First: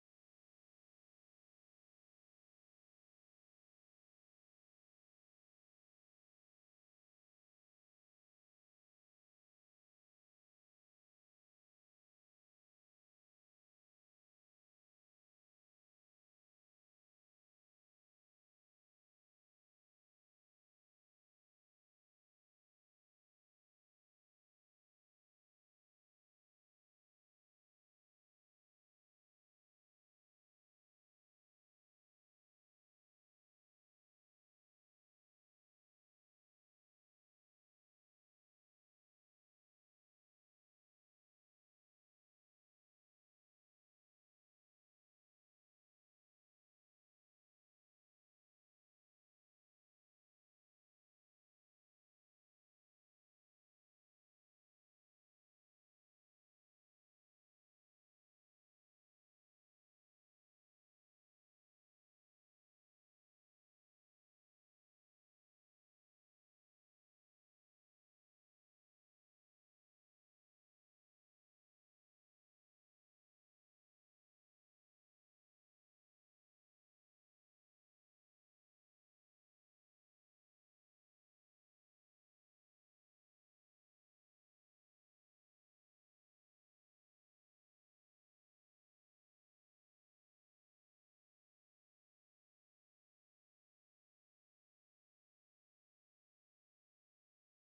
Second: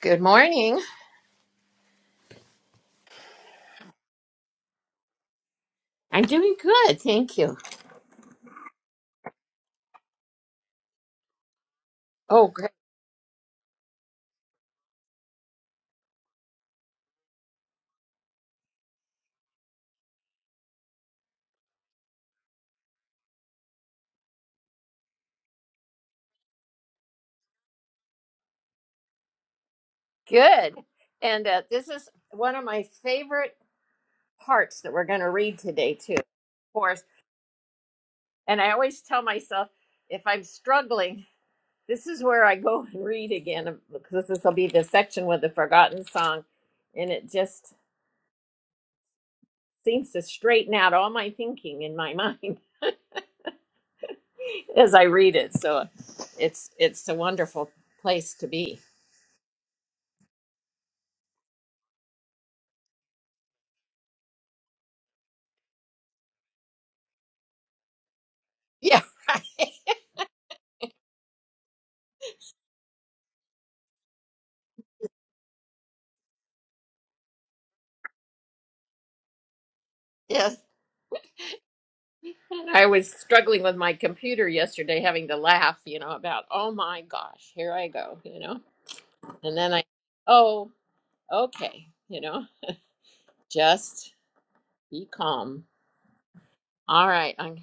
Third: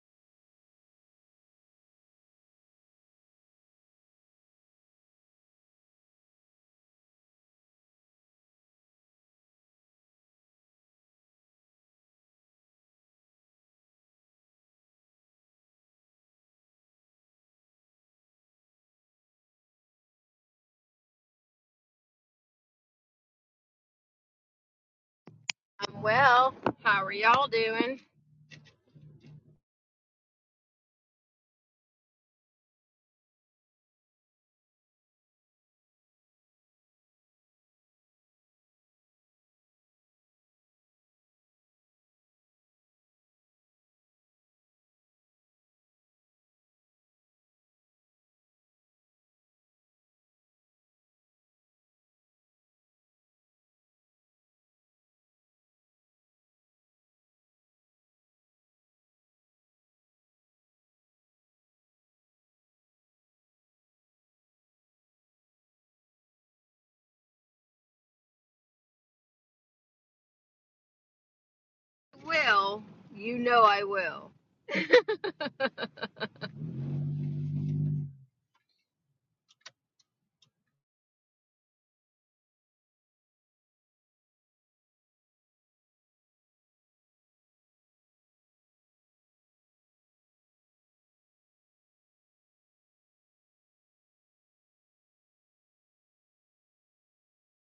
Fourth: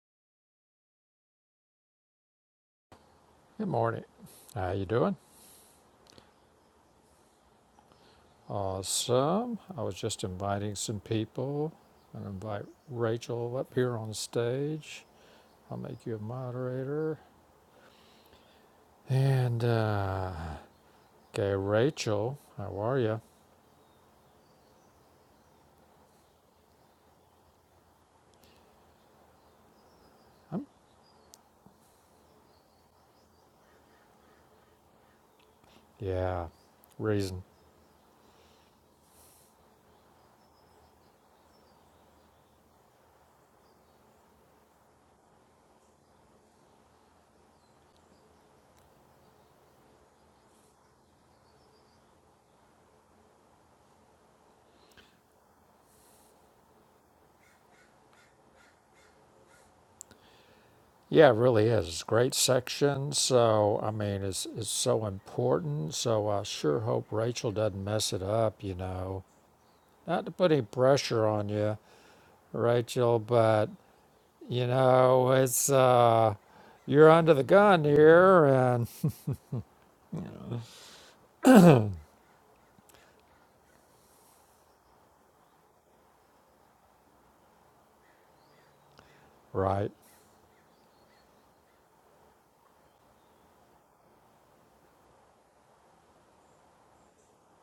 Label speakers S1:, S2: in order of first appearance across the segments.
S1: Good morning.
S2: Good morning. How you doing?
S1: I'm doing good. Thank you.
S2: Awesome. I was just inviting some people. I'm gonna
S1: Oh,
S2: invite
S1: great.
S2: Rachel up here on stage. I'll make you a moderator. And uh, okay, Rachel, how are you?
S3: I'm well. How are y'all doing?
S1: Good. And uh, this is one of my favorite parts that we're going to read today, too, of
S2: Yeah,
S1: course.
S2: reason.
S1: And I always tell myself if I'm struggling, this is where I go and read again, um, because this will be the section with the forgotten song. And it just seems to straighten out all my thinking in my mind as I read it. So it's it's a wonderful place to be.
S2: Yeah, it really is. It's a great section. So I mean, it's it's so important. So I sure hope Rachel doesn't mess it up. You
S1: Yeah.
S2: know, not to put any pressure on you,
S3: Will,
S2: Rachel,
S3: you know
S2: but
S3: I will.
S2: you know, it's uh, you're under the gun here, and
S1: Yes. I was struggling with my computer yesterday, having to laugh, you know, about, oh my gosh, here I go, you know. And then I,
S2: right,
S1: oh, okay, you know, just be calm. All right. I'm,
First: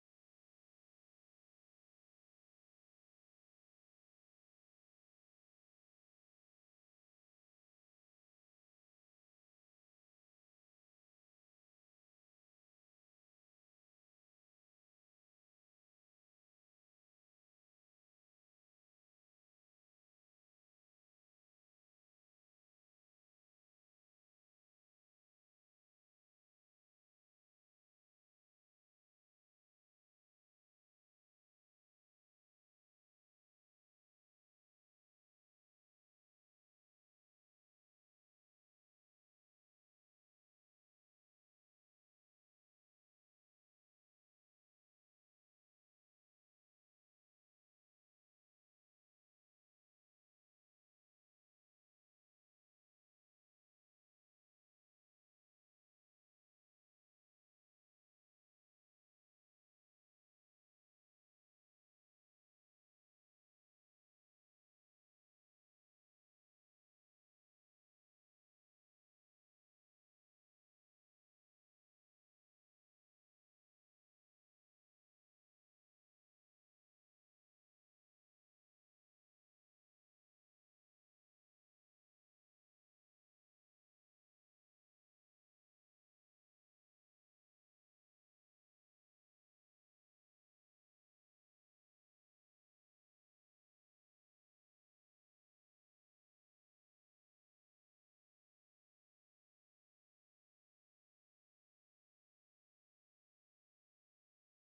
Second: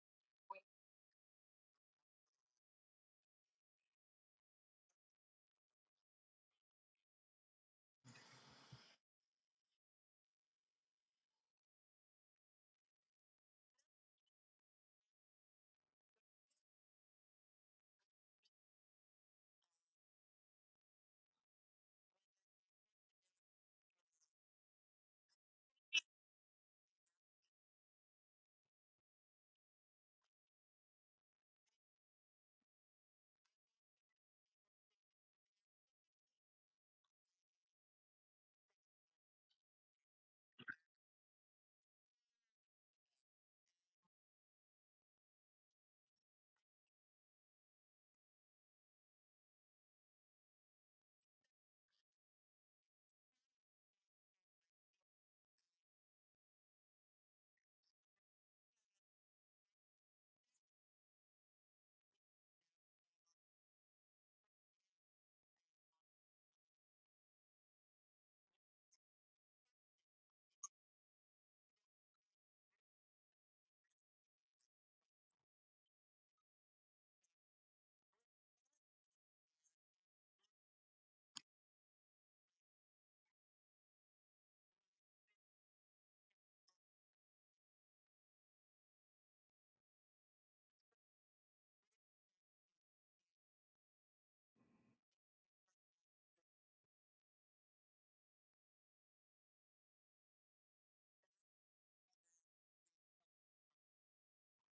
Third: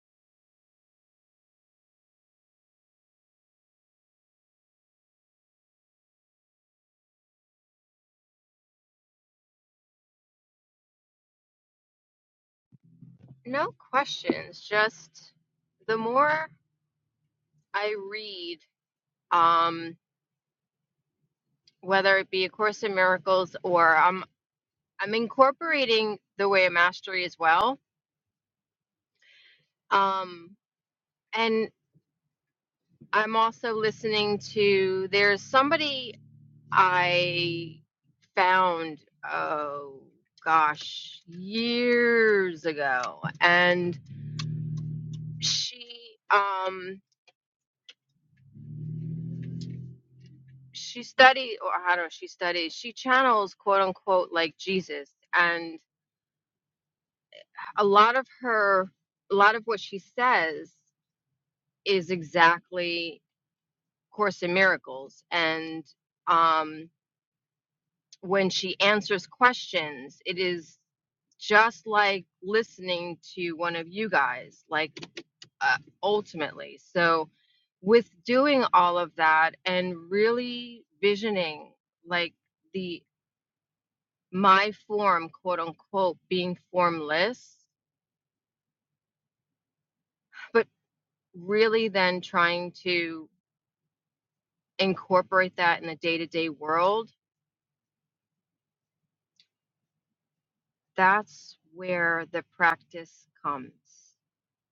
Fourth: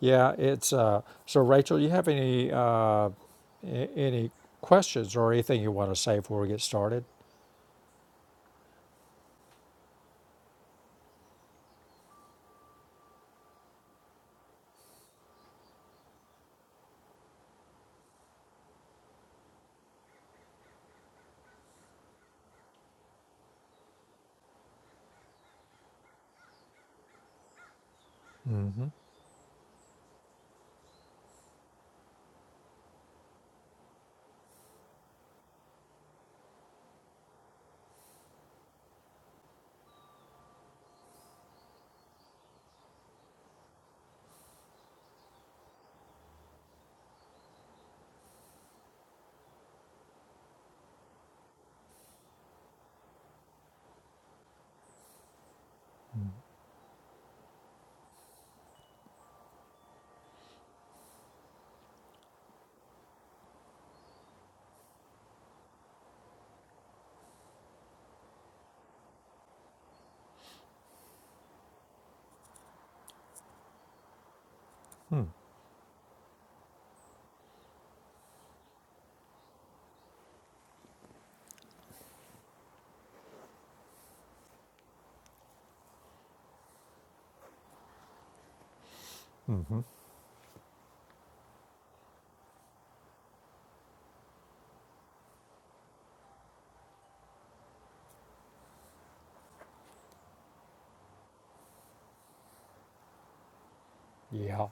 S2: yeah, it's uh. So, Rachel, you have any uh, a- any questions or anything you want to say before we get started?
S3: No questions, just the more I read, um, whether it be A Course in Miracles or um, I'm incorporating The Way of Mastery as well. Um, and I'm also listening to, there's somebody I found, oh gosh, years ago. And she um she studied or I don't know she studies she channels quote unquote like Jesus and a lot of her a lot of what she says is exactly Course in Miracles and um when she answers questions it is just like listening to one of you guys like uh, ultimately so with doing all of that and really visioning like the my form, quote unquote, being formless, but really then trying to incorporate that in the day to day world, that's where the practice comes.
S2: Yeah,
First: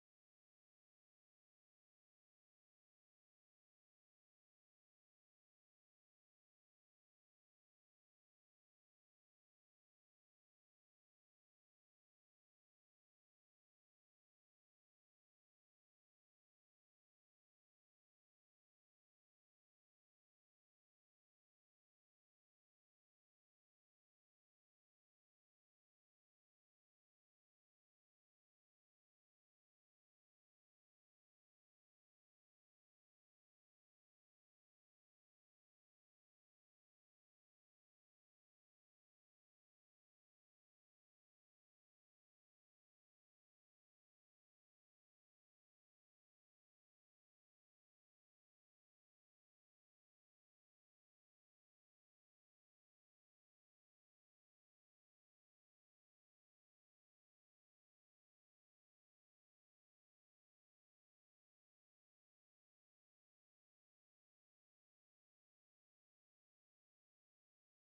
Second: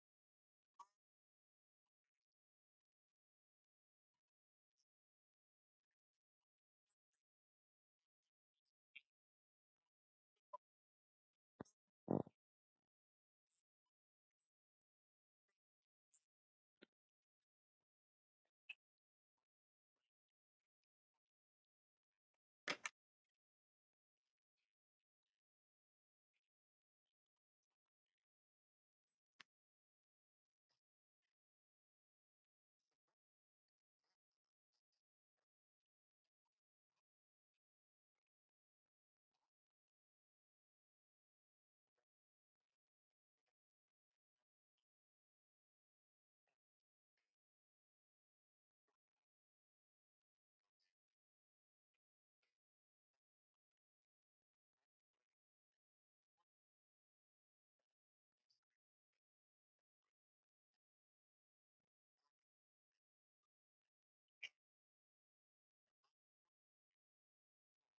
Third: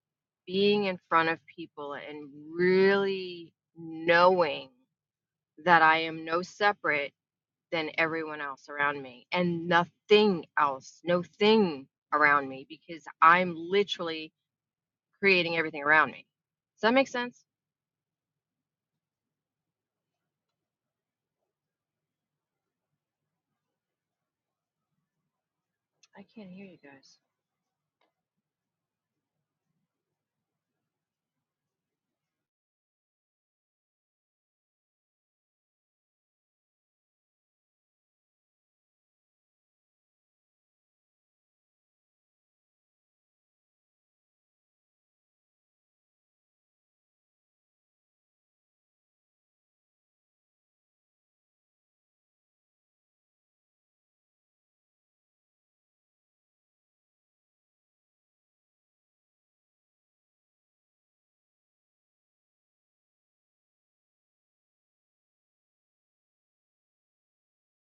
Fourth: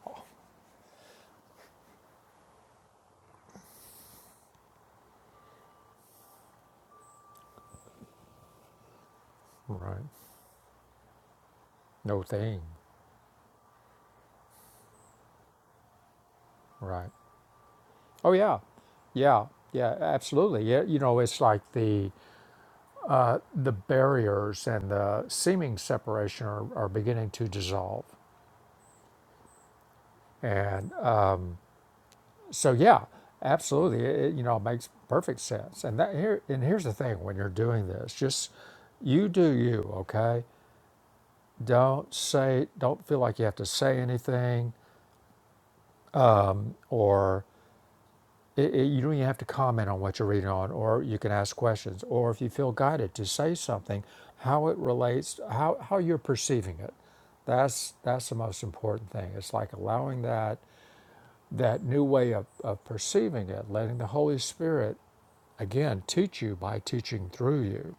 S3: Being in front of people and really knowing that I am no separate than everyone else around me and
S2: right.
S3: nothing else, no thing
S2: No
S3: around
S2: thing,
S3: me because I'm literally creating everything around me. Does that make
S2: right?
S3: sense?
S2: Oh yeah, yeah, yeah, absolutely. Yeah, you know, it's like the the barriers and the seeming
S3: I
S2: separation
S3: can't hear
S2: are,
S3: you
S2: are
S3: guys.
S2: beginning to dissolve, and So yeah, absolutely. It, you know, it makes perfect sense. And that here and here's the thing: when you're doing this, just you do you. Okay. Don't say. Don't feel like you have to say anything, or it, it, you don't even have to comment on what you're reading on, or you can ask questions, or if you feel guided to say something, how it relates, how how you're perceiving it. That's that's the most important thing. It's like allowing that that new way of, of perceiving it, letting the Holy Spirit again teach you by teaching through you.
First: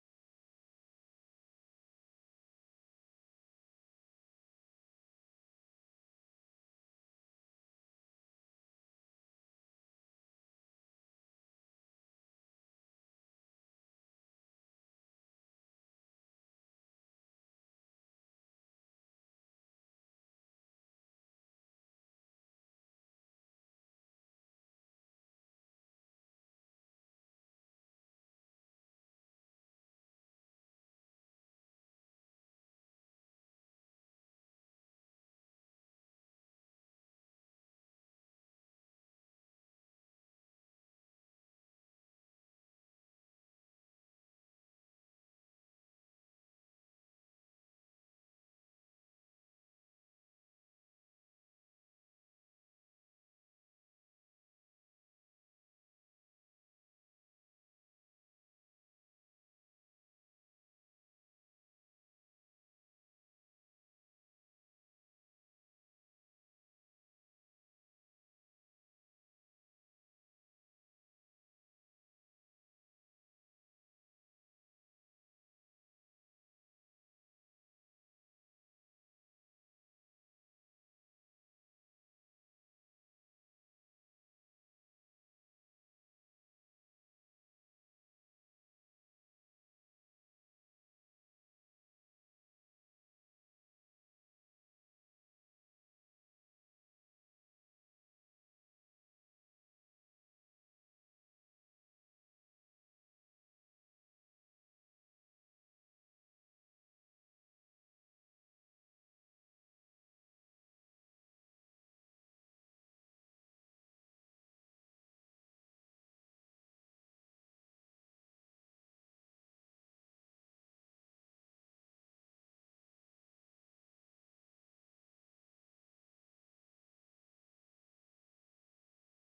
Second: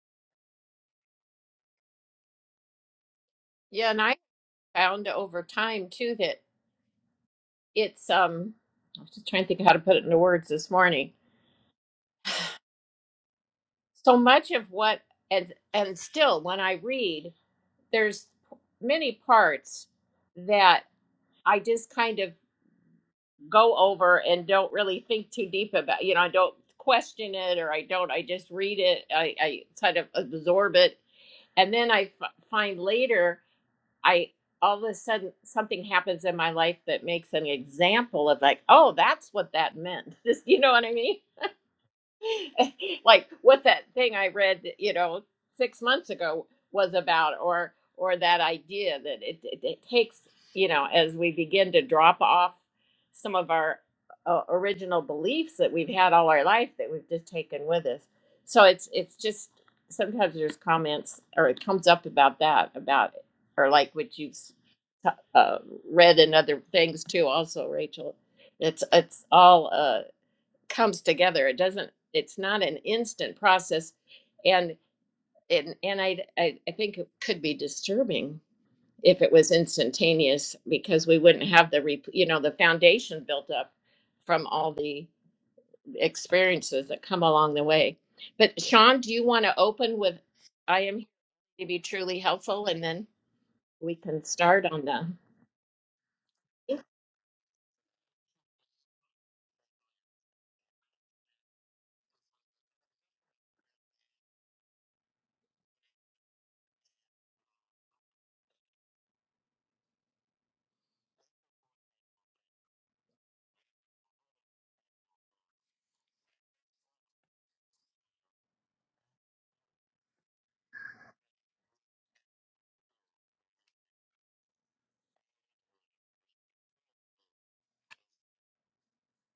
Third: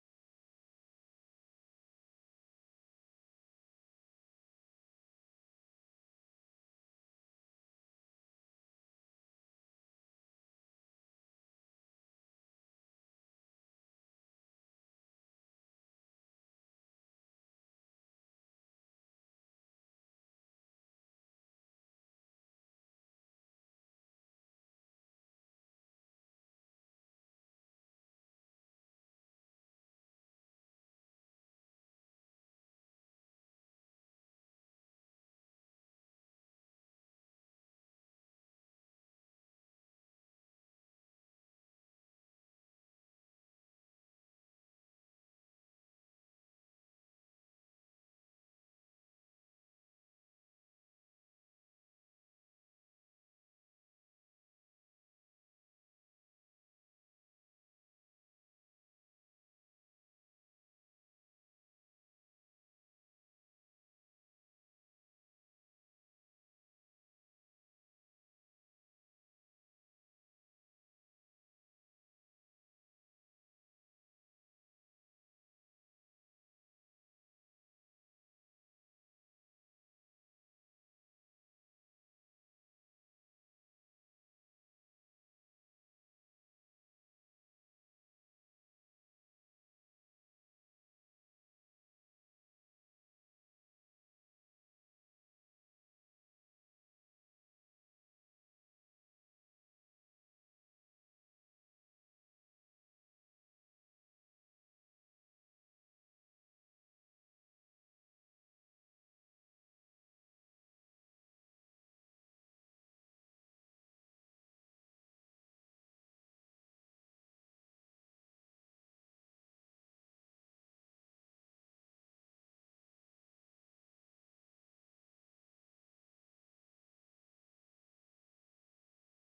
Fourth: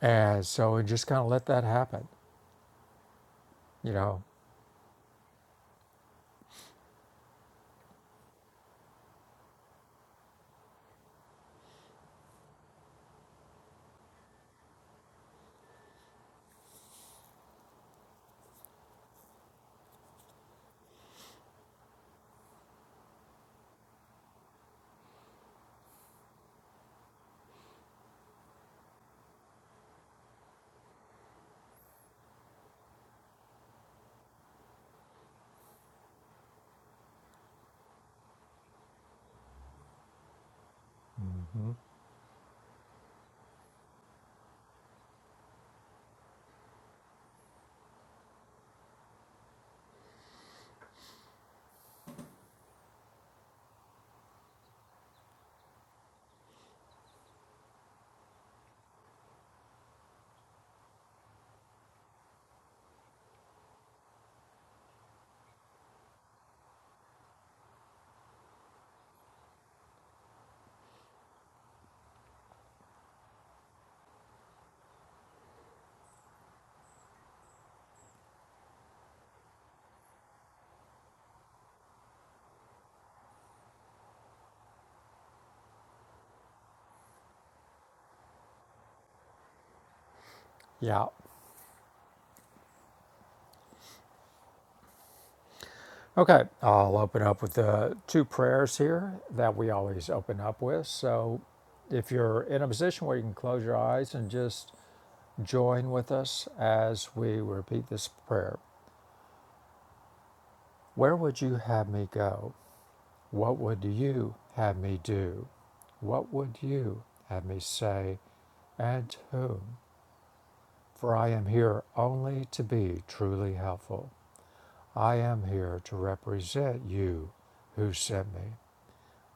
S2: And so and just kind of let that happen,
S1: yeah.
S2: you
S1: And I
S2: know.
S1: found over time too that it's, um, I was just trying to think of how to put it into words this morning. So much of what, and, and still when I read, there's many parts that I just kind of. go over and don't really think too deep about you know i don't question it or i don't i just read it i, I kind of absorb it and then I f- find later i all of a sudden something happens in my life that makes an example of like oh that's what that meant this you know what i mean
S2: Mm-hmm.
S1: like what that thing I read, you know, six months ago was about, or or that idea that it, it, it takes, you know, as we begin to drop off some of our uh, original beliefs that we've had all our life that we've just taken with us. So it's it's just sometimes there's comments or it comes up about that about or like what you've s- uh, read and other things too. Also, Rachel, it's it's all. uh, comes together. It doesn't. It's not an instant process, and and and I I, I think it could be disturbing if it was instantaneous because we wouldn't have the re you know the foundation built up from all the experiences that come along the way. But Sean, do you want to open with I am
S2: Yeah.
S1: here to be truly helpful, and then we can start on the.
S2: Okay, I'll open up with the two prayers here that we always open up with. So if you're in a position where you can close your eyes and just join with us as we repeat this prayer. Where would you have me go? What would you have me do? What would you have me say? And to whom For I am here only to be truly helpful. I am here to represent you who sent me.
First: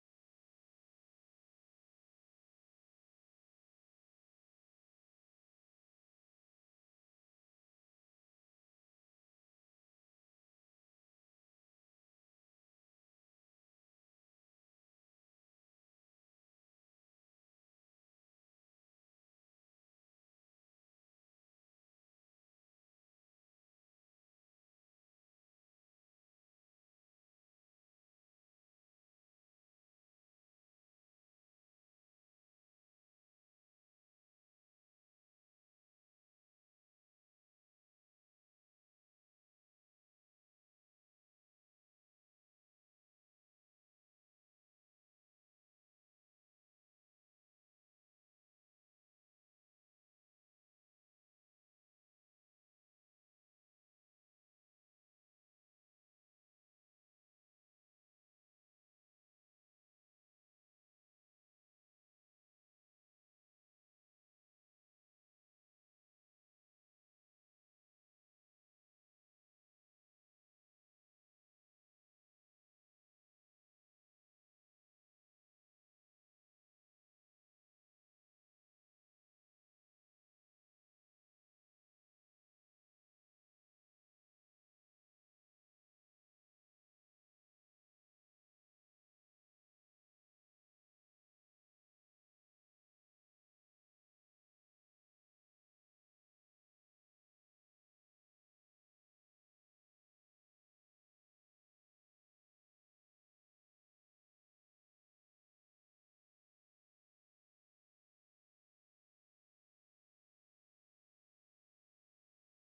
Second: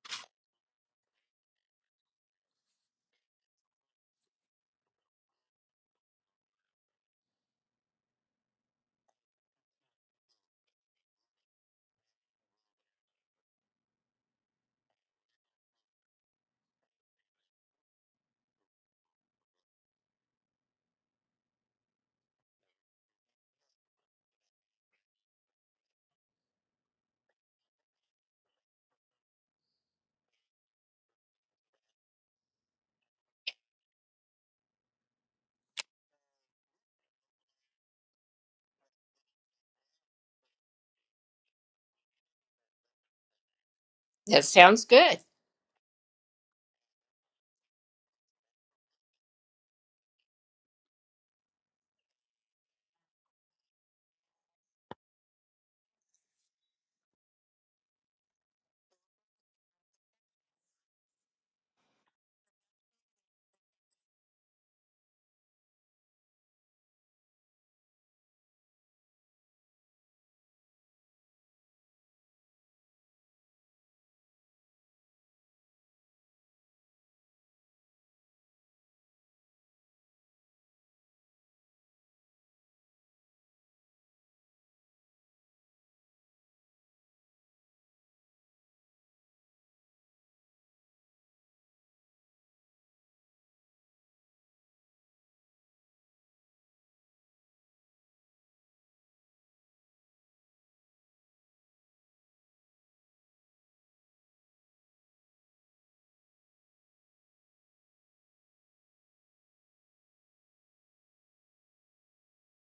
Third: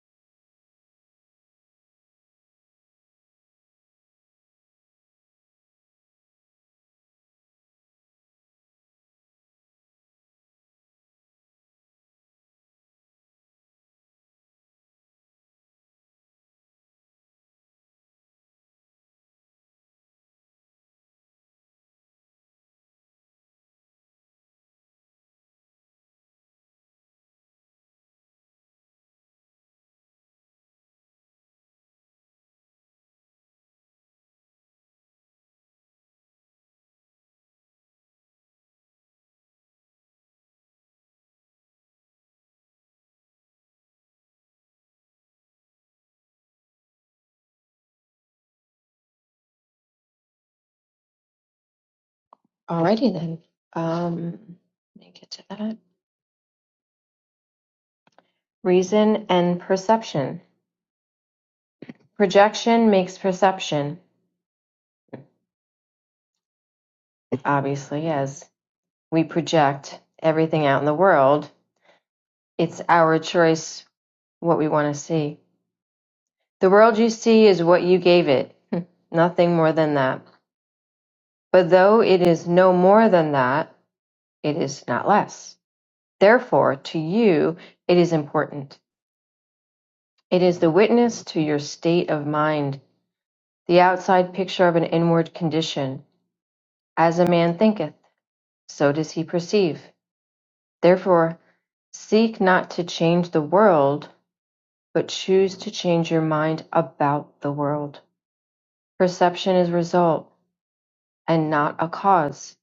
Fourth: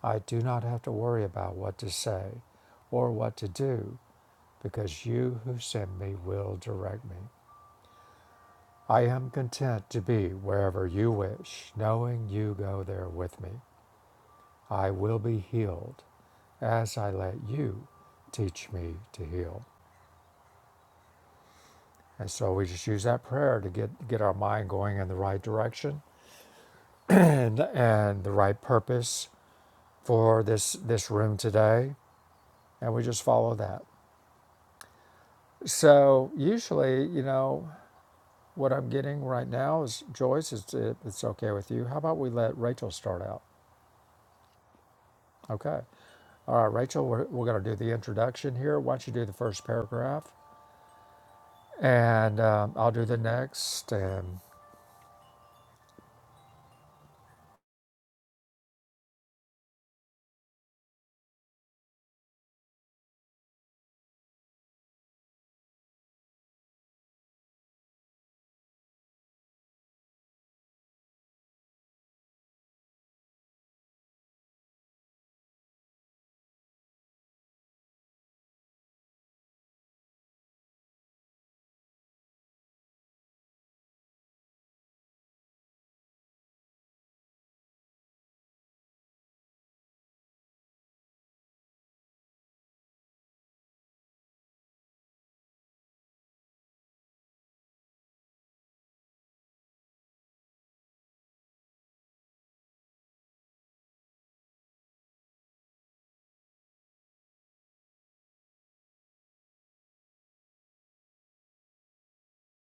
S2: I do not have to worry about what to say or what to do because you who sent me will direct me. I am content to be wherever you wish, knowing you go there with me. I will be healed as I let you teach me to heal. And so we just use that prayer to get, get our mind going in the right direction and and the right purpose for this this room today and we just follow that so usually you know what i'm getting right now is joyce it's, it's okay with you how about we let rachel start out
S1: That sounds good.
S2: okay all right rachel we're, we're going to do the introduction here why don't you do the first paragraph and um, i'll do
S3: Alrighty
S2: the
S3: then.
S2: next
S3: Um,
S2: and
S3: let me get to that. Reason and perception. Projection makes perception. Obviously, as we project everything out in the world, it's our choice what we want to see. The world you see is what you gave it, nothing more than that. But though it is no more than that, it is not less. Therefore, to you, it is important. It is the witness to your state of mind The outside picture of an inward condition. As a man thinketh, so does he perceive. Therefore, seek not to change the world, but choose to change your mind about the world. Perception is result and not a cause.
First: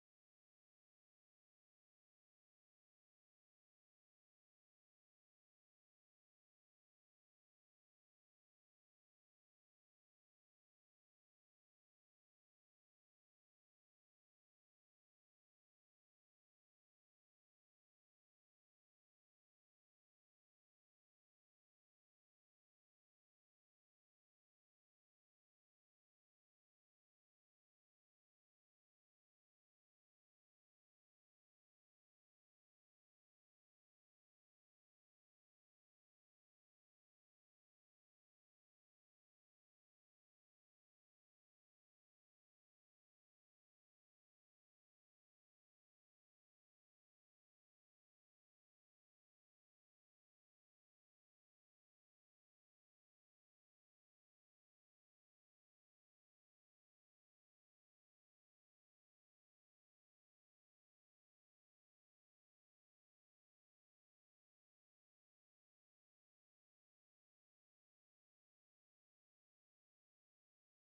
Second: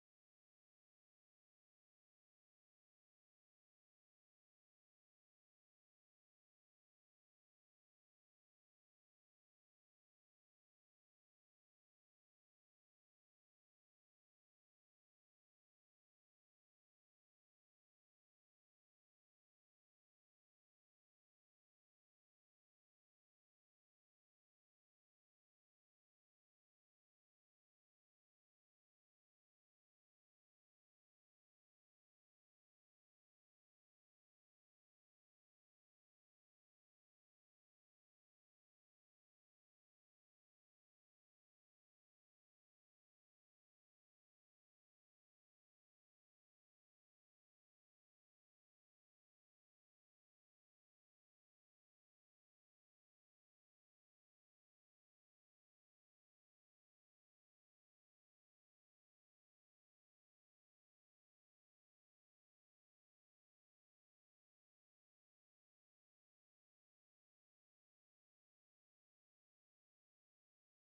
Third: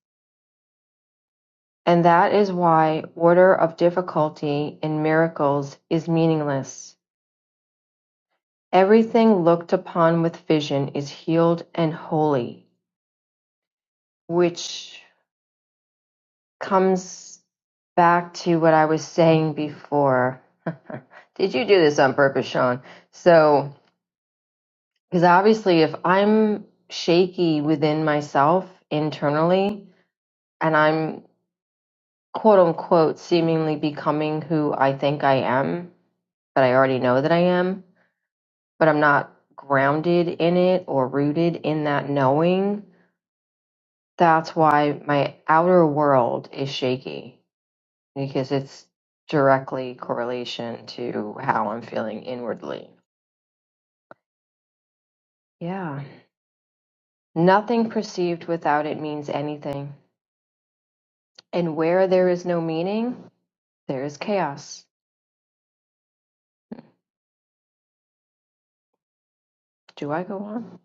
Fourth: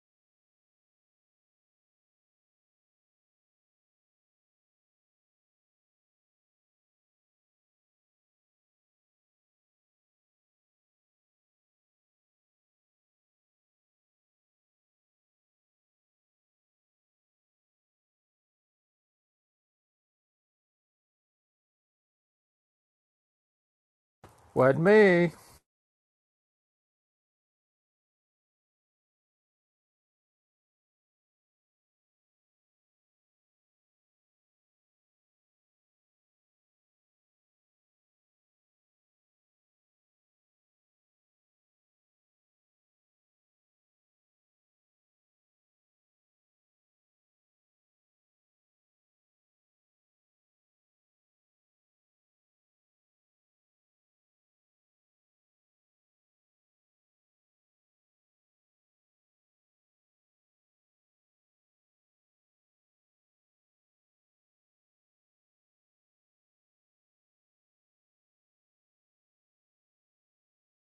S3: And that is why order of difficulty in miracles is meaningless. Everything looked upon with vision is healed and holy, which comes back to what I was saying before. Did you do this on purpose, Sean? So,
S2: What
S3: because
S2: me?
S3: obviously, if I'm shaky within myself internally and I'm quote unquote seemingly becoming who I think I am, but I already know that I am, but I'm not grounded in it or rooted in that knowing, that's why my outer world is shaky because it's directly correlation to how I'm feeling inwardly. Yeah. Nothing perceived without it means anything. And where there is no meaning, there is chaos. Do I go on?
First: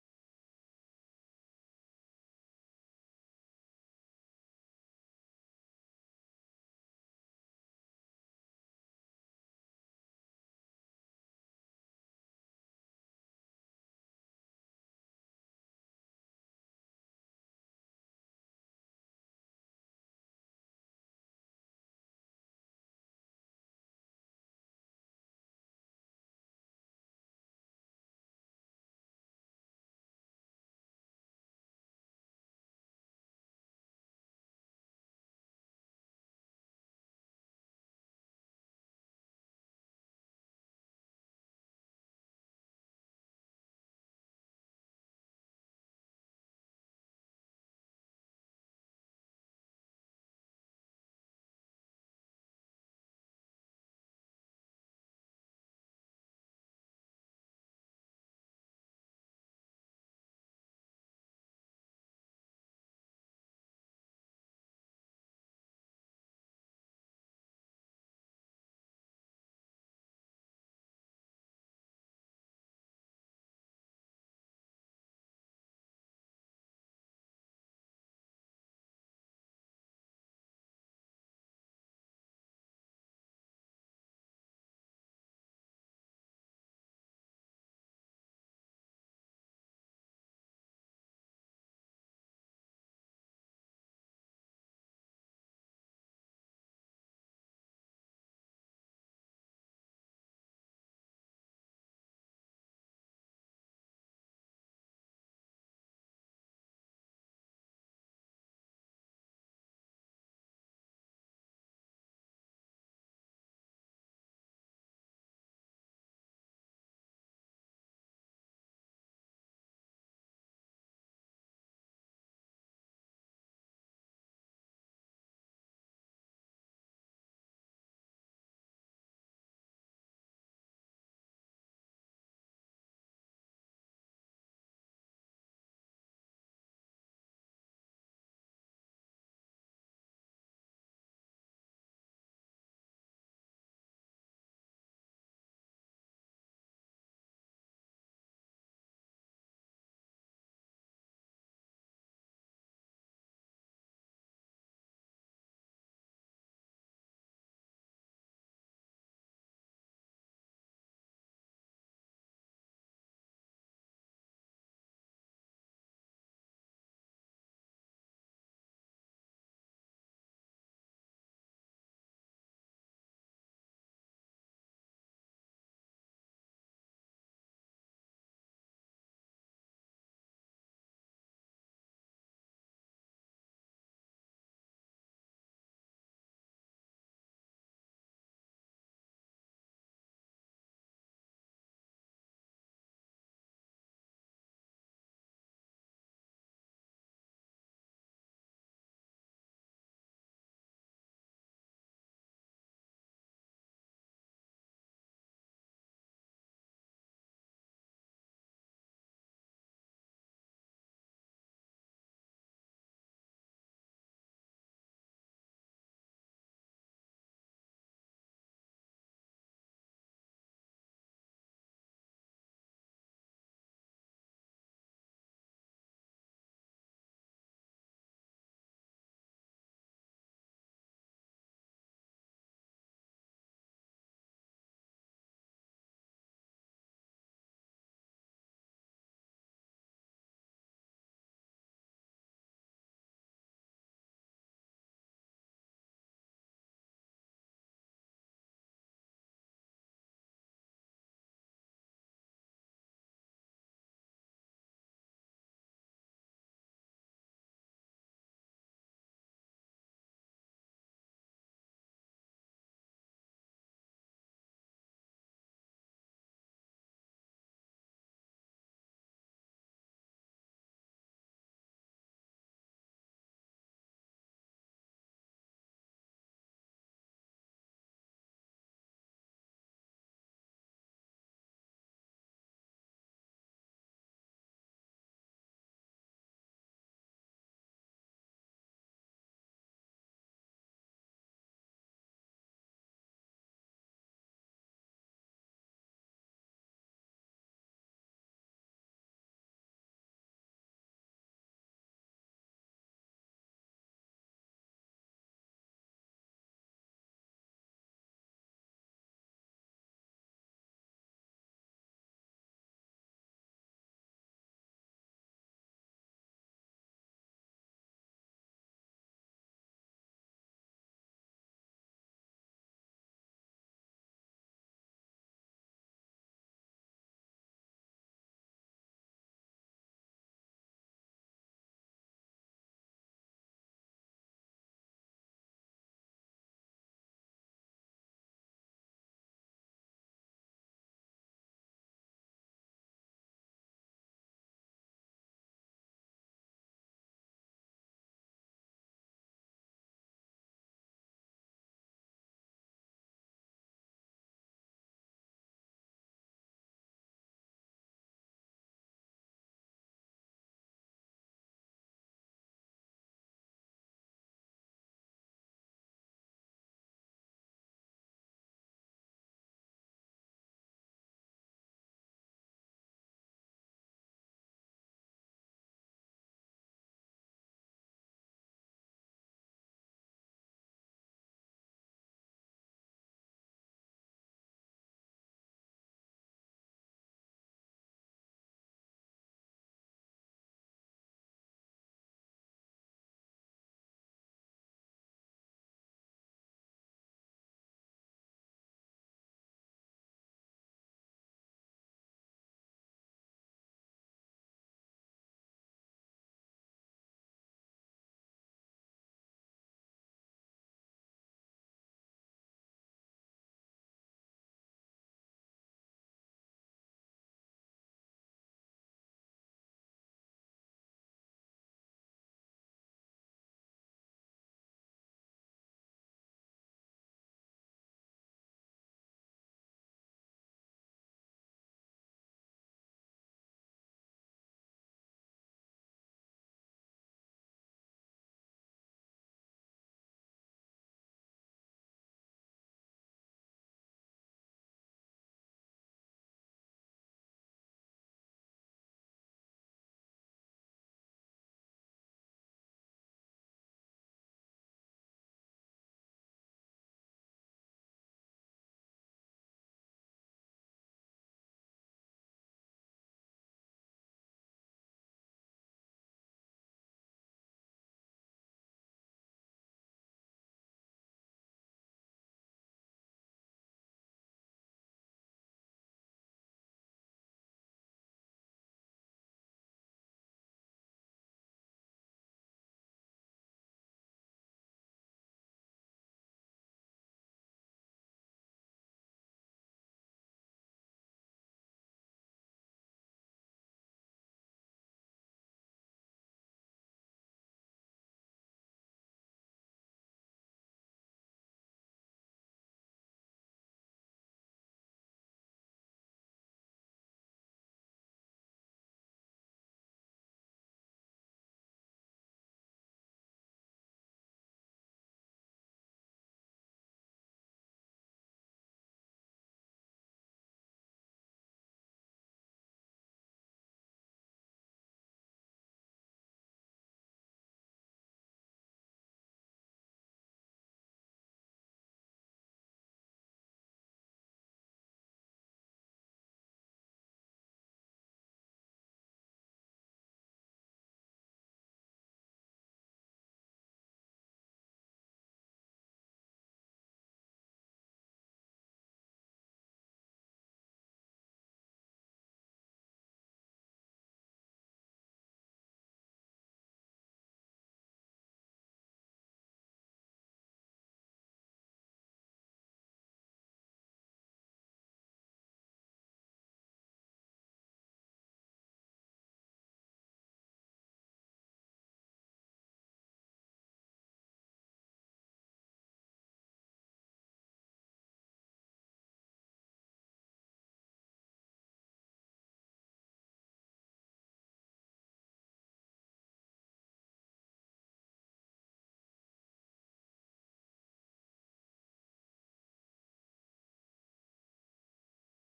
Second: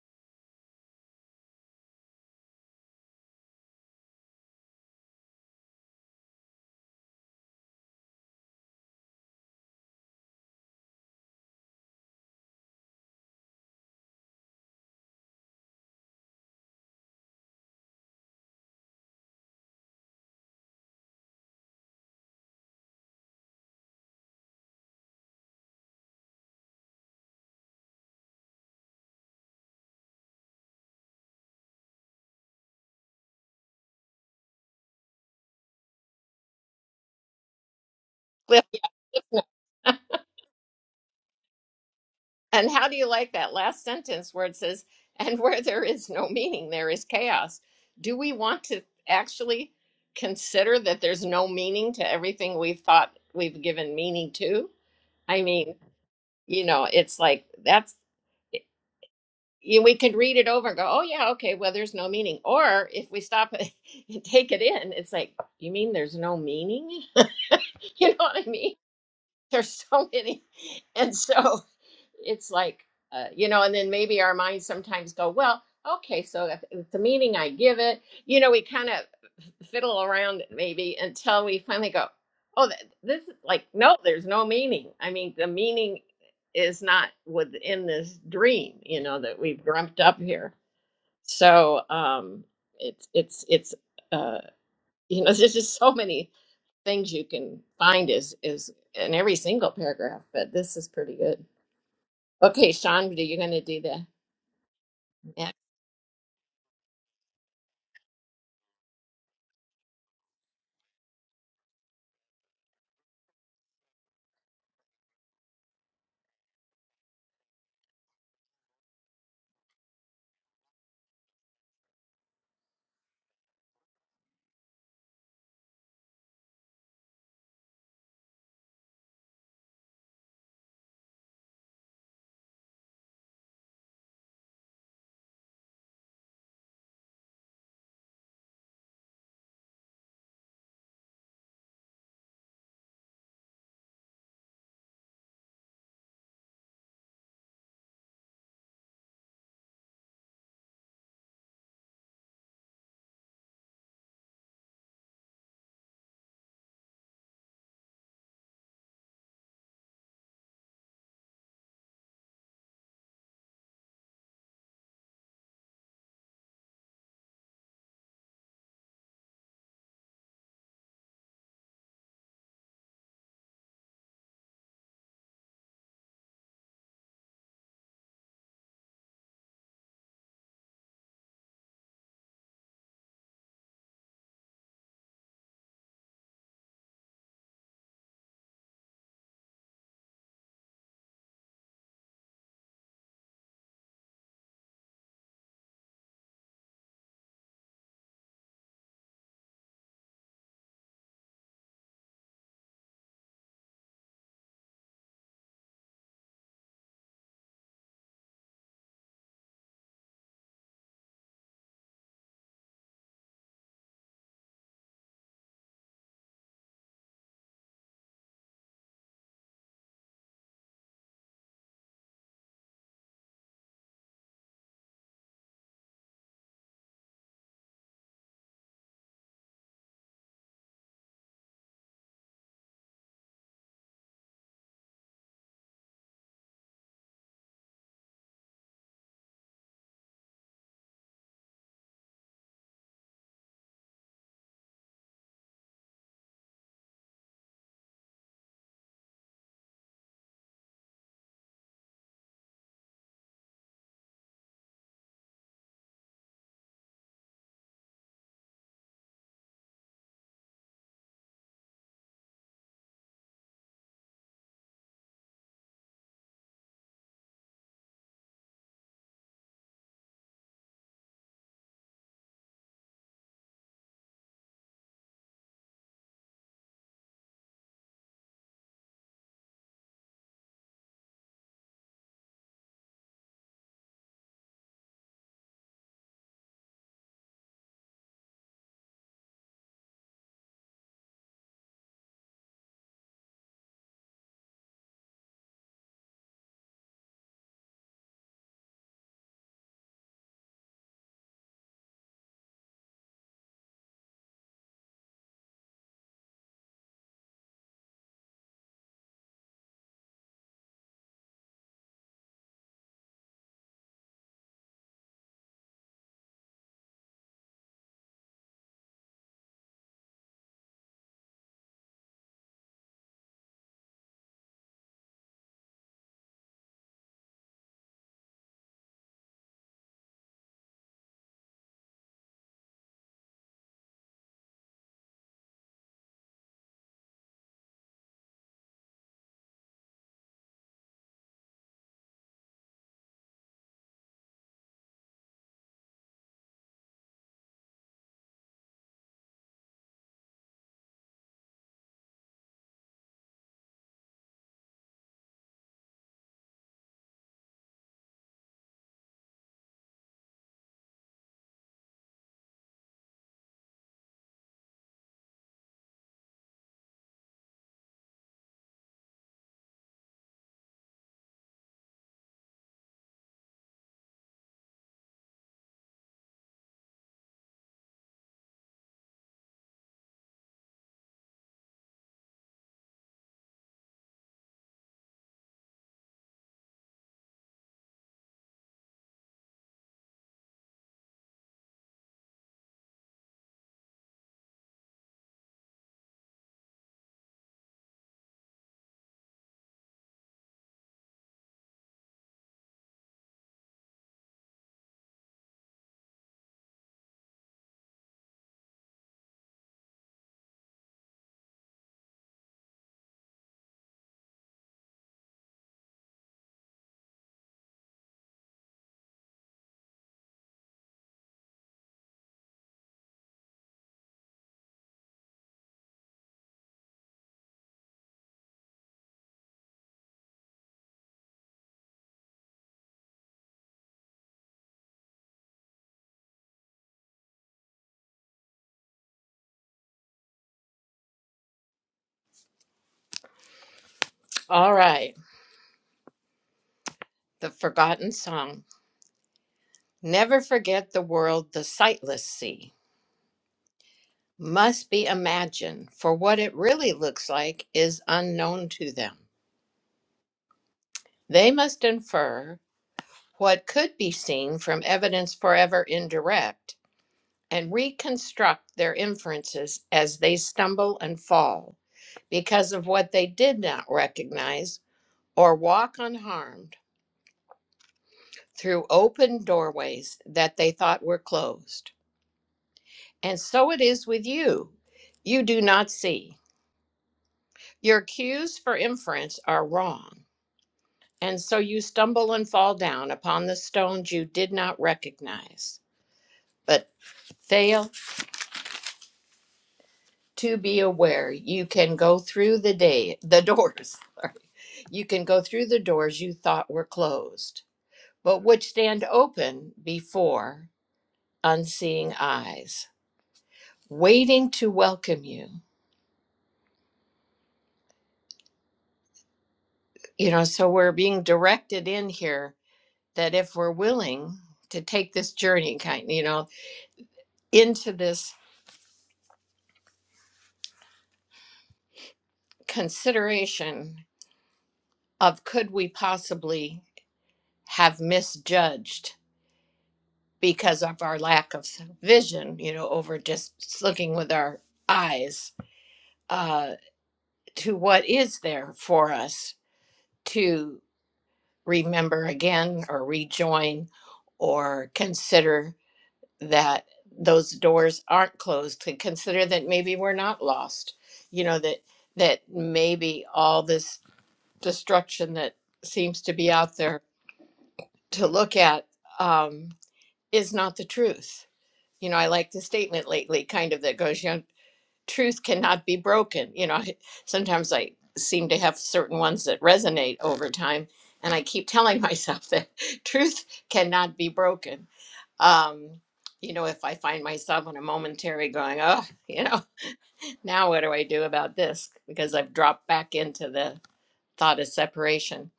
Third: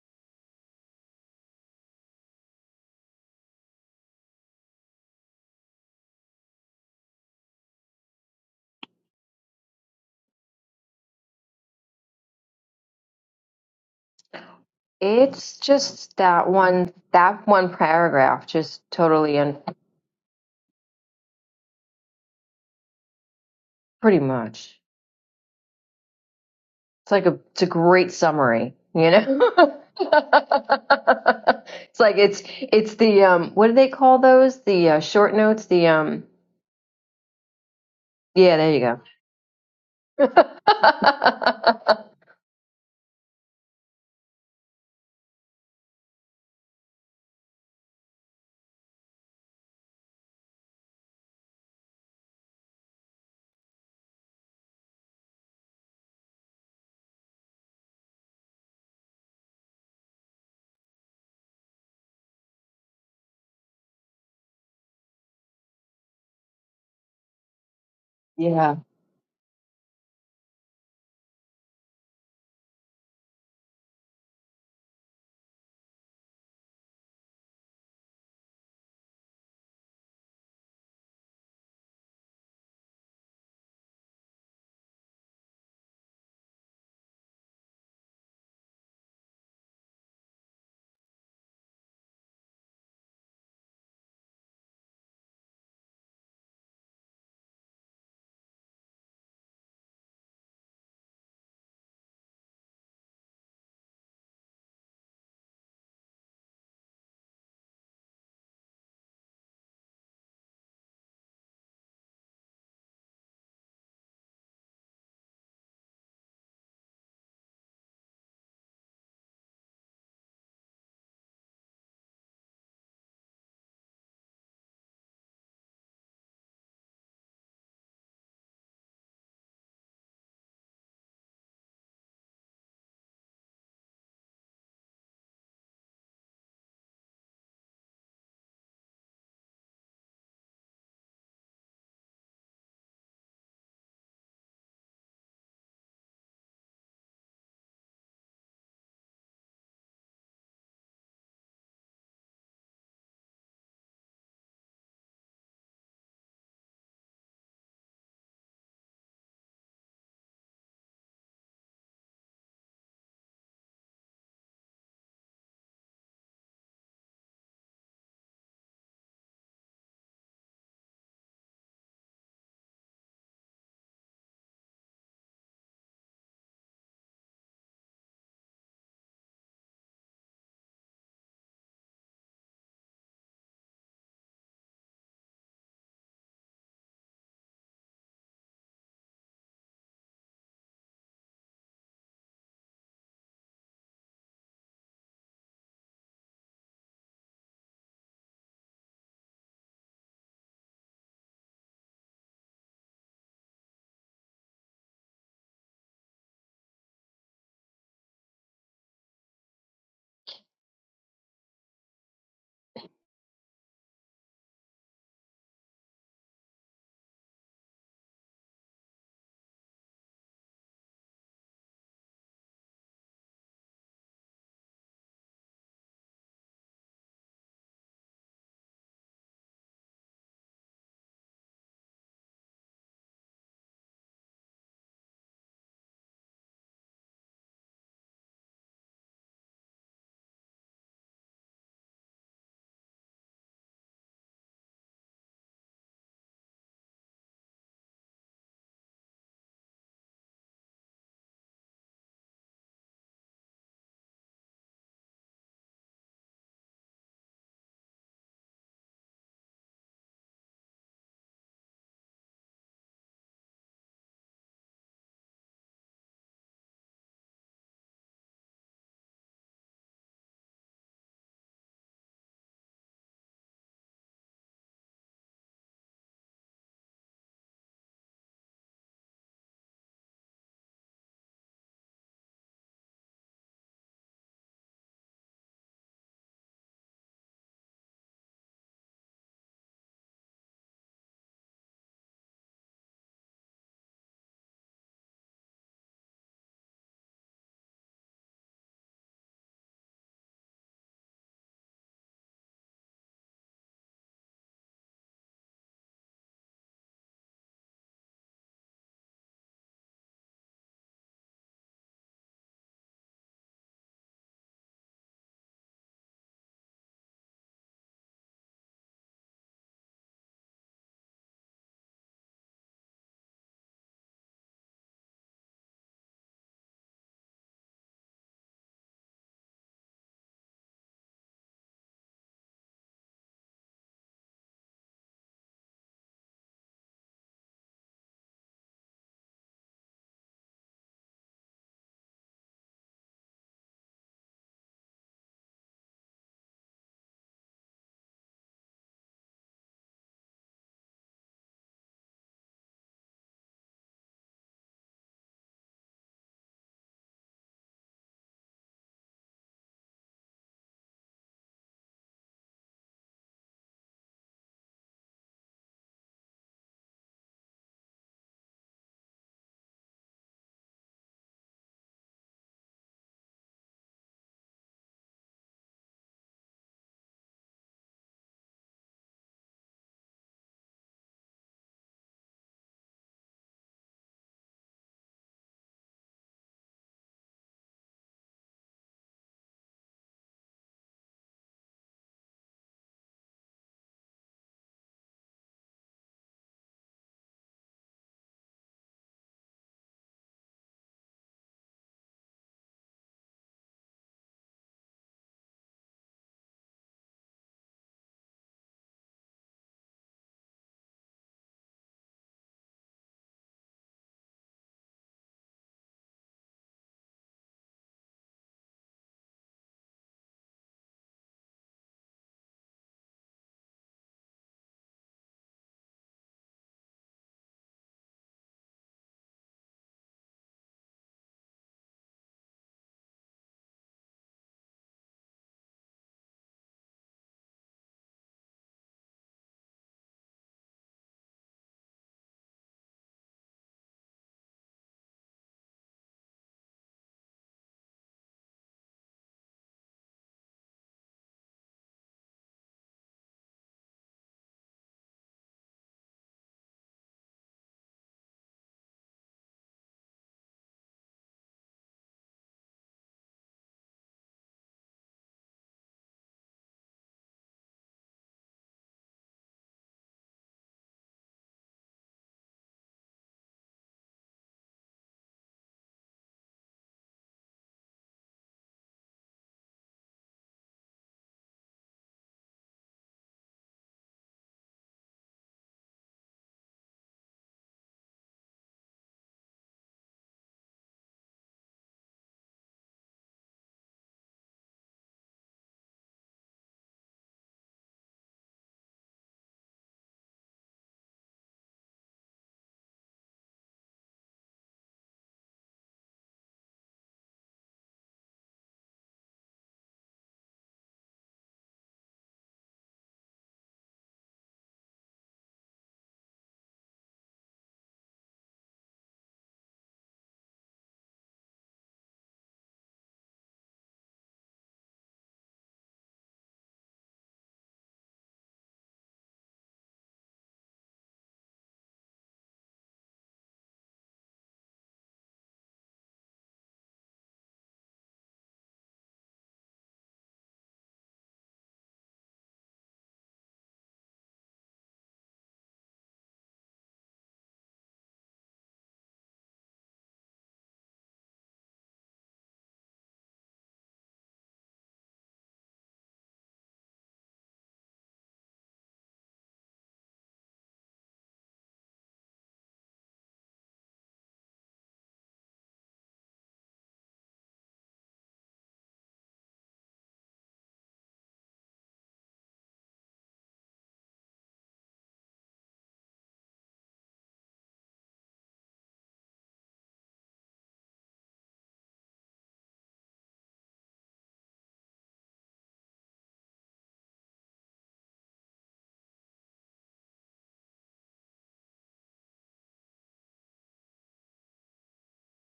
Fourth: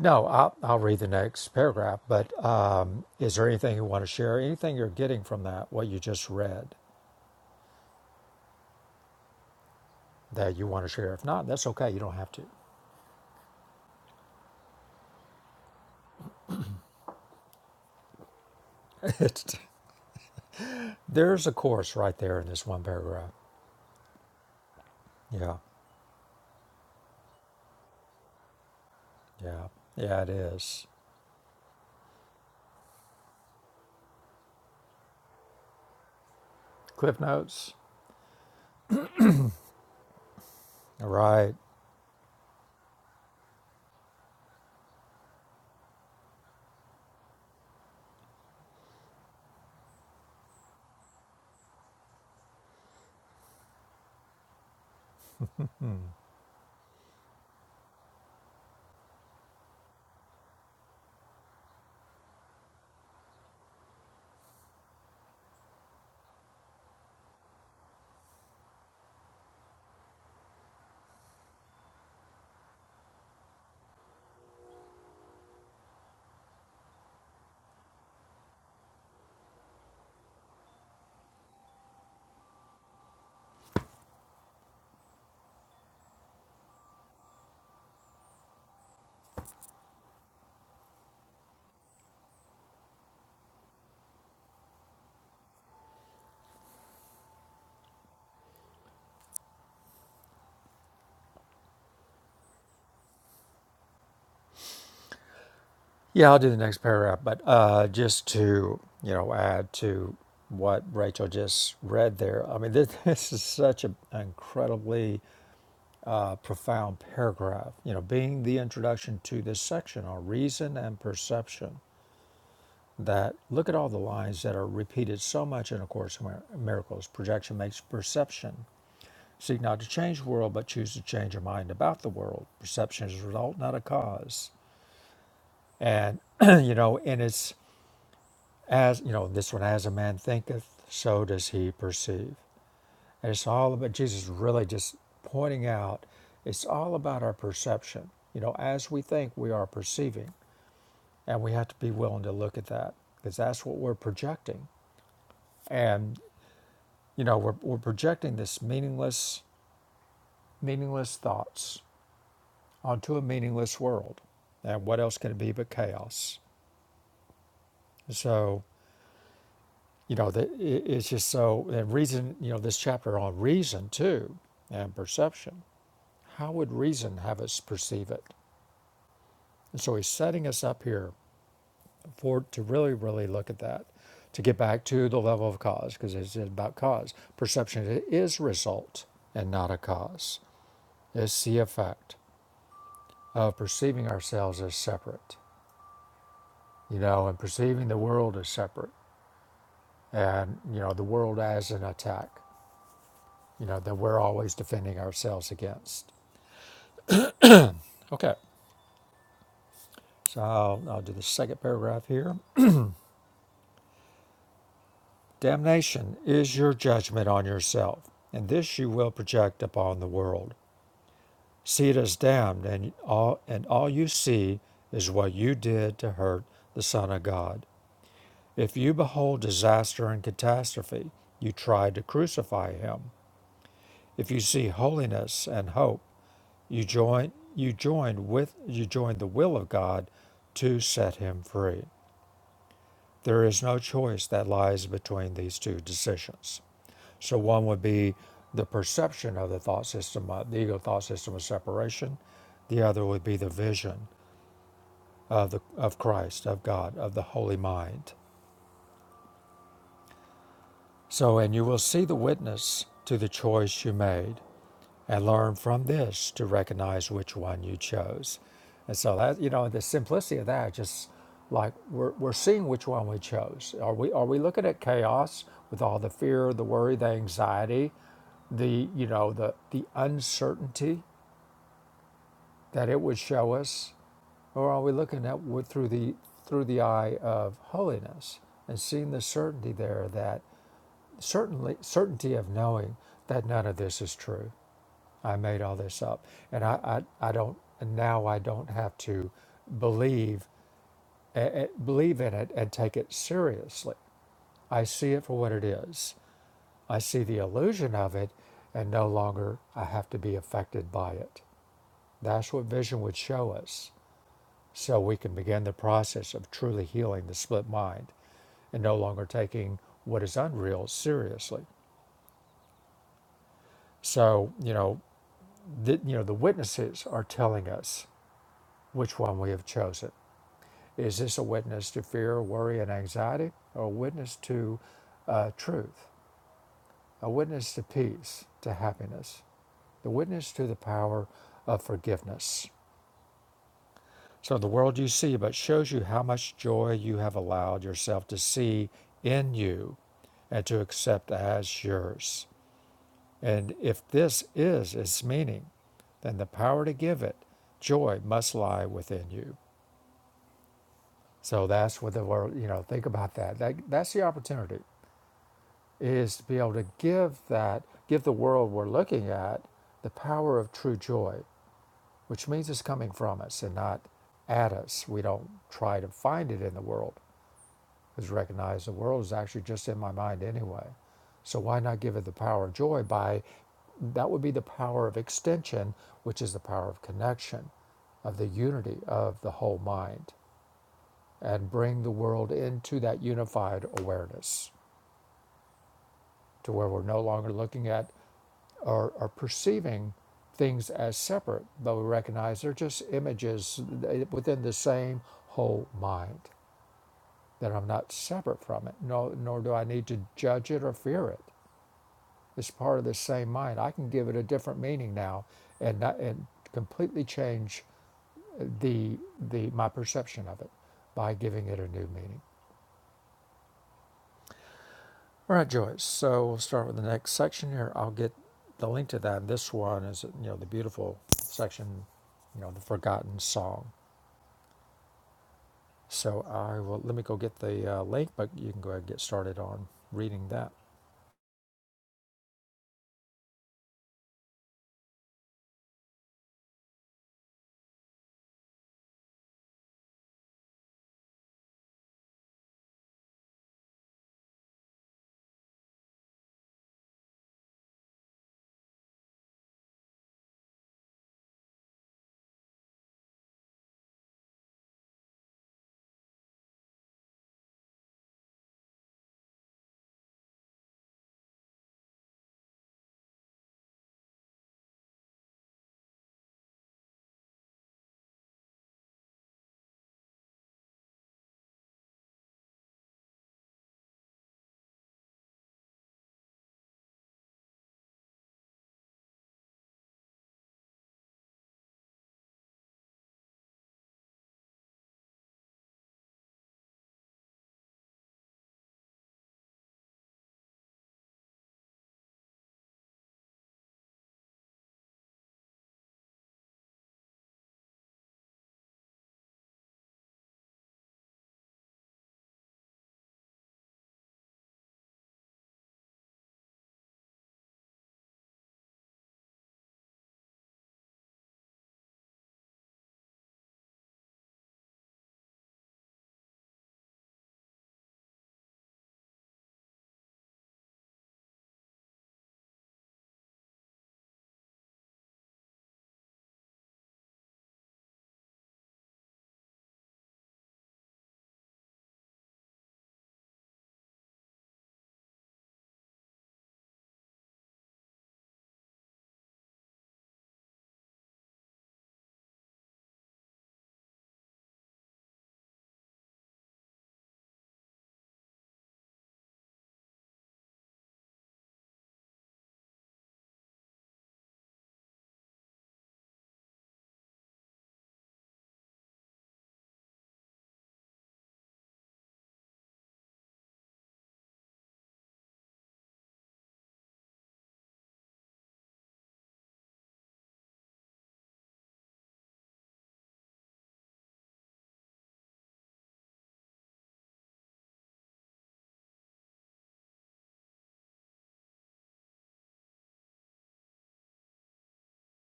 S2: no i'll, I'll read the next paragraph but um, is there anything you want to share anything you're getting from that what you just read that you want to share. If not, that's okay. You don't have to.
S3: It's just that one that one paragraph just totally
S2: It's,
S3: and
S2: there's a course right there in this one paragraph.
S3: pretty much.
S2: Yeah,
S3: It's like a it's a great summary, you
S2: yeah,
S3: know?
S2: yeah, it is.
S3: it's like it's it's the um what do they call those? The uh, short notes, the um
S2: Cliff notes.
S3: yeah, there you go
S2: All right.
S1: And how do you like that last sentence where it says, and where there is no meaning, there is chaos? Do we want to actually consider that there's no meaning to everything we've thought we've given meaning to? I mean,
S2: Hmm.
S1: you know, it's like that's, you, we could read it over and go, oh, yeah, okay, well, there's no meaning. Or if we stop and take it in, it's like, you mean there's no meaning? you know what I mean?
S3: Yeah.
S1: there's so many and so it's like uh, you know and then maybe our minds sometimes go well okay so if, if the meaning i give it you know we kind of fiddle around maybe until we finally go oh th- this is like no there's no meaning i mean the meaning is not within this dream you know that we've dreamt up here so um it's it's it's uh you know there's just so many things you can find is is in every single paragraph, but this is pretty good. Okay, Sean, are you going to do that? next?
S2: Yeah, I'll do the next paragraph, but uh, just to you know add to what Rachel just read there. I mean, this, this is such a, an incredibly uh, profound paragraph. You know, being the introduction to this section on reason and perception. that look at all the lines that are repeated so much in A Course in Miracles. Projection makes perception. Seek not to change the world, but choose to change your mind about the world. Perception is a result, not a cause. And, you know, and it's as, you know, this one, as a man thinketh, so does he perceive. And it's all about Jesus really just pointing out it's all about our perception. You know, as we think, we are perceiving, and we have to be willing to look at that because that's what we're projecting. And You know, we're, we're projecting this meaningless, meaningless thoughts onto a meaningless world. And what else can it be but chaos? So, you know, the, it, it's just so, and reason, you know, this chapter on reason too, and perception. How would reason have us perceive it? And so he's setting us up here for to really, really look at that, to get back to the level of cause, because it's about cause. Perception is result and not a cause. It's the effect. of perceiving ourselves as separate, you know, and perceiving the world as separate and, you know, the world as an attack, you know, that we're always defending ourselves against. Okay, so I'll, I'll do the second paragraph here. Damnation is your judgment on yourself, and this you will project upon the world. See it as damned, and all, and all you see is what you did to hurt the Son of God. If you behold disaster and catastrophe, you try to crucify him If you see holiness and hope, you join you join with you join the will of God to set him free. There is no choice that lies between these two decisions. So one would be the perception of the thought system, uh, the ego thought system of separation. The other would be the vision of the of Christ, of God, of the holy mind. So and you will see the witness to the choice you made and learn from this to recognize which one you chose. And so that you know the simplicity of that, just like we're, we're seeing which one we chose. Are we are we looking at chaos with all the fear, the worry, the anxiety, the you know the the uncertainty that it would show us, or are we looking at with, through the through the eye of holiness and seeing the certainty there that certainly certainty of knowing that none of this is true I made all this up. And I, I, I don't, and now I don't have to believe, eh, eh, believe in it and take it seriously. I see it for what it is. I see the illusion of it and no longer I have to be affected by it. That's what vision would show us. So we can begin the process of truly healing the split mind and no longer taking what is unreal seriously. So, you know, the, you know, the witnesses are telling us which one we have chosen. Is this a witness to fear, worry, and anxiety, or a witness to uh, truth, a witness to peace, to happiness, the witness to the power of forgiveness? So the world you see but shows you how much joy you have allowed yourself to see in you and to accept as yours. And if this is its meaning, then the power to give it, joy, must lie within you. So that's what the world, you know, think about that. that that's the opportunity is to be able to give that, give the world we're looking at the power of true joy, which means it's coming from us and not at us. We don't try to find it in the world because we recognize the world is actually just in my mind anyway. So why not give it the power of joy by that would be the power of extension, which is the power of connection, of the unity of the whole mind, and bring the world into that unified awareness to where we're no longer looking at or, or perceiving things as separate, but we recognize they're just images within the same whole mind, that I'm not separate from it, no, nor do I need to judge it or fear it. It's part of the same mind. I can give it a different meaning now and, not, and completely change the, the, my perception of it by giving it a new meaning. All right, Joyce. So we'll start with the next section here. I'll get the link to that. This one is, you know, the beautiful section, you know, the forgotten song. So I will let me go get the uh, link, but you can go ahead and get started on reading that.
S1: All right. The Forgotten Song. Never forget the world the sightless see. Must be imagined, for what it really looks like is unknown to them. They must infer what could be seen from evidence forever indirect and reconstruct their inferences as they stumble and fall. because of what they did not recognize or walk unharmed through open doorways that they thought were closed. And so it is with you. You do not see. Your cues for inference are wrong. And so you stumble and fall down upon the stones you did not recognize, but fail to be aware you can go through the day, the doors. sorry. You can go through the doors you thought were closed but which stand open before unseeing eyes, waiting to welcome you. You know, so we're being directed in here that if we're willing to take this journey, kind, you know, into this consideration of could we possibly have misjudged because of our lack of vision, you know, over just looking with our eyes uh, to what is there for us to. remember again or rejoin or consider that those doors aren't closed to consider that maybe we're not lost you know that that maybe all this destruction that seems to be out there to look at um, is not the truth you know i like the statement lately kind of that goes you know truth cannot be broken. You know, sometimes I seem to have certain ones that resonate over time, and I keep telling myself that truth cannot be broken. Um, you know, if I find myself in a momentary going, oh, you know, now what do I do about this? Because I've dropped back into the thought of separation.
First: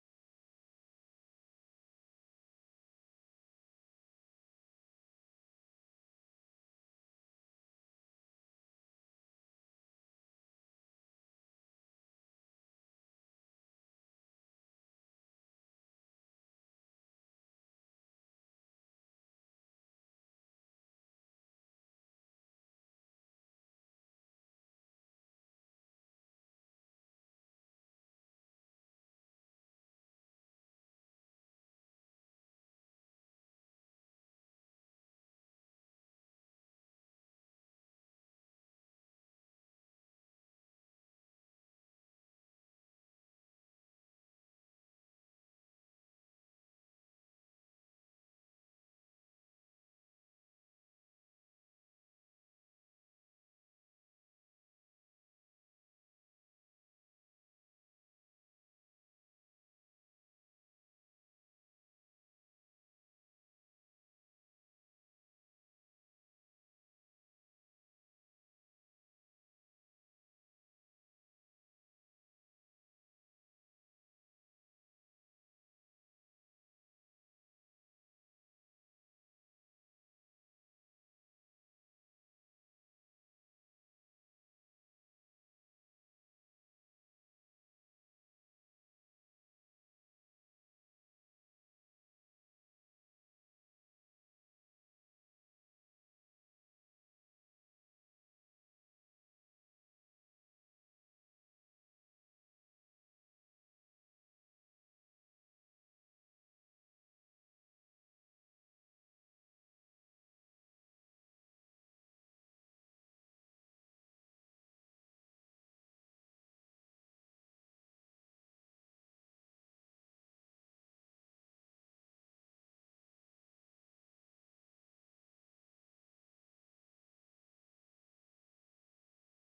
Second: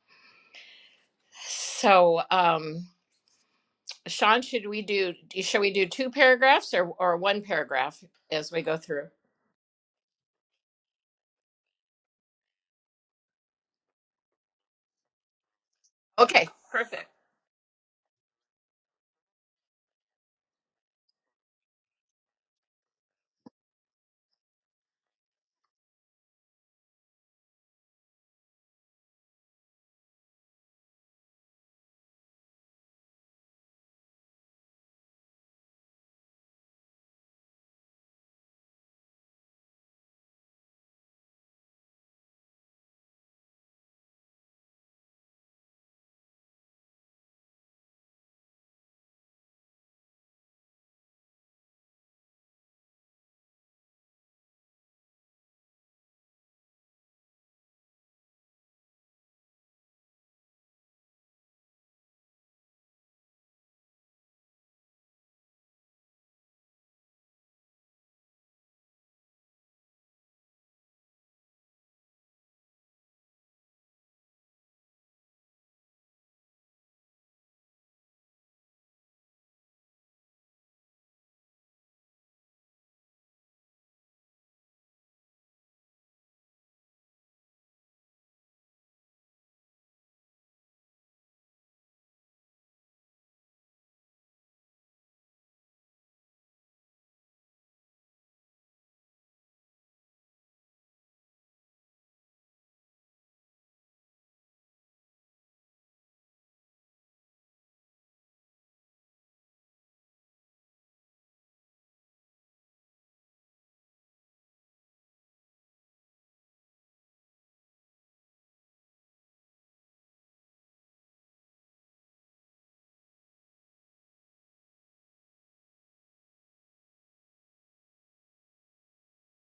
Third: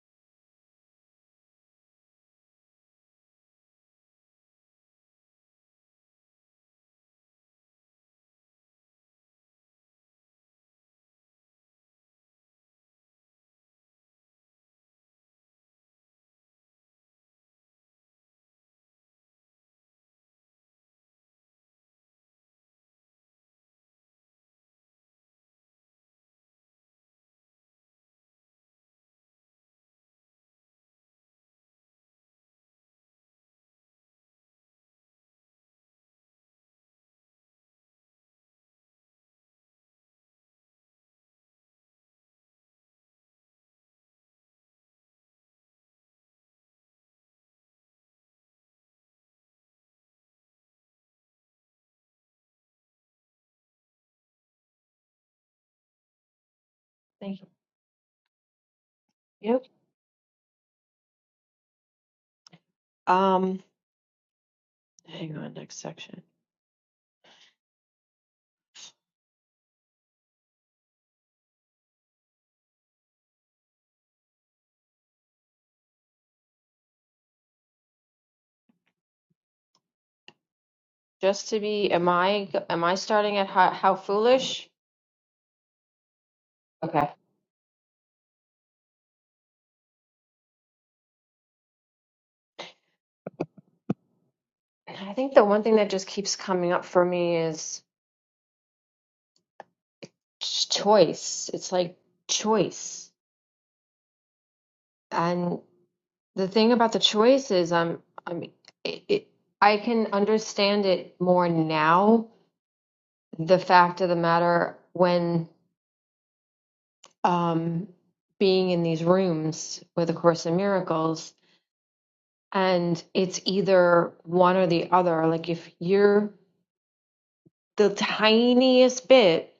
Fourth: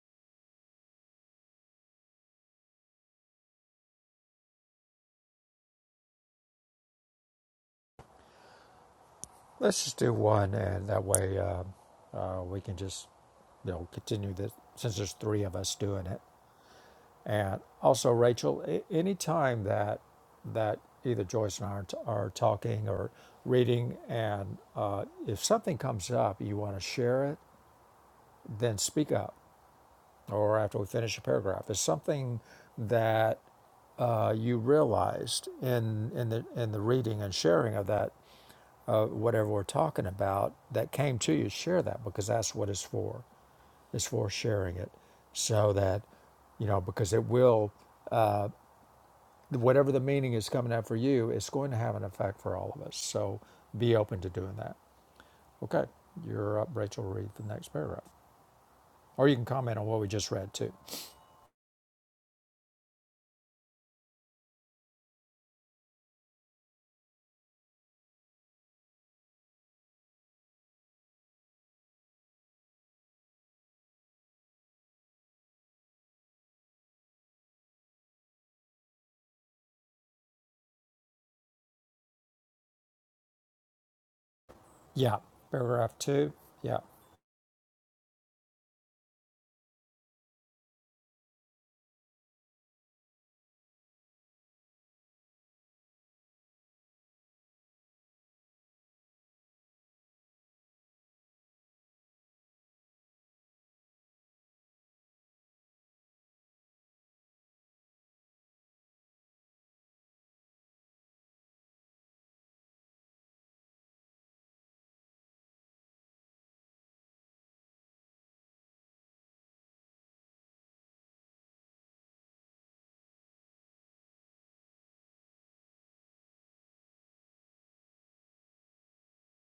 S1: So, um, Sean, should we do? Shall we do two paragraphs or or one paragraph as we go through?
S2: Let's just do one, and that way uh, uh, we can just, you know, continue this since there's three of us doing it.
S1: Okay, perfect.
S2: And also, Rachel, any time that that either Joyce and I are, t- are talking or reading, and uh, if something comes up, you want to share it, then speak up. Or after we finish a paragraph, it's something that uh, you realized in in the in the reading and sharing of that uh, whatever we're talking about that came to you. Share that because that's what it's for. It's for sharing it, so that you know because it will. whatever the meaning is coming up for you, it's going to have an effect for all of us. So be open to doing that. Okay, you're up, Rachel. Read
S3: Thank
S2: the
S3: you.
S2: next paragraph, or you can
S3: Yep.
S2: comment on what we just read too.
S3: Um, hang on, next section. Just to be, am I am I starting at how, how foolish?
S2: Yeah, paragraph two. Yeah,
S3: Okay. I think the one thing that just keeps coming up for me is ch- choice. It's like choice, and the thing about the choice is, I'm I'm it, it, I can understand it more now. The fact of the matter, when um, being in these rooms with A Course in Miracles, and it's either one or the other. Like if you're the tiniest bit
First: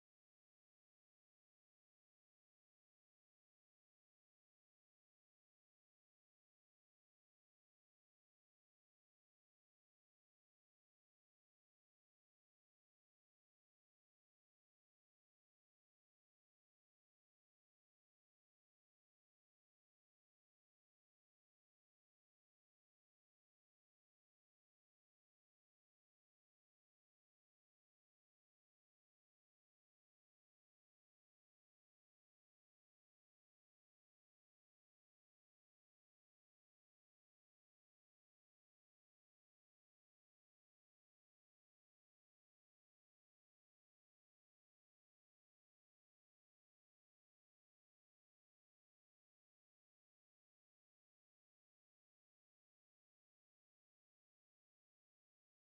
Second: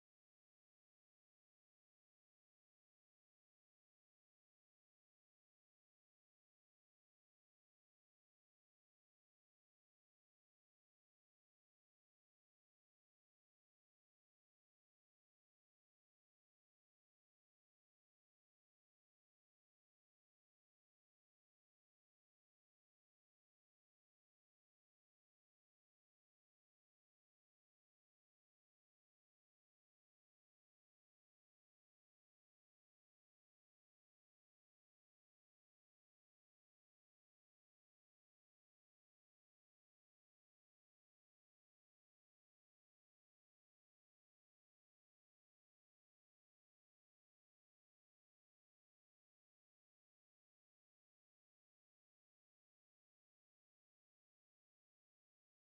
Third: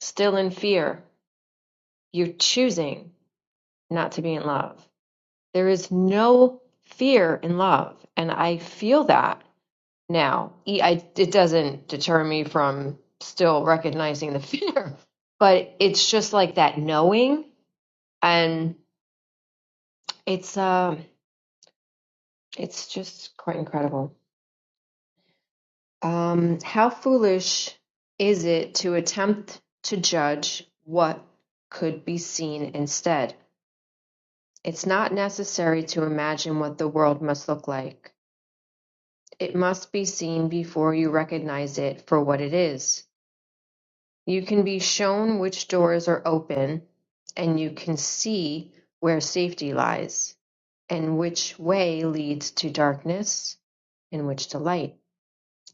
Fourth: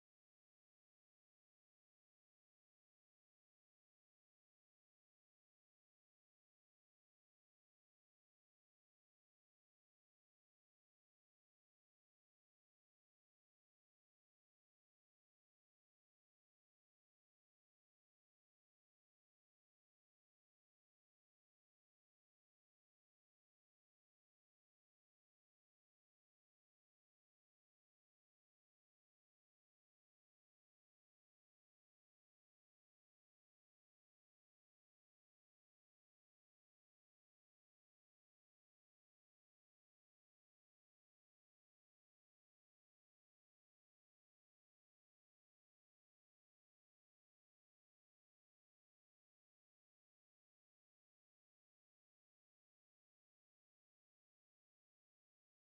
S3: still in fear, you're choosing not to be in love. There is no fear in love, and I feel that now. E- I, it doesn't deter me from still recognizing the fear, but it's just like that knowing, and it's um. It's just quite incredible. Um, how foolish is it to attempt to judge what could be seen instead? It's not necessary to imagine what the world must look like. It must be seen before you recognize it for what it is. You can be shown which doors are open, and you can see where safety lies, and which way leads to darkness and which to light.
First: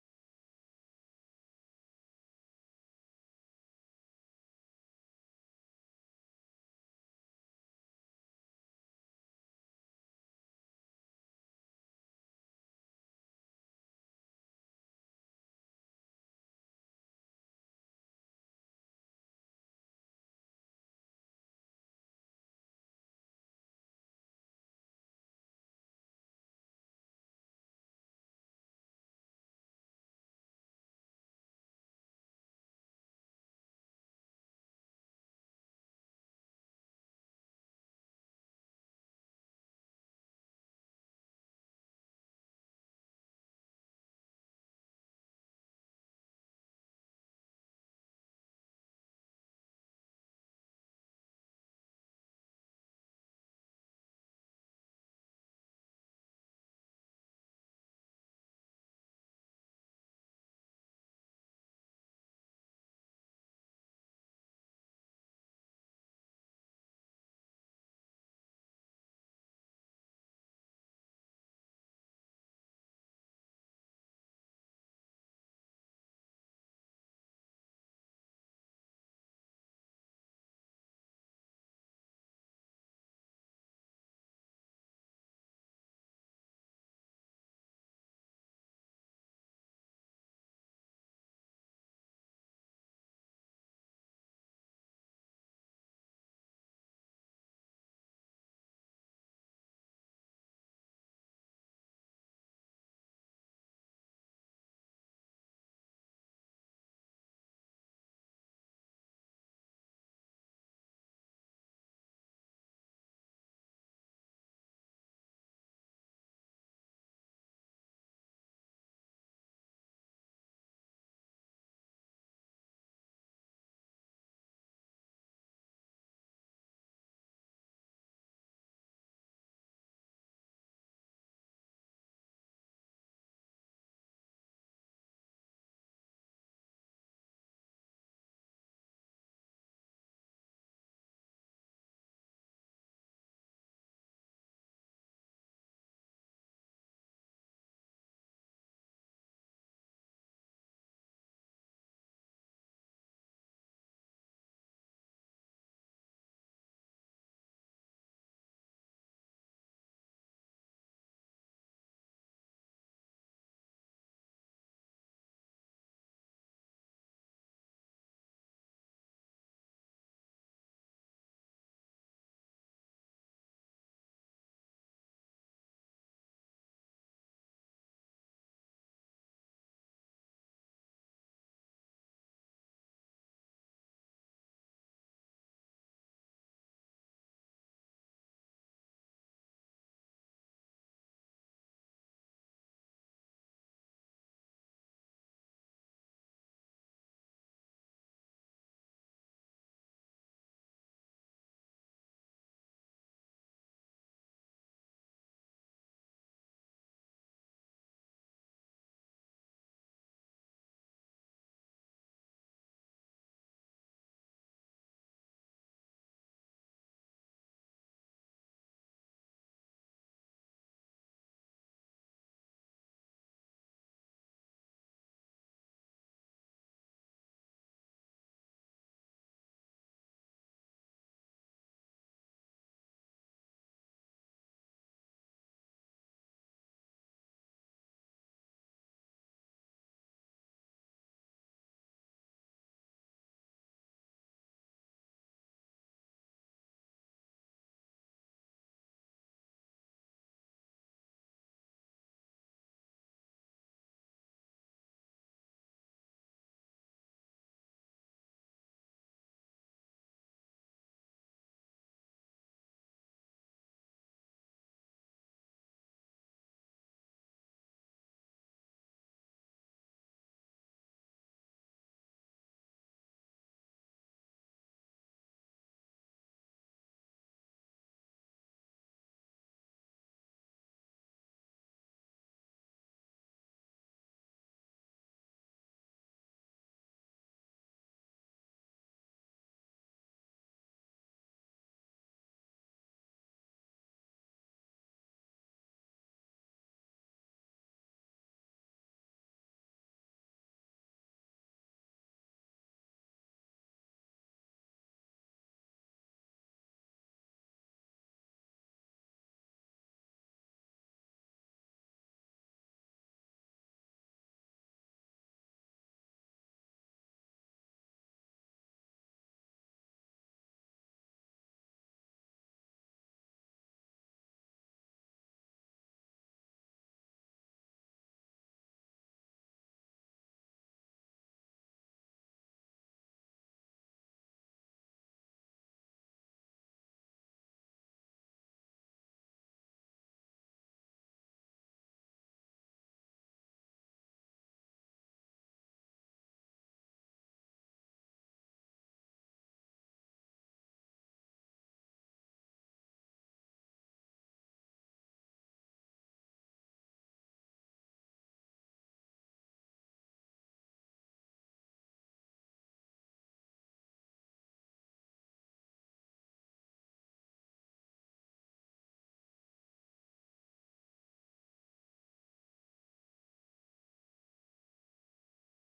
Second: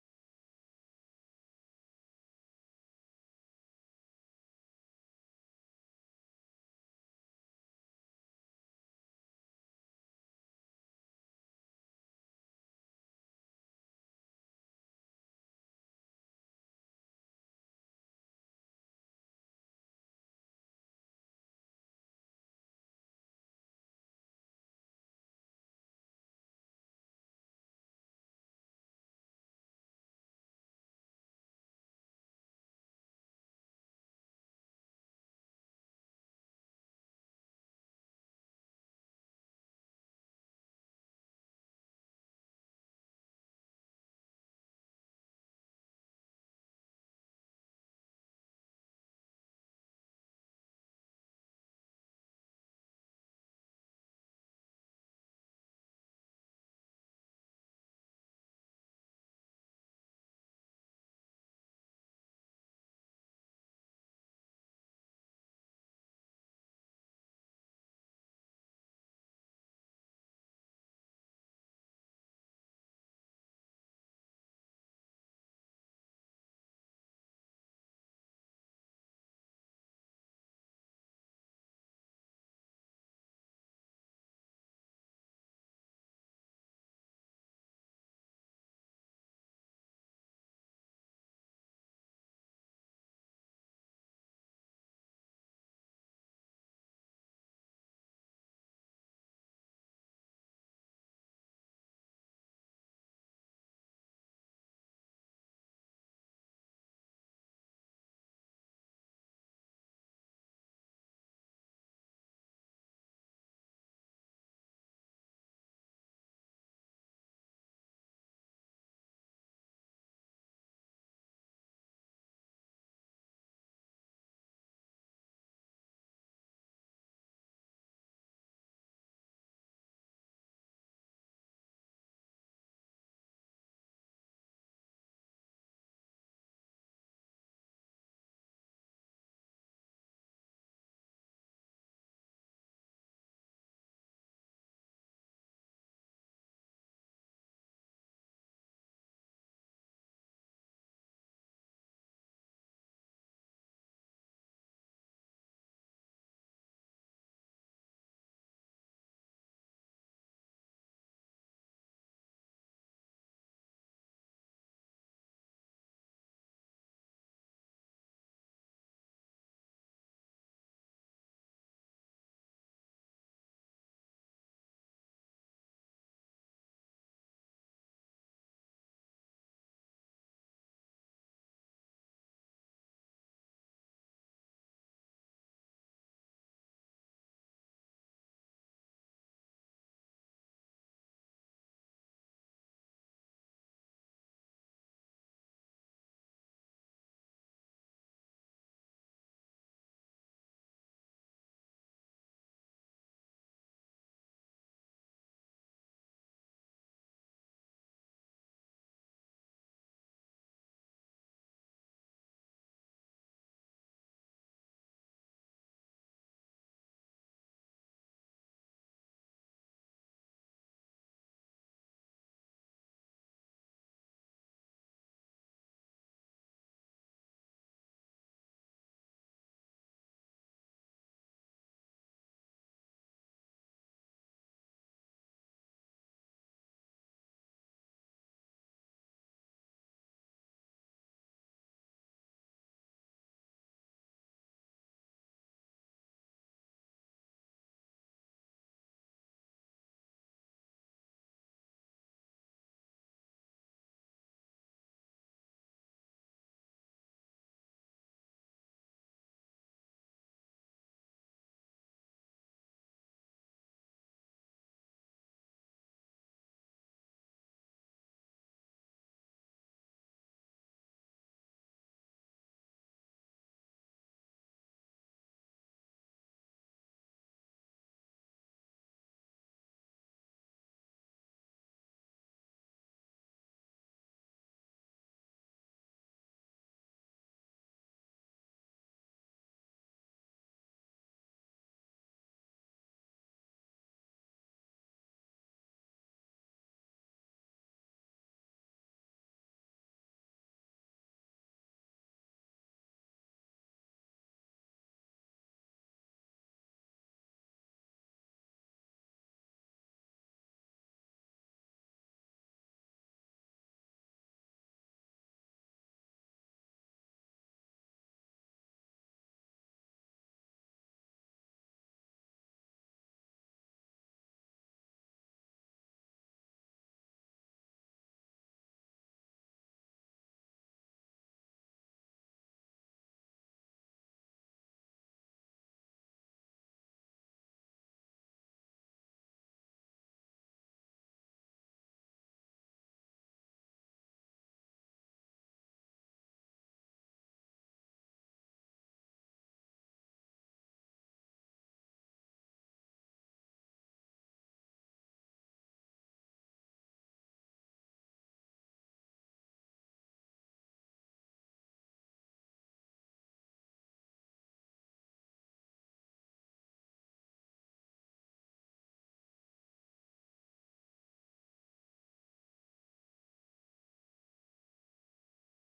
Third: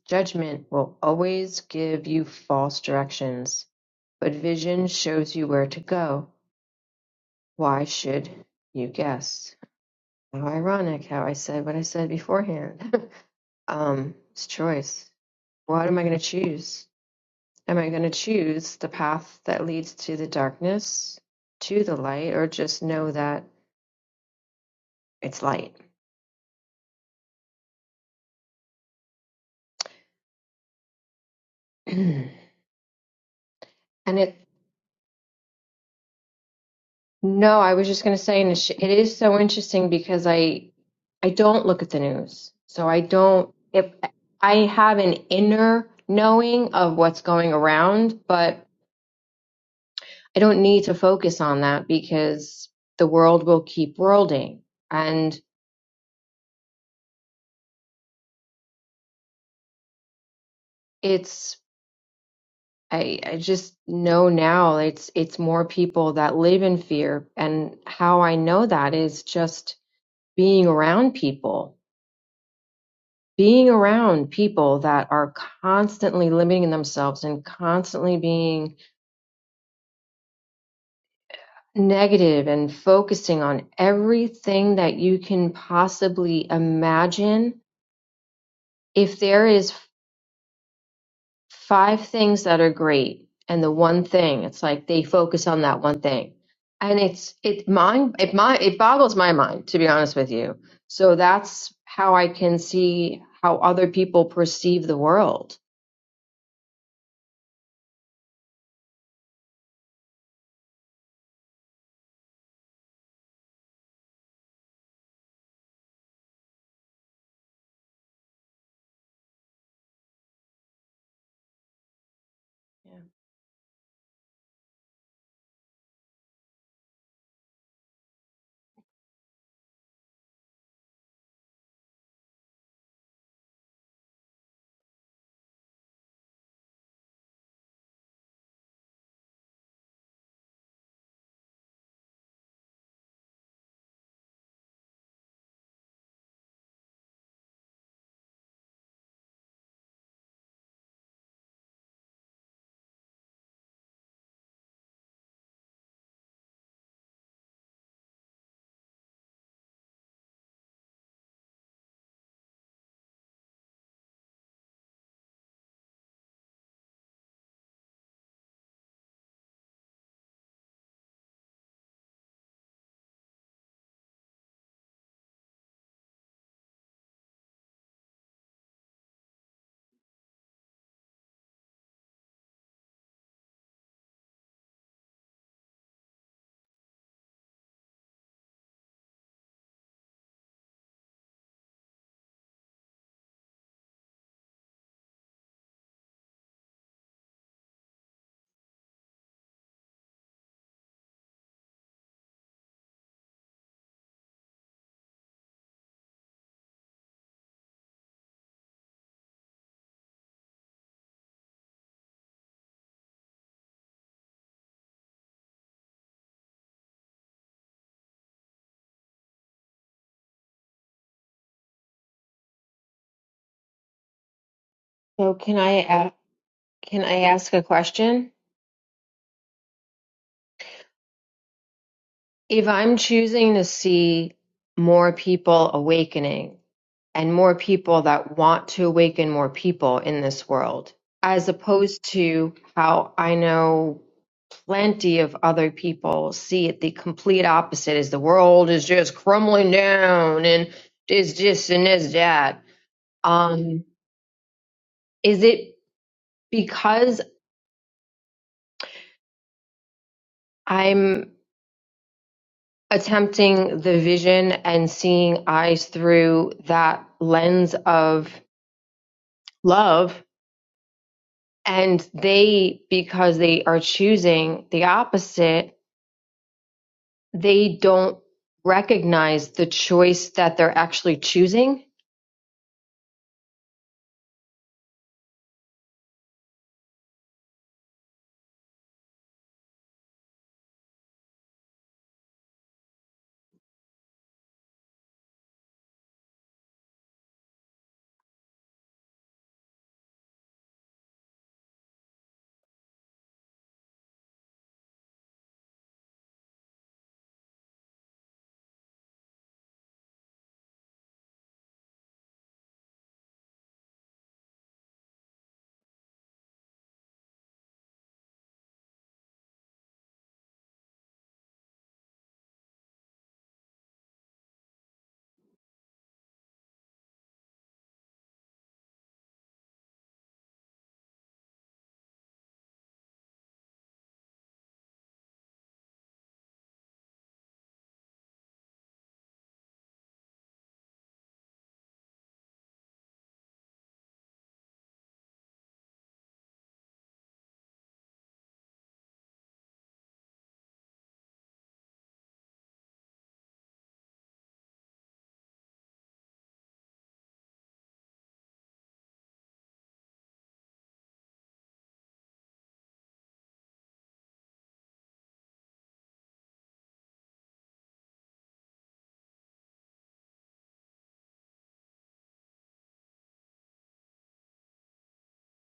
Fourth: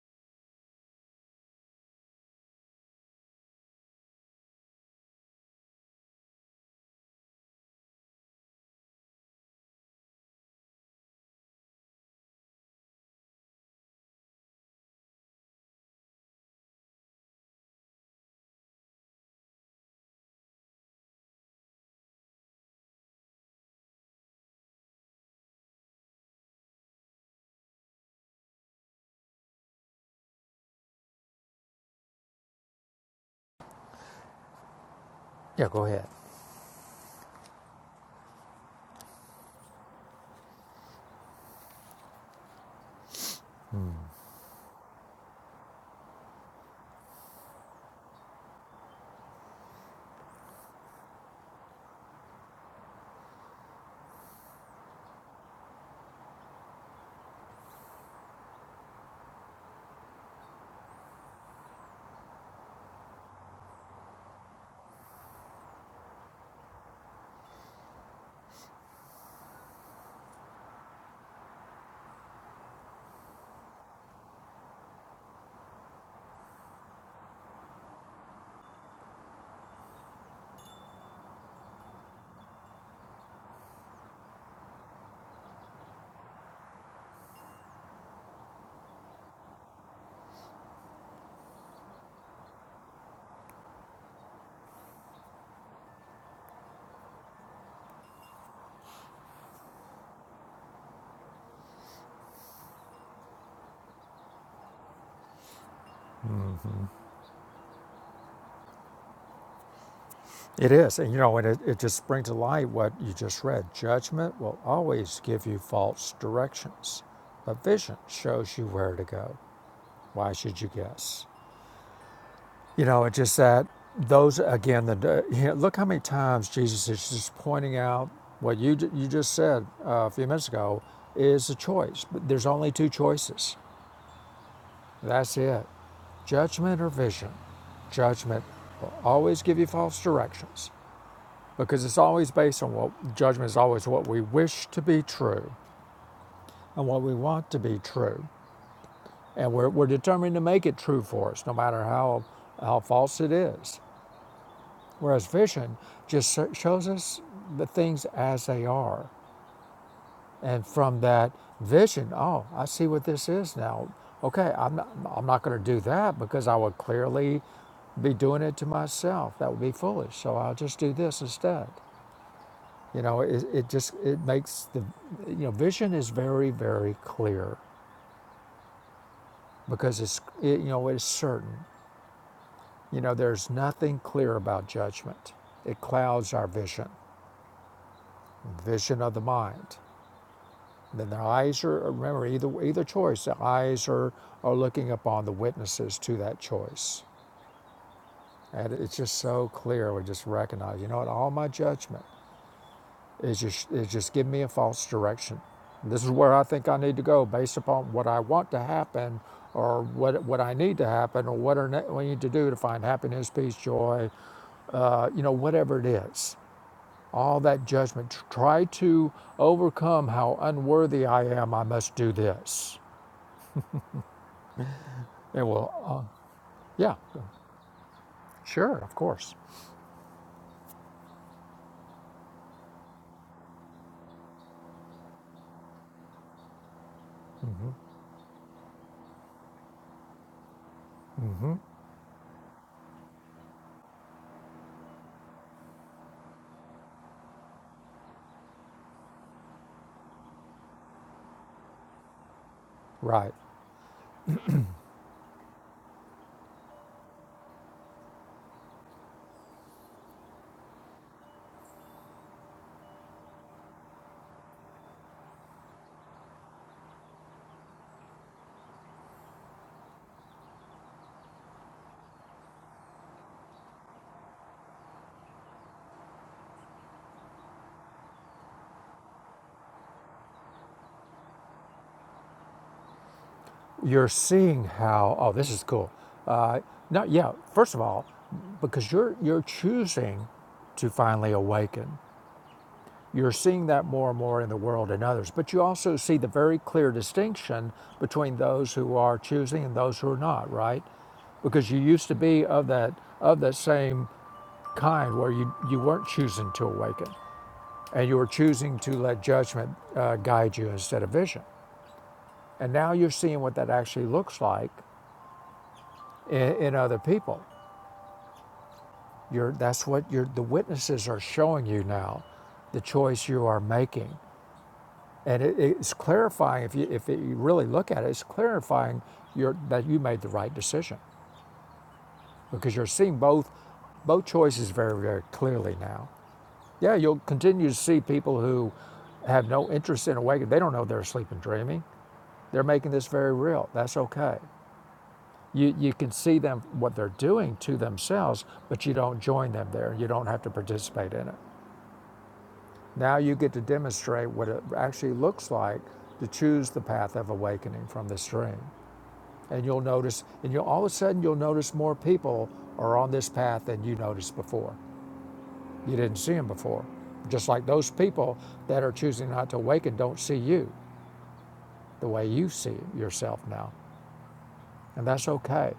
S3: Judgment will always give you false directions, but vision shows you where to go. Why should you guess? How ironic how I said what I said beforehand. um, it's choice. What am I going to choose? Am I going to choose the path that leads to the darkness, to the light, or just know that it's light? and it
S2: yeah. Go ahead.
S3: No, I was just going to say, and it's- it is so interesting because I I don't look at the news, so I don't. If I have an inner knowing of what's going around, but I don't need to focus on that because the world will keep worlding, and it's I I just know now it's it's more people that live in fear, and how I know that is just being around people being around people that are constantly limiting themselves and constantly being negative and focusing on everything that you can possibly imagine if there is five things that are great and the one thing it's like they focus on that one thing and it's it mind it my it boggles my mind to be honest with you so that's how i can see how other people perceive the world
S2: It is, and you know, and it, it just brings to light what you just read. Judgment will always give you false directions, but vision shows you where to go. Why should you guess? You know, it's just that those again. The you know, look how many times Jesus is just pointing out what you you just said uh, a few minutes ago is a choice. But there's only two choices. That's it: judgment or vision. Judgment will always give you false directions because it's always based on what judgment is always what we wish to be true and what we want to be true, and we're we're determined to make it true for us, no matter how how false it is. Whereas vision just shows us the things as they are. And from that vision, oh, I see what this is now. Okay, I'm not, I'm not going to do that because I would clearly be doing it to myself. That would be foolish. So I'll just do this instead. You know, it, it just it makes the you know vision is very very clear because it's it, you know it's certain. You know, there's nothing clear about judgment. It clouds our vision, vision of the mind. Then their eyes are, remember, either, either choice, the eyes are, are looking upon the witnesses to that choice. And it's just so clear. We just recognize, you know what, all my judgment is just, is just giving me a false direction. This is where I think I need to go based upon what I want to happen or what, what I need to happen or what, are ne- we need to do to find happiness, peace, joy, uh, you know, whatever it is. All that judgment. tr- Try to overcome how unworthy I am. I must do this.
S3: so
S2: It
S3: can
S2: will.
S3: i
S2: uh,
S3: ask
S2: Yeah,
S3: Can I ask a question?
S2: sure, of course.
S3: If I'm choosing to see more people awakening and more people that want to awaken more people in this world, as opposed to how I know plenty of other people see it the complete opposite is the world is just crumbling down and is this and is that.
S2: Right.
S3: Um, is it because I'm attempting the vision and seeing eyes through that lens of love. And they, because they are choosing the opposite, they don't recognize the choice that they're actually choosing.
S2: You're seeing how, oh, this is cool. Uh, no, yeah, first of all, because you're, you're choosing to finally awaken. You're seeing that more and more in the world and others, but you also see the very clear distinction between those who are choosing and those who are not, right? Because you used to be of that of that same kind where you, you weren't choosing to awaken and you were choosing to let judgment uh, guide you instead of vision. And now you're seeing what that actually looks like in, in other people. You're, that's what you're, the witnesses are showing you now, the choice you are making. And it, it's clarifying, if you, if it, you really look at it, it's clarifying your, that you made the right decision because you're seeing both, both choices very, very clearly now. Yeah, you'll continue to see people who have no interest in awakening. They don't know they're asleep and dreaming. They're making this very real. That's okay. You, you can see them, what they're doing to themselves, but you don't join them there. You don't have to participate in it. Now you get to demonstrate what it actually looks like to choose the path of awakening from the stream. And you'll notice, and you'll all of a sudden you'll notice more people are on this path than you noticed before. You didn't see them before. Just like those people that are choosing not to awaken don't see you the way you see yourself now. And that's okay.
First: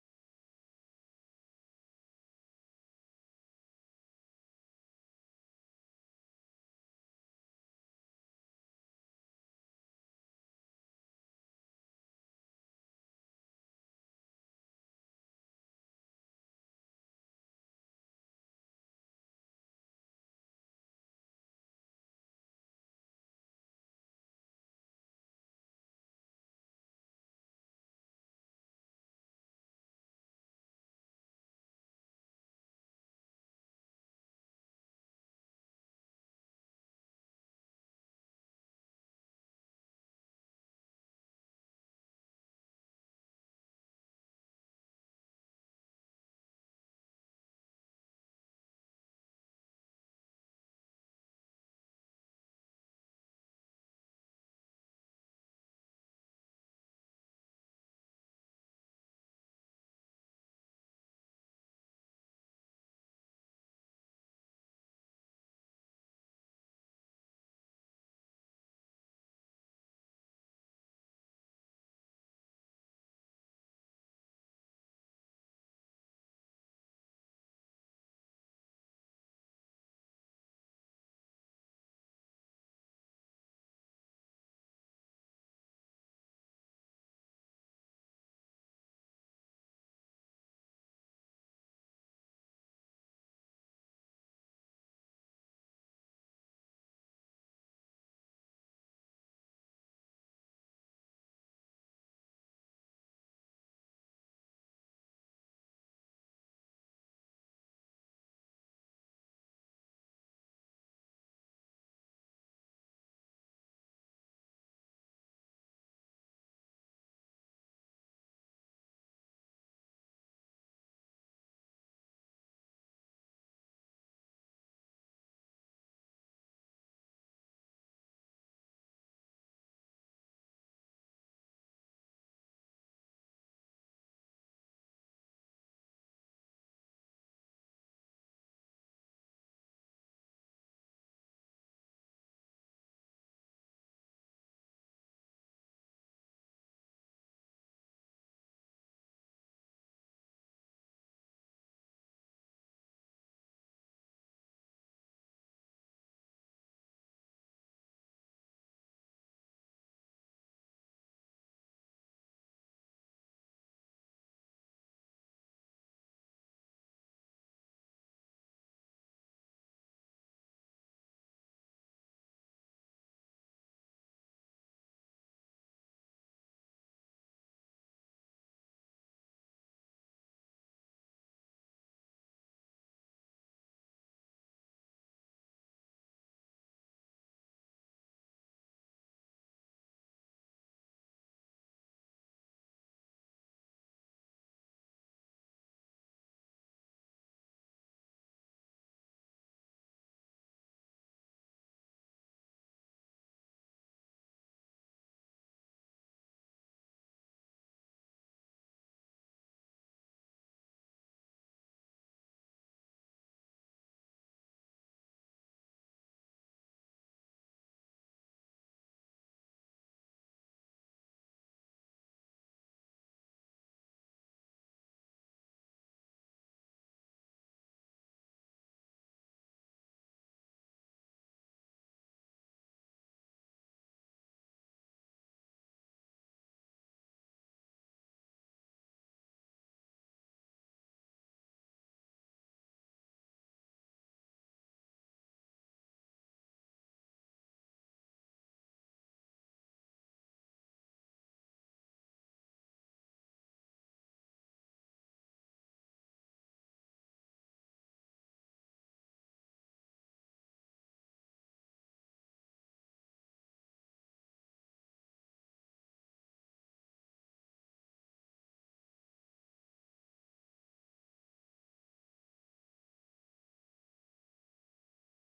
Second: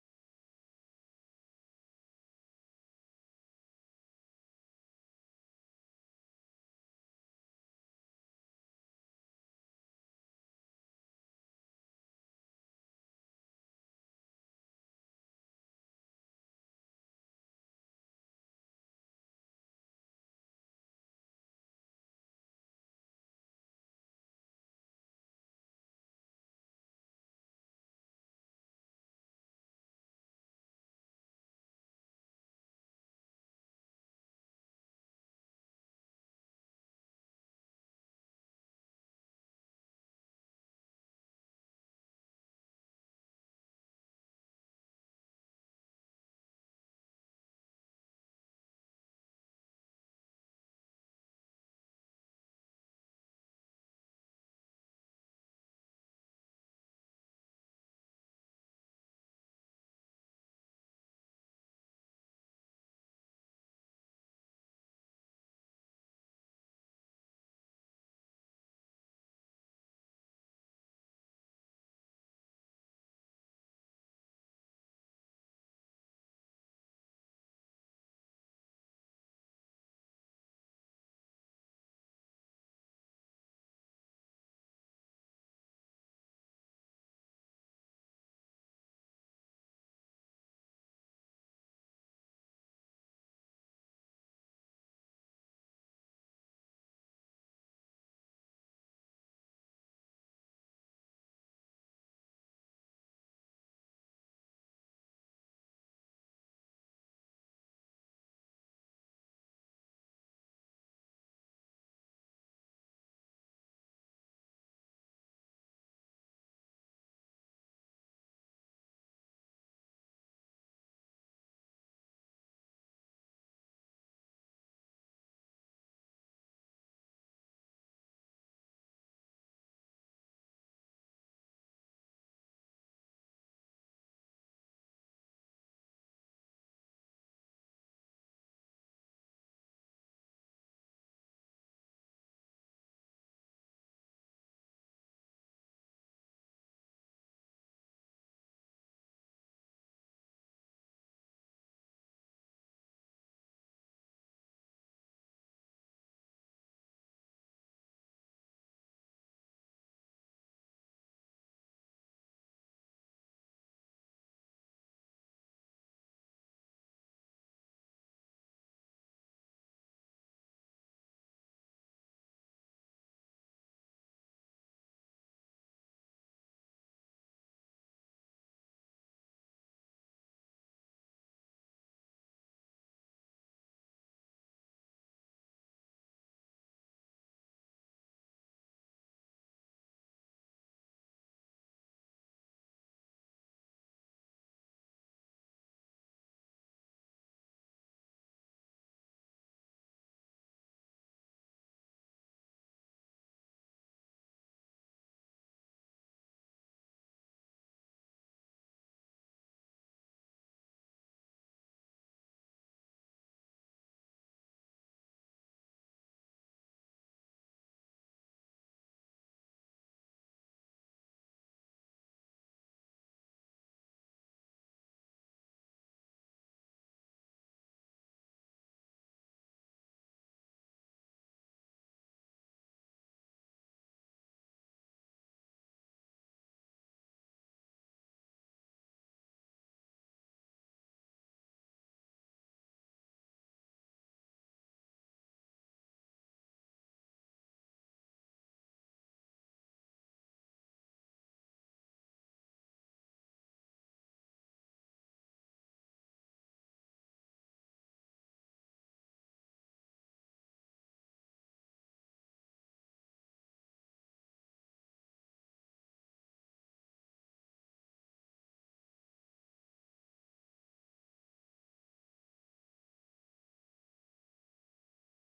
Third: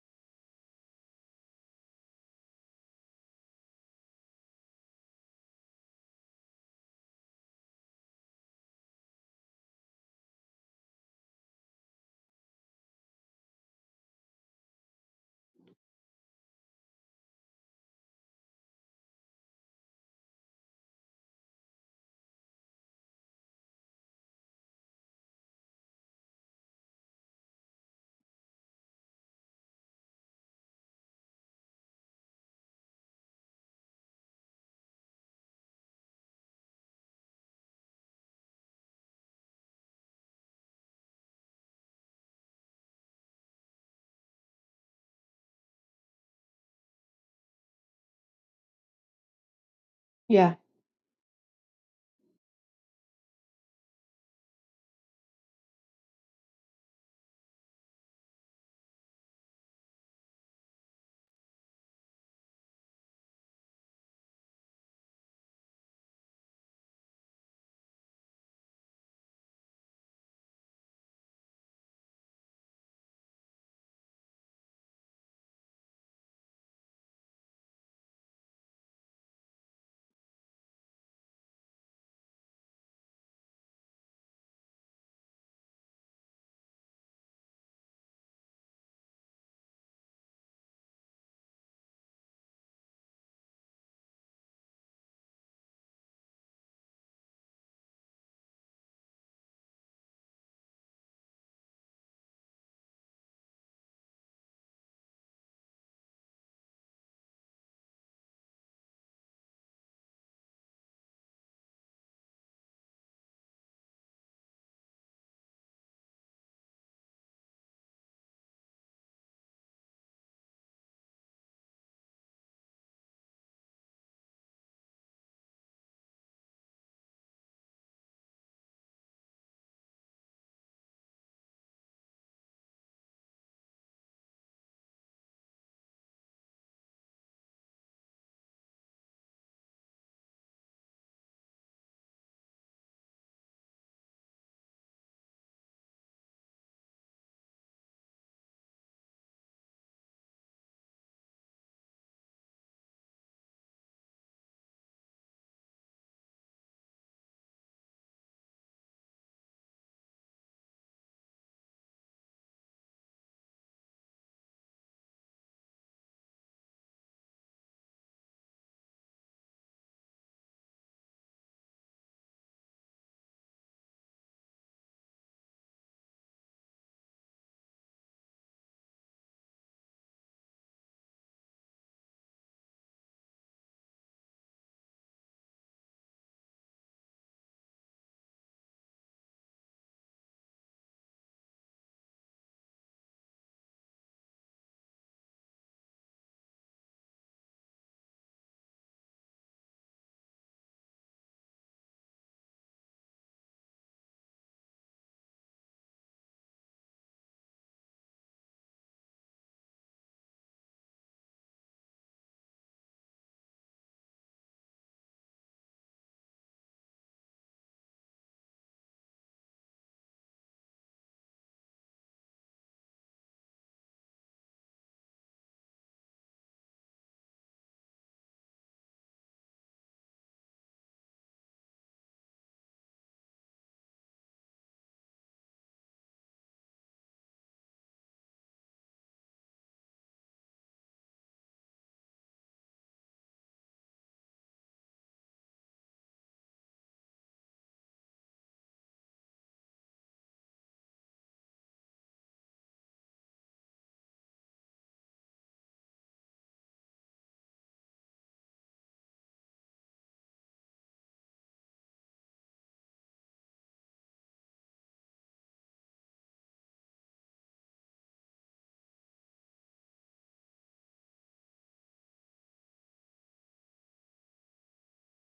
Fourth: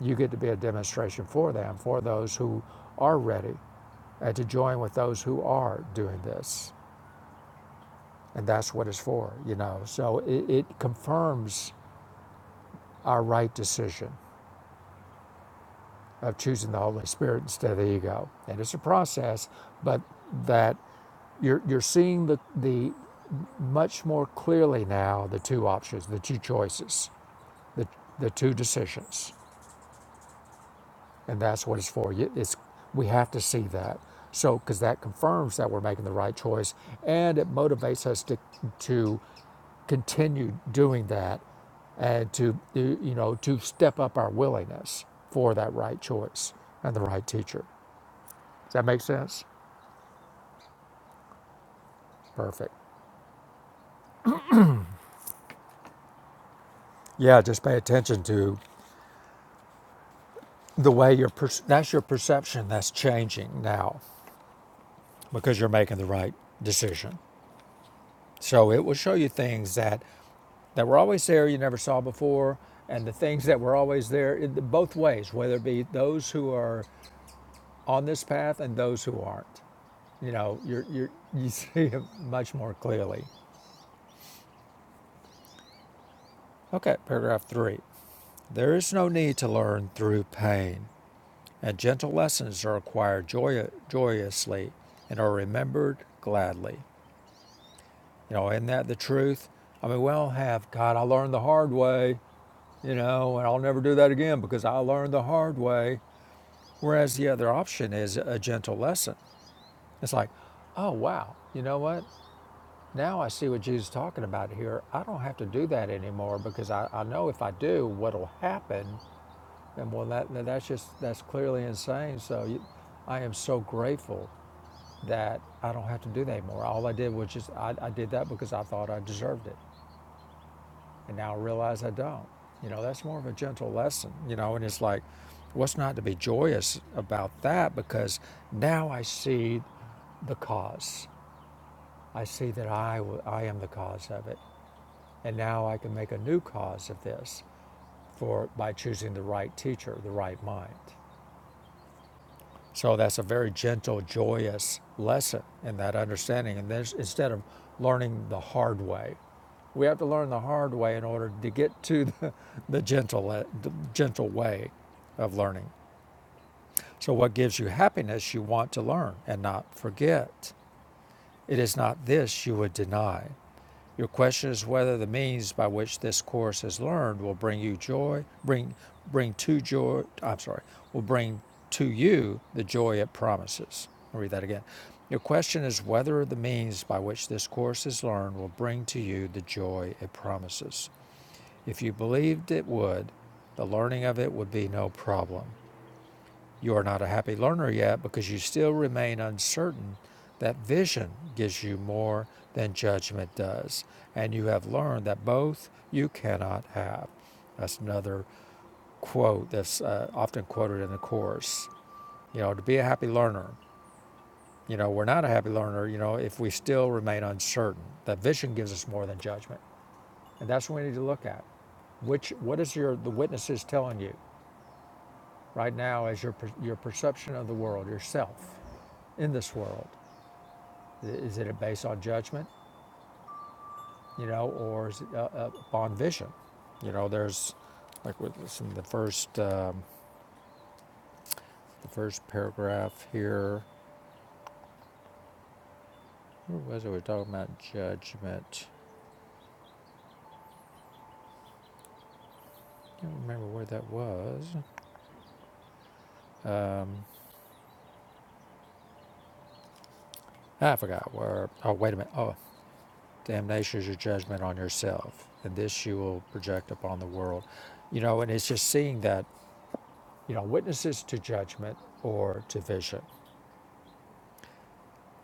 S2: You get to be a demonstration for them, for those who are ready and to join with those who are doing this. And that's what it's for, you know. So it, it confirms our right decision of choosing the Holy Spirit instead of the ego. And it's a process, but that you're, you're seeing the, the much more clearly now the two options, the two choices, the, the two decisions. and that's what it's for. You- It's we have to see that. So because that confirms that we're making the right choice, and it motivates us to to continue doing that, and to do- you know to step up our willingness for that right choice and the right teacher. Does that make sense? Perfect. Yeah, just pay attention to the way your per- that's your perception that's changing now because you're making the right decision. So it will show you things that that were always there you never saw before, and the things that were always there in both ways, whether it be those who are on this path and those who aren't. You know, you're, you're, you see it much more clearly. Okay, paragraph three. There is no need to learn through pain, and gentle lessons are acquired joy- joyously and are remembered gladly. You know, isn't that the truth? I mean, we all have, God, I learned the hard way, you know, and I'll never do that again because I learned the hard way. Whereas the other option is a gentle lesson. It's like, oh, wow, you know what? Now I see what Jesus is talking about here. I don't have to do that anymore because I, I know if I do, what'll happen. And well, that, that's just, that's clearly insane. So you, I am so grateful that I don't have to do that anymore. All I did was just, I, I did that because I thought I deserved it. And now I realize I don't. You know, that's more of a gentle lesson, you know, and it's like, what's not to be joyous about that? Because now I see the cause. I see that I, w- I am the cause of it. And now I can make a new cause of this for by choosing the right teacher, the right mind. So that's a very gentle, joyous lesson in that understanding. And this, instead of learning the hard way, we have to learn the hard way in order to get to the, the gentle, the gentle way of learning. So, what gives you happiness, you want to learn and not forget. It is not this you would deny. Your question is whether the means by which this course is learned will bring you joy, bring bring to joy. I'm sorry, will bring to you the joy it promises. I'll read that again. Your question is whether the means by which this course is learned will bring to you the joy it promises. If you believed it would, the learning of it would be no problem you are not a happy learner yet because you still remain uncertain that vision gives you more than judgment does, and you have learned that both you cannot have. That's another quote that's uh, often quoted in the Course. You know, to be a happy learner, you know, we're not a happy learner, you know, if we still remain uncertain that vision gives us more than judgment. And that's what we need to look at. Which, what is your, the witnesses telling you right now as your, your perception of the world, yourself? in this world? Is it based on judgment, you know, or is it uh, uh, upon vision? You know, there's like with this the first um, the first paragraph here. Where was it? We were talking about judgment. I Can't remember where that was. Um, ah, I forgot where. Oh, wait a minute. Oh, damnation is your judgment on yourself, and this you will project upon the world. You know, and it's just seeing that you know witnesses to judgment or to vision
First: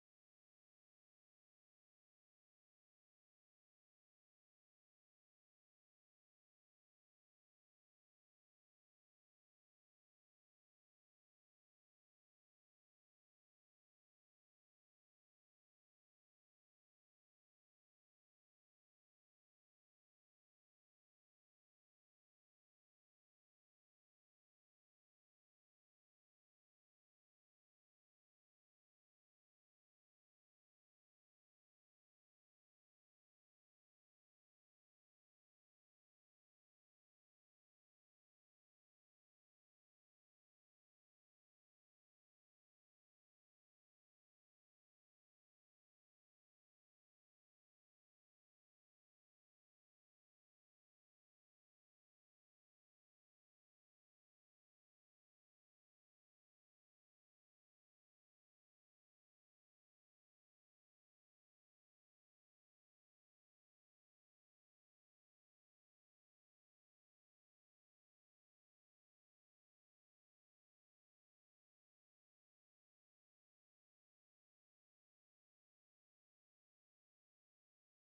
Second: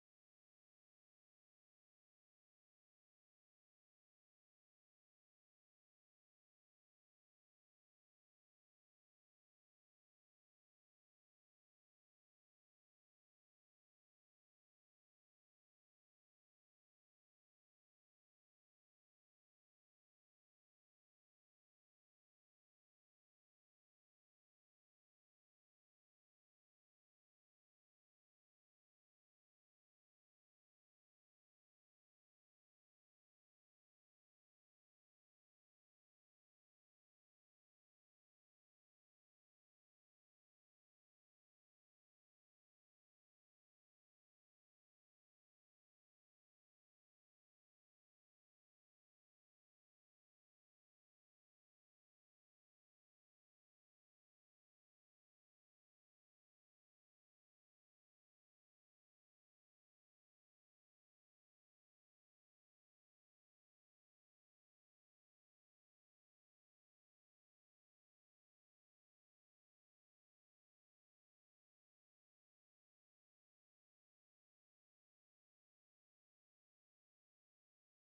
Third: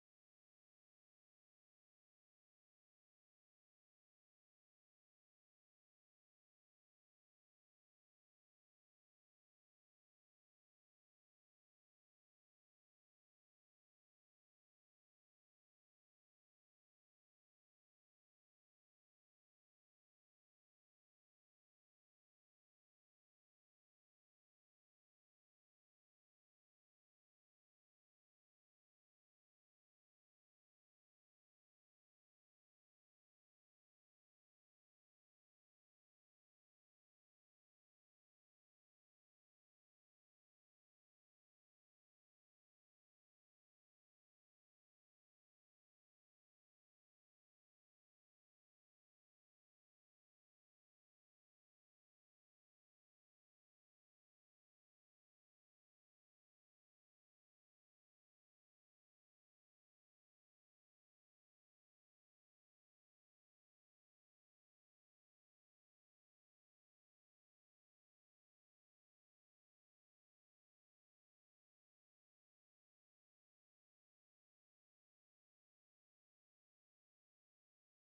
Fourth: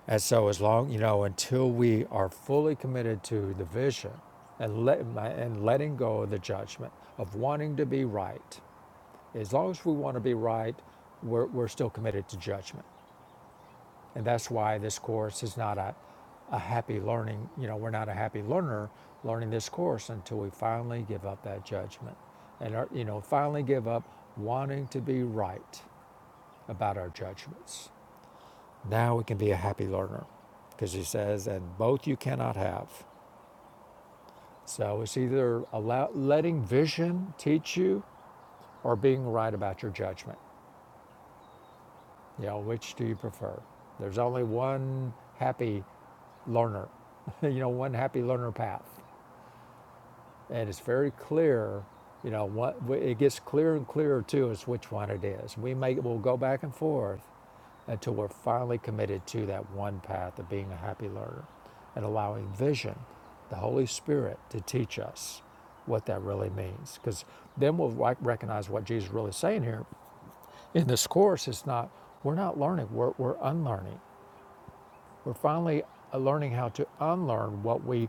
S2: And so, as long you know, until we are fully committed to the vision and let and letting go of the judgment of wanting to be right, as long as we want to be right, we're, we're still committed to judgment, and that's why this course is not a a happy learning. You know, we're not a happy learner learning this course until we finally give up that judgment, and are, you know, finally give up wanting to be right about our judgments. Now we can be a happy learner because he says, and both you cannot have. So it's either allow, letting vision teach you or being right about your judgment. You know, which do you prefer? There's only one happy learner, you know, one happy learner path. and it's very clear. You know, what it gets clearer and clearer to us which one it is. We may we'll go back and forth until we're finally committed to that one path of being a happy learner and allowing vision, the Holy Spirit, to teach us what that really means. Because then we'll recognize what Jesus is really saying here. In this course, it's not we're not learning; we're, we're unlearning. We're finally uh, learning how to unlearn what we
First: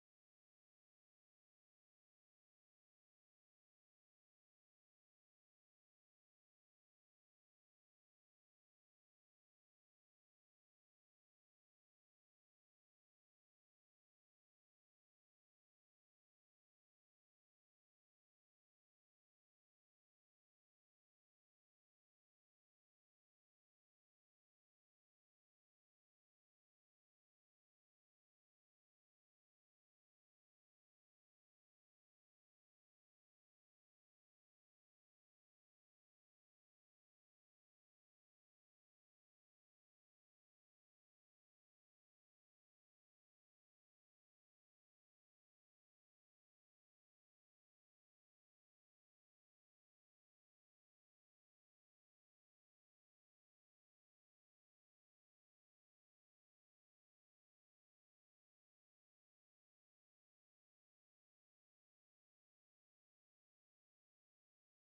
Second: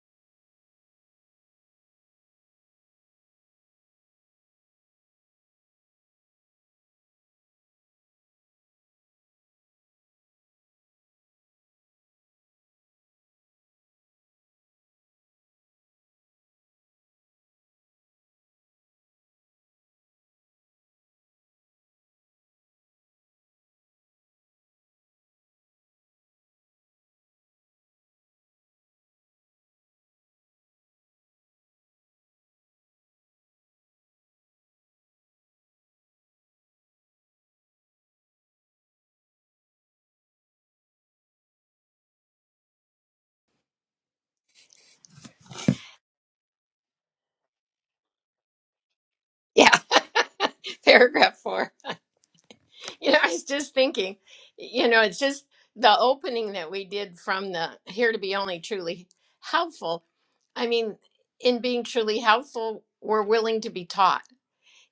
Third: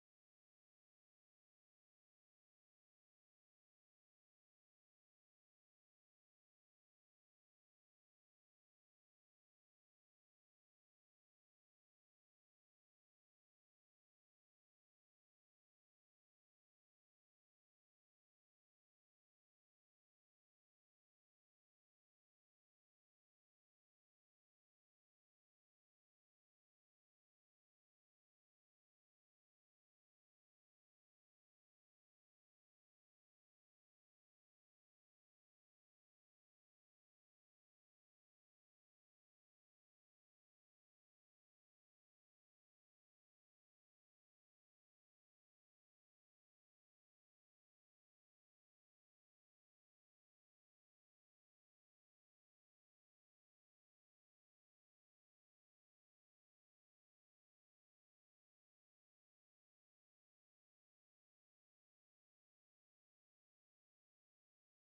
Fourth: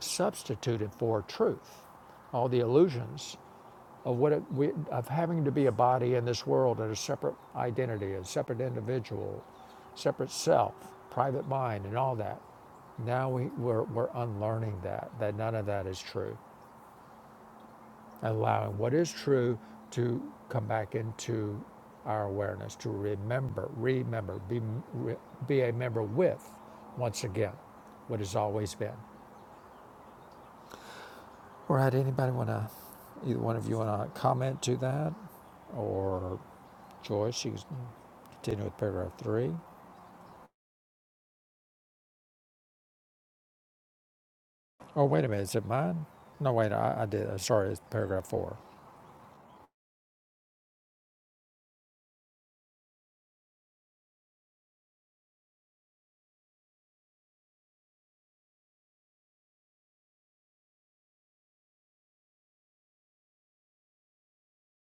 S2: substituted for truth, all the illusions of what it, we, of having to be a body in this world and a separate identity, a separate individual, separate self, private mind, and all that. Now we, we're, we're unlearning that, that none of that is true allowing what is true to come back into our awareness, to remember, remember, be, re, be a member with, once again, what has always been. All right, anybody want to, either one of you want to comment to that? Or Joyce, you can continue with paragraph three. Oh, wait a minute, is it mine? No, wait, I, I did, uh, sorry, it's paragraph four.
S1: Yeah. Paragraph four. You know, I was just thinking, you know, it's just the opening that we did from the here to be only truly helpful. I mean, in being truly helpful, we're willing to be taught.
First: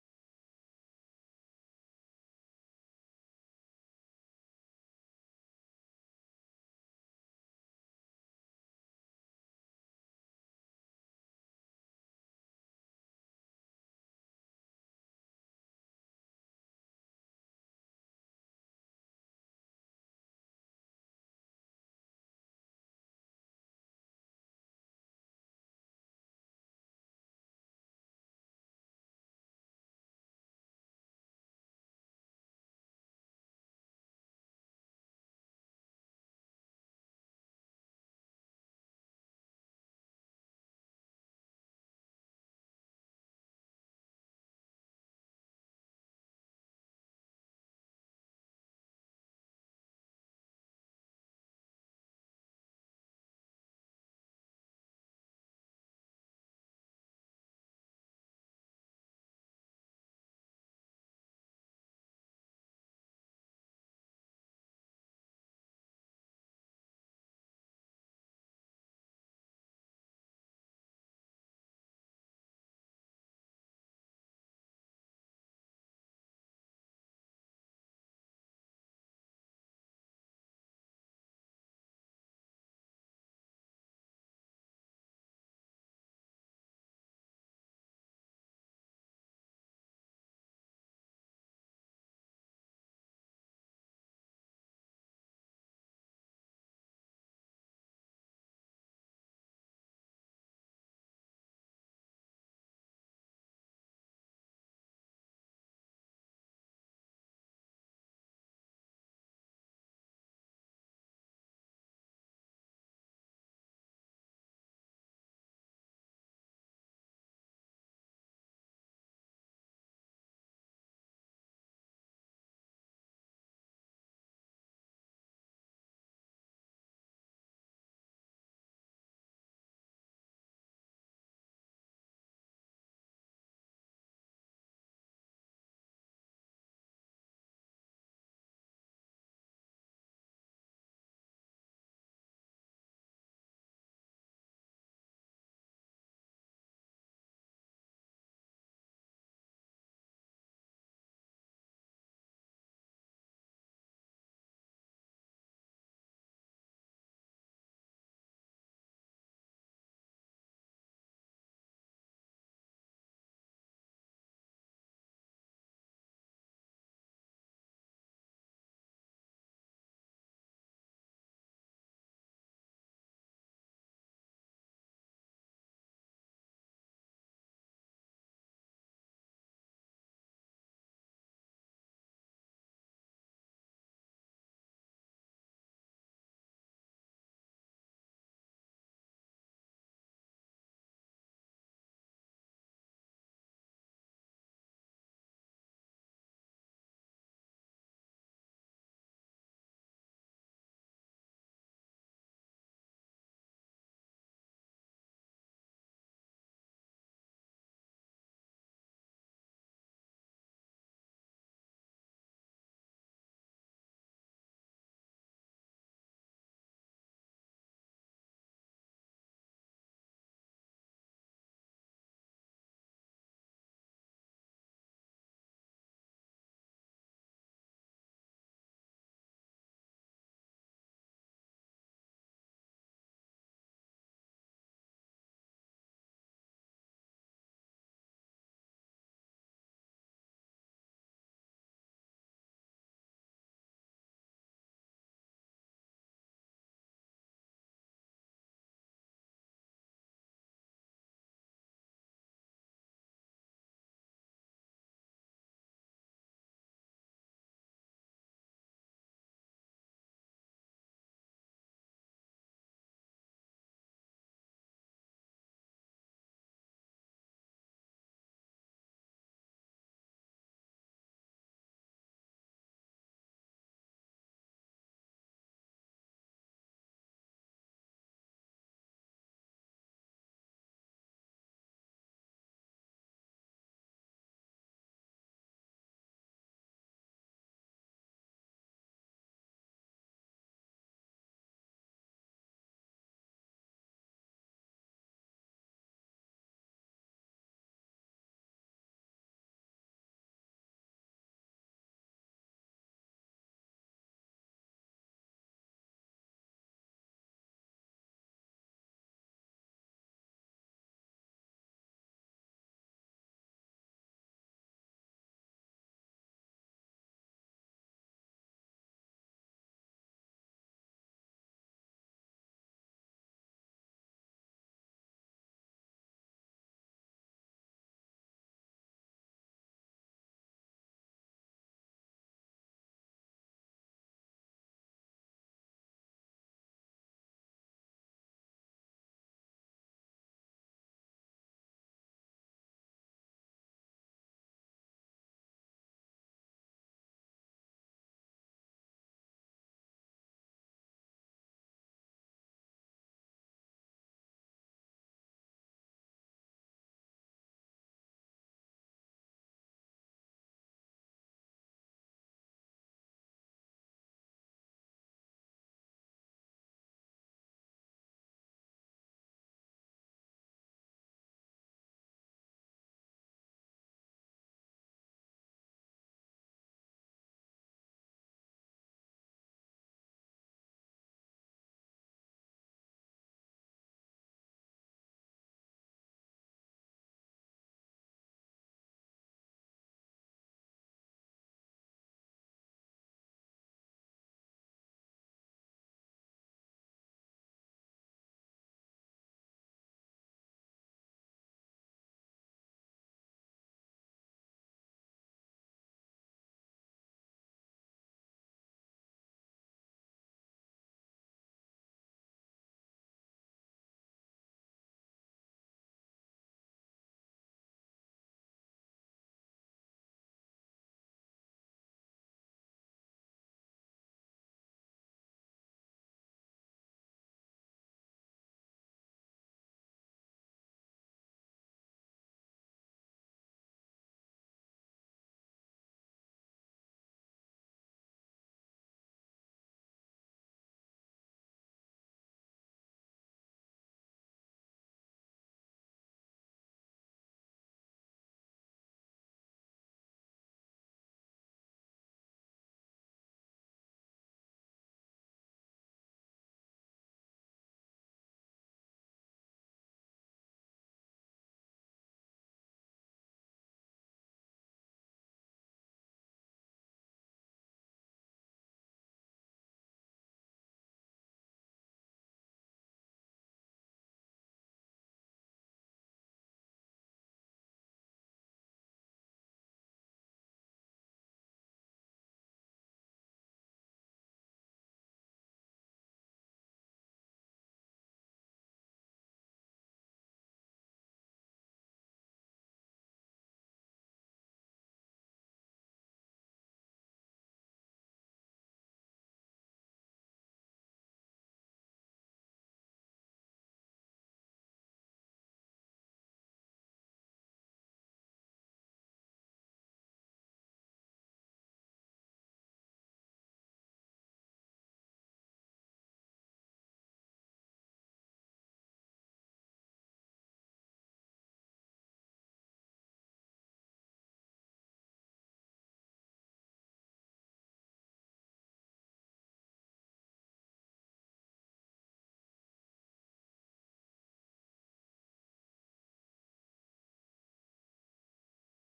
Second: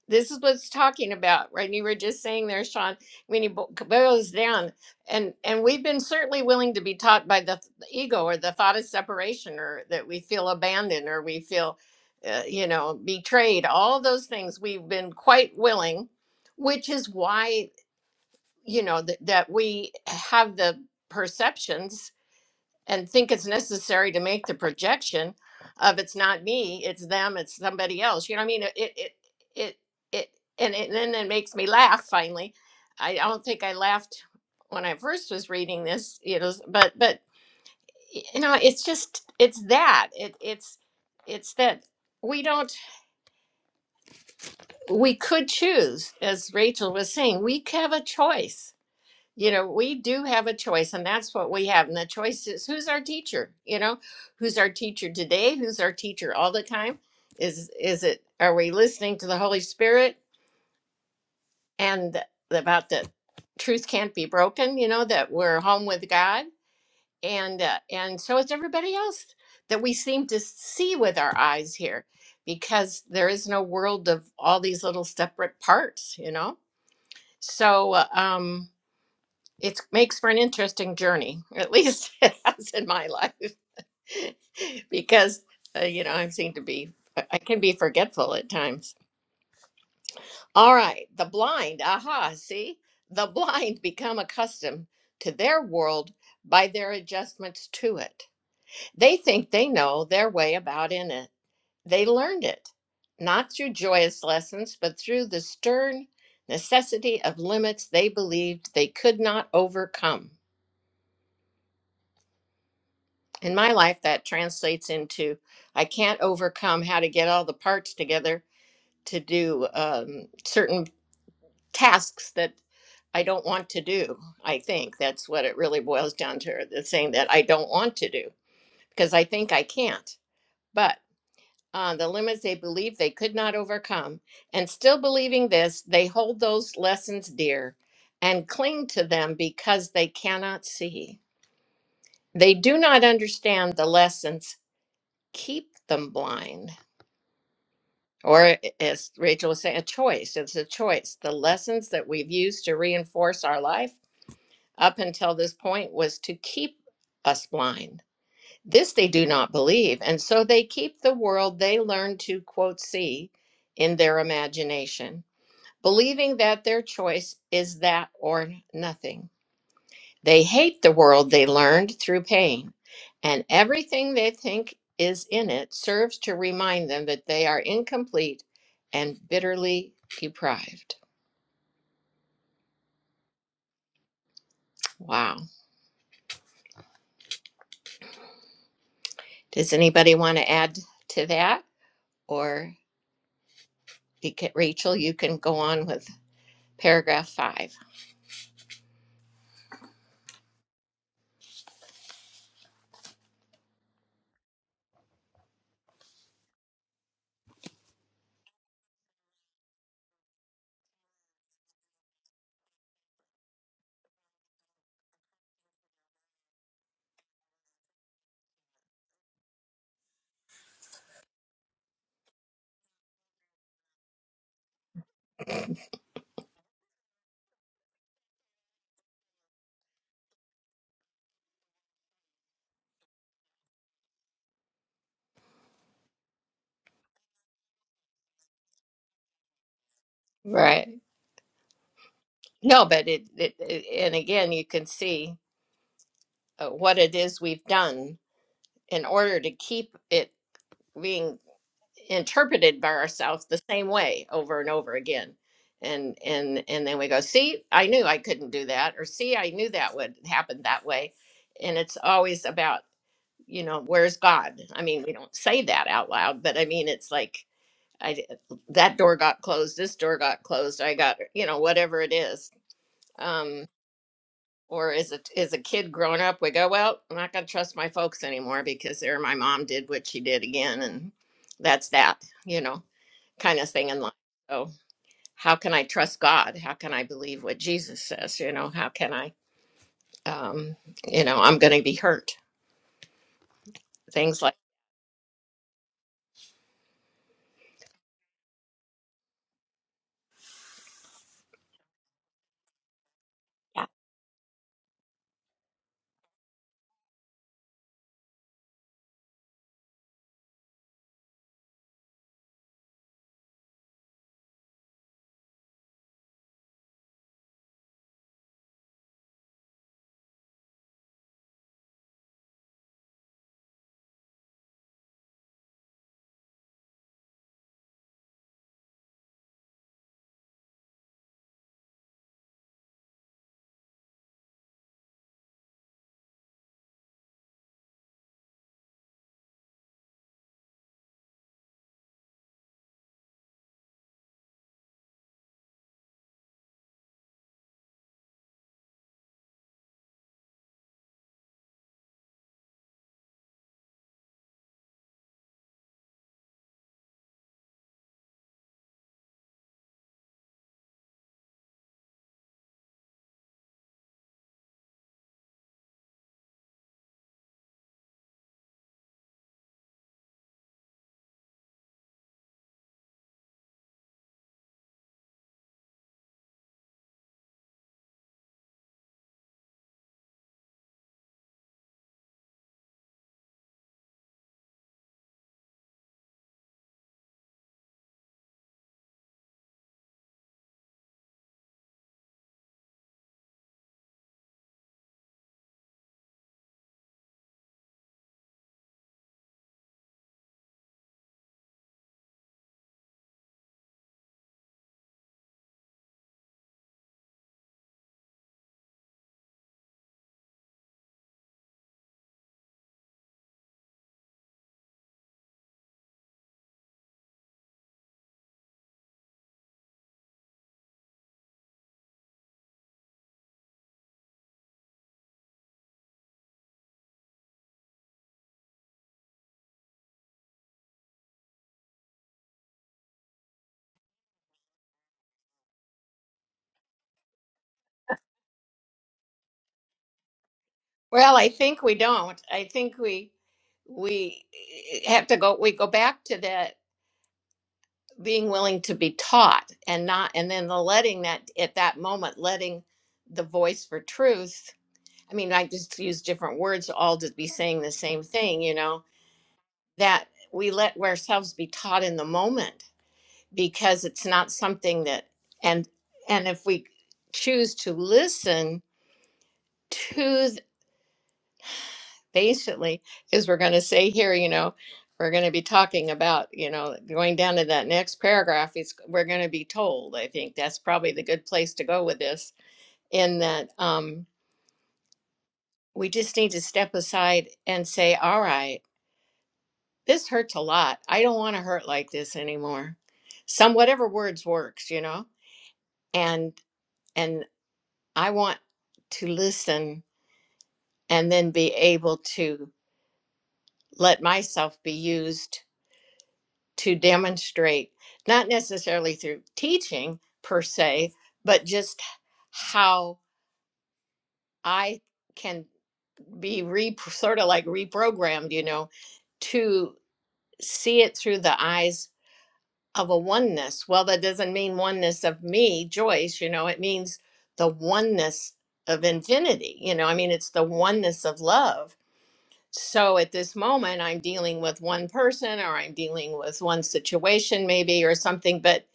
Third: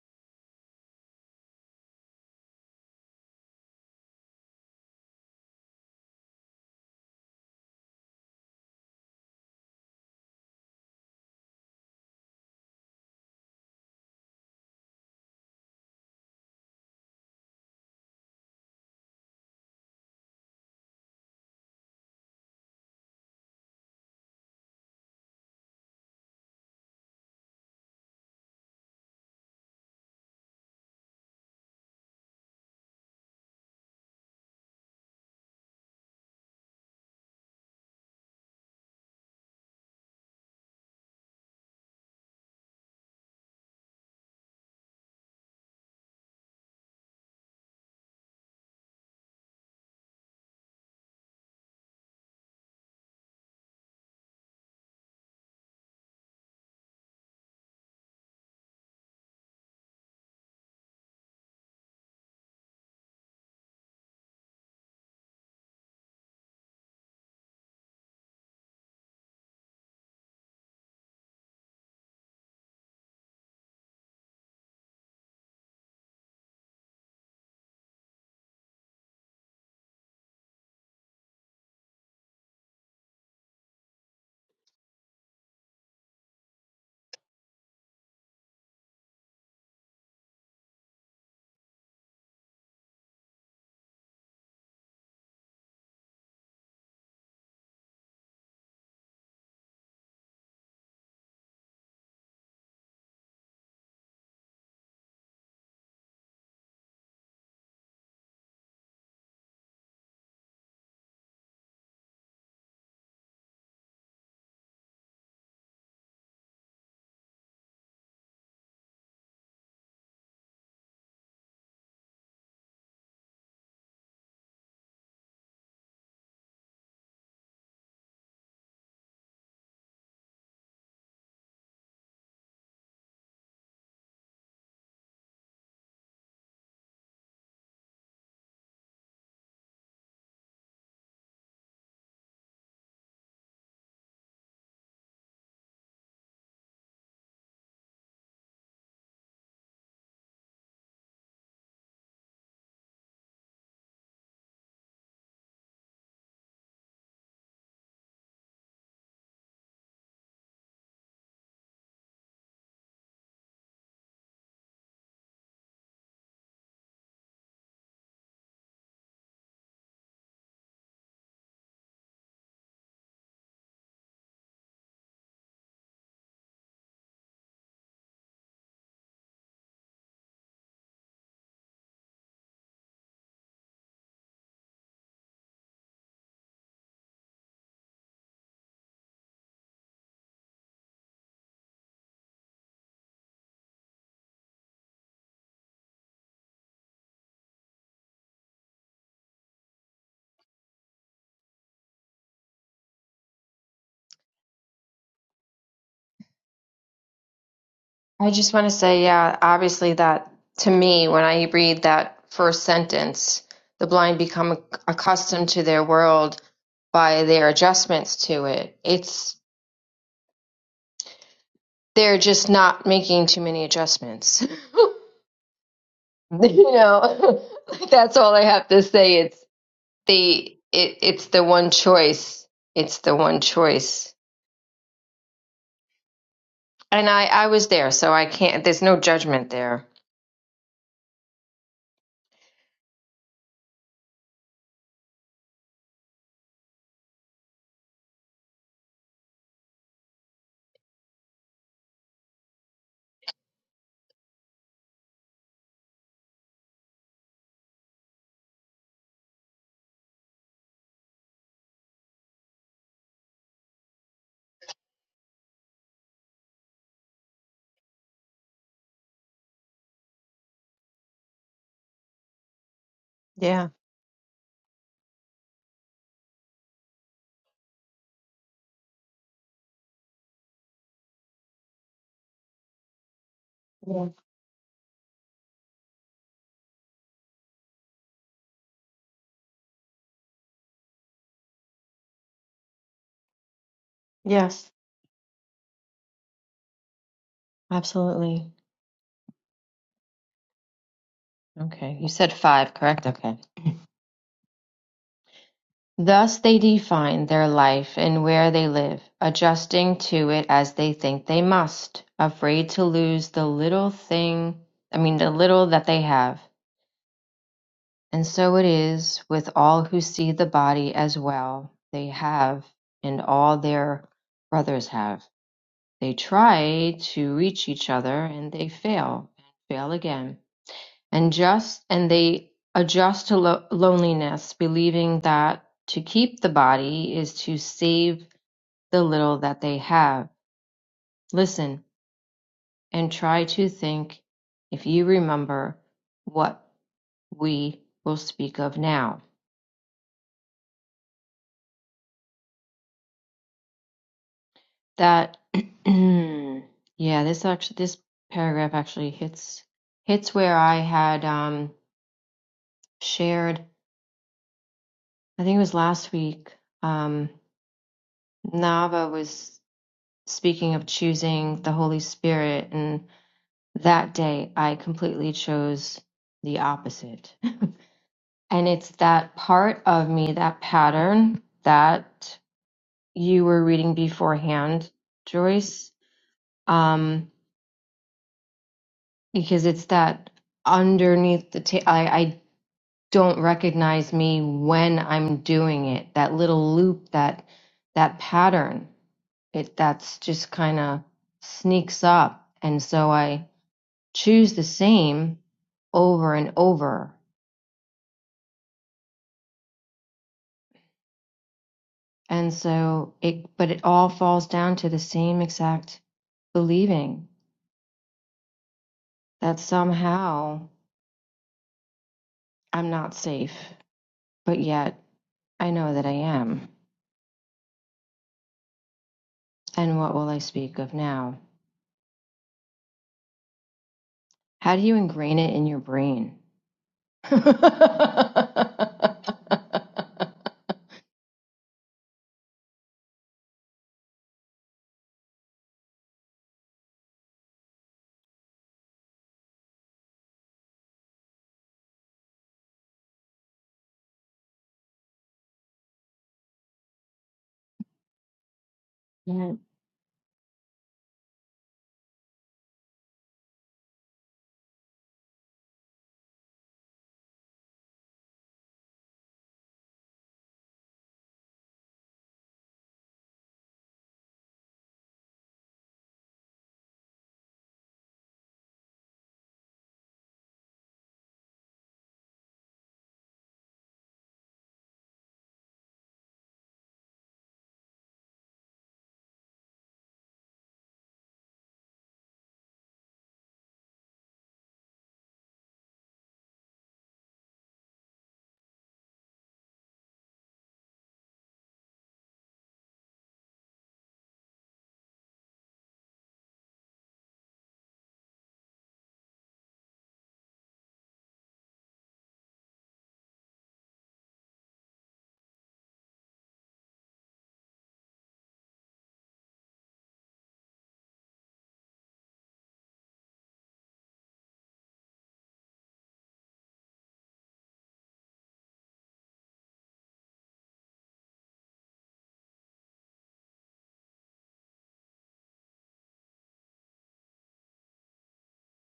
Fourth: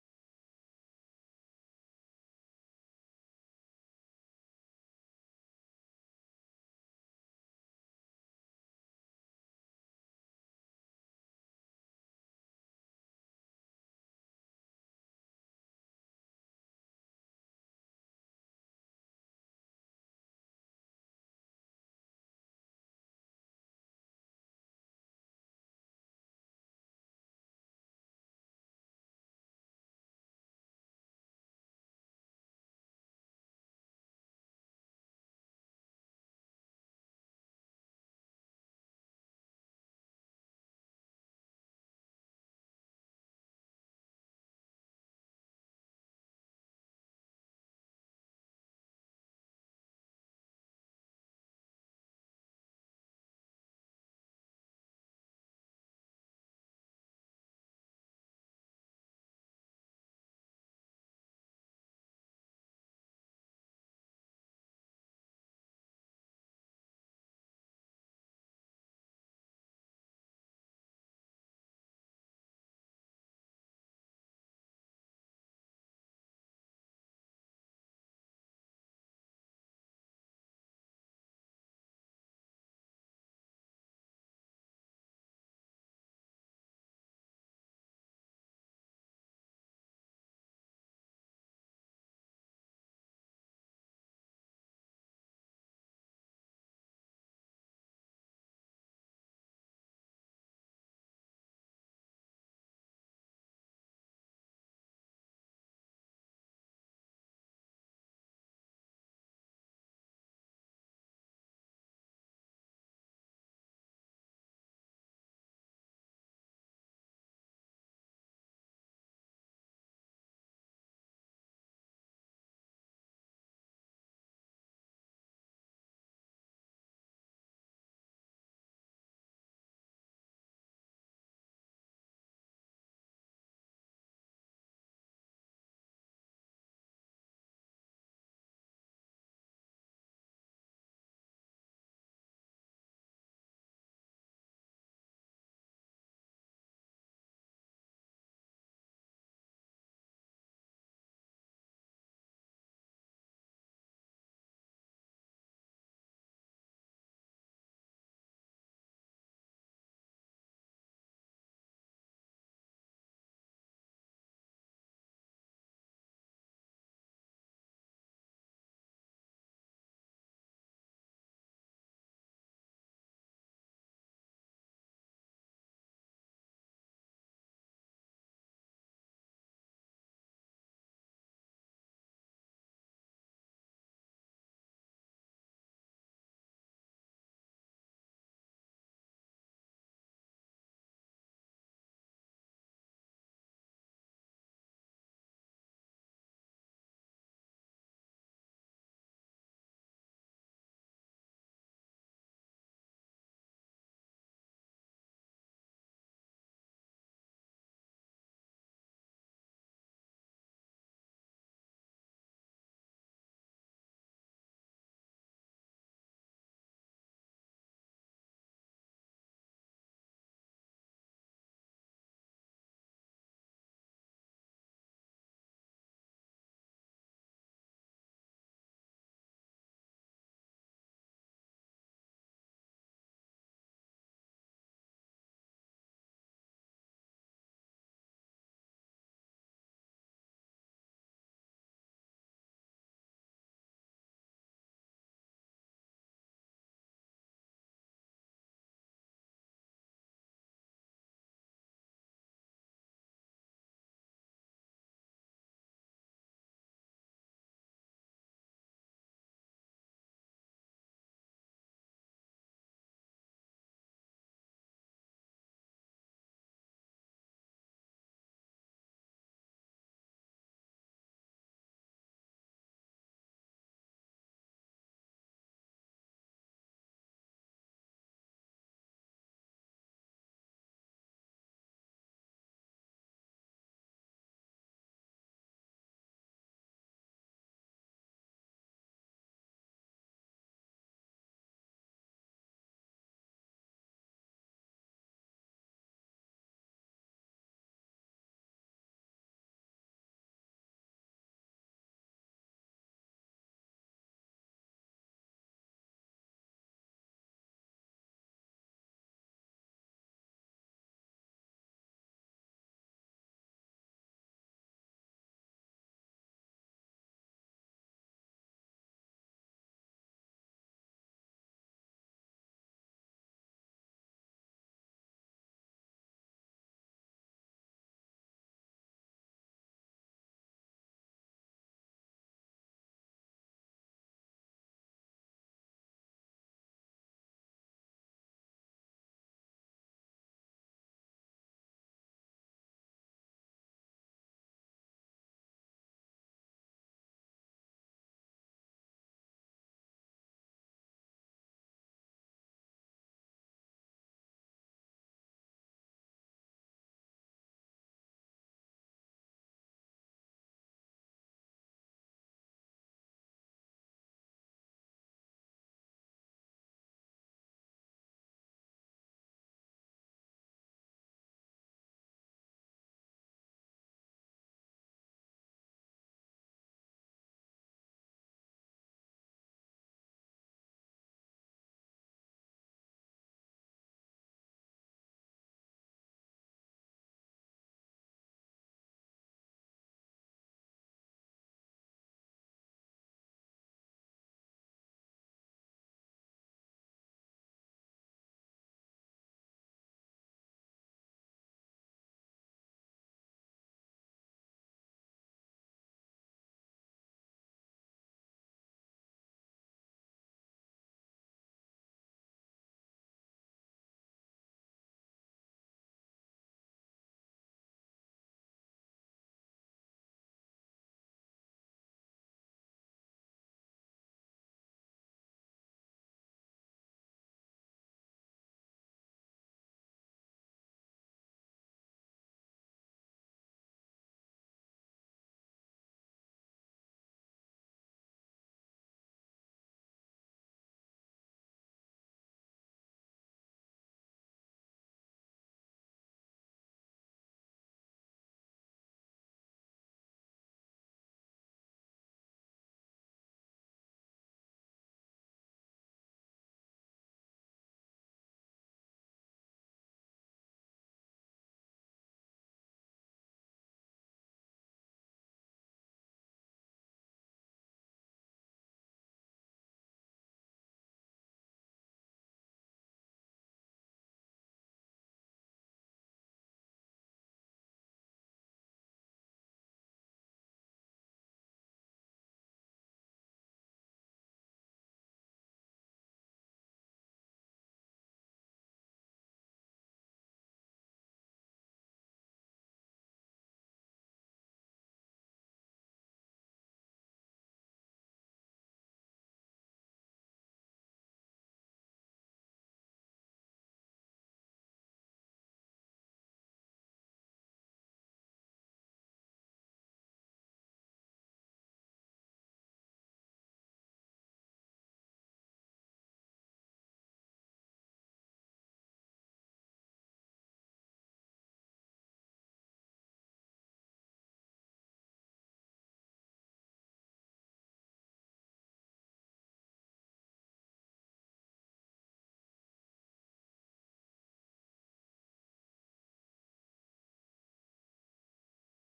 S1: This is what it's talking about, right? And you were just saying there, Sean, when he bo- boils down, and and we've been certainly willing to be taught by the, th- the ego or the thought of separation, or that we feel abandoned, or we feel, uh, you know, betrayed. All those things we've been quite willing, which is why you know that that we have the perceptions and think it's necessary to make the projection of it's not me, it's them, it's somebody else. You know what I mean? It it it it and, it, and then it makes me laugh. Finally, I don't think I laughed when I first was reading this. You know, but but you know, it's just it's that it it's it's that we don't we could choose, as Rachel was saying, we c- have a choice you know we do have a choice and that's what we have and the choice is who's our teacher you know who's our teacher today who's our teacher all the time is is it are we listening to the holy spirit and about the truth can't be broken you know that we're home with god and uh, and so is everybody else that we seem to see with our eyes here because there is no world of all these little separate parts you know so uh, um it makes for an interesting journey. At least it has in my life, because uh, you know I seem to be I I can be forgetful at times. All right, the blind. Aha, see, the blind become accustomed to their world by their adjustments to it. They think they know their way about in it. They learned it not through joyous lessons, but through the stern necessity of limits they believed they could not overcome. in my life that translates into i can't overcome how to get all the parts together to do um, certain tasks that i don't want to do i think that's what it really boils down to the saying that i don't want to do because i think i can't but uh, the limits they believe they could not overcome and still believing this they hold those lessons dear and cling to them because they cannot see they do not understand the lessons keep them blind Or, as Rachel was saying, a choice. It's a choice. The lessons that we've used to reinforce our life up until this point was to keep us blind. This they do not believe. And so they keep the world they learn to, quote, see in their imagination, believing that their choice is that or nothing. They hate the world they learned through pain, and everything they think is in it serves to remind them that they are incomplete and bitterly deprived. Wow. Does anybody want to add to that? Or you can, Rachel, you can go on with paragraph five.
S3: I just want to say, yeah, obviously, that to me, when I read that first sentence, the blind become accustomed to their world by their adjustments to it. It's they're just not making too many adjustments. you know, like, that's all I have to say. It's the it, it's the one choice. It's the one choice. And I I was there, so I can't. There's no judgment there.
S1: Right. No, but it, it, it and again, you can see uh, what it is we've done in order to keep it being interpreted by ourselves the same way over and over again and and and then we go see i knew i couldn't do that or see i knew that would happen that way and it's always about you know where's god i mean we don't say that out loud but i mean it's like i d- that door got closed this door got closed i got you know whatever it is um
S3: Yeah.
S1: or as a as a kid growing up we go well i'm not going to trust my folks anymore because they're my mom did what she did again and that's that you know kind of thing in
S3: Yeah.
S1: life. So, how can I trust God? How can I believe what Jesus says? You know, how can I, um, you know, I'm going to be hurt? Things like
S3: Yes. Absolutely. Okay, you said five, correct? Okay.
S1: that.
S3: Thus they define their life and where they live, adjusting to it as they think they must, afraid to lose the little thing, I mean, the little that they have. And so it is with all who see the body as well they have, and all their brothers have. They try to reach each other and they fail, and fail again. And just and they adjust to lo- loneliness, believing that to keep the body is to save the little that they have. Listen and try to think if you remember what we will speak of now that yeah this actually this paragraph actually hits hits where i had um shared i think it was last week um nava was speaking of choosing the holy spirit and that day i completely chose the opposite and it's that part of me that pattern that you were reading beforehand joyce Um because it's that underneath the ta- I I don't recognize me when I'm doing it. That little loop, that that pattern, it that's just kind of sneaks up, and so I choose the same over and over, and so it. But it all falls down to the same exact believing that somehow I'm not safe, but yet I know that I am. And what will I speak of now? How do you ingrain it in your brain?
S1: Well, I think we don't. I think we we eh, eh, have to go. We go back to that being willing to be taught and not, and then the letting that at that moment, letting the voice for truth. I mean, I just use different words all to be saying the same thing. You know
S3: Yeah,
S1: that we let ourselves be taught in the moment because it's not something that and and if we choose to listen to th- basically is we're going to say here you know we're going to be talking about you know going down to that next paragraph it's we're going to be told i think that's probably the good place to go with this in that um we just need to step aside and say all right this hurts a lot i don't want to hurt like this anymore some whatever words works you know and and I want to listen and then be able to let myself be used to demonstrate, not necessarily through teaching per se, but just how I can be re- sort of like reprogrammed, you know, to see it through the eyes of a oneness. Well, that doesn't mean oneness of me, Joyce, you know, it means the oneness of infinity. You know, I mean, it's the oneness of love So at this moment, I'm dealing with one person or I'm dealing with one situation, maybe, or something, but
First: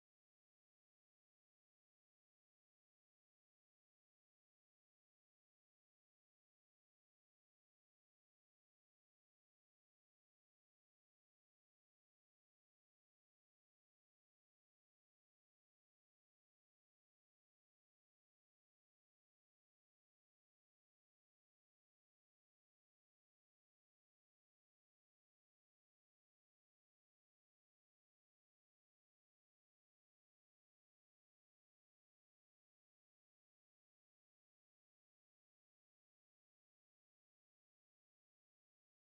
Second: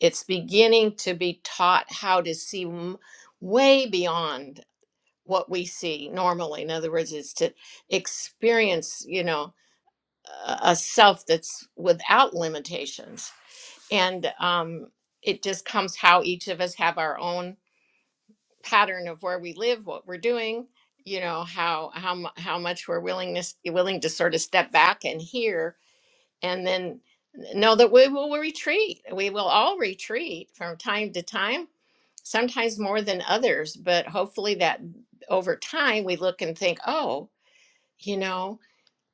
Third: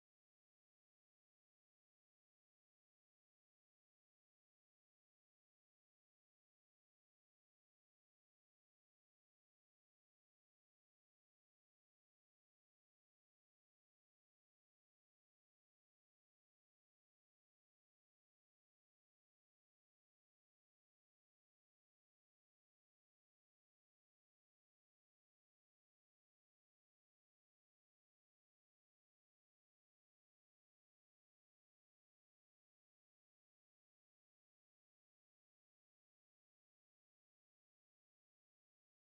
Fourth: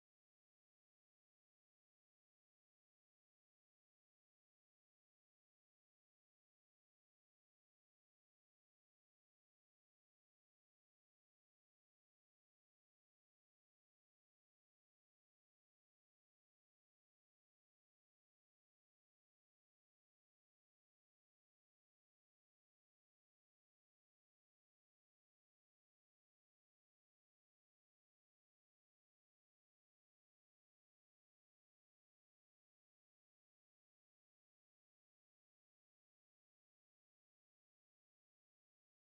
S1: it's beginning to be taught how to see m- way beyond what we see normally. In other words, it's to experience, you know, a a self that's without limitations. And um, it just comes how each of us have our own pattern of where we live, what we're doing, you know, how how mu- how much we're willingness willing to sort of step back and hear, and then know that we will retreat. We will all retreat from time to time, sometimes more than others, but hopefully that over time we look and think, oh, you know.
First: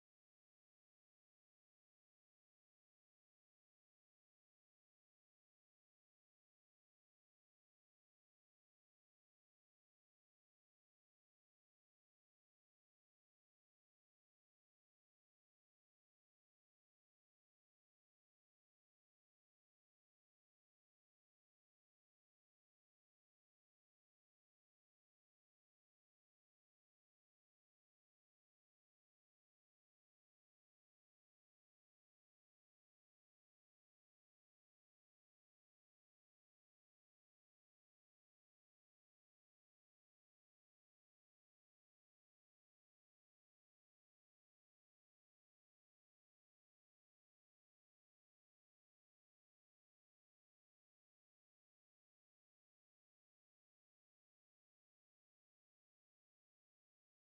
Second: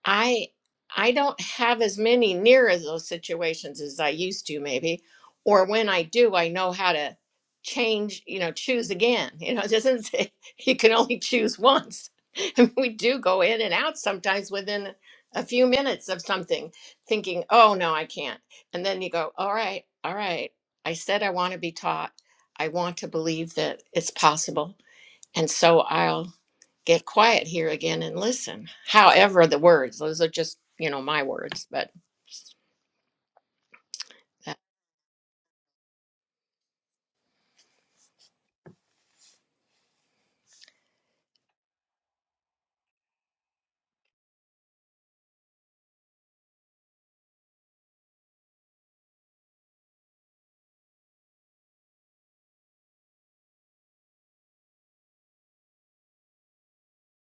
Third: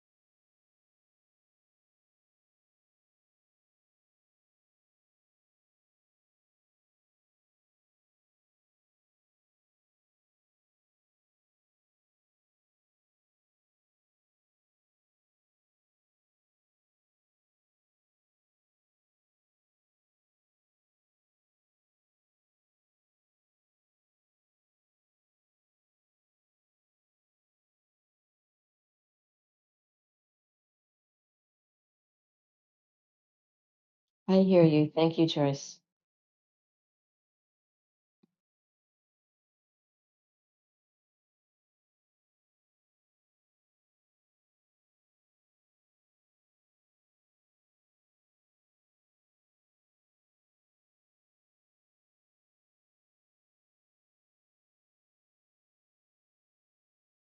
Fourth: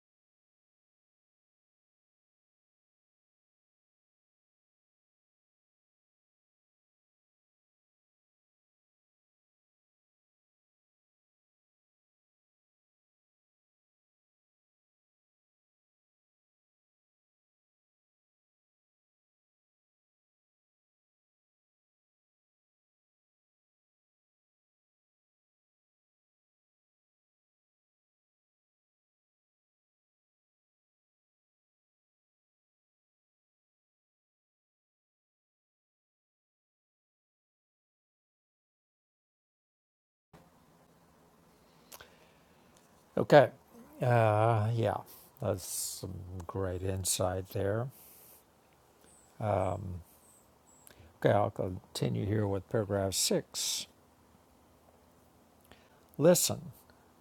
S1: I I don't have as many near as those situations as I used to maybe or when I do I know how to change you know choose again you know it doesn't say you can only choose once I mean, we do go in and out sometimes within a few minutes of something thinking oh no I can't and then you go all right all right I said I want to be taught I want to believe that it's possible and so I'll get quiet here again and listen. However, the words, those are just, you know, my words, but
S3: I
S1: that-
S3: hear you. Thank you, Joyce.
S2: Okay, uh, yeah, that's some great insight there. Okay, I'll continue here with paragraph six. Listen,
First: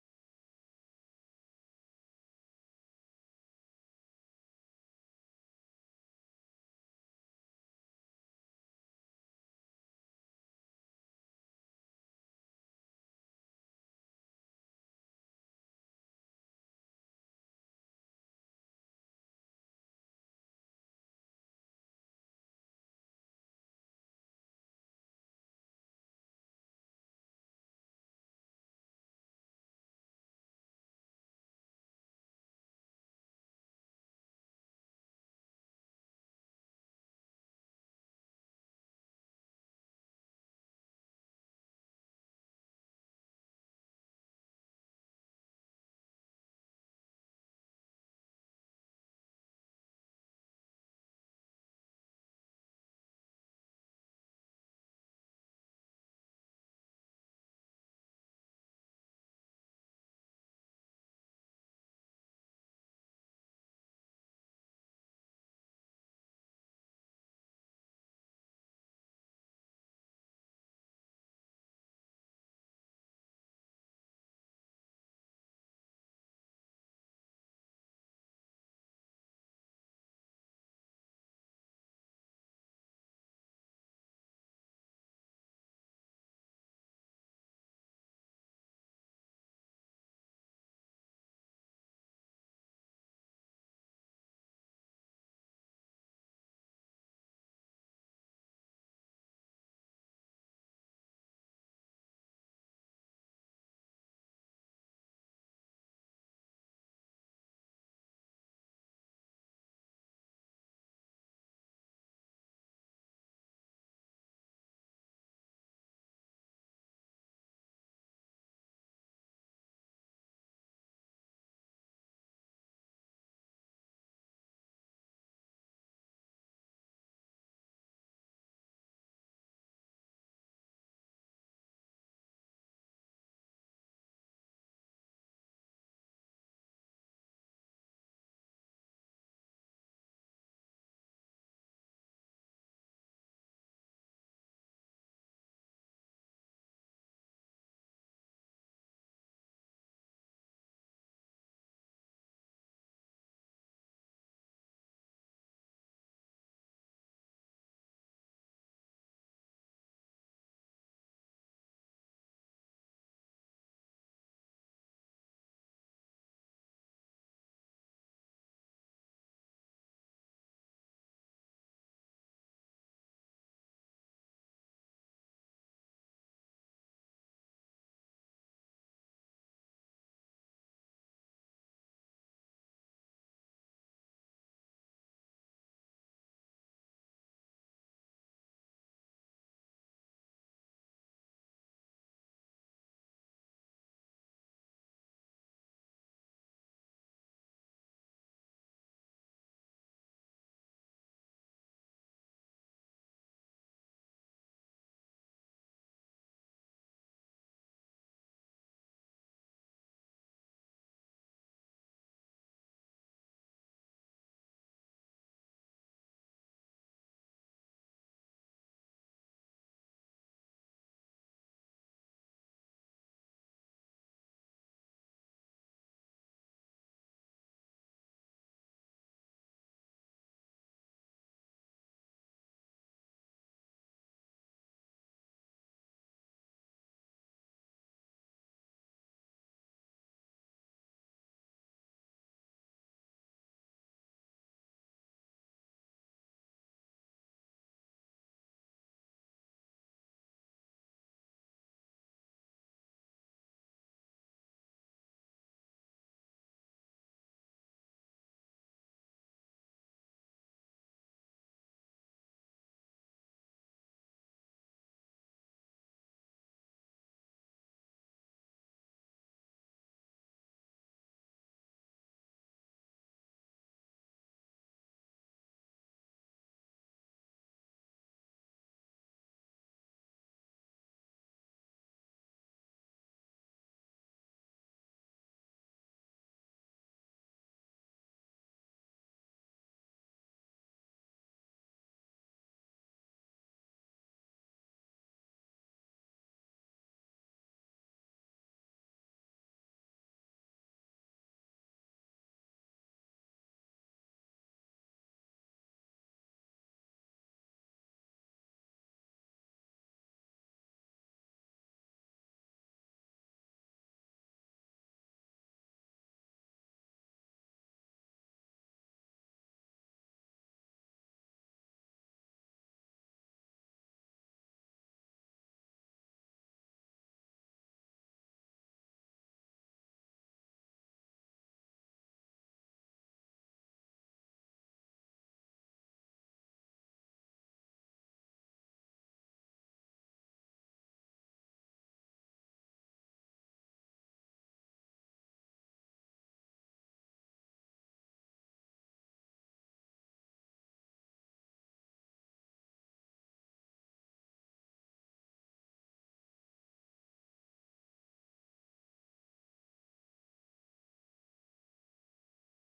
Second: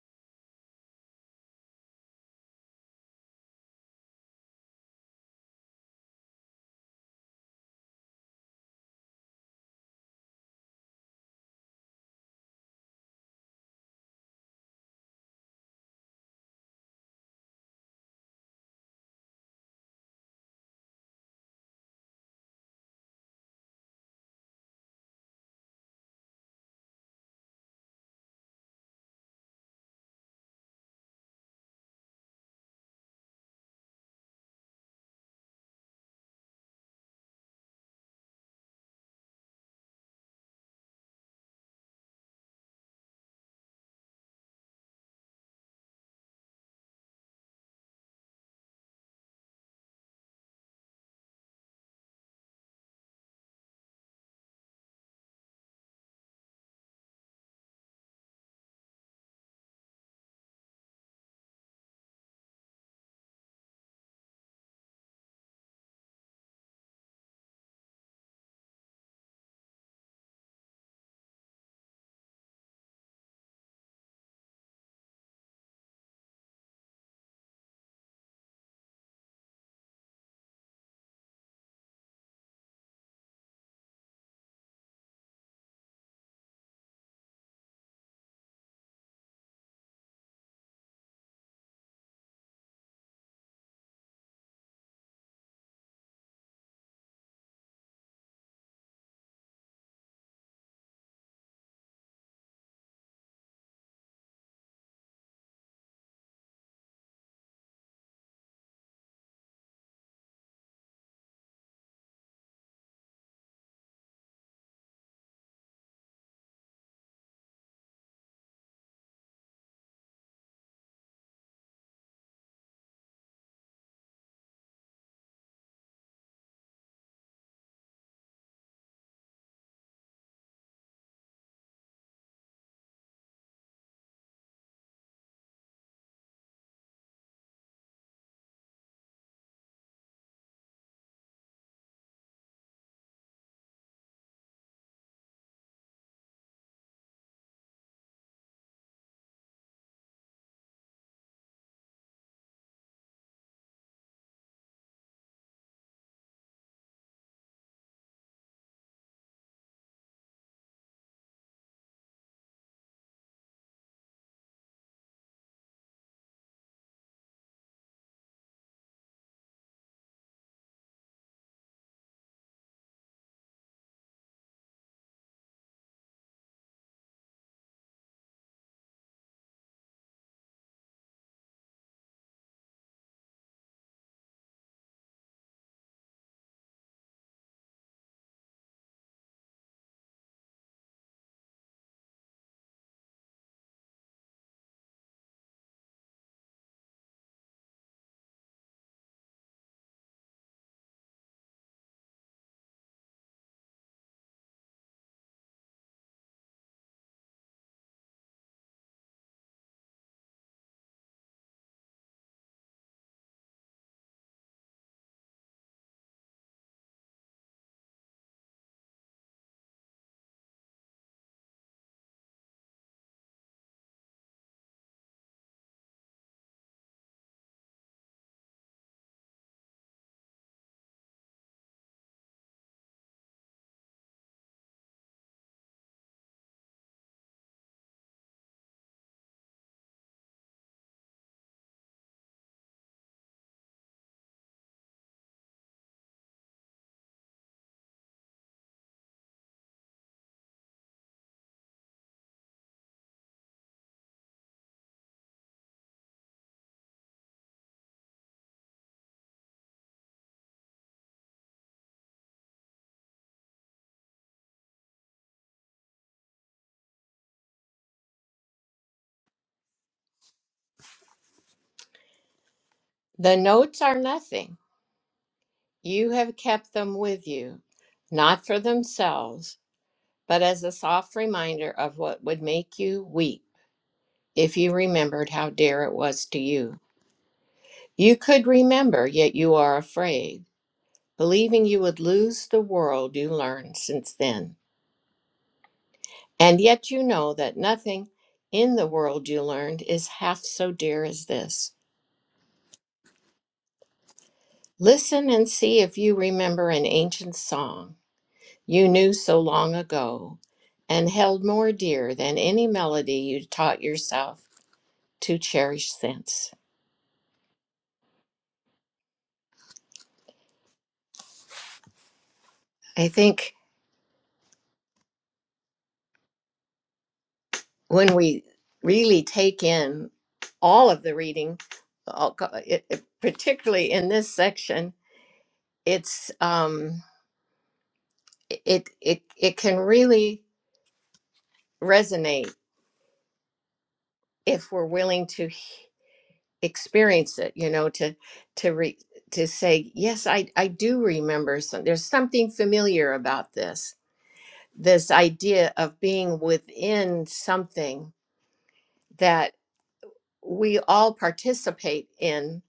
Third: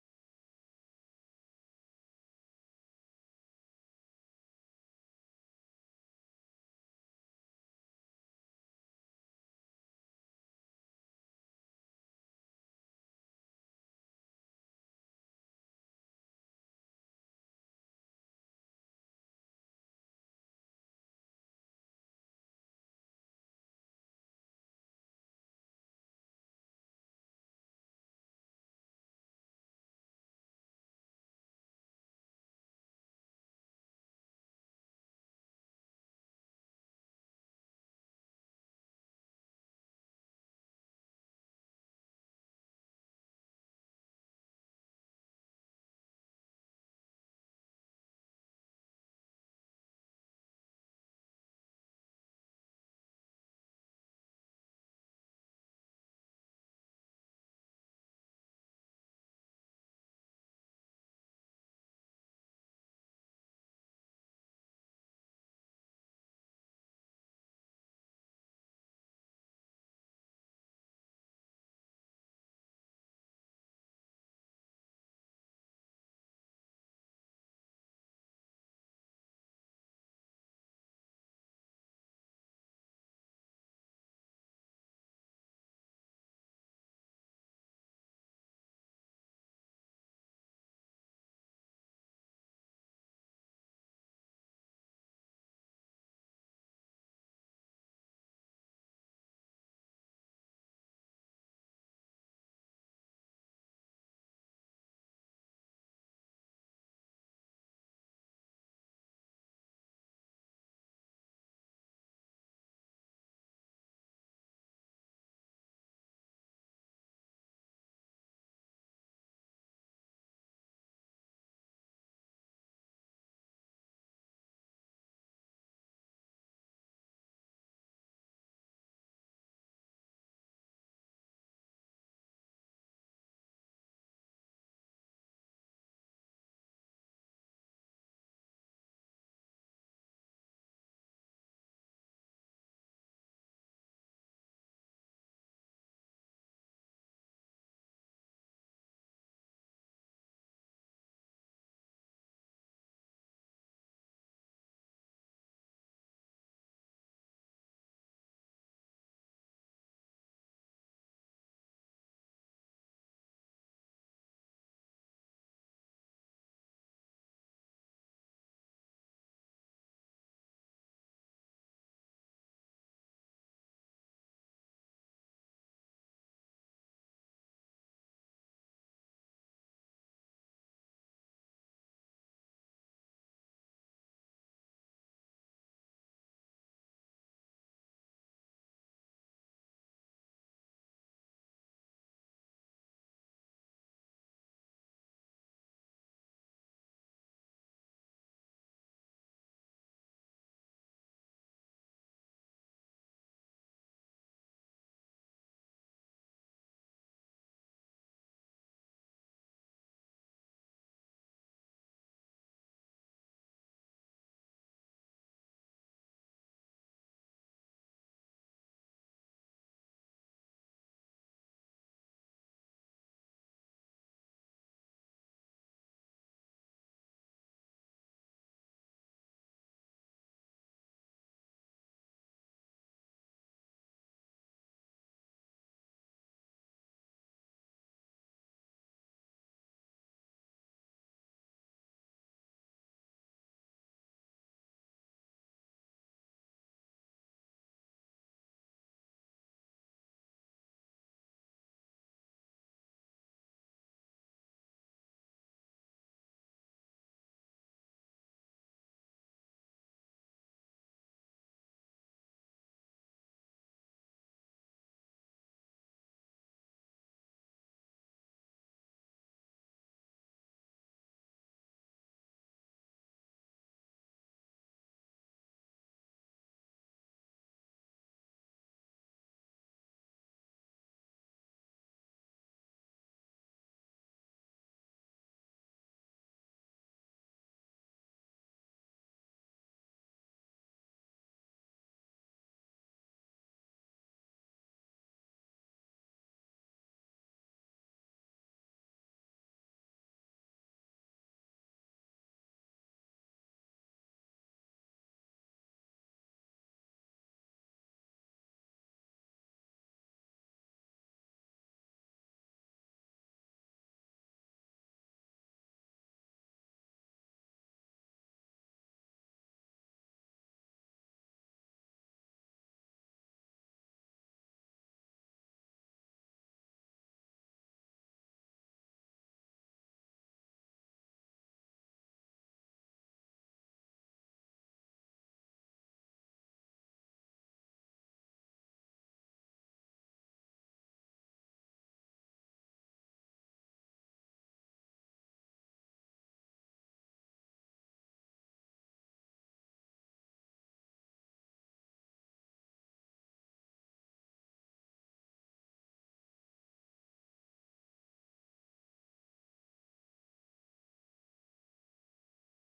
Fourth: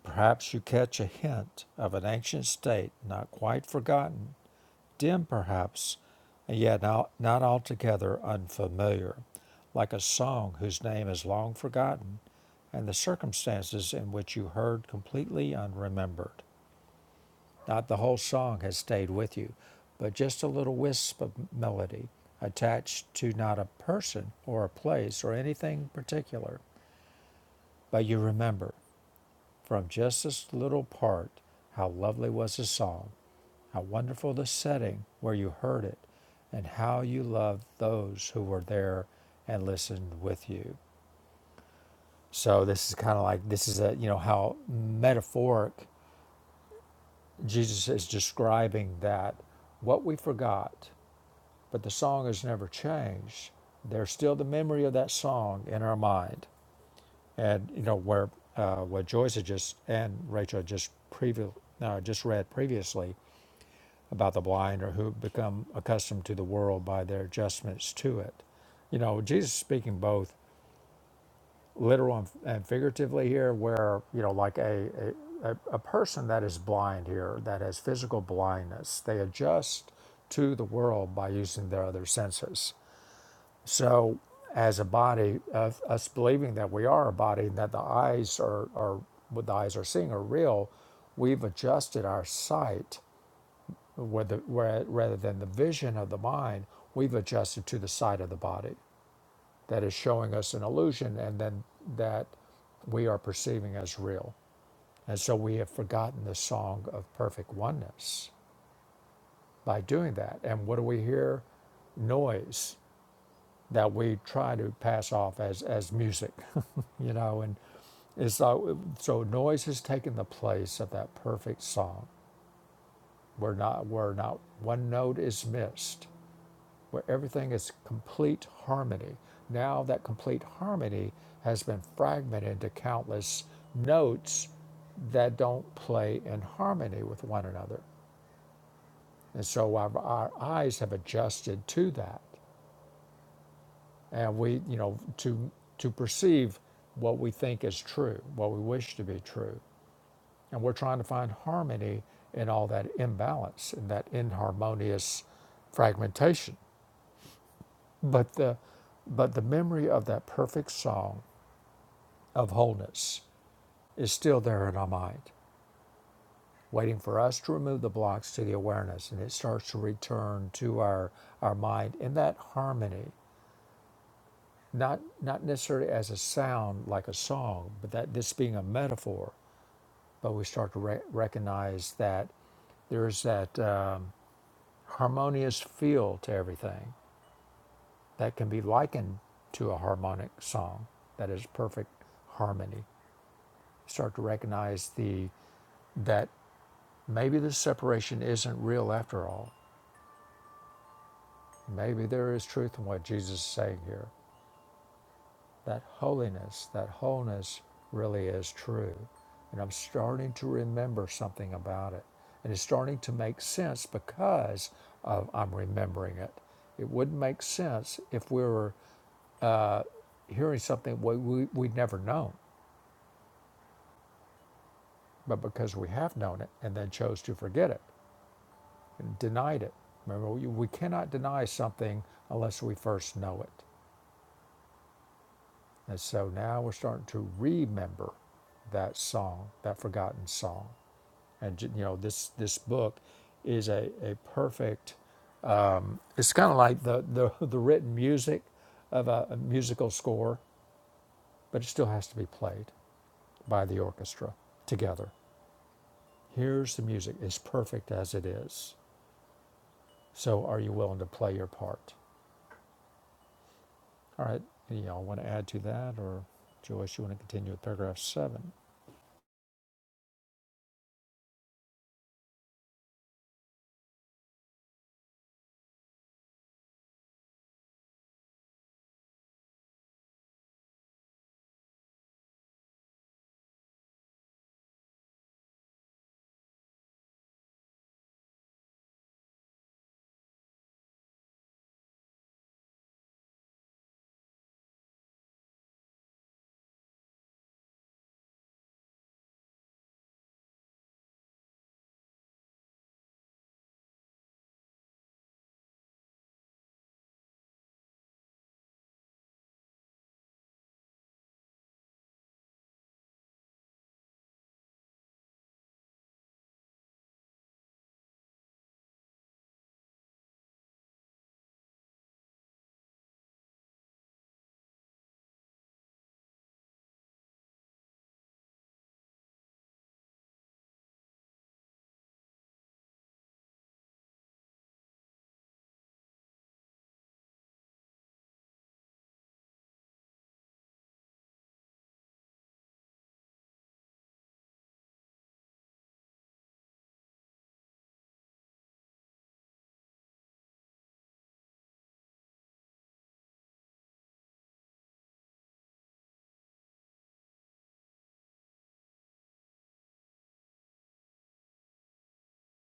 S2: perhaps you catch a hint of an ancient state not quite forgotten, dim perhaps, and yet not, not altogether unfamiliar, like a song whose name is long forgotten and the circumstances in which you heard completely unremembered. Not the whole song has stayed with you, but just a little wisp of melody attached to not a person or a place or anything particular But you remember from just this little part how lovely was the song, how wonderful the setting where you heard it, and how you loved those who were there and listened with you. So this is kind of like this is a you know how metaphoric Jesus is describing that what we forgot, but the song has never changed. There's still the memory of that song in our mind. and you know where uh, what Joyce had just and Rachel had just previ- uh, just read previously about the blind or who become accustomed to the world by their adjustments to it. You know, Jesus is speaking both literal and, and figuratively here, where you know, like a, a a a person that is blind here that has physical blindness, they adjust to the world by using their other senses. So, as a body, uh, us believing that we are a body and that the eyes are, are what the eyes are seeing are real, we've adjusted our sight where the, where, rather than the vision of the mind. We've adjusted to the sight of the body that is showing us an illusion, and then that we are perceiving as real. And so we have forgotten the song of perfect oneness by doing that. And what do we hear? Noise that we try to pass off as, as music, you know, and it's uh, so noise has taken the place of that perfect song. We're not where not one note is missed, where everything is complete harmony. Now that complete harmony has been fragmented into countless notes that don't play in harmony with one another. And so our, our eyes have adjusted to that. and we you know to to perceive what we think is true what we wish to be true and we're trying to find harmony in all that imbalance in that inharmonious fragmentation but the but the memory of that perfect song of wholeness is still there in our mind waiting for us to remove the blocks to the awareness and it starts to return to our our mind in that harmony not not necessarily as a sound like a song but that this being a metaphor but we start to re- recognize that there's that um, harmonious feel to everything that can be likened to a harmonic song that is perfect harmony. Start to recognize the that maybe the separation isn't real after all. Maybe there is truth in what Jesus is saying here. that holiness, that wholeness really is true. And I'm starting to remember something about it. And it's starting to make sense because of I'm remembering it. It wouldn't make sense if we were hearing something we, we, we'd never known, but because we have known it and then chose to forget it and denied it. Remember, we, we cannot deny something unless we first know it. And so now we're starting to remember that song, that forgotten song. and you know this this book is a, a perfect it's kind of like the, the the written music of a, a musical score but it still has to be played by the orchestra together here's the music it's perfect as it is so are you willing to play your part all right any y'all want to add to that or joyce you want to continue with paragraph seven
S1: the notes are nothing. You have kept them with you, not for themselves, but as a soft reminder of what would make you weep if you remembered how dear it was to you. You could remember, yet you are afraid, believing you would lose the world you learned since then. And yet you know that nothing in the world you learned is half so dear as this. Listen and see if you remember an ancient song you knew so long ago and held more dear than any melody you taught yourself to cherish since. I think when we really take in all of the reading, all it, it- particularly in this section, it's um, it it it can really resonate if we're willing to experience it you know to to re, to say yes i i do remember some there's something familiar about this this idea of being within something that we all participate in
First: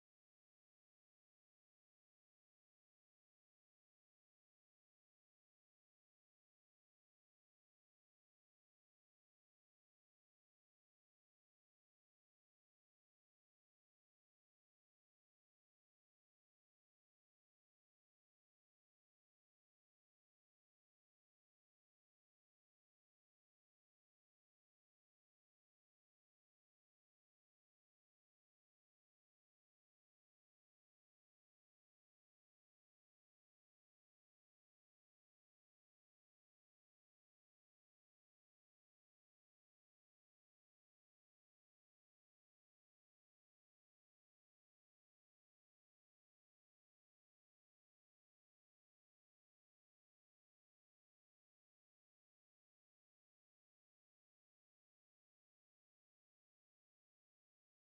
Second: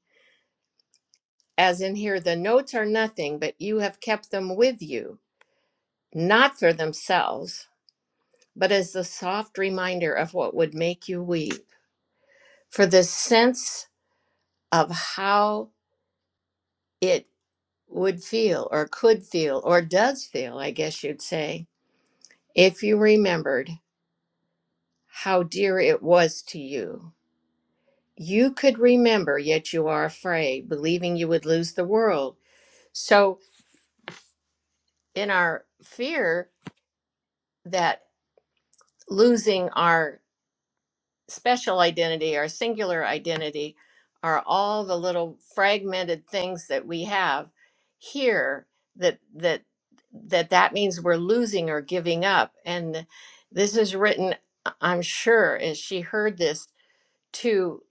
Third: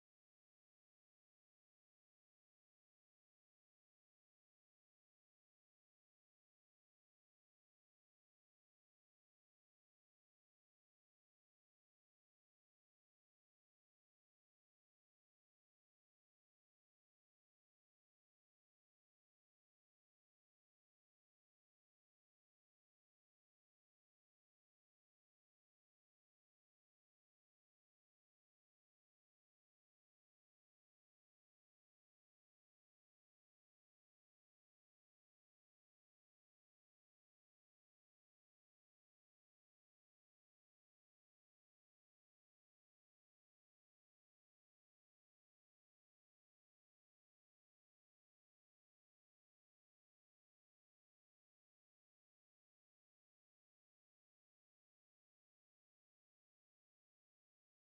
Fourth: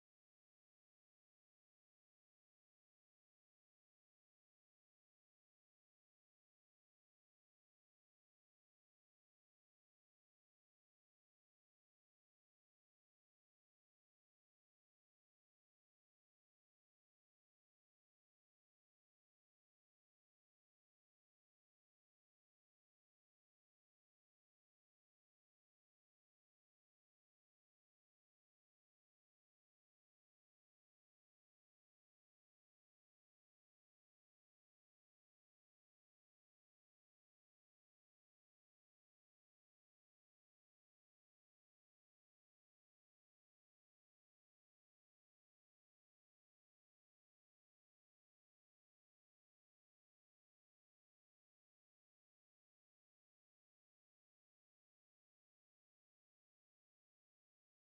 S1: as in here the notes are nothing but you have kept them with you not for themselves but as the soft reminder of what would make you weep for the sense of how it. would feel or could feel or does feel, I guess you'd say, if you remembered how dear it was to you. You could remember, yet you are afraid, believing you would lose the world. So, in our fear that losing our special identity, our singular identity, are all the little fragmented things that we have here that that that that means we're losing or giving up and this is written I- am sure as she heard this to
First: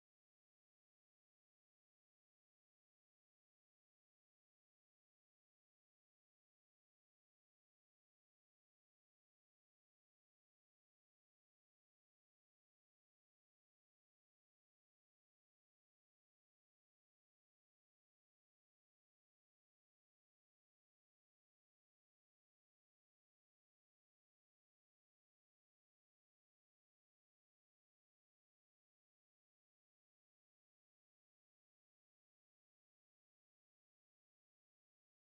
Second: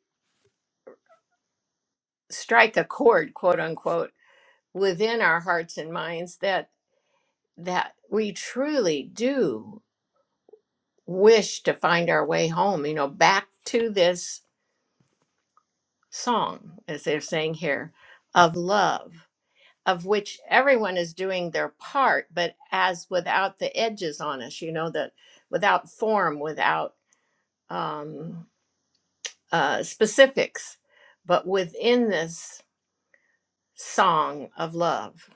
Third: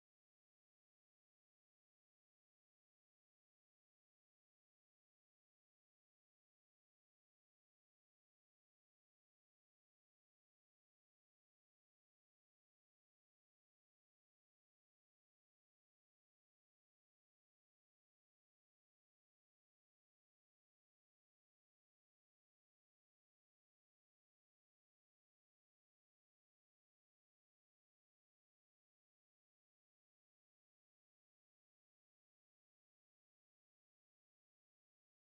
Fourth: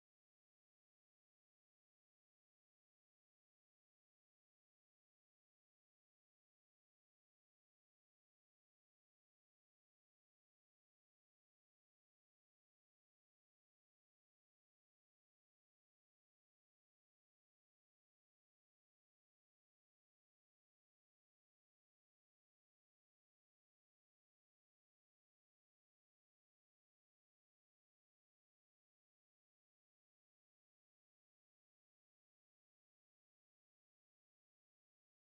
S1: strike a chord quote unquote within our hearts and minds that that we truly do wish to find our way home you know back to this song, as they're saying here, of love, of which everyone is doing their part, but as without the edges on us, you know, that without form, without um, uh, specifics, but within this song of love.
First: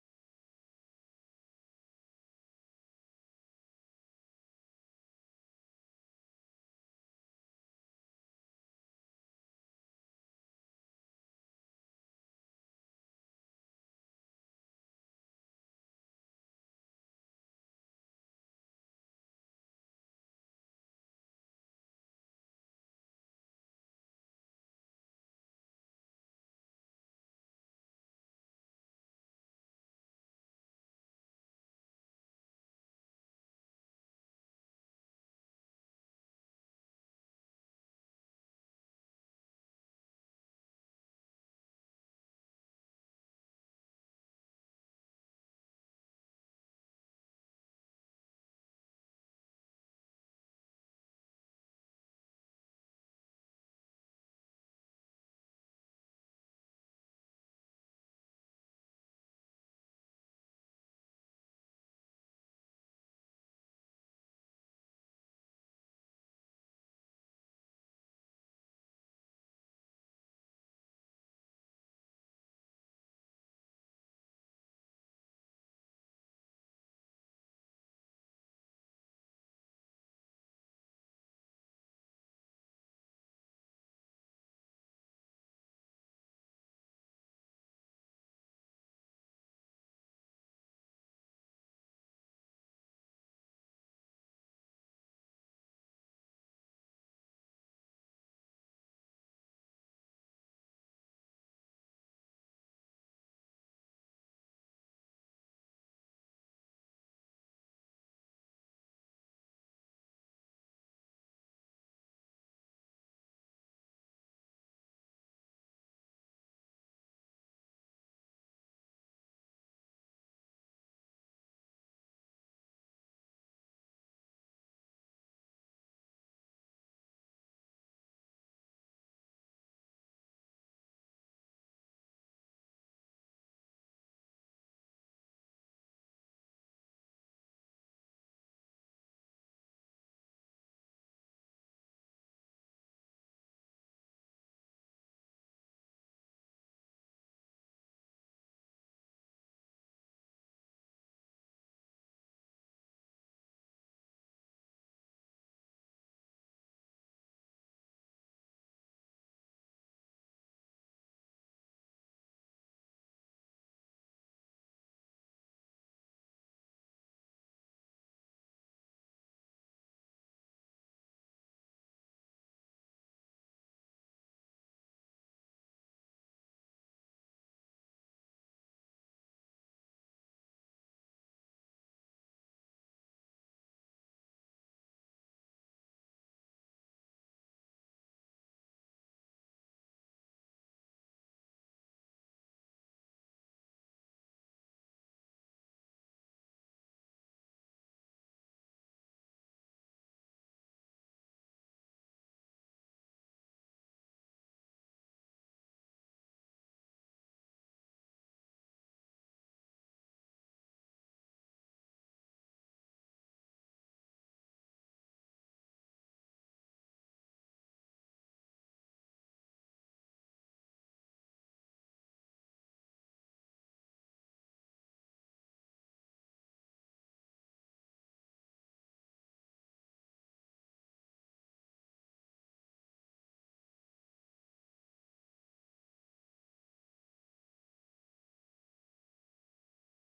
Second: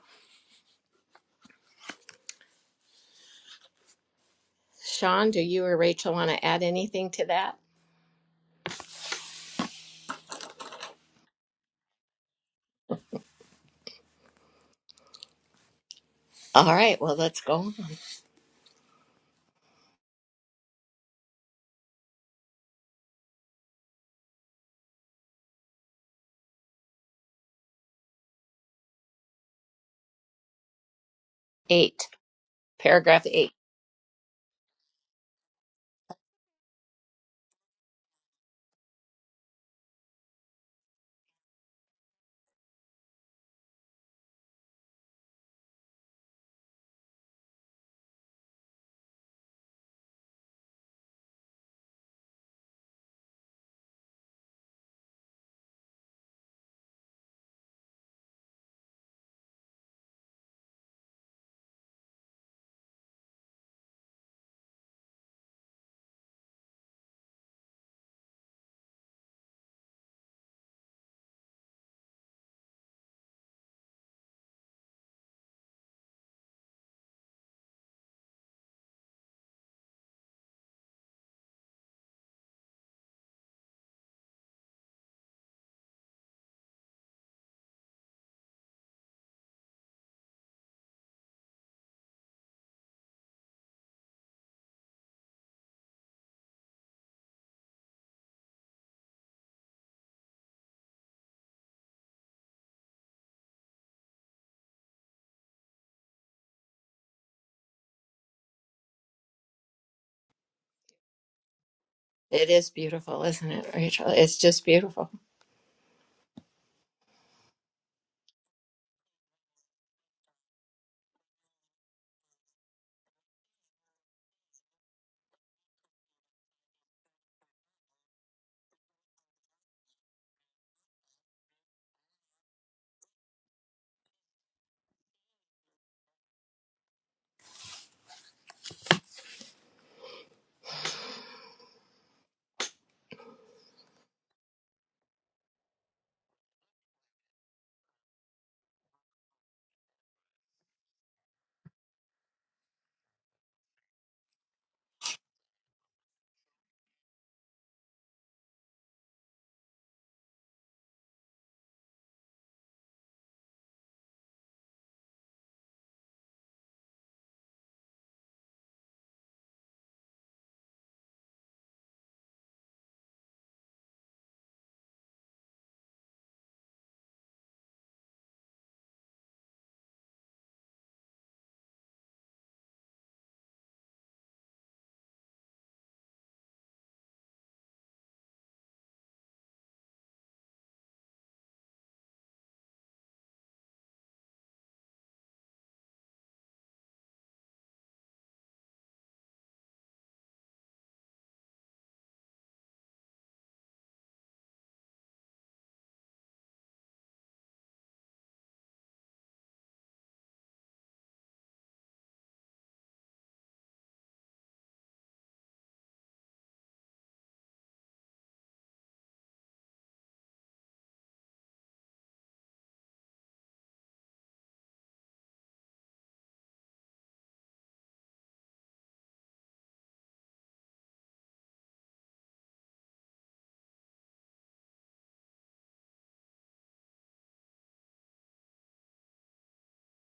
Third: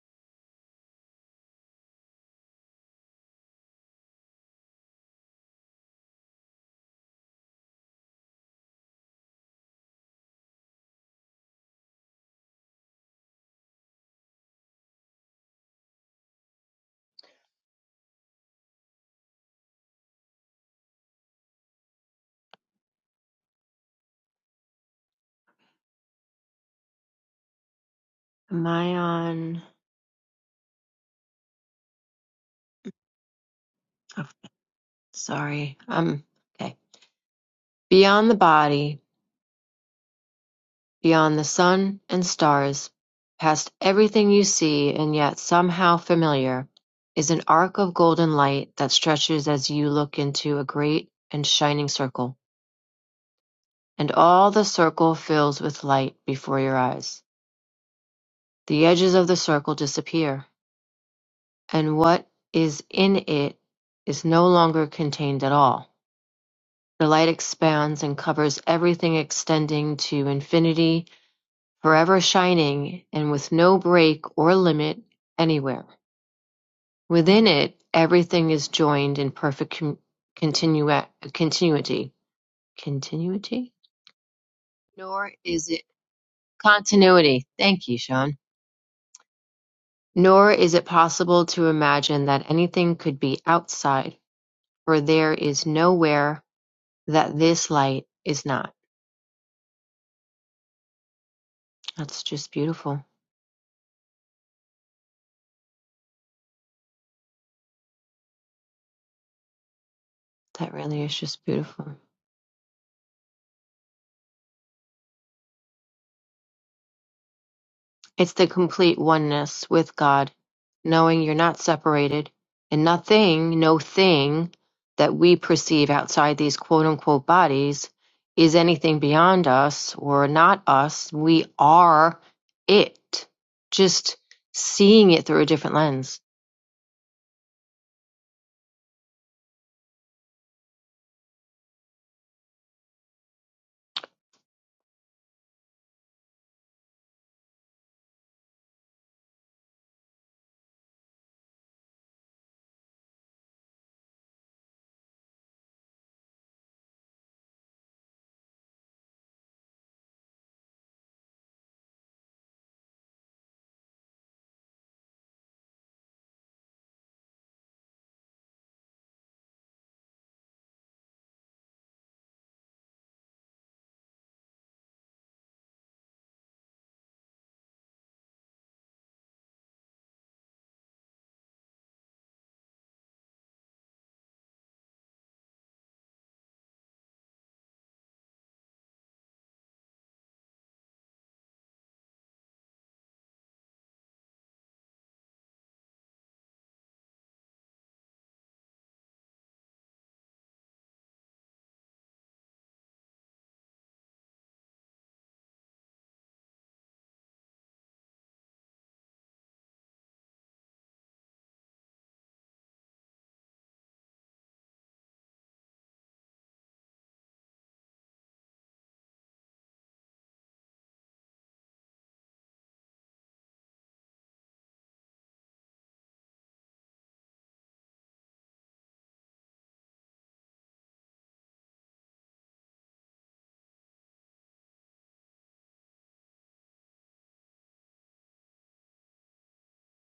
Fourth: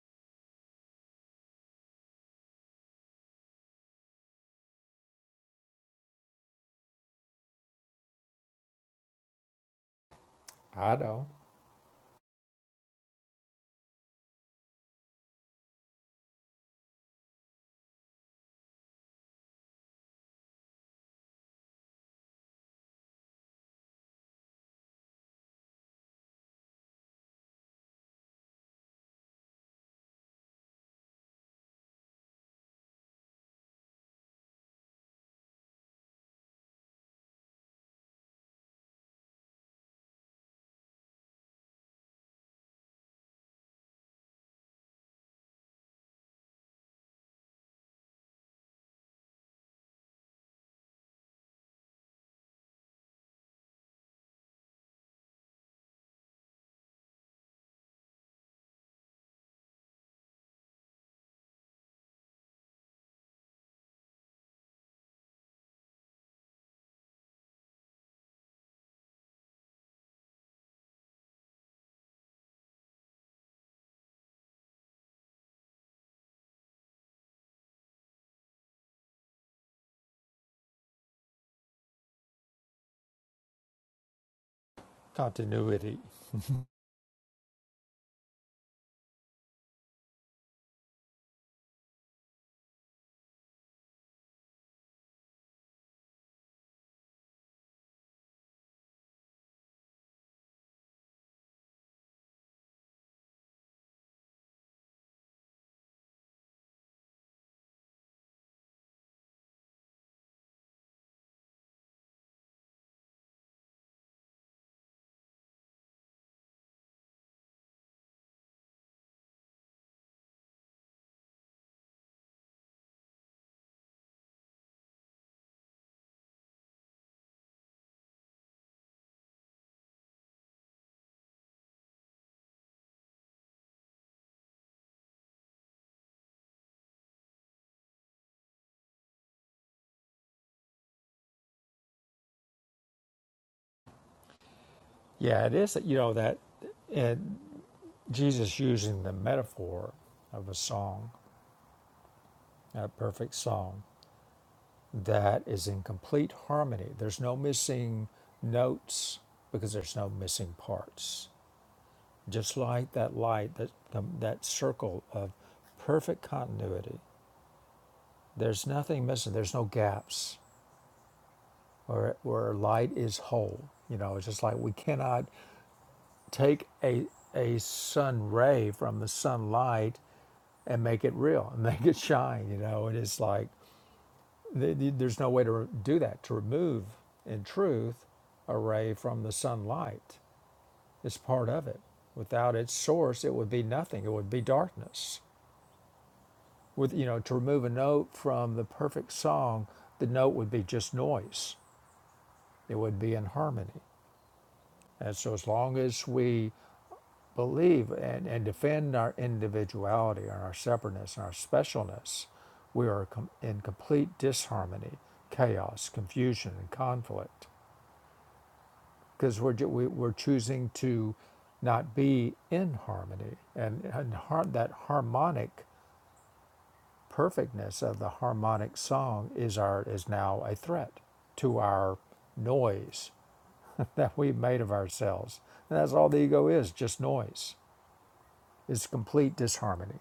S1: Sean, do you or Rachel want to add anything to that?
S2: i don't
S1: All right, well, let's go on.
S3: Am I on?
S1: Eight, paragraph eight.
S3: Oh, sorry. Um, okay. Beyond the body, beyond the sun and stars, past everything you see and yet somehow familiar, is an arc of golden light that stretches as you look into a great and shining circle, and all the circle fills with light before your eyes. The edges of the circle disappear, and what is in it is no longer contained at all. The light expands and covers everything extending to infinity, forever shining and with no break or limit anywhere. Within it, everything is joined in perfect con- continua- continuity. Continuity? Nor is it
S2: continuity
S3: continuity. Thank you, Sean. Nor is it possible to imagine that anything could be outside For there is nowhere that this light is not. That's just beautiful. That really is just beautiful.
S1: It is beautiful, isn't it, Rachel? It's just beautiful.
S3: It's the complete oneness with God, knowing you're not separated, and nothing, no thing that we perceive outside these quote unquote bodies is anything beyond us or not us. We are it, just seeing it through a different lens.
S2: yeah it is you know that and jesus using the metaphor of a song a perfect song that is in complete harmony. There's no missing notes because there's no missing parts. Just like that light, that um, that circle of perfect continuity. There's nothing missing. There's no gaps where where light is whole. You know, it's just like we cannot take a a sun ray from the sunlight and make it real and make it shine. You know, it is like th- th- there's no way to do that to remove in truth a ray from the sunlight it's part of it without its source it would be nothing it would be darkness with you know to remove a note from the perfect song the note would be just noise it would be in harmony and so as long as we believe and, and defend our individuality and our separateness and our specialness we are com- in complete disharmony chaos confusion and conflict because we're, ju- we, we're choosing to not be in harmony. And, and har- that harmonic perfectness of the harmonic song is, our, is now a threat to our noise that we've made of ourselves. And that's all the ego is just noise, it's complete disharmony.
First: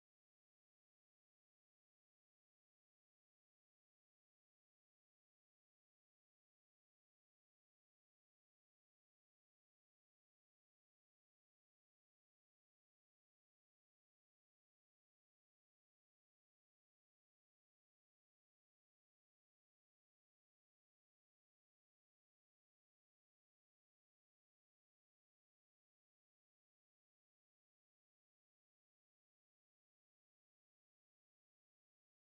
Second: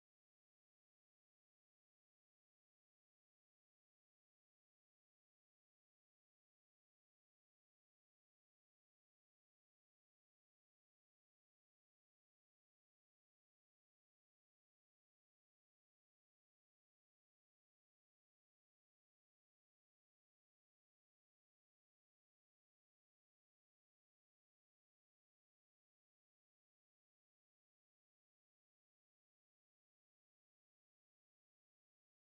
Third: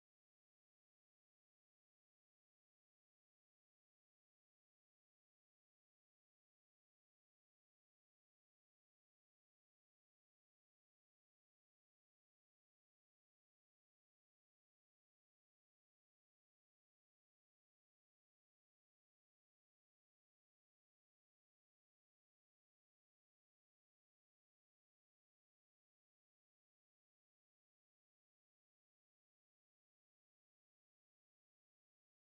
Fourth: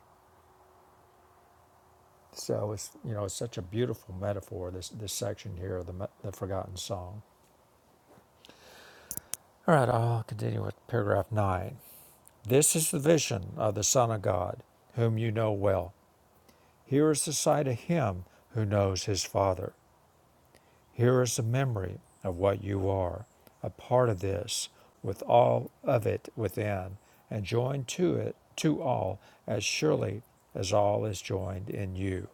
S2: So it's you know it's such a beautiful metaphor this this section here of the me- the forgotten song. All right, I'll continue with paragraph nine. This is the vision of the Son of God, whom you know well. Here is the sight of him who knows his Father. Here is the memory of what you are, a part of this, with all of it within, and joined to it, to all, as surely as all is joined in you.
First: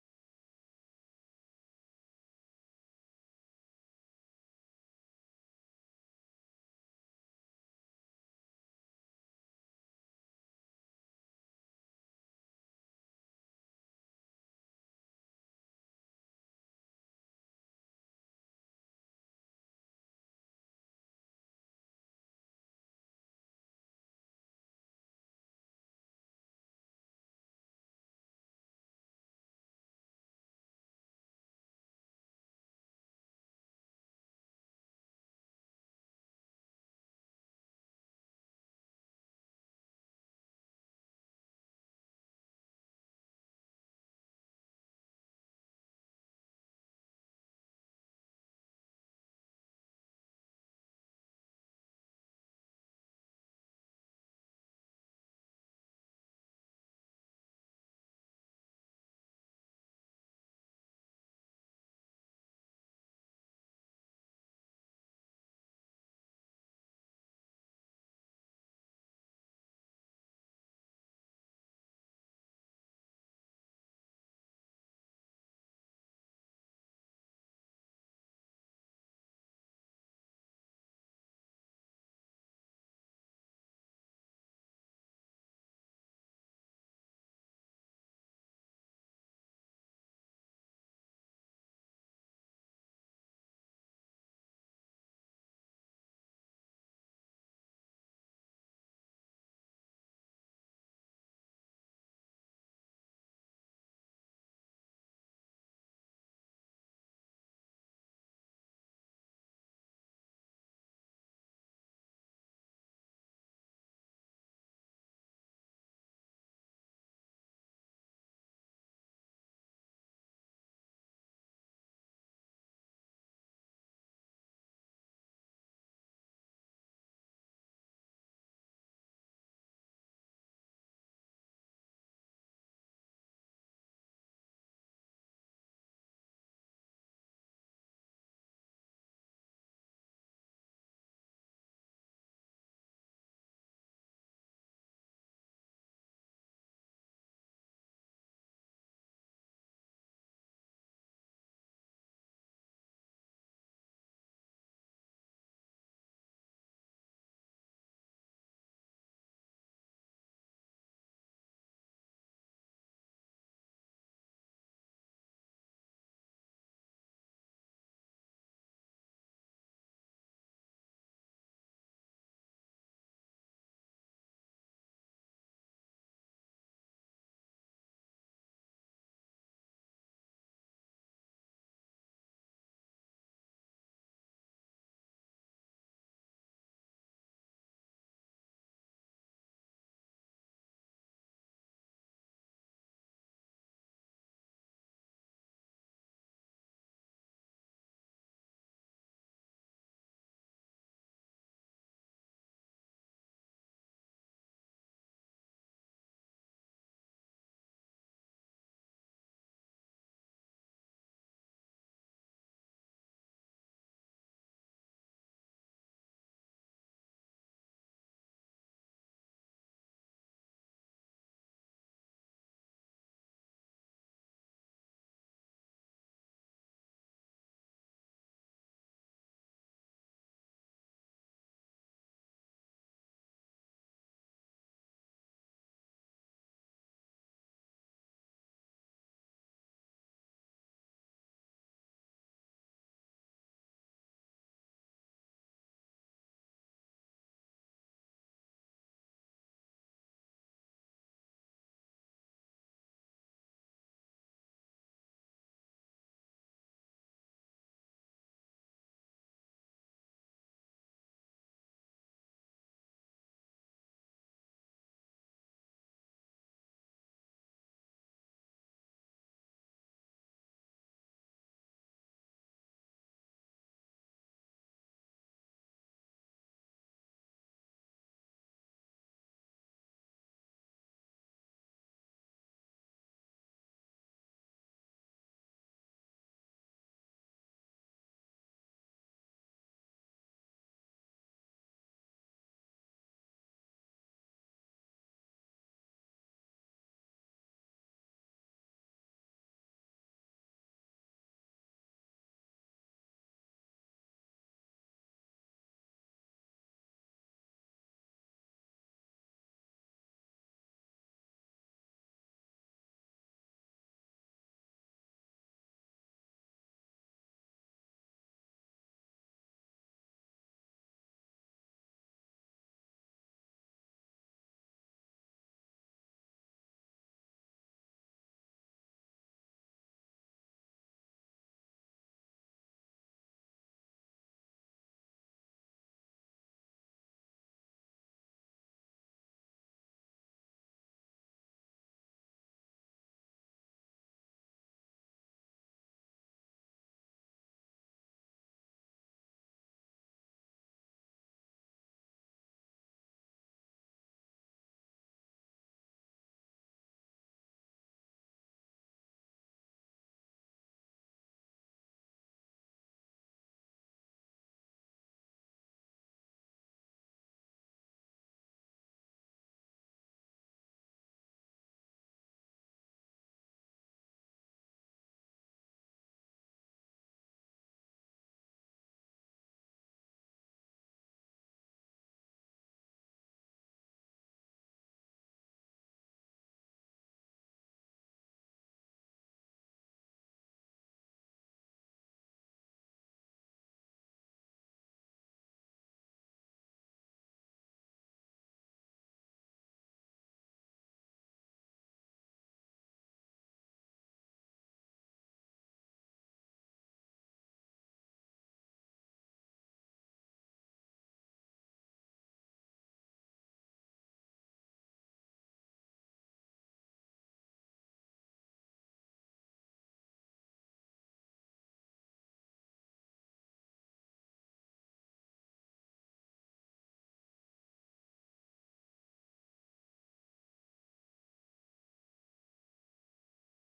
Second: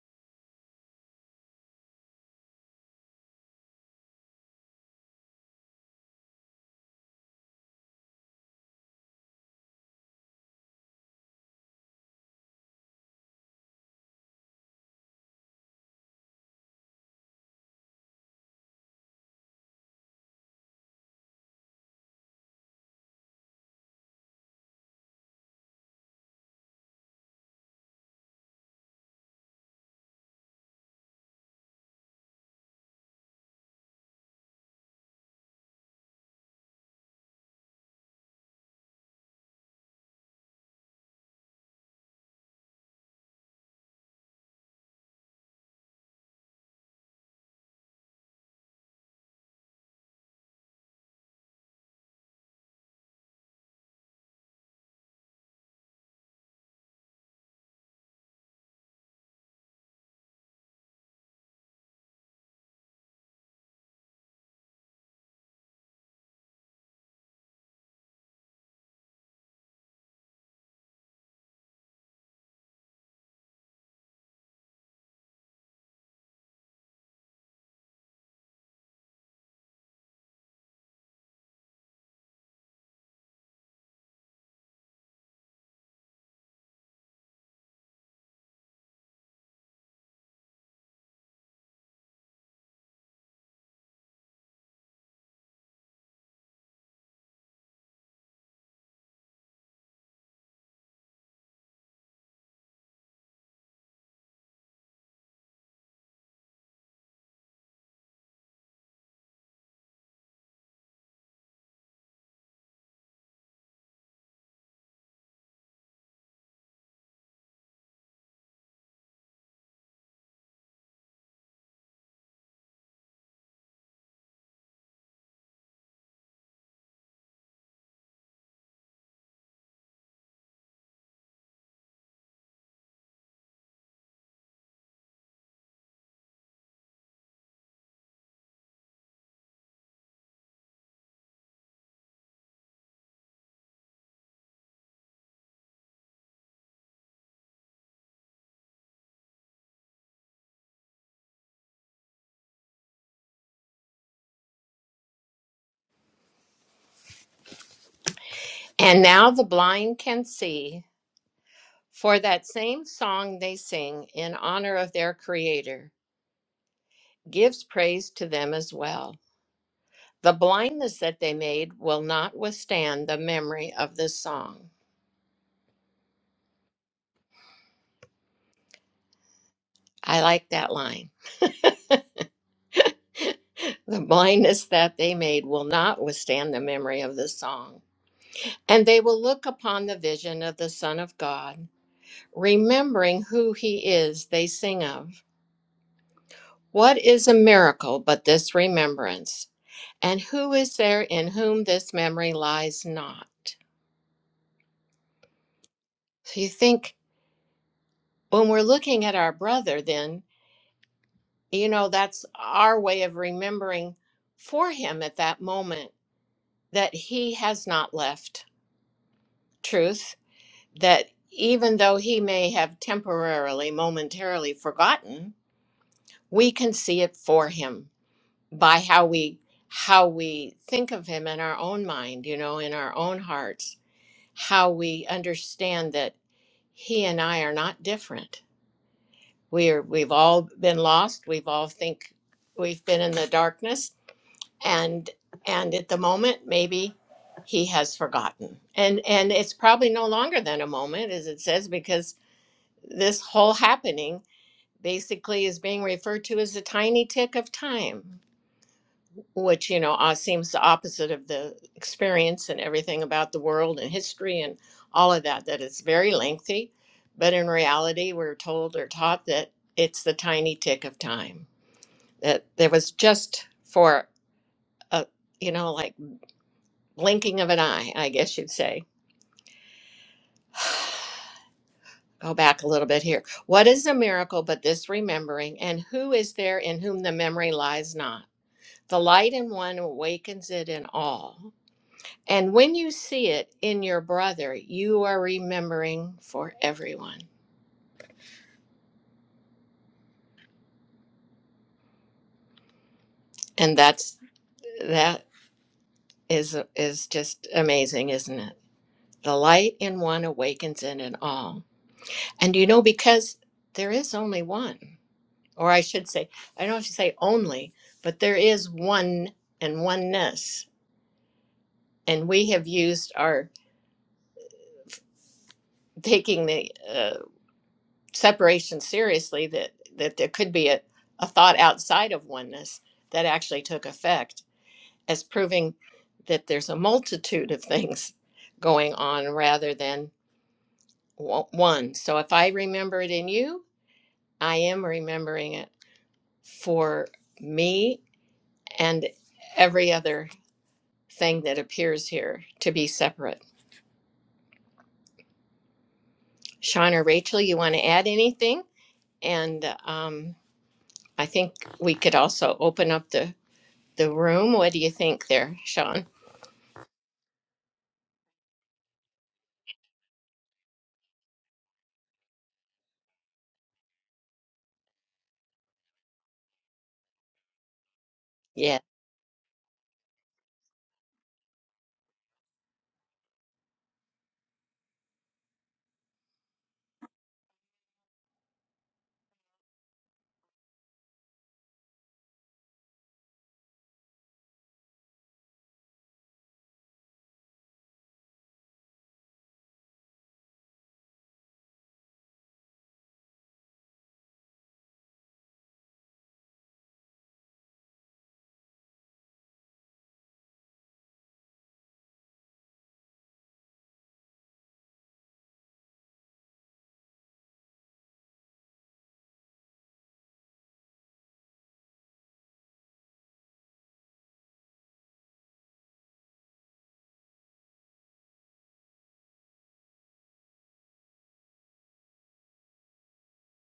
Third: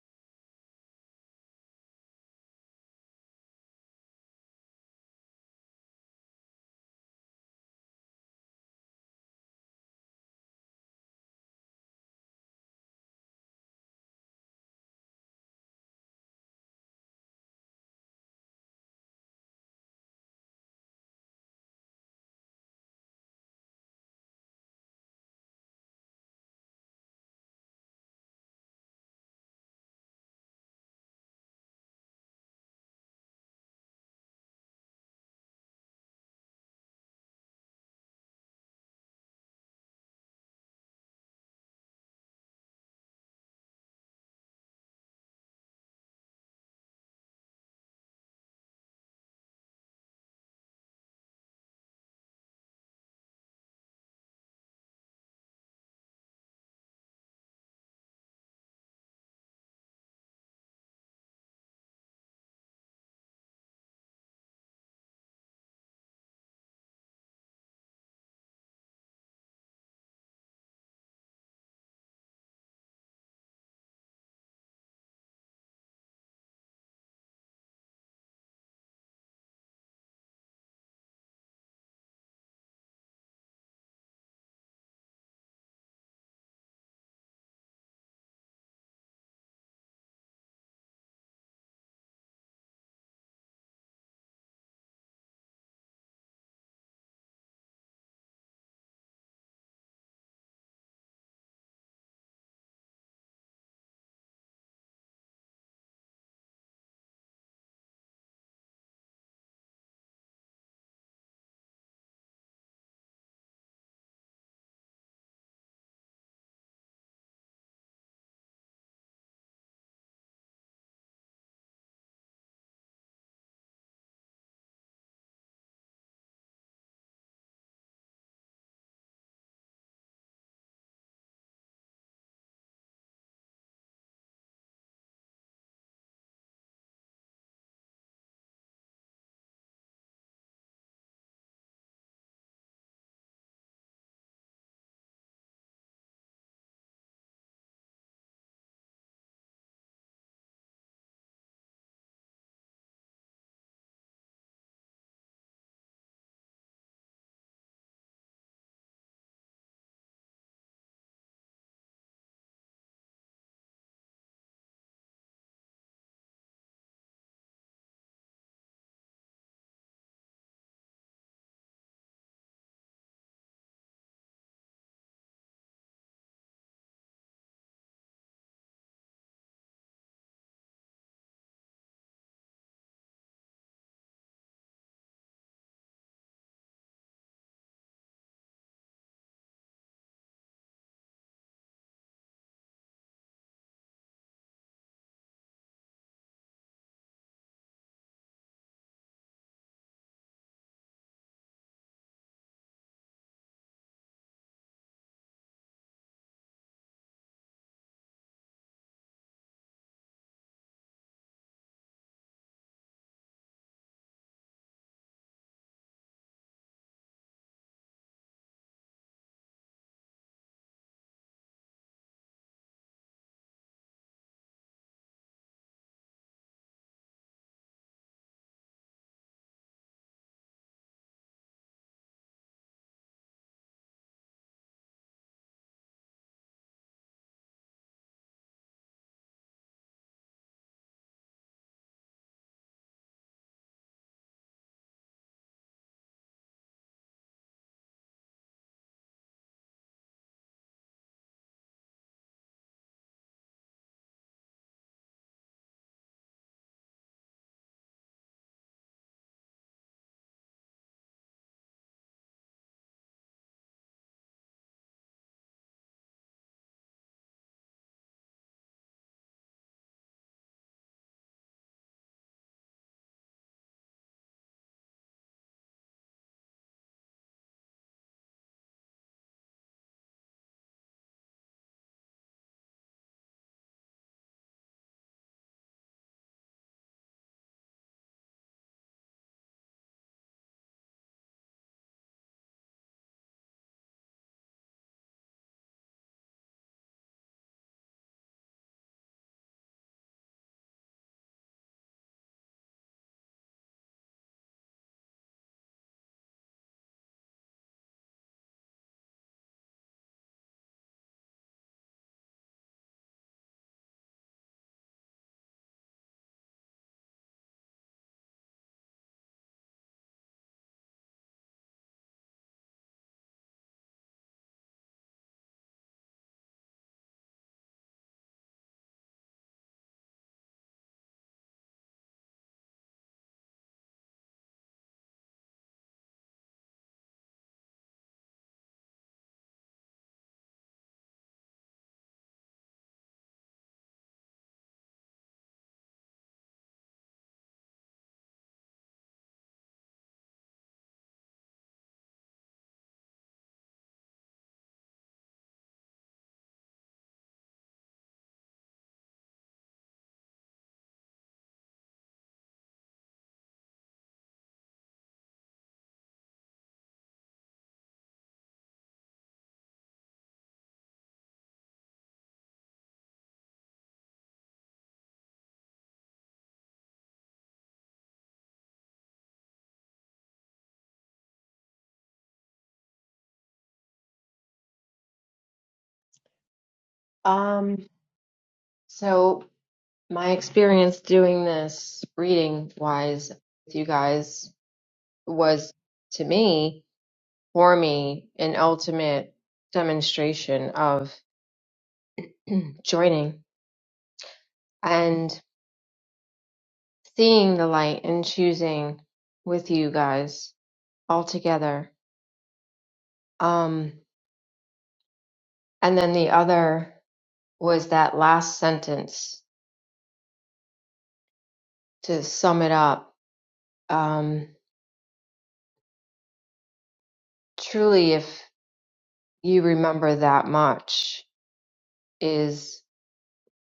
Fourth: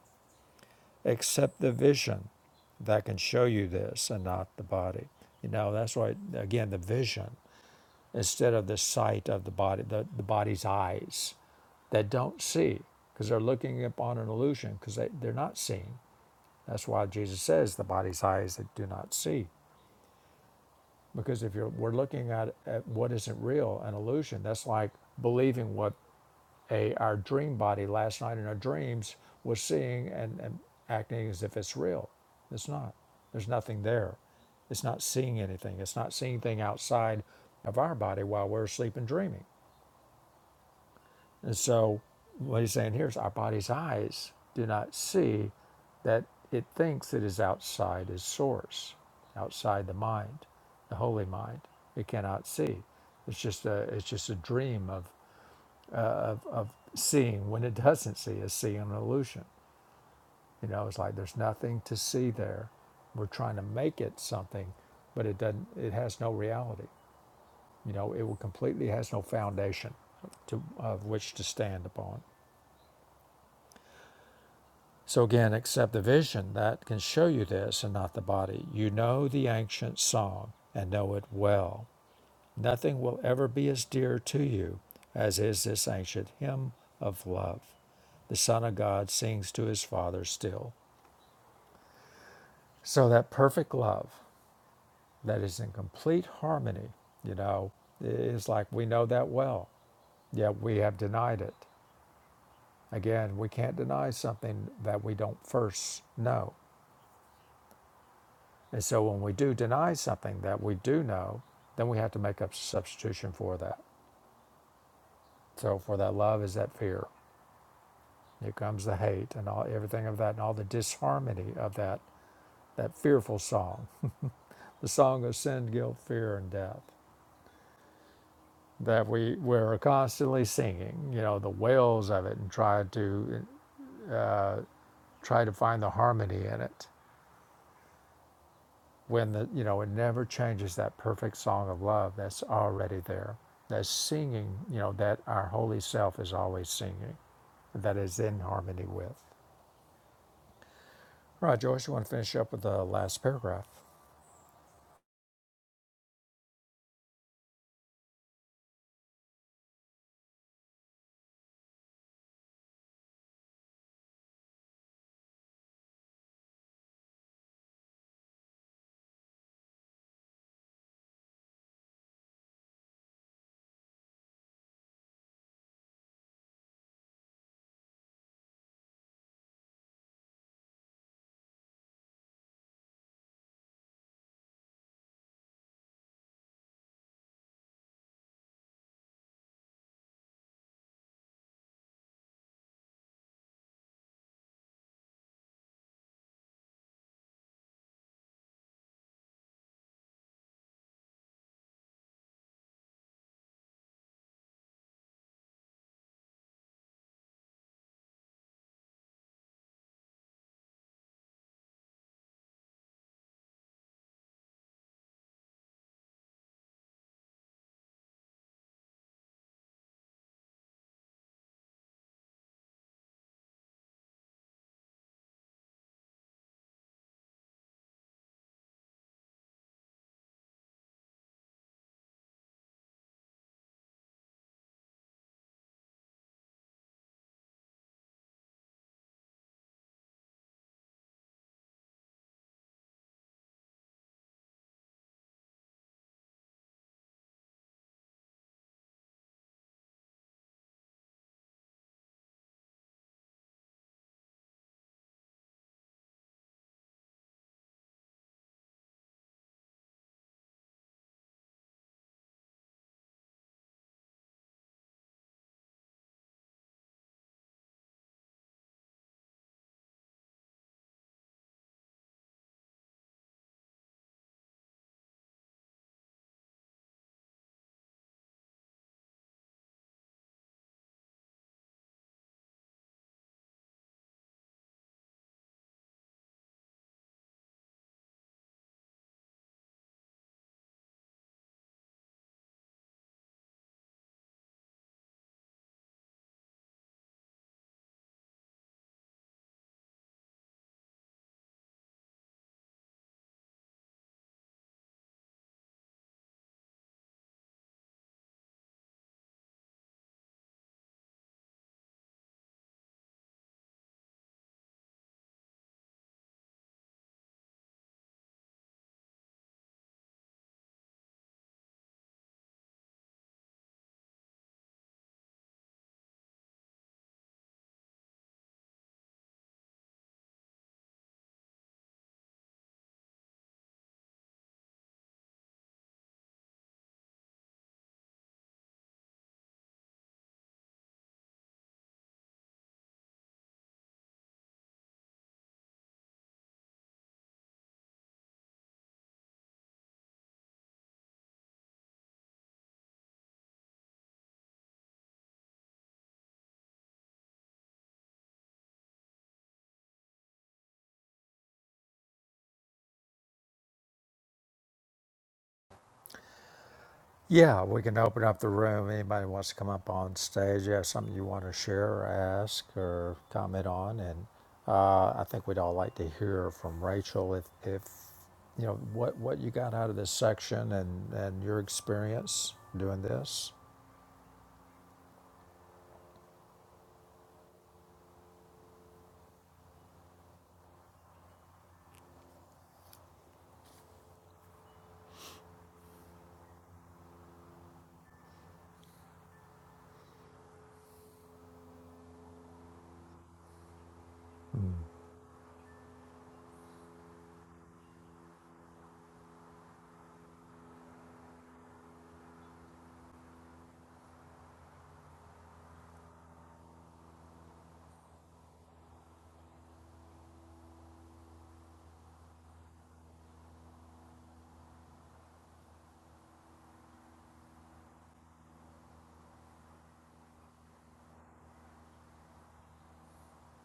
S2: Accept the vision that can show you this and not the body. You know, that's why, again, the vision instead of the sight of the body, the, the body's eyes that don't see because they're looking upon an illusion because they, they're not seeing that's why Jesus says the body's eyes that do not see. Because if you're, we're looking at, at what isn't real, an illusion, that's like believing what a, our dream body last night in our dreams was seeing and, and acting as if it's real. It's not. There's nothing there. It's not seeing anything. It's not seeing anything outside of our body while we're asleep and dreaming. And so, what he's saying here is our body's eyes do not see that it thinks it is outside its source, outside the mind, the holy mind. It cannot see. It's just a it's just a dream of of seeing when it doesn't see is seeing an illusion. You know, it's like there's nothing to see there. We're trying to make it something, but it doesn't. It has no reality. You know, it will completely has no foundation to of which to stand upon. So again, accept the vision that can show you this and not the body. You know the ancient song and know it well. Nothing will ever be as dear to you as is this ancient hymn of love. The Son of God sings to his Father still. So that perfect love that is in complete harmony, you know, is like we know that well, yet we have denied it. Again, we can't deny something that we don't first know. And so when we do deny something that we do know, then we have to make up substitution for that. So for that love is that fear. Here comes the hate and all everything of that and all the disharmony of that that fearful song, the song of sin, guilt, fear, and death that we we're constantly singing. You know the wails of it and try to uh, try to find the harmony in it when the you know it never changes that perfect song of love that's already there that's singing you know that our holy self is always singing that is in harmony with right joyce you want to finish up with the last paragraph
S1: And now the blind can see, For that same song they sing in honor of their Creator gives praise to them as well. The blindness that they made will not withstand the memory of this song. I like that line. The blindness that they made will not withstand the memory of this song. And they will look upon the vision of the Son of God. Remembering who he is, they sing of. What is a miracle but this remembrance? And who is there in whom this memory lies not? So you think when we're looking at our brother, then, you know, that's our way of remembering for him at that moment that he has not left truth, that even though he may have temporarily, momentarily forgotten, we can see it for him by how we how we think of him in our own mind, you know, in our own hearts, how we understand that he and I are not different we're we've all been lost we've all think we've been in the darkness and and at the moment maybe he has forgotten and and it's probably no longer than a moment as it says because this whole happening basically is being referred to as a tiny tick of time which you know uh, seems the opposite of the experience and everything about the world and history and all of that that it's very lengthy but in reality we're told or taught that it's the tiny tick of time that there was just for a you know like blinking of an eye i guess you'd say go back a little bit here what is a miracle but this remembering and who is there in whom the memory lies not the light in one awakens it in all And when you see it in your brother, you are remembering for everyone. And that's that is is just amazing, isn't it? The light in one awakens in it all. And you know because there is only one, or I should say, I don't have to say only, but there is one and oneness. And we have used our taking the uh, separation seriously that that there could be a, a thought outside of oneness that actually took effect as proving that there's a multitude of things going on rather than w- one. So if I remember it in you, I am remembering it for me and every other thing that appears here to be separate. Sean or Rachel, you want to add anything? And um, I think we could also open up the, the room. What do you think there, Sean?
S2: yeah we can open up the room anybody wants to come up on stage you have something you want to share or ask or comment on and uh, i think we'd all like to hear from rachel if if you know
S1: Yeah.
S2: what what you got out of this section and and your experience doing this
S3: Um, so My experience doing this reading wise with you guys was to me, for me, an ultimate demonstration of joining and seeing the light and choosing with you guys all together. Um, and then the other was that last sentence to sum it up. Um, truly, if you remember that much, is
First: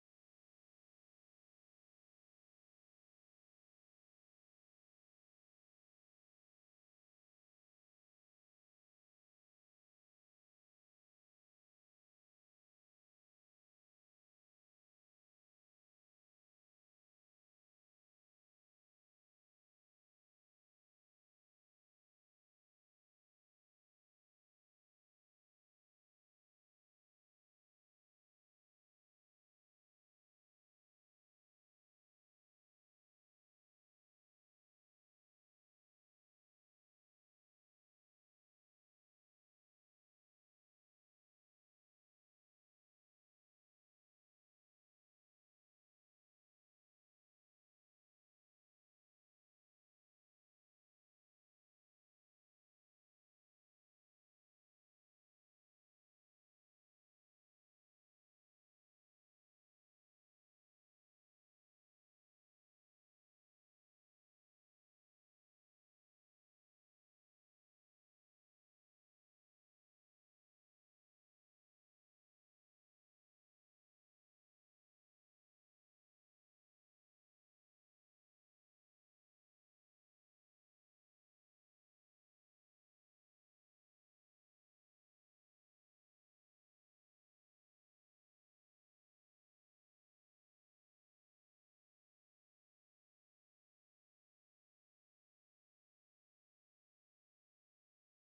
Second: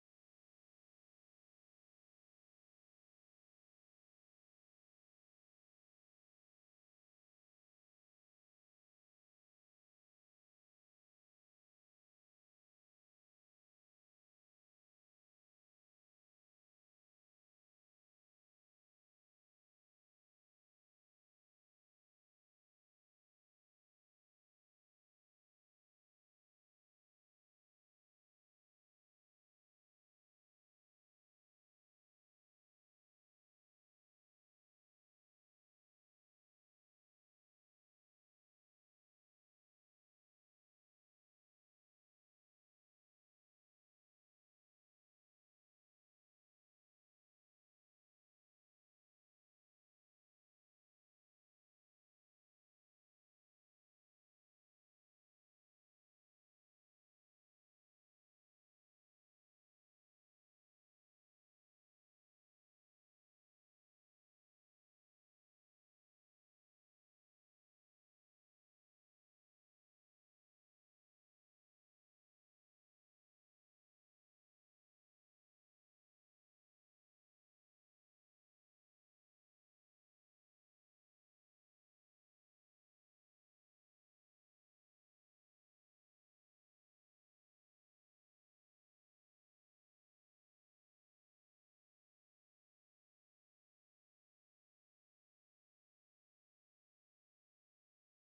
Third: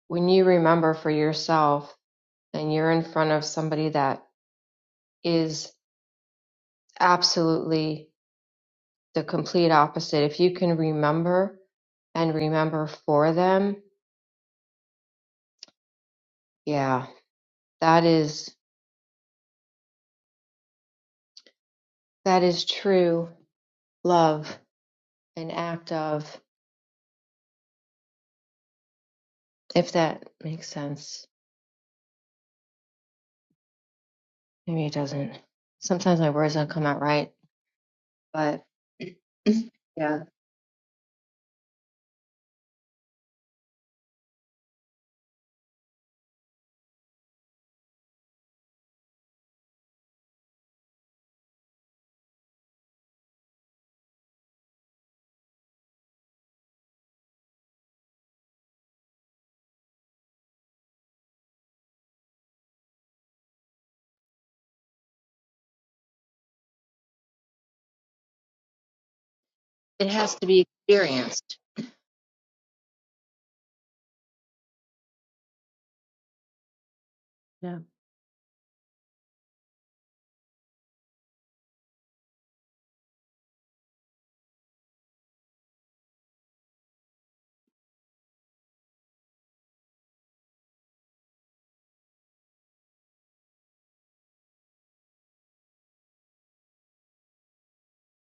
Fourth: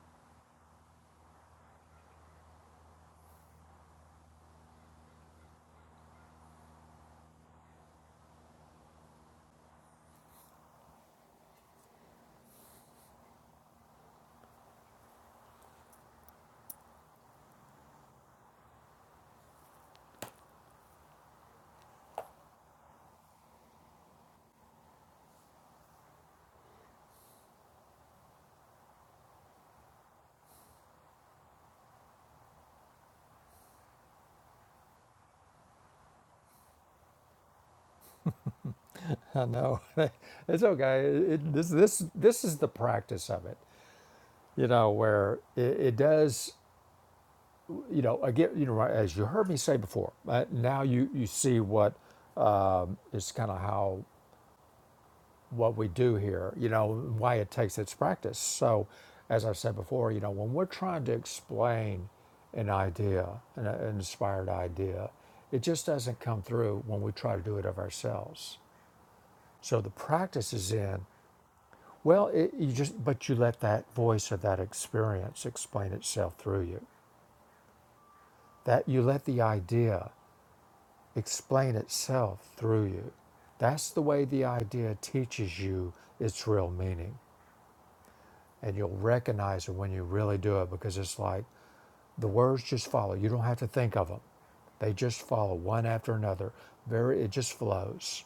S3: when you remember for yourself and you're in front of somebody that is absolutely the complete opposite, if you can remember and remember for them, yeah, that is that is true love, an act of if that makes sense. Maybe it doesn't. Sometimes my words don't come out right, but
S2: I know.
S3: yeah,
S2: It's okay. It, this this this is the practice of it. You know where it, it does. You know again. You know as you heard me say before. Uh, now you you see what is kind of how what we do here. You know why it takes its practice. So as I've said before, you know when we're trying to explain an idea, an, an inspired idea, it just doesn't come through when we try to do it of ourselves. So the
S3: It has to
S2: practice
S3: be
S2: is in
S3: experienced.
S2: Well, it, you just but you let that voice or that experience explain itself through you.
S3: Yeah.
S2: That you let the idea explain itself through you. That's the way the idea teaches you its real meaning, and you'll recognize it when you really do it because it's like the words just follow. You don't have to think of them; they just follow one after another. Very, it just flows.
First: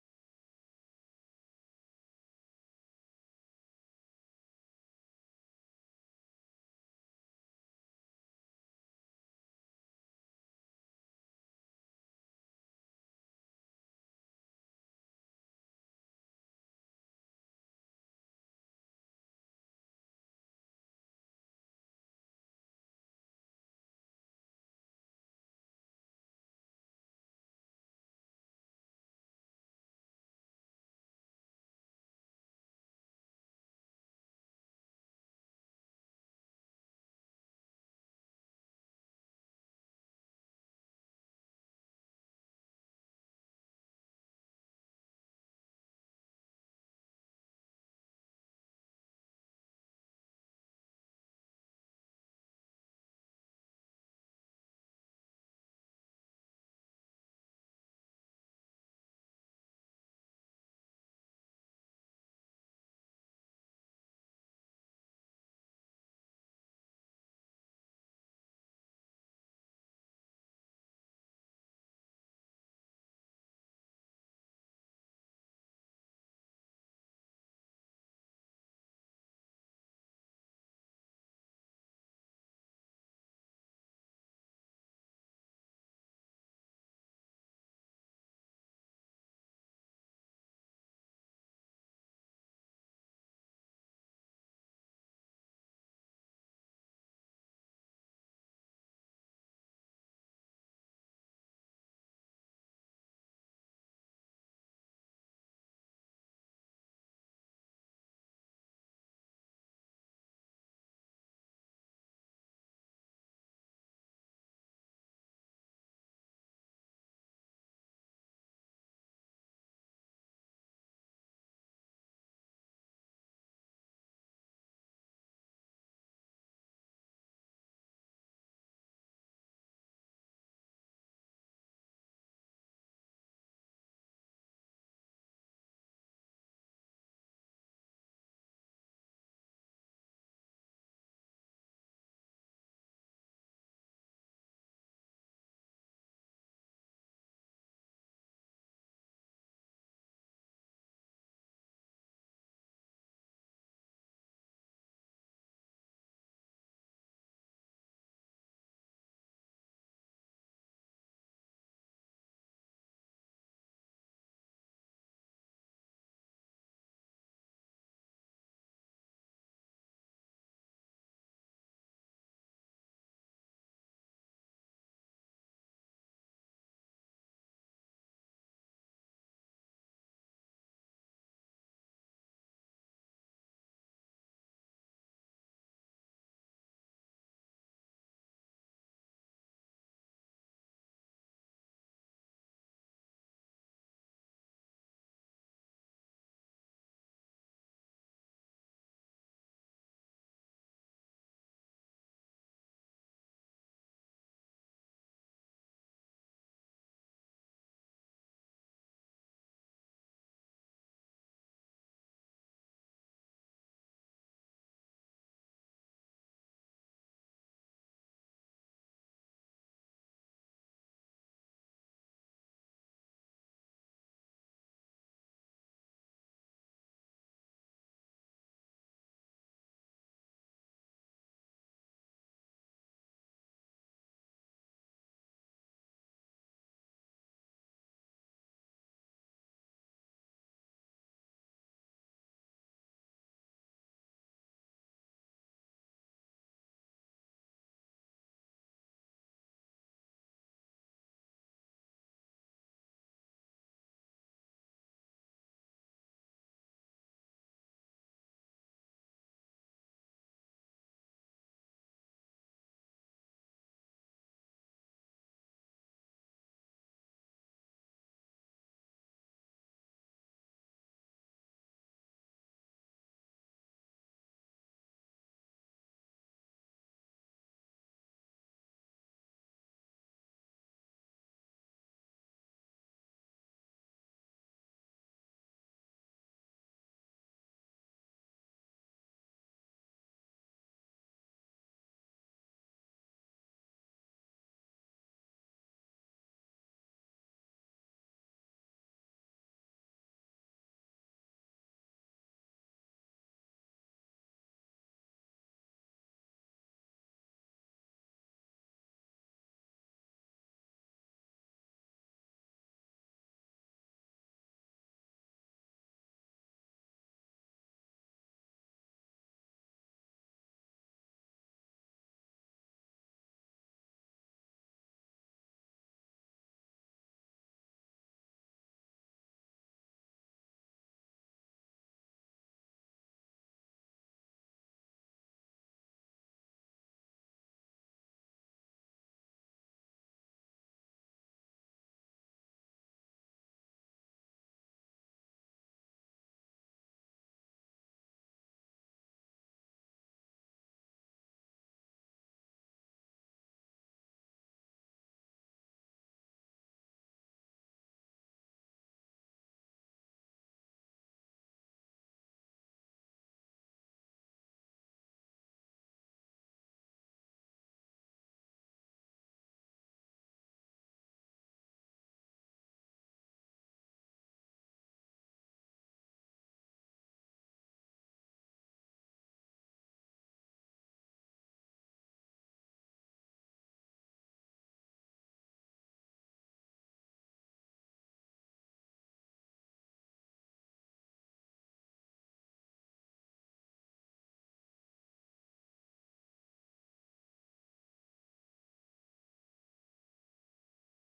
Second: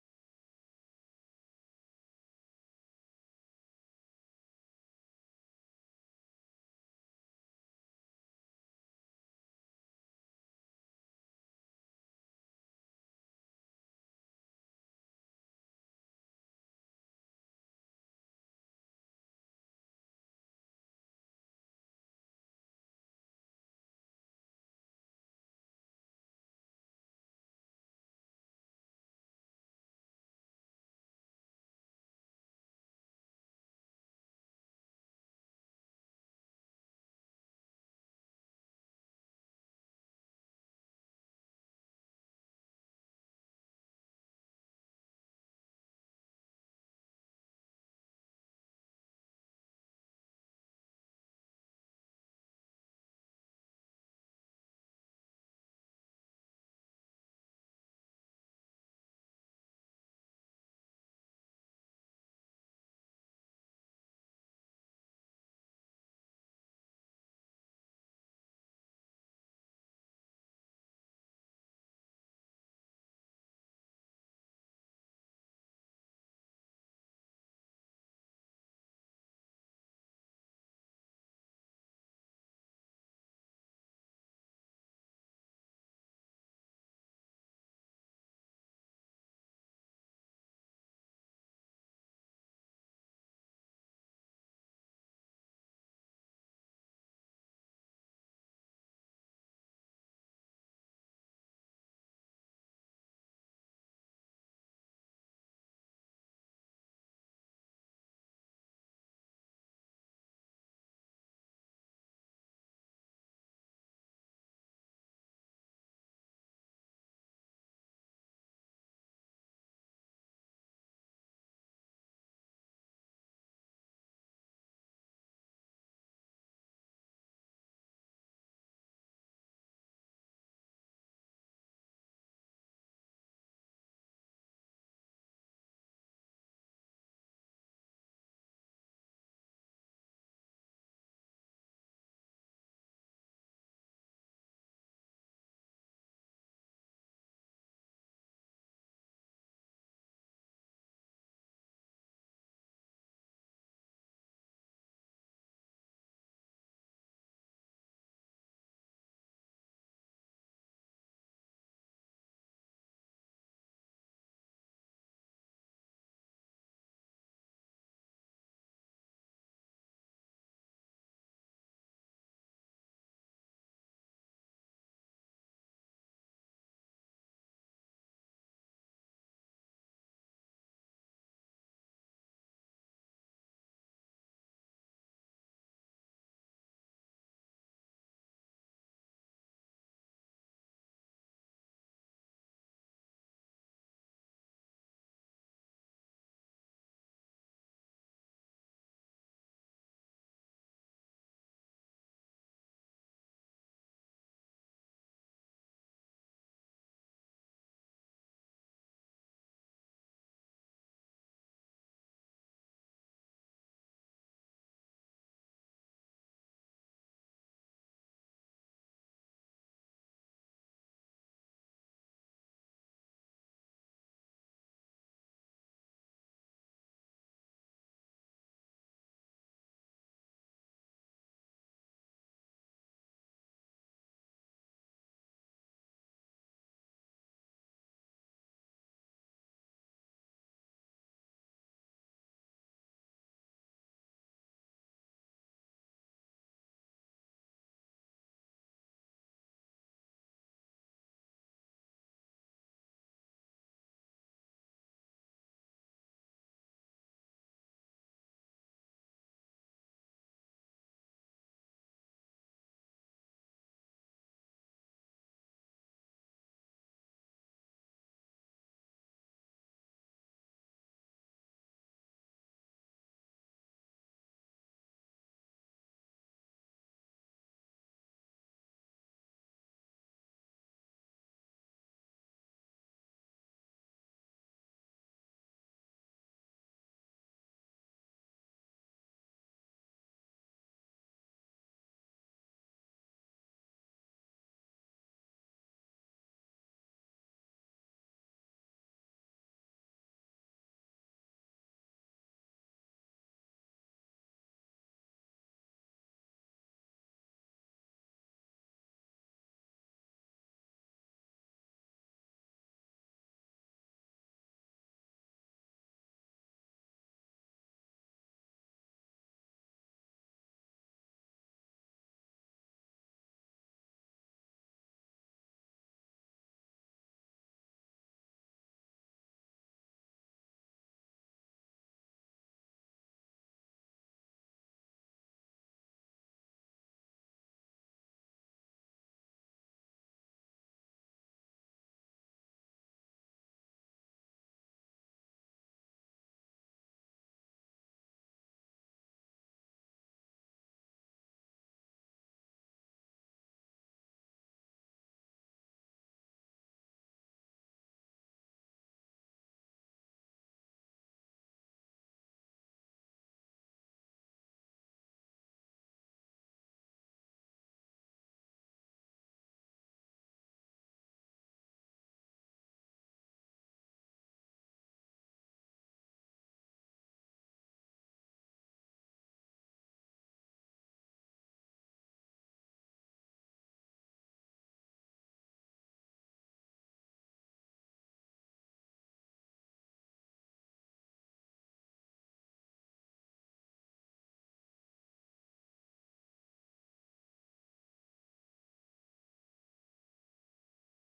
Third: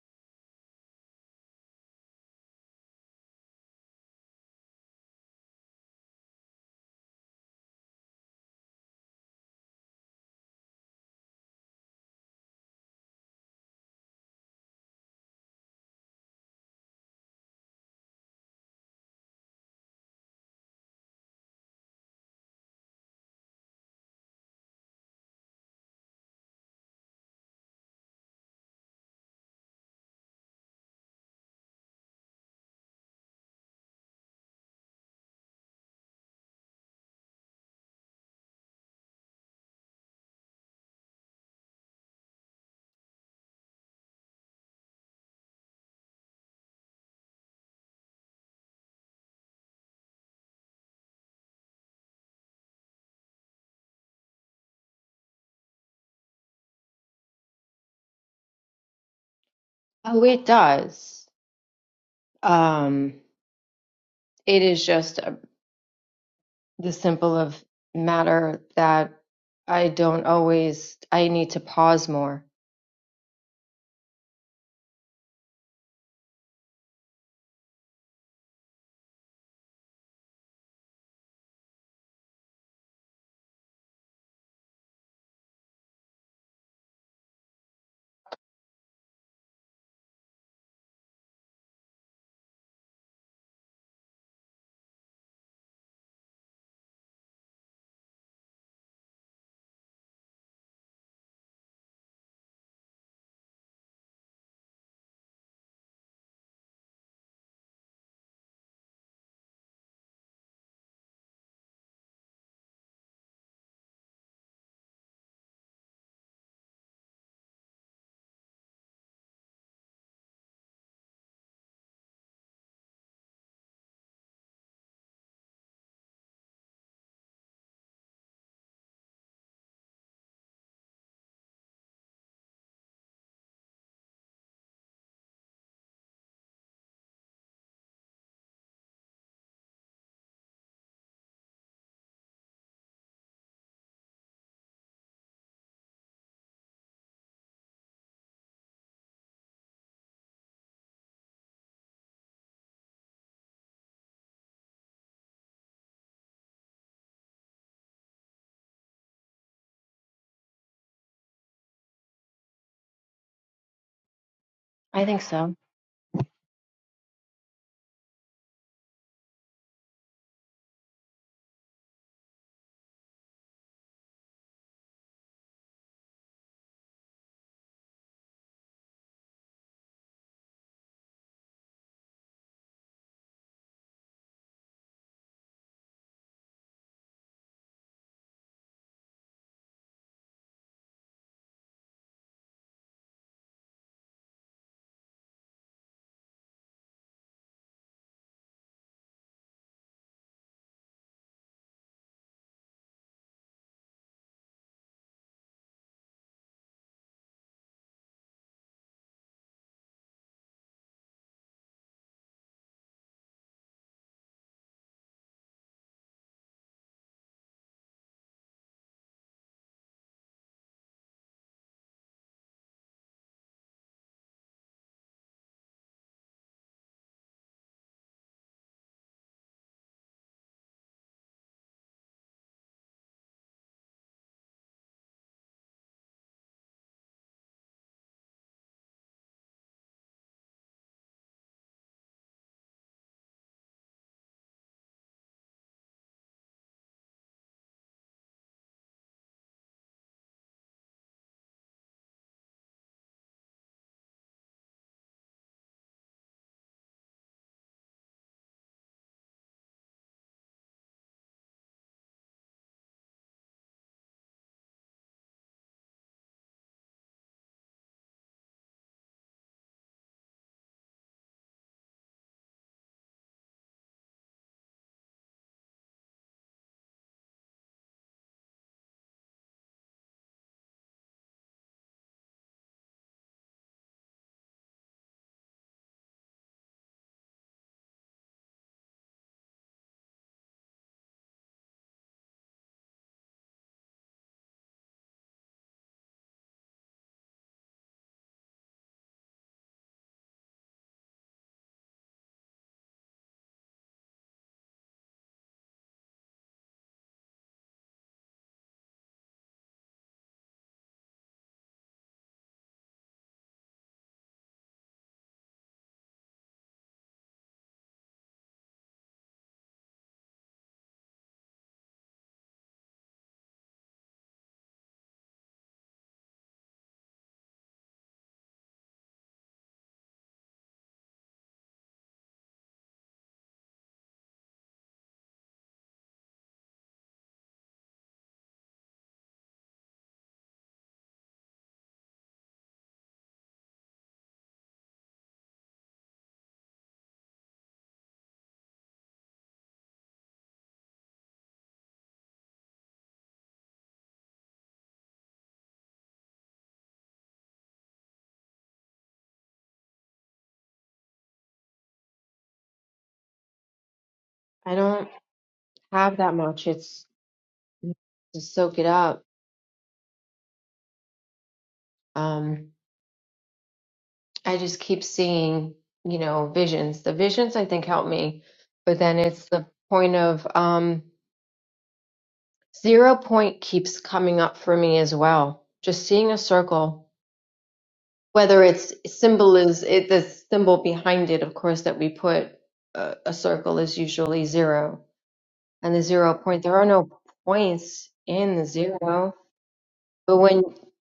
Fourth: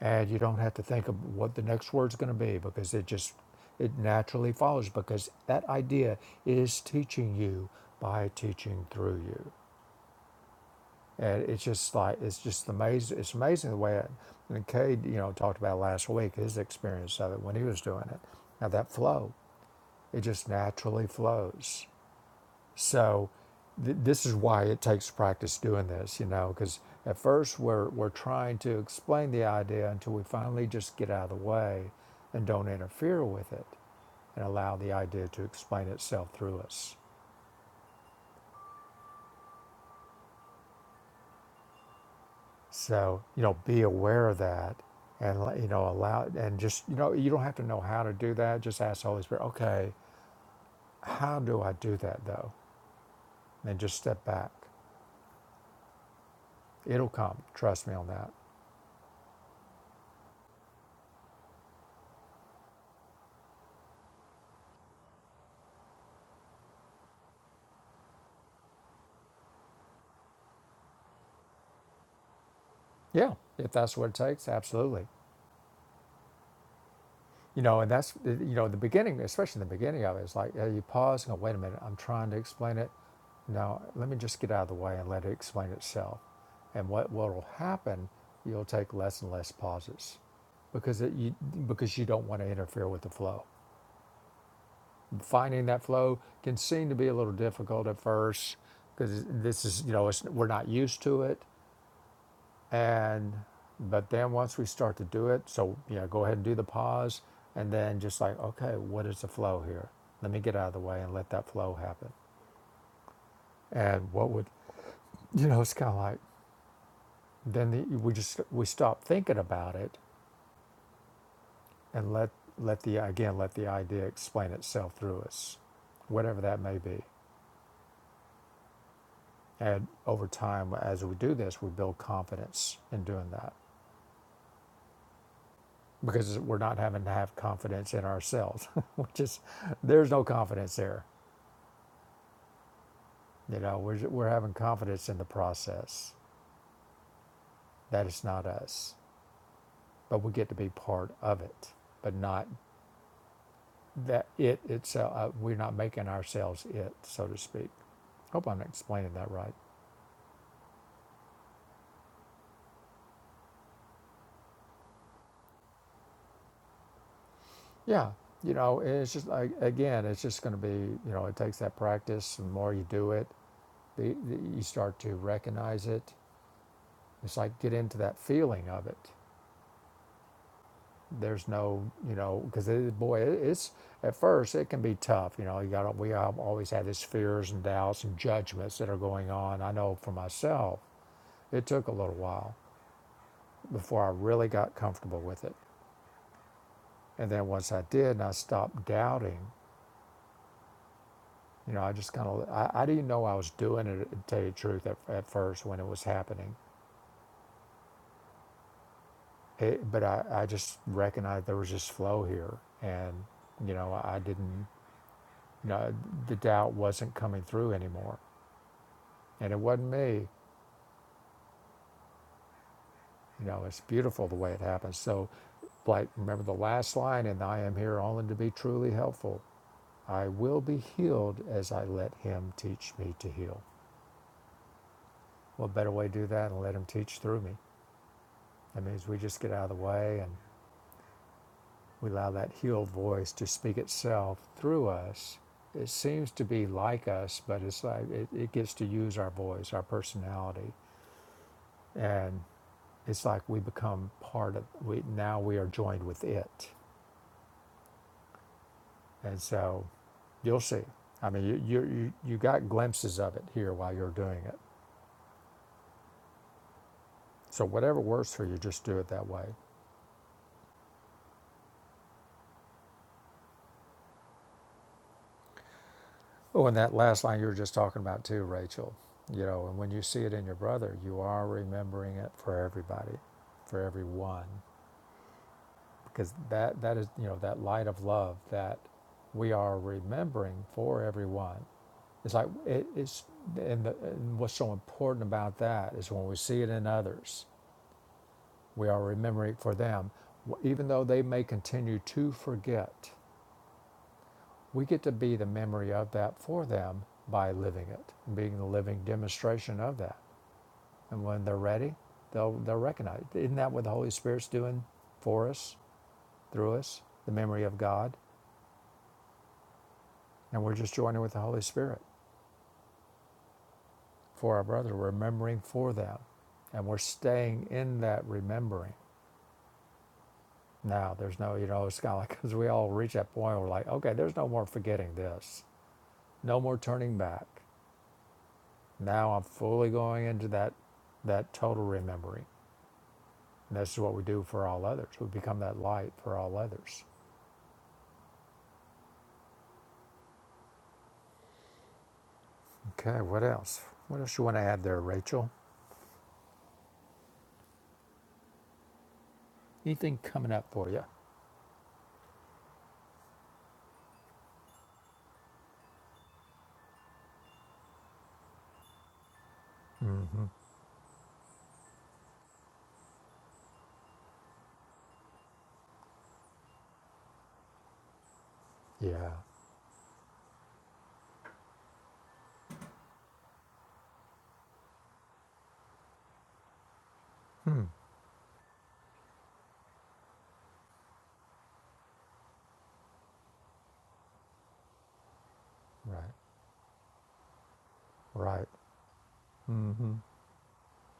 S2: and you don't have to think of what the next word's going to be because it just it naturally follows because that idea is teaching you by teaching through you and it's just like it's just amazing it's amazing the way it, and Cade you know talked about last week his experience of it when he was doing it now that flow it just naturally flows so th- this is why it takes practice doing this, you know, because at first we're we're trying to explain the idea until we finally just get out of the way and don't interfere with it and allow the idea to explain itself through us. So, you know, be aware of that and let- you know, allow and just, you know, you don't have to know how to do that. Just ask the Holy Spirit, okay, how do I do that though? And then just step back. It'll come. Trust me on that.
S3: Oh, it does. Um, it is just. a. the simple of matter that I don't always, I need to pause more.
S2: Yeah, if that's what it takes, absolutely. You know, and that's eh, you know the beginning, especially the beginning of it. It's like uh, you pause and go, "Wait a minute, I'm trying to explain it." Now, let me just get out of the way and let it explain itself. And what what will happen? You'll take less and less pauses because it, you because you don't want to interfere with the flow. Finding that flow can seem to be a little difficult at first because this is you know it's, we're not used to it, and but then once we start to do it so yeah go ahead and do the pause and then just like okay what is the flow here let me get out of the way and let that flow happen and what would you know it's kind of like then the, we just we stop thinking about it and let let the again let the idea explain itself through us whatever that may be and over time as we do this we build confidence in doing that because we're not having to have confidence in ourselves which is there's no confidence there You know, we're, we're having confidence in the process that it's not us, but we get to be part of it, but not that it itself. Uh, we're not making ourselves it, so to speak. Hope I'm explaining that right.
S3: I think so.
S2: Yeah, you know, it's just like again, it's just going to be you know, it takes that practice. The more you do it, the, the, you start to recognize it. It's like get into that feeling of it there's no you know because it, boy it's at first it can be tough you know you got we al- always have these fears and doubts and judgments that are going on i know for myself it took a little while before i really got comfortable with it and then once i did and i stopped doubting you know i just kind of I, I didn't know i was doing it to tell you the truth at, at first when it was happening it, but I, I just recognized there was just flow here and you know i didn't you know the doubt wasn't coming through anymore and it wasn't me. You know, it's beautiful the way it happens. So, like, remember the last line, and I am here only to be truly helpful. I will be healed as I let Him teach me to heal. What better way to do that and let Him teach through me? That means we just get out of the way and we allow that healed voice to speak itself through us. It seems to be like us, but it's like it, it gets to use our voice, our personality, and it's like we become part of. We now we are joined with it And so you'll see. I mean, you, you, you, you got glimpses of it here while you're doing it. So whatever works for you, just do it that way. Oh, and that last line you were just talking about too, Rachel. You know, and when you see it in your brother, you are remembering it for everybody, for everyone, because that that is you know that light of love that we are remembering for everyone. It's like it, it's and, the, and what's so important about that is when we see it in others, We are remembering for them. Even though they may continue to forget, we get to be the memory of that for them by living it, being the living demonstration of that. And when they're ready, they'll, they'll recognize. it. Isn't that what the Holy Spirit's doing for us, through us, the memory of God? And we're just joining with the Holy Spirit for our brother, We're remembering for them. And we're staying in that remembering. Now, there's no, you know, it's kind of like, because we all reach that point where we're like, okay, there's no more forgetting this. No more turning back. Now I'm fully going into that that total remembering. And this is what we do for all others. We become that light for all others. Okay, what else? What else you want to add there, Rachel? Anything coming up for you?
S3: I don't have that much. It's to soak it up. Um, I just keep seeing, you know, visions. The visions I think help me, but then
S2: Yeah.
S3: it's the point of um, zero point keeps coming up for me as well. Just seeing a circle,
S2: Hmm.
S3: whether it's symbol is it the symbol behind it, of course, that we put a, a circle is usually zero and the
S2: Right.
S3: zero point. There are no points in the
S2: Right.
S3: zero.
S2: Mm-hmm.
S3: But when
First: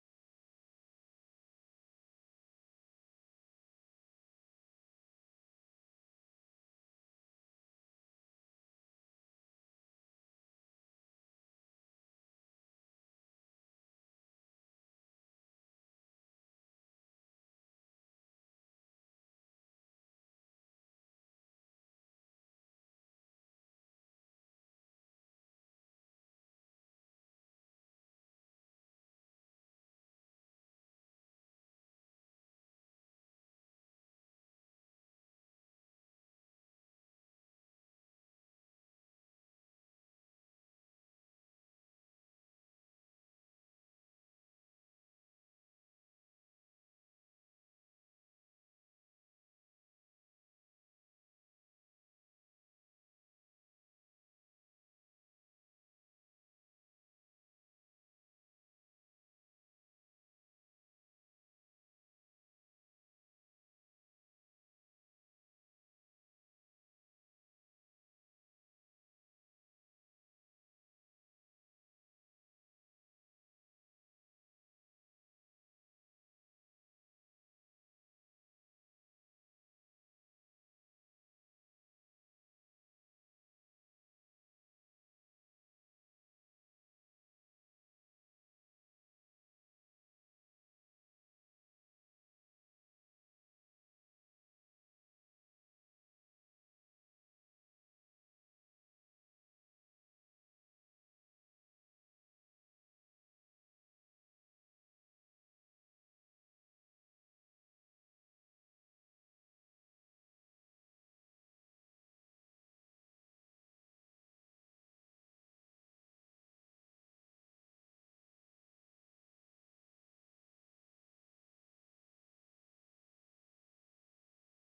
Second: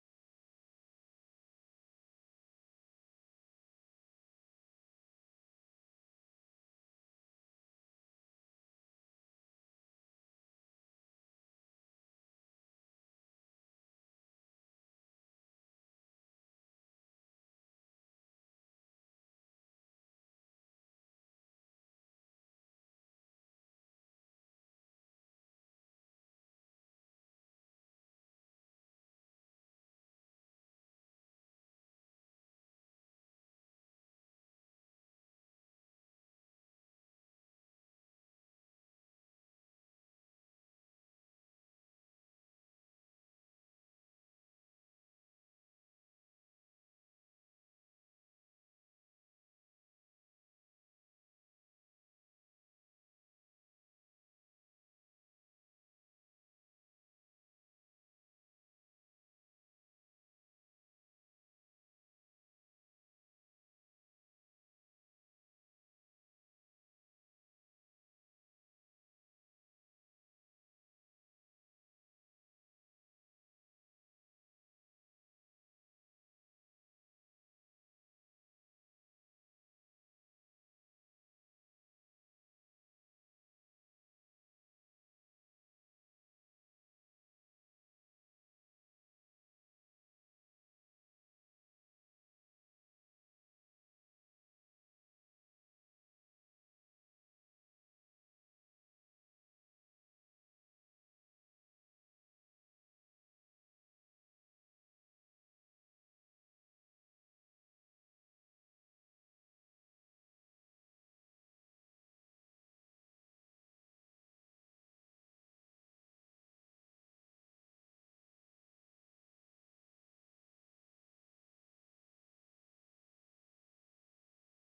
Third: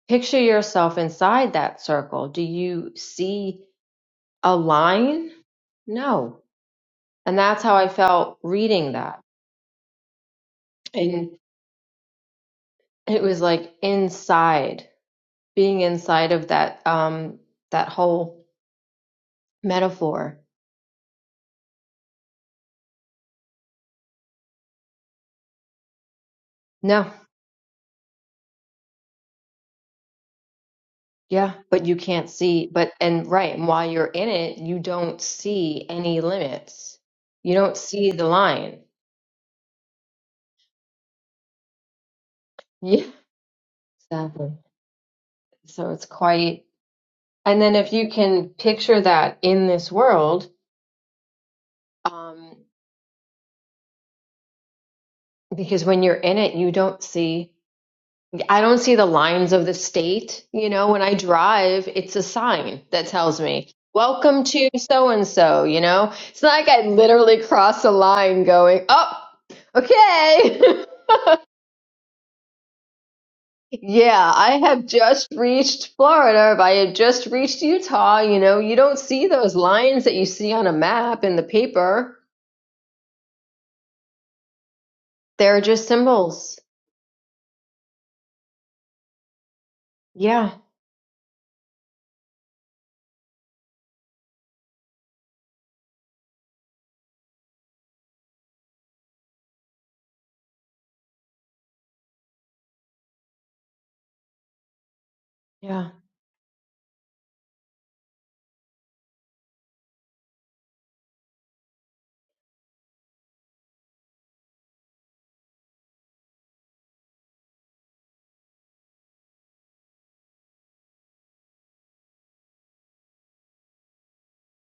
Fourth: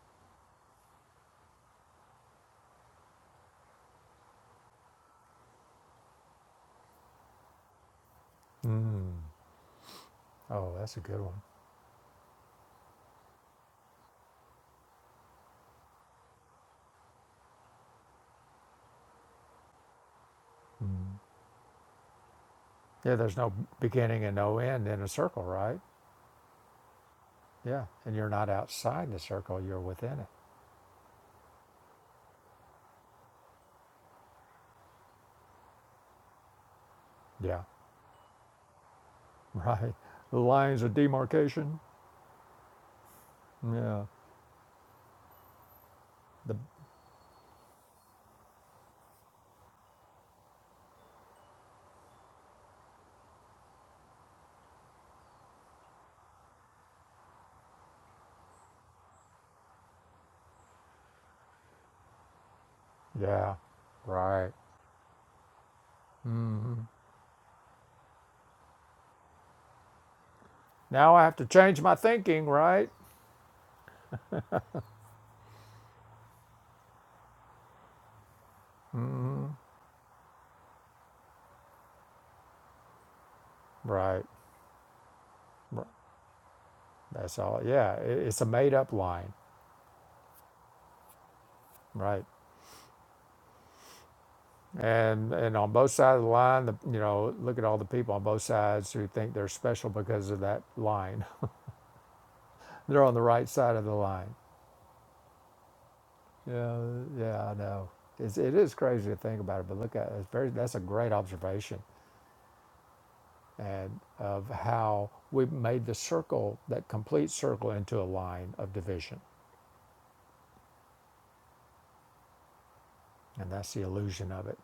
S3: picture yourself inside that circle, do you see a line? No. And that's how I felt reading
S2: Mm.
S3: that.
S2: Oh, that's a good
S3: And
S2: one.
S3: it was like inside, being inside of that um that whole metaphor.
S2: Mm. Yeah, there's no beginning and no end in a circle, right?
S3: No.
S2: Yeah. And you're not outside the circle, you're within it.
S3: Yeah, but you can't see, but and right, and while you're in it, you don't see any limits. You
S2: Yeah.
S3: don't see the line.
S2: Right. The lines of demarcation.
S3: Yeah,
S2: Yeah.
S3: exactly. So it's
S2: The
S3: quite, and then if you can picture that in this world, um, because when you're in it, you don't see, I don't see the lines of the state. You know, when I drive, it's a sign that tells
S2: Yeah.
S3: me, welcome
S2: Right.
S3: to so and so, you know? It's not like
S2: Mm-hmm.
S3: I literally cross a line going, oh, okay.
S2: Now I have to change my thinking, right?
S3: Yeah, I have just reached Florida. If I had just reached Utah, you know, you don't see those lines that you see on a map in the paper.
S2: Right.
S3: They're just symbols.
S2: That's all. Yeah, i- it's a made-up line,
S3: Yeah,
S2: right? And and on both sides of the line, the, you know, look at all the people on both sides who think they're special because of that line. They're on the right side of the line.
S3: yeah,
S2: Yeah, yeah, I know. It's, it is crazy to think about it, but look at it. It's very. That's a great observation, and of how we made the circle, that complete circle, into a line of division And that's the illusion of it.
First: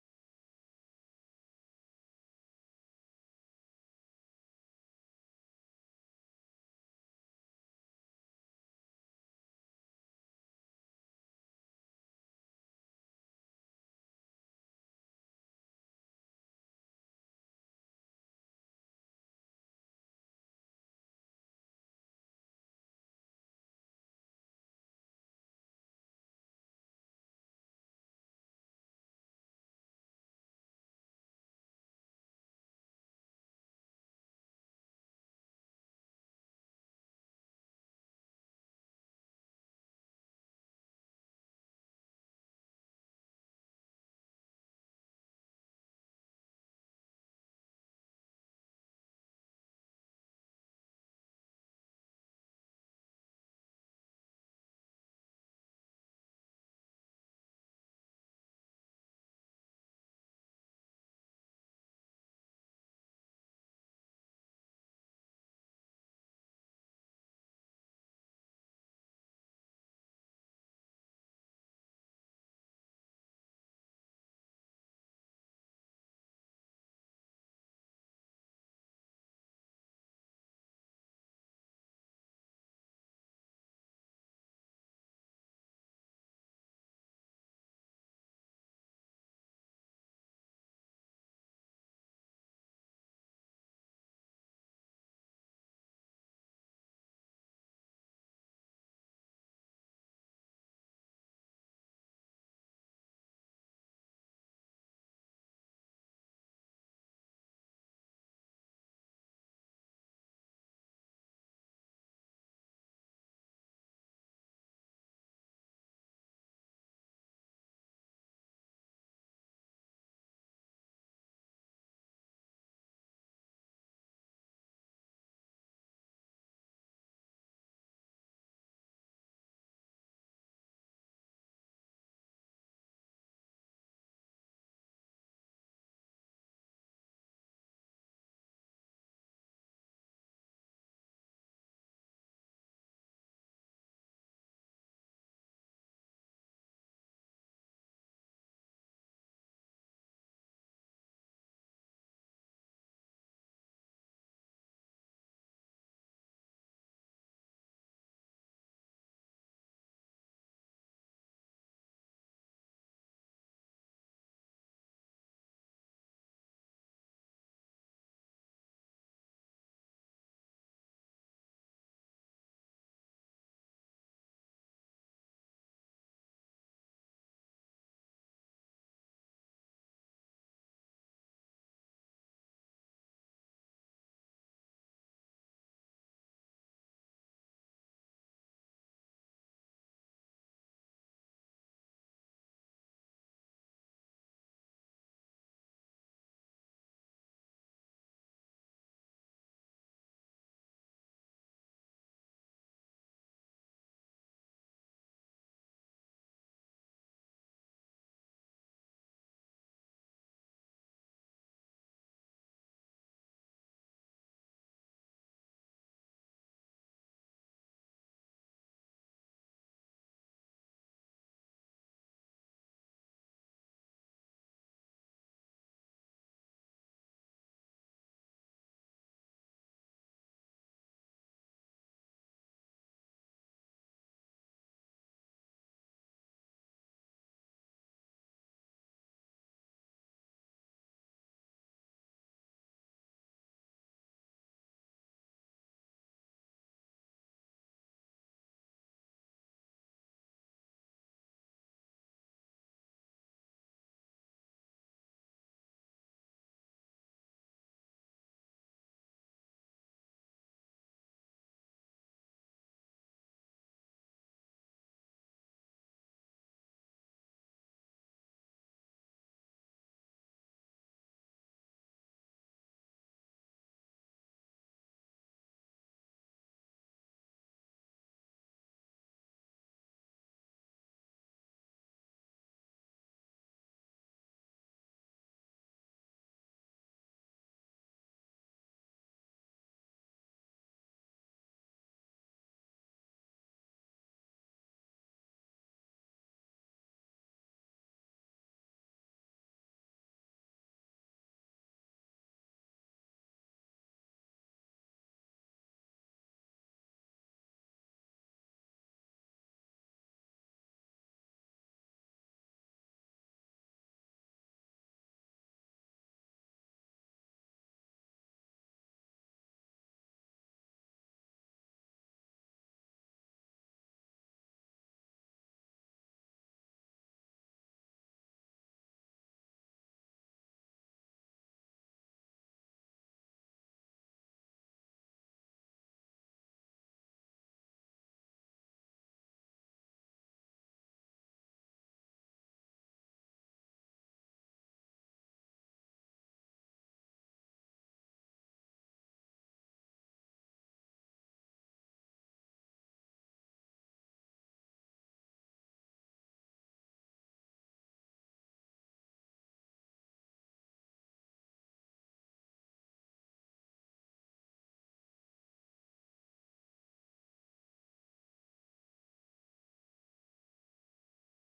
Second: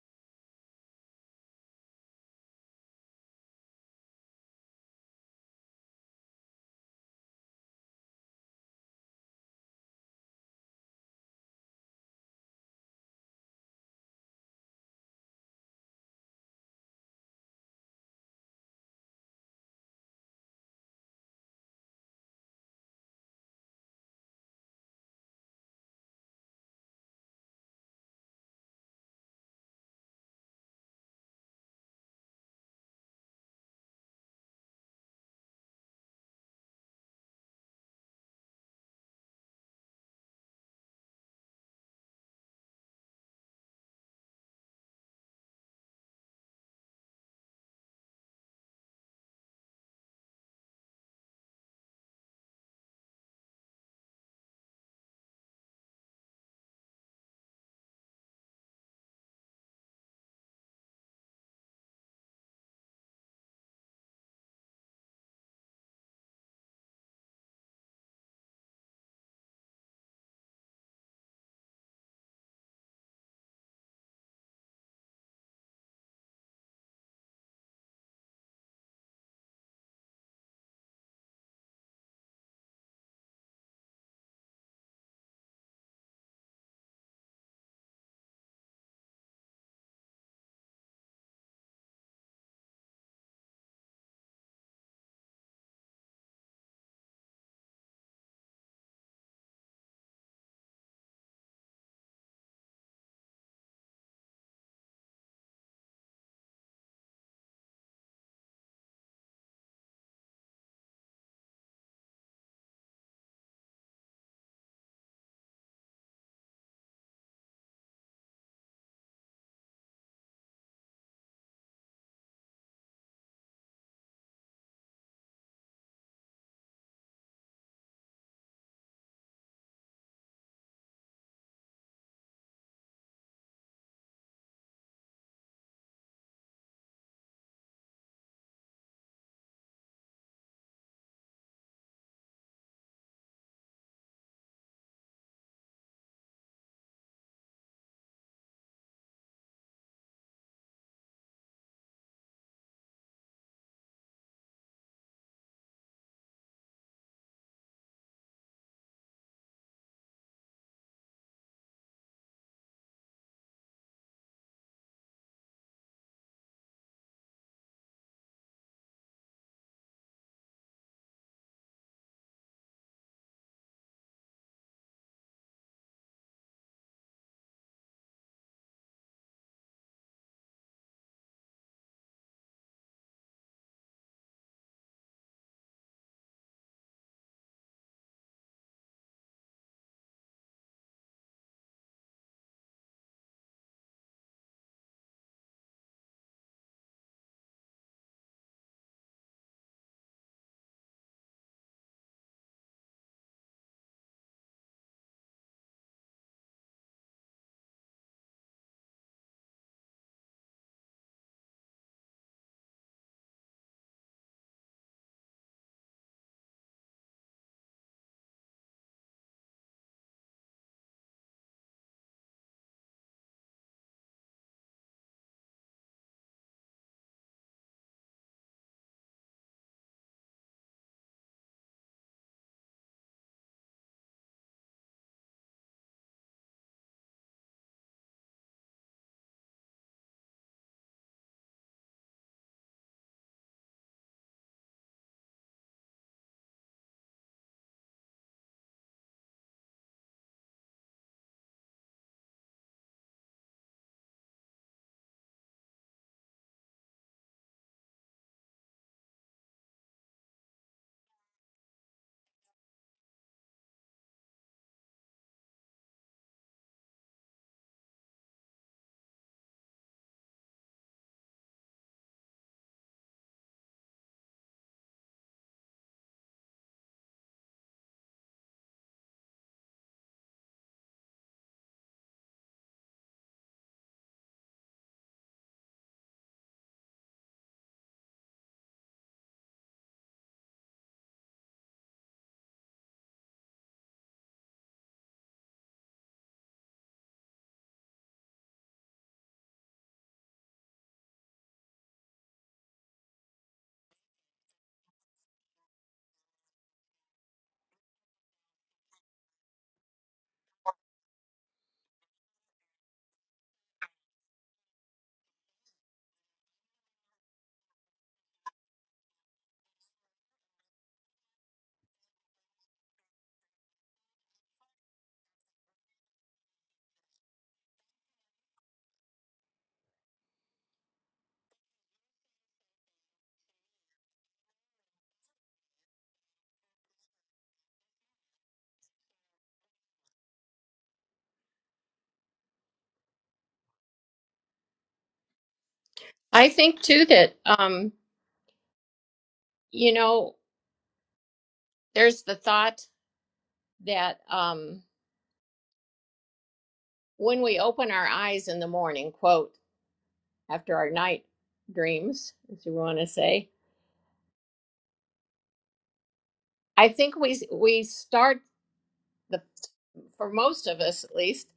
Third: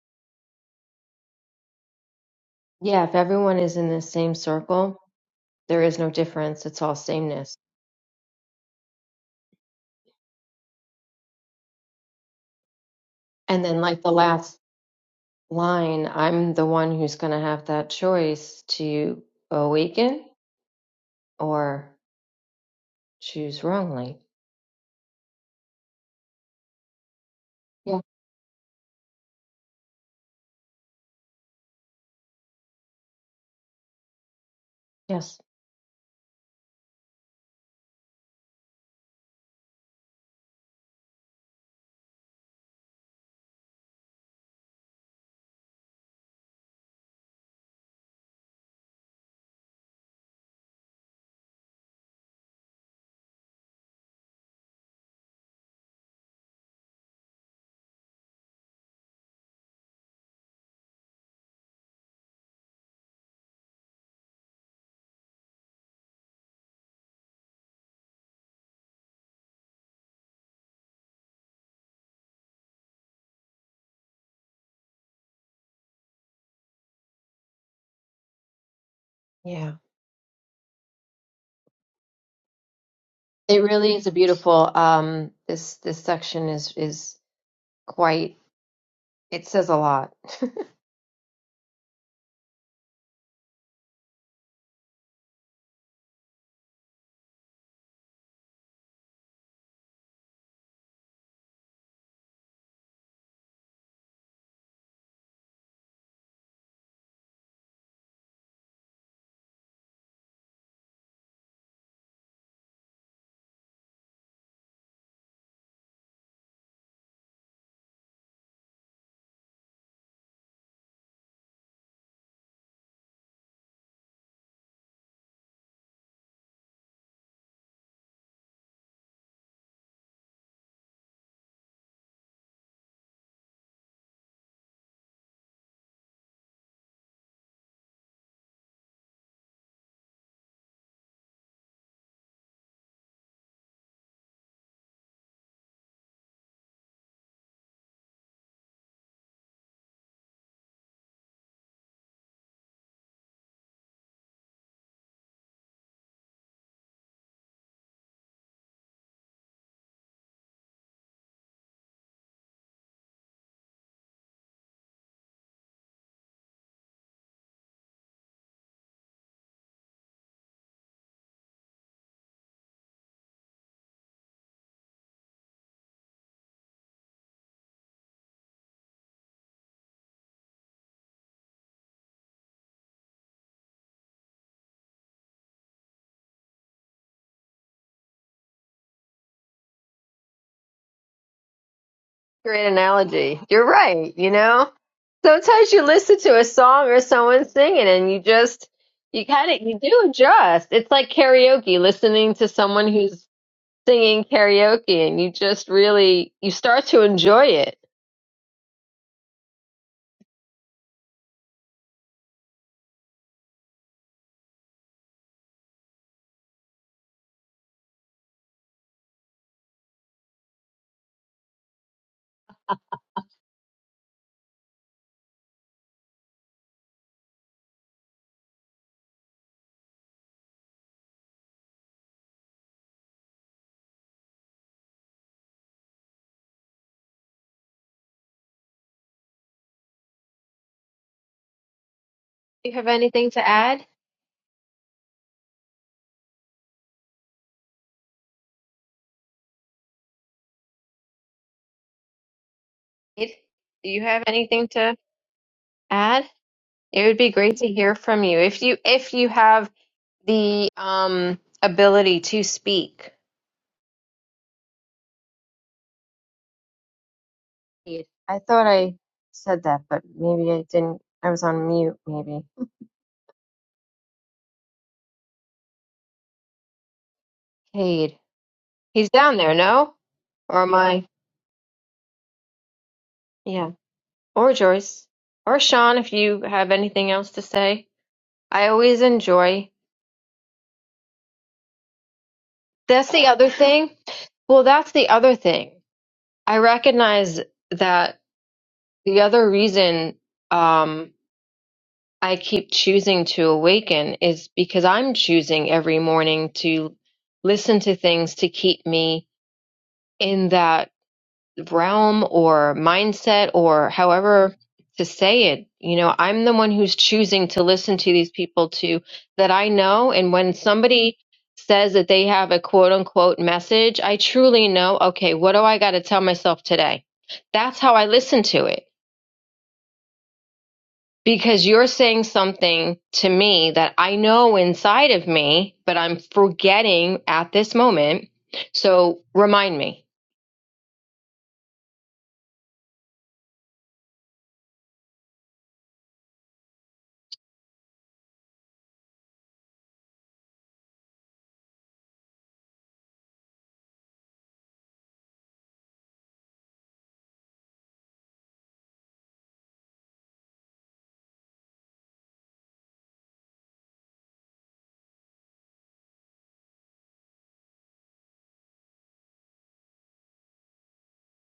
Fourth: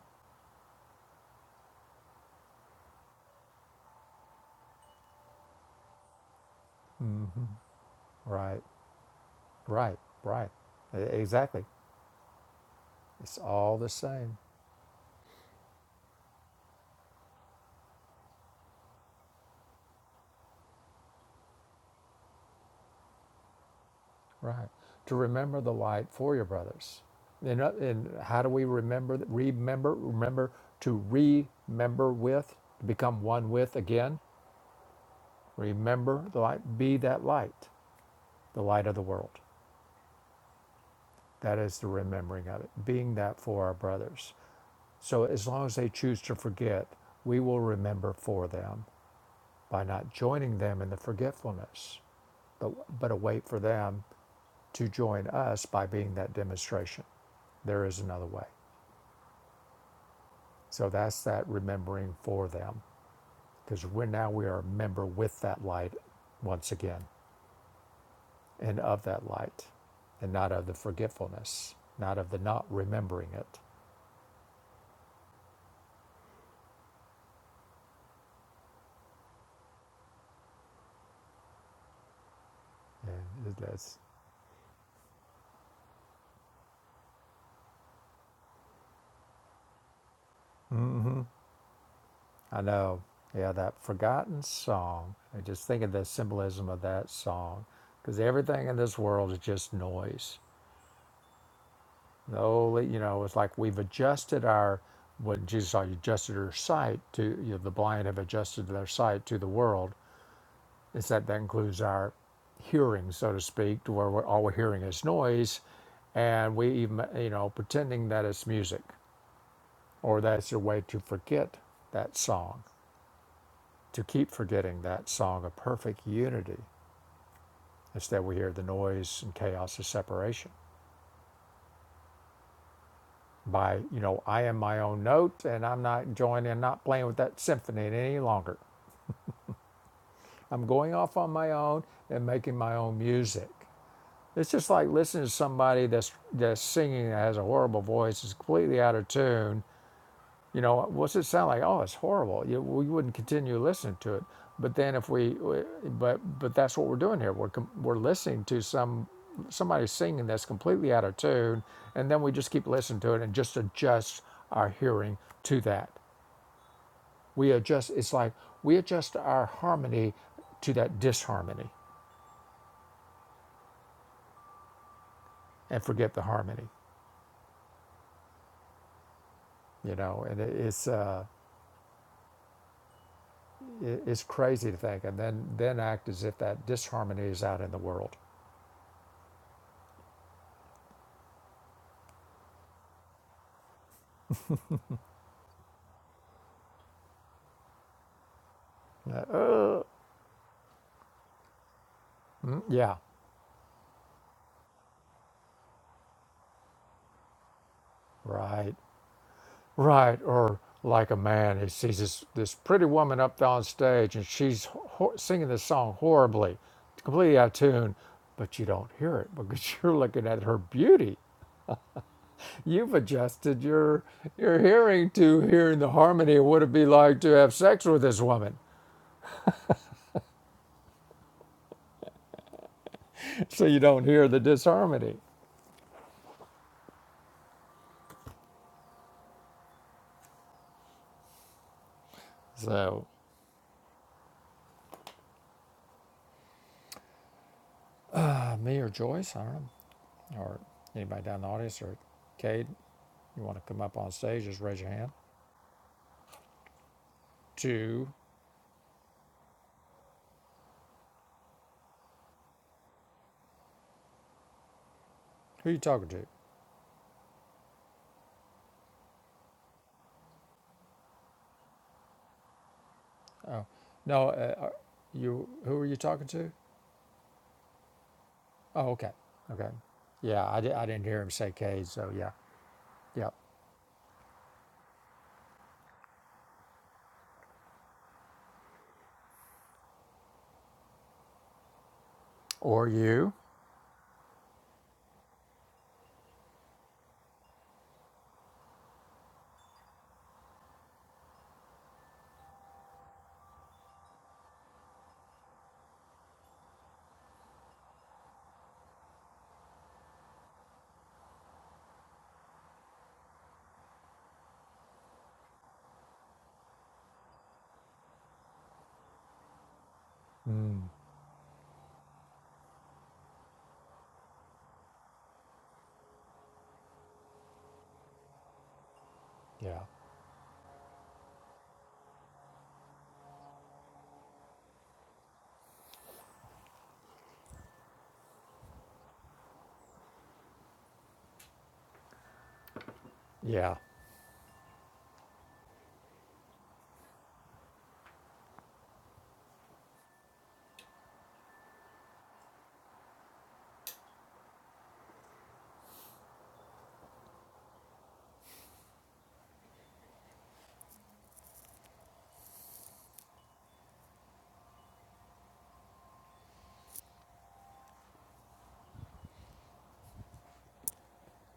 S3: yeah. If everyone is in the same circle, there is no difference. It's all
S2: Mm-hmm.
S3: sameness.
S2: Right, right, right. E- Exactly. It's
S3: And
S2: all
S3: then,
S2: the
S3: like the
S2: same.
S3: last line, I'm the one who's going to have that choice to awaken or choose wrongly.
S2: Right. To remember the light for your brothers. And, uh,
S3: Yeah.
S2: and how do we remember, remember, remember, to remember with, to become one with again?
S3: Yes.
S2: Remember the light, be that light, the light of the world. That is the remembering of it, being that for our brothers. So as long as they choose to forget, we will remember for them. by not joining them in the forgetfulness, but, but a wait for them to join us by being that demonstration. There is another way. So that's that remembering for them, because we're now we are a member with that light once again, and of that light, and not of the forgetfulness, not of the not remembering it.
S3: Yeah.
S2: And
S3: It really
S2: that's
S3: is a beautiful. Um, this this section is is quite. It says a lot.
S2: mm-hmm, I know. Yeah, that forgotten song. I just think of the symbolism of that song because everything in this world is just noise. The holy, you know, it's like we've adjusted our what Jesus saw. You adjusted your sight to you know, the blind have adjusted their sight to the world. It's that that includes our hearing, so to speak, to where we're, all we're hearing is noise, and we even you know pretending that it's music or that's a way to forget that song, to keep forgetting that song of perfect unity. Instead, we hear the noise and chaos of separation. by, you know, I am my own note and I'm not joining, not playing with that symphony any longer. I'm going off on my own and making my own music. It's just like listening to somebody that's that's singing that has a horrible voice, is completely out of tune. You know, what's it sound like? Oh, it's horrible. You, we wouldn't continue listening to it. But then if we, but but that's what we're doing here. We're we're listening to some somebody singing that's completely out of tune, and then we just keep listening to it and just adjust our hearing to that. We adjust, it's like we adjust our harmony to that disharmony and forget the harmony, you know, and it's, uh, it's crazy to think and then, then act as if that disharmony is out in the world.
S3: Great analogy. You're right. You know. sometimes you listen to a song or someone singing and you just you kind of you
S2: Uh,
S3: do adjust it's like karaoke listening to someone
S2: Yeah,
S3: who's singing karaoke and you just really you start to enjoy it
S2: right, right. Or like a man, he sees this, this pretty woman up on stage and she's ho- singing this song horribly, completely out of tune, but you don't hear it because you're looking at her beauty. You've adjusted your your hearing to hearing the harmony of what it'd be like to have sex with this woman, so you don't hear the disharmony.
S3: do you have
S2: So,
S3: anything to add
S2: uh, me or Joyce, I don't know, or anybody down in the audience, or Cade,
S3: It-
S2: you want to come
S3: do
S2: up
S3: you
S2: on
S3: have
S2: stage? Just
S3: anything
S2: raise your
S3: to
S2: hand.
S3: add it would be great to hear
S2: To
S3: from you if you if you have the um ability to speak
S2: who are you talking to?
S3: i thought i said that but maybe i didn't i was on mute maybe
S2: Oh, no, uh, uh, you. Who are you talking to?
S3: Cade.
S2: Oh,
S3: he's
S2: okay,
S3: down there
S2: okay.
S3: no
S2: Yeah, I,
S3: or
S2: di- I didn't
S3: my
S2: hear him say Cade, so yeah, yeah.
S3: yeah or joyce or sean if you have anything else to say i always enjoy
S2: Or
S3: that's the
S2: you?
S3: other thing well that's the other thing i recognize that the other reason um i keep choosing to awaken is because i'm choosing every morning to listen to things to keep me in that realm or mindset or however to say it you know i'm the one who's choosing to listen to these people to that i know and when
S2: Mm,
S3: somebody says that they have a quote unquote message i truly know okay what do i got to tell myself today that's how i listen to it
S2: Yeah,
S3: because you're saying something to me that i know inside of me but i'm forgetting at this moment so remind me
S2: yeah.
S1: I think too that, um, you know, there's the thought that um, when we open our eyes in the morning, quote, after our night dreams, as you want to say, I think we we start the for most of us at least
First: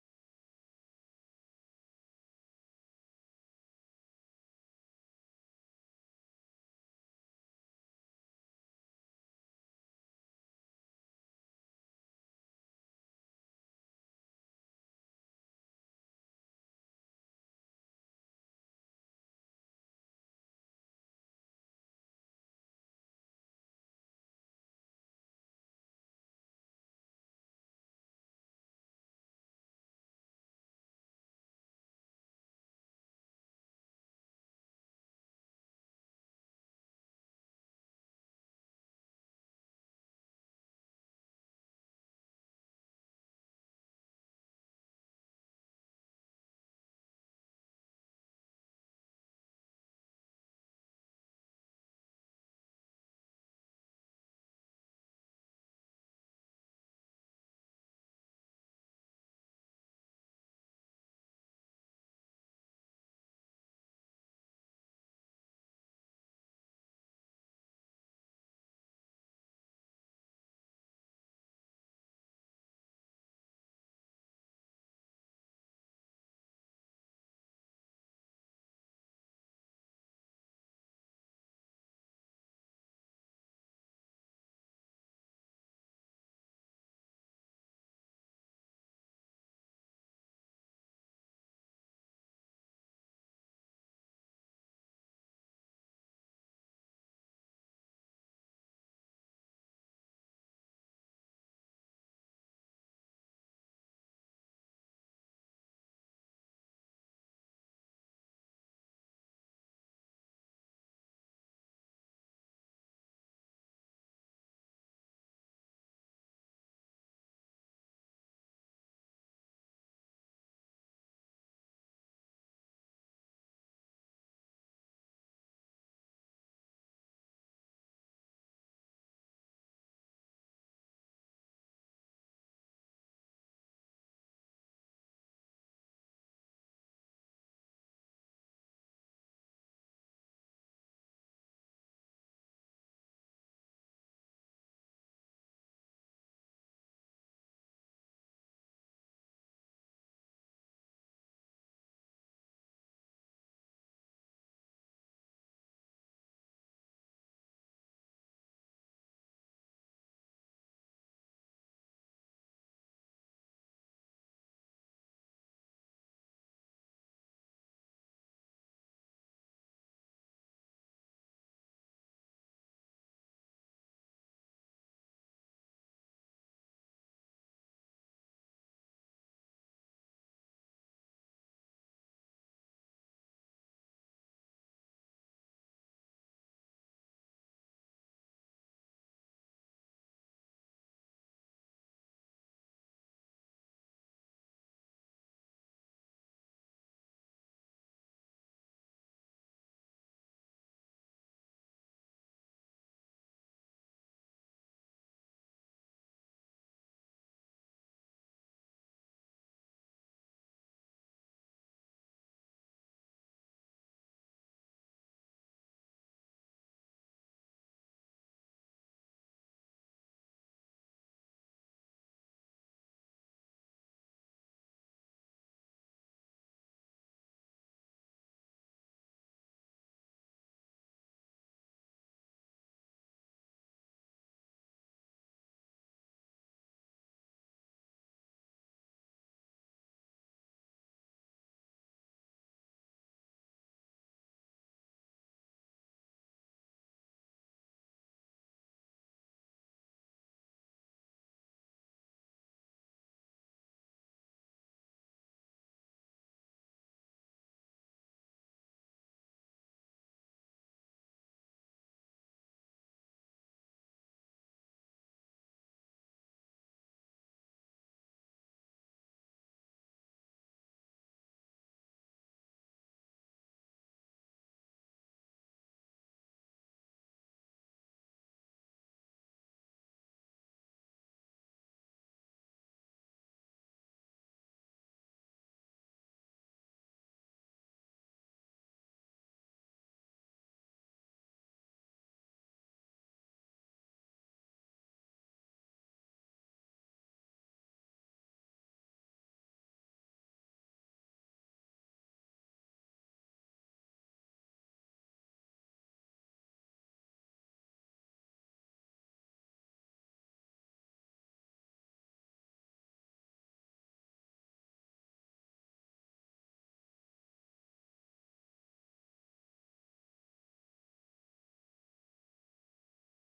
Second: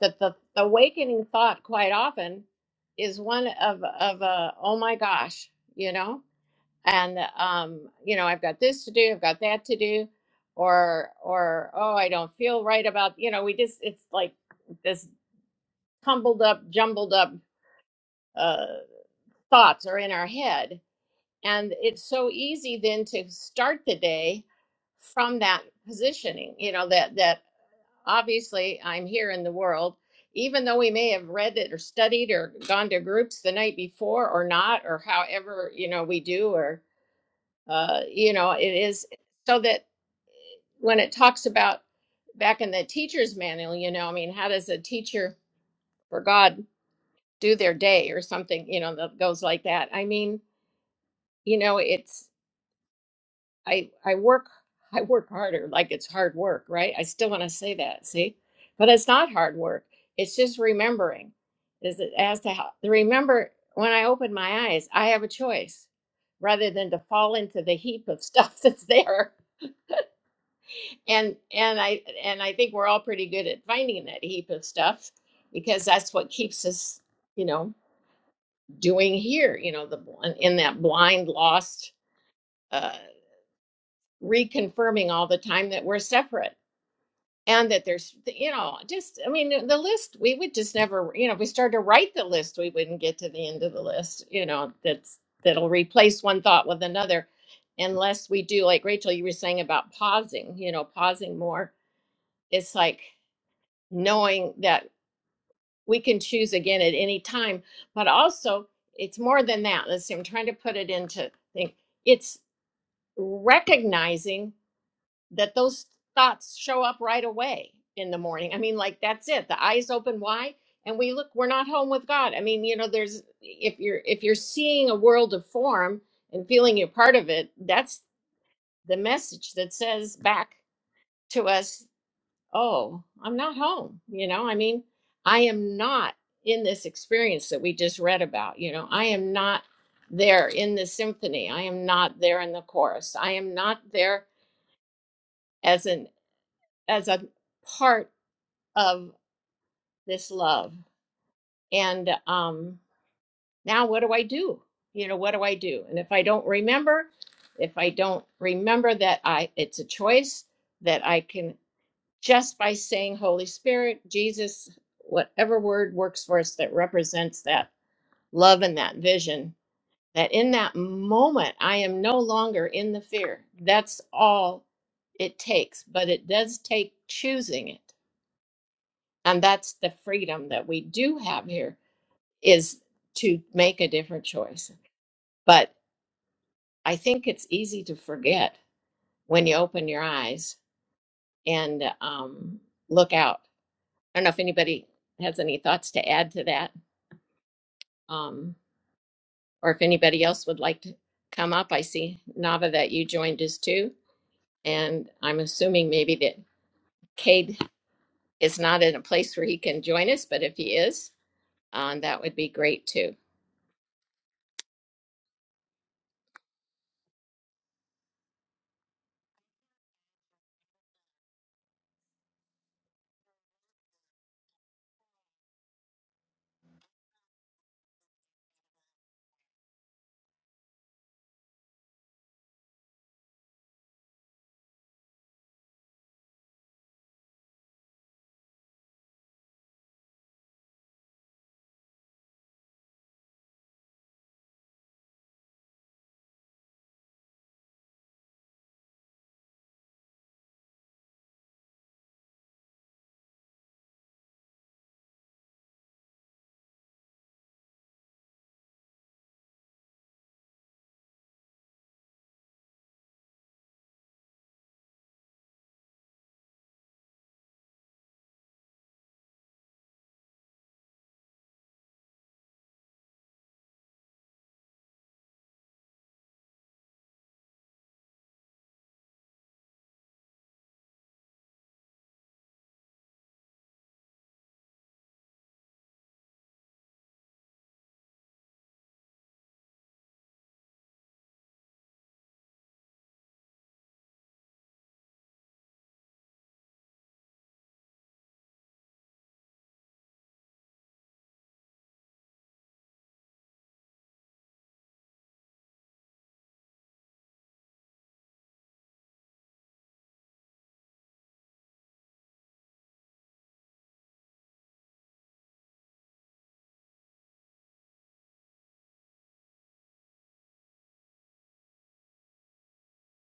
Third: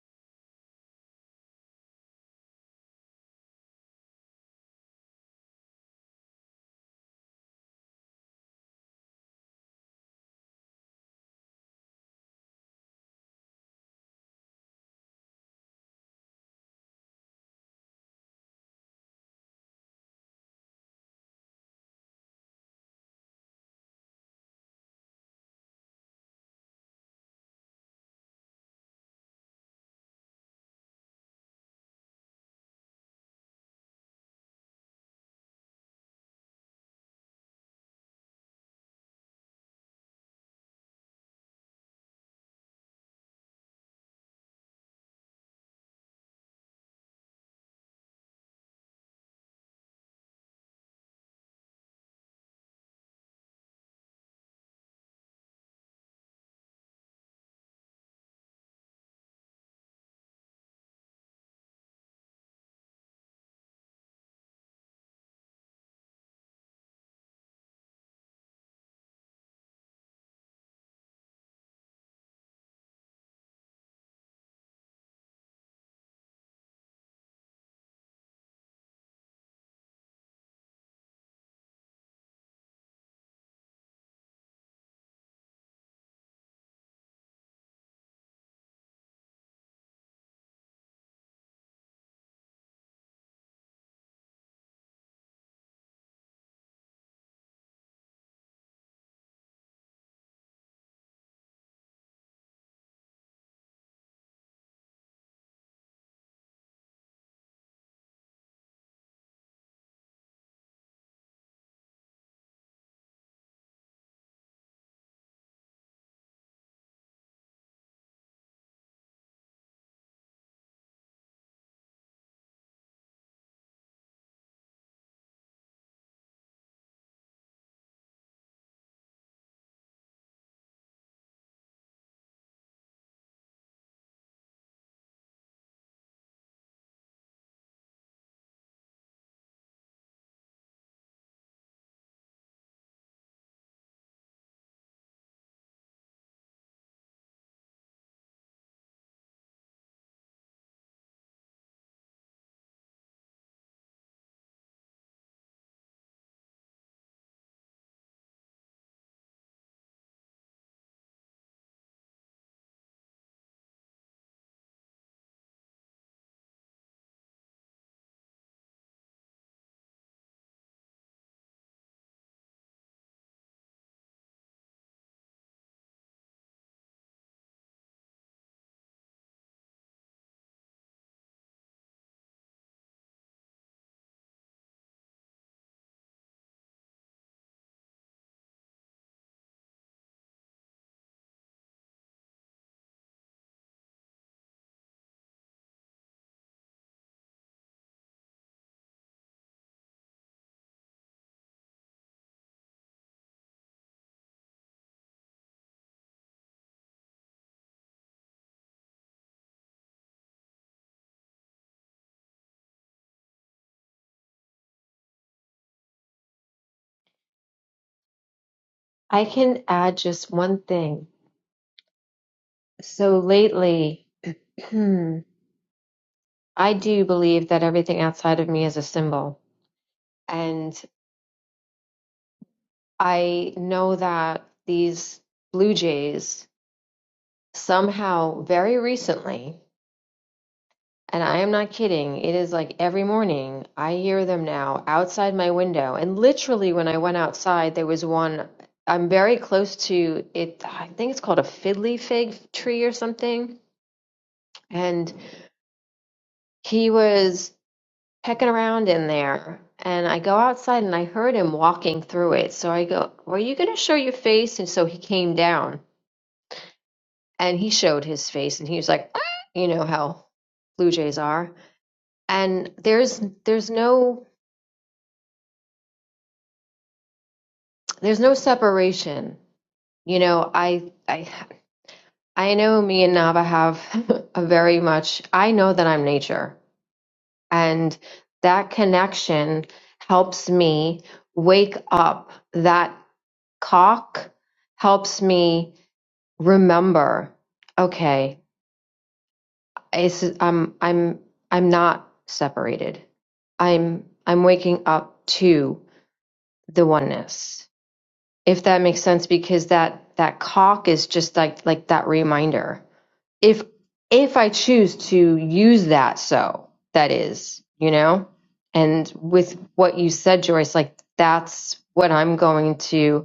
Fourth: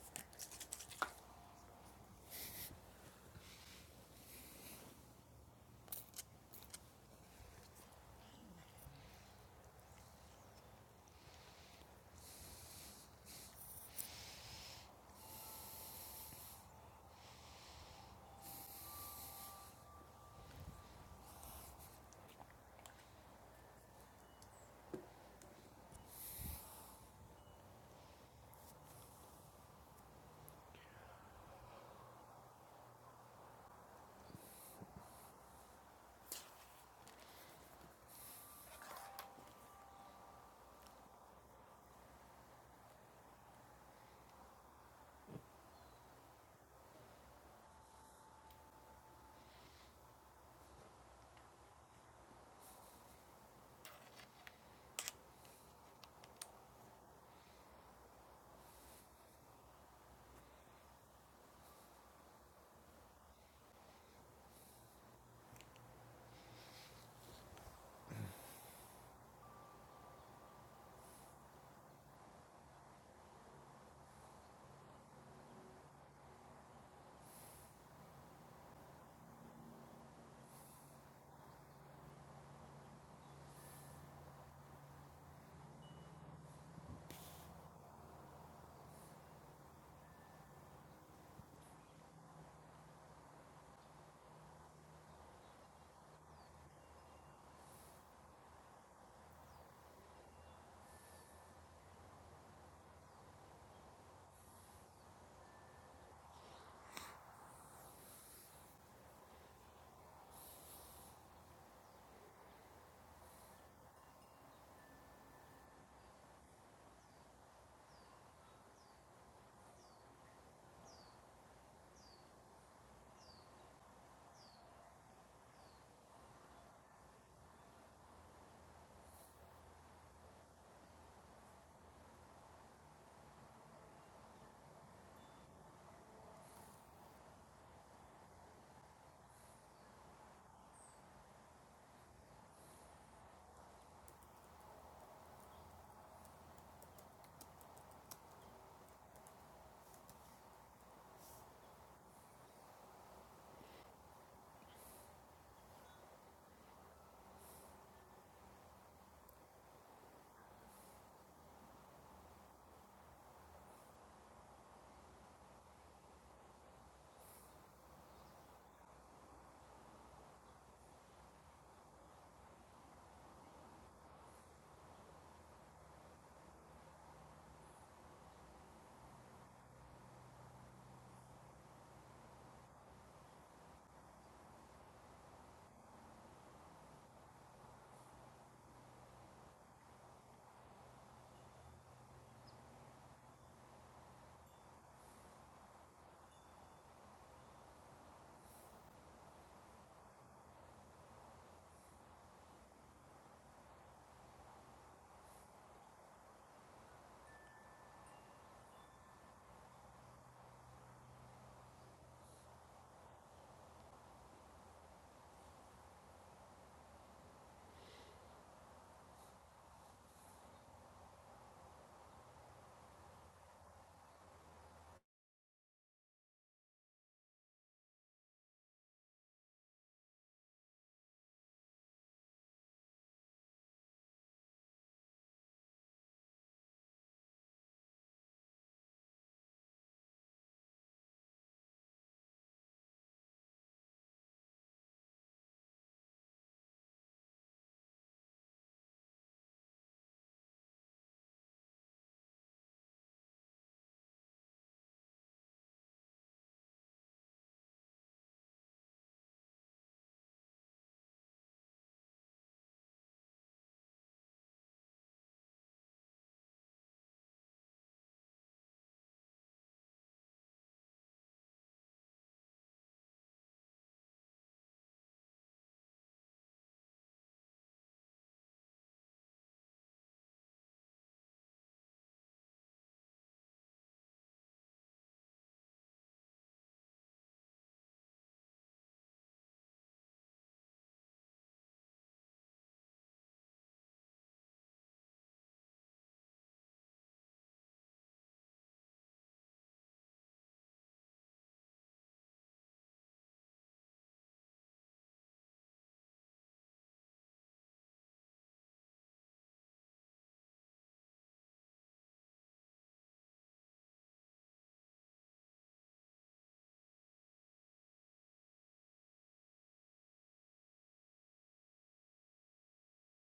S1: that the awakening thought quite often is one of of a oh my gosh, you know, and um, you know I've got this to do, I've got that to do, or or oh I don't feel right about you know we just it's like this tumbled up, jumbled up uh thoughts are in our head. And it's so easy then to start the day from that positioning, you know, that that obviously I'm here in the world, even though we may have read it or studied or gone to groups the night before or not, or however, you know, we do, or uh, you know, it is so that when it talks about back in the teacher's manual, you know, I mean, how does a teacher for God do their day or something, you know, that goes like that? I mean, you know, it's I I work I work harder, like it's hard work, right? I still want to say that, see? But it's not hard work. It's just remembering. Is it as to how remember when I open my eyes, I have a choice rather than to fall into the heap of stuff that's there. And and I and I think we're all pretty good at finding that heap of stuff because that's what keeps us, you know, doing here, you know, the bl- in that blind lost uh reconfirming all the time that we're separate and that there's you know just i mean the list we would just never you know if we started to write the list we wouldn't get to the end of the list you know that's that'll replace one thought with another unless we do like rachel you were saying about pausing you know pausing more it's like knowing that we can choose again at any time but also it's more than that let's see i'm trying to put it into think it's recognizing that those thoughts show up right away in the morning. I mean, like that's it. The eyes open wide and we look, we're not home with God. I mean, you know, there's if you're if you're seeing a world of form and feeling you're part of it, that's the message that says back to us, oh, I'm not home. You know, I mean, I am not in this experience that we just read about. You know, I am not there in the symphony. I am not there in the chorus. I am not there as an as a part of this love. And um, now what do I do? You know, what do I do? And if I don't remember, if I don't remember that I it's a choice that I can just by saying Holy Spirit, Jesus, whatever word works for us that represents that love and that vision, that in that moment I am no longer in the fear. That's all it takes, but it does take choosing it and that's the freedom that we do have here is to make a different choice but i think it's easy to forget when you open your eyes and um, look out i don't know if anybody has any thoughts to add to that um, or if anybody else would like to come up i see nava that you joined us too and i'm assuming maybe that cade is not in a place where he can join us but if he is um, that would be great too
S3: i can add just one thing So lately, I do believe that everything outside of me is a symbol. And I know that these blue jays somehow very recently, and I am not kidding, it is like every morning I hear them now outside my window. And literally, when I went outside, there was one. I'm very close to it. I think it's called a fiddly fig tree or something. And he was. pecking around in there and I go outside and I heard him walking through it. So I go, Were you going to show your face? And so he came down and he showed his face and he was like, "Ah," You know how Blue Jays are. And there's there's no there's no separation. You know, I I I know me and Nava have a very much I know that I'm nature and that connection helps me wake up that Cock helps me remember, okay, it's, I'm I'm I'm not separated. I'm I'm waking up to the oneness. If that makes sense because that that cock is just like like that reminder. If if I choose to use that so that is, you know? And with what you said Joyce like that's what I'm going to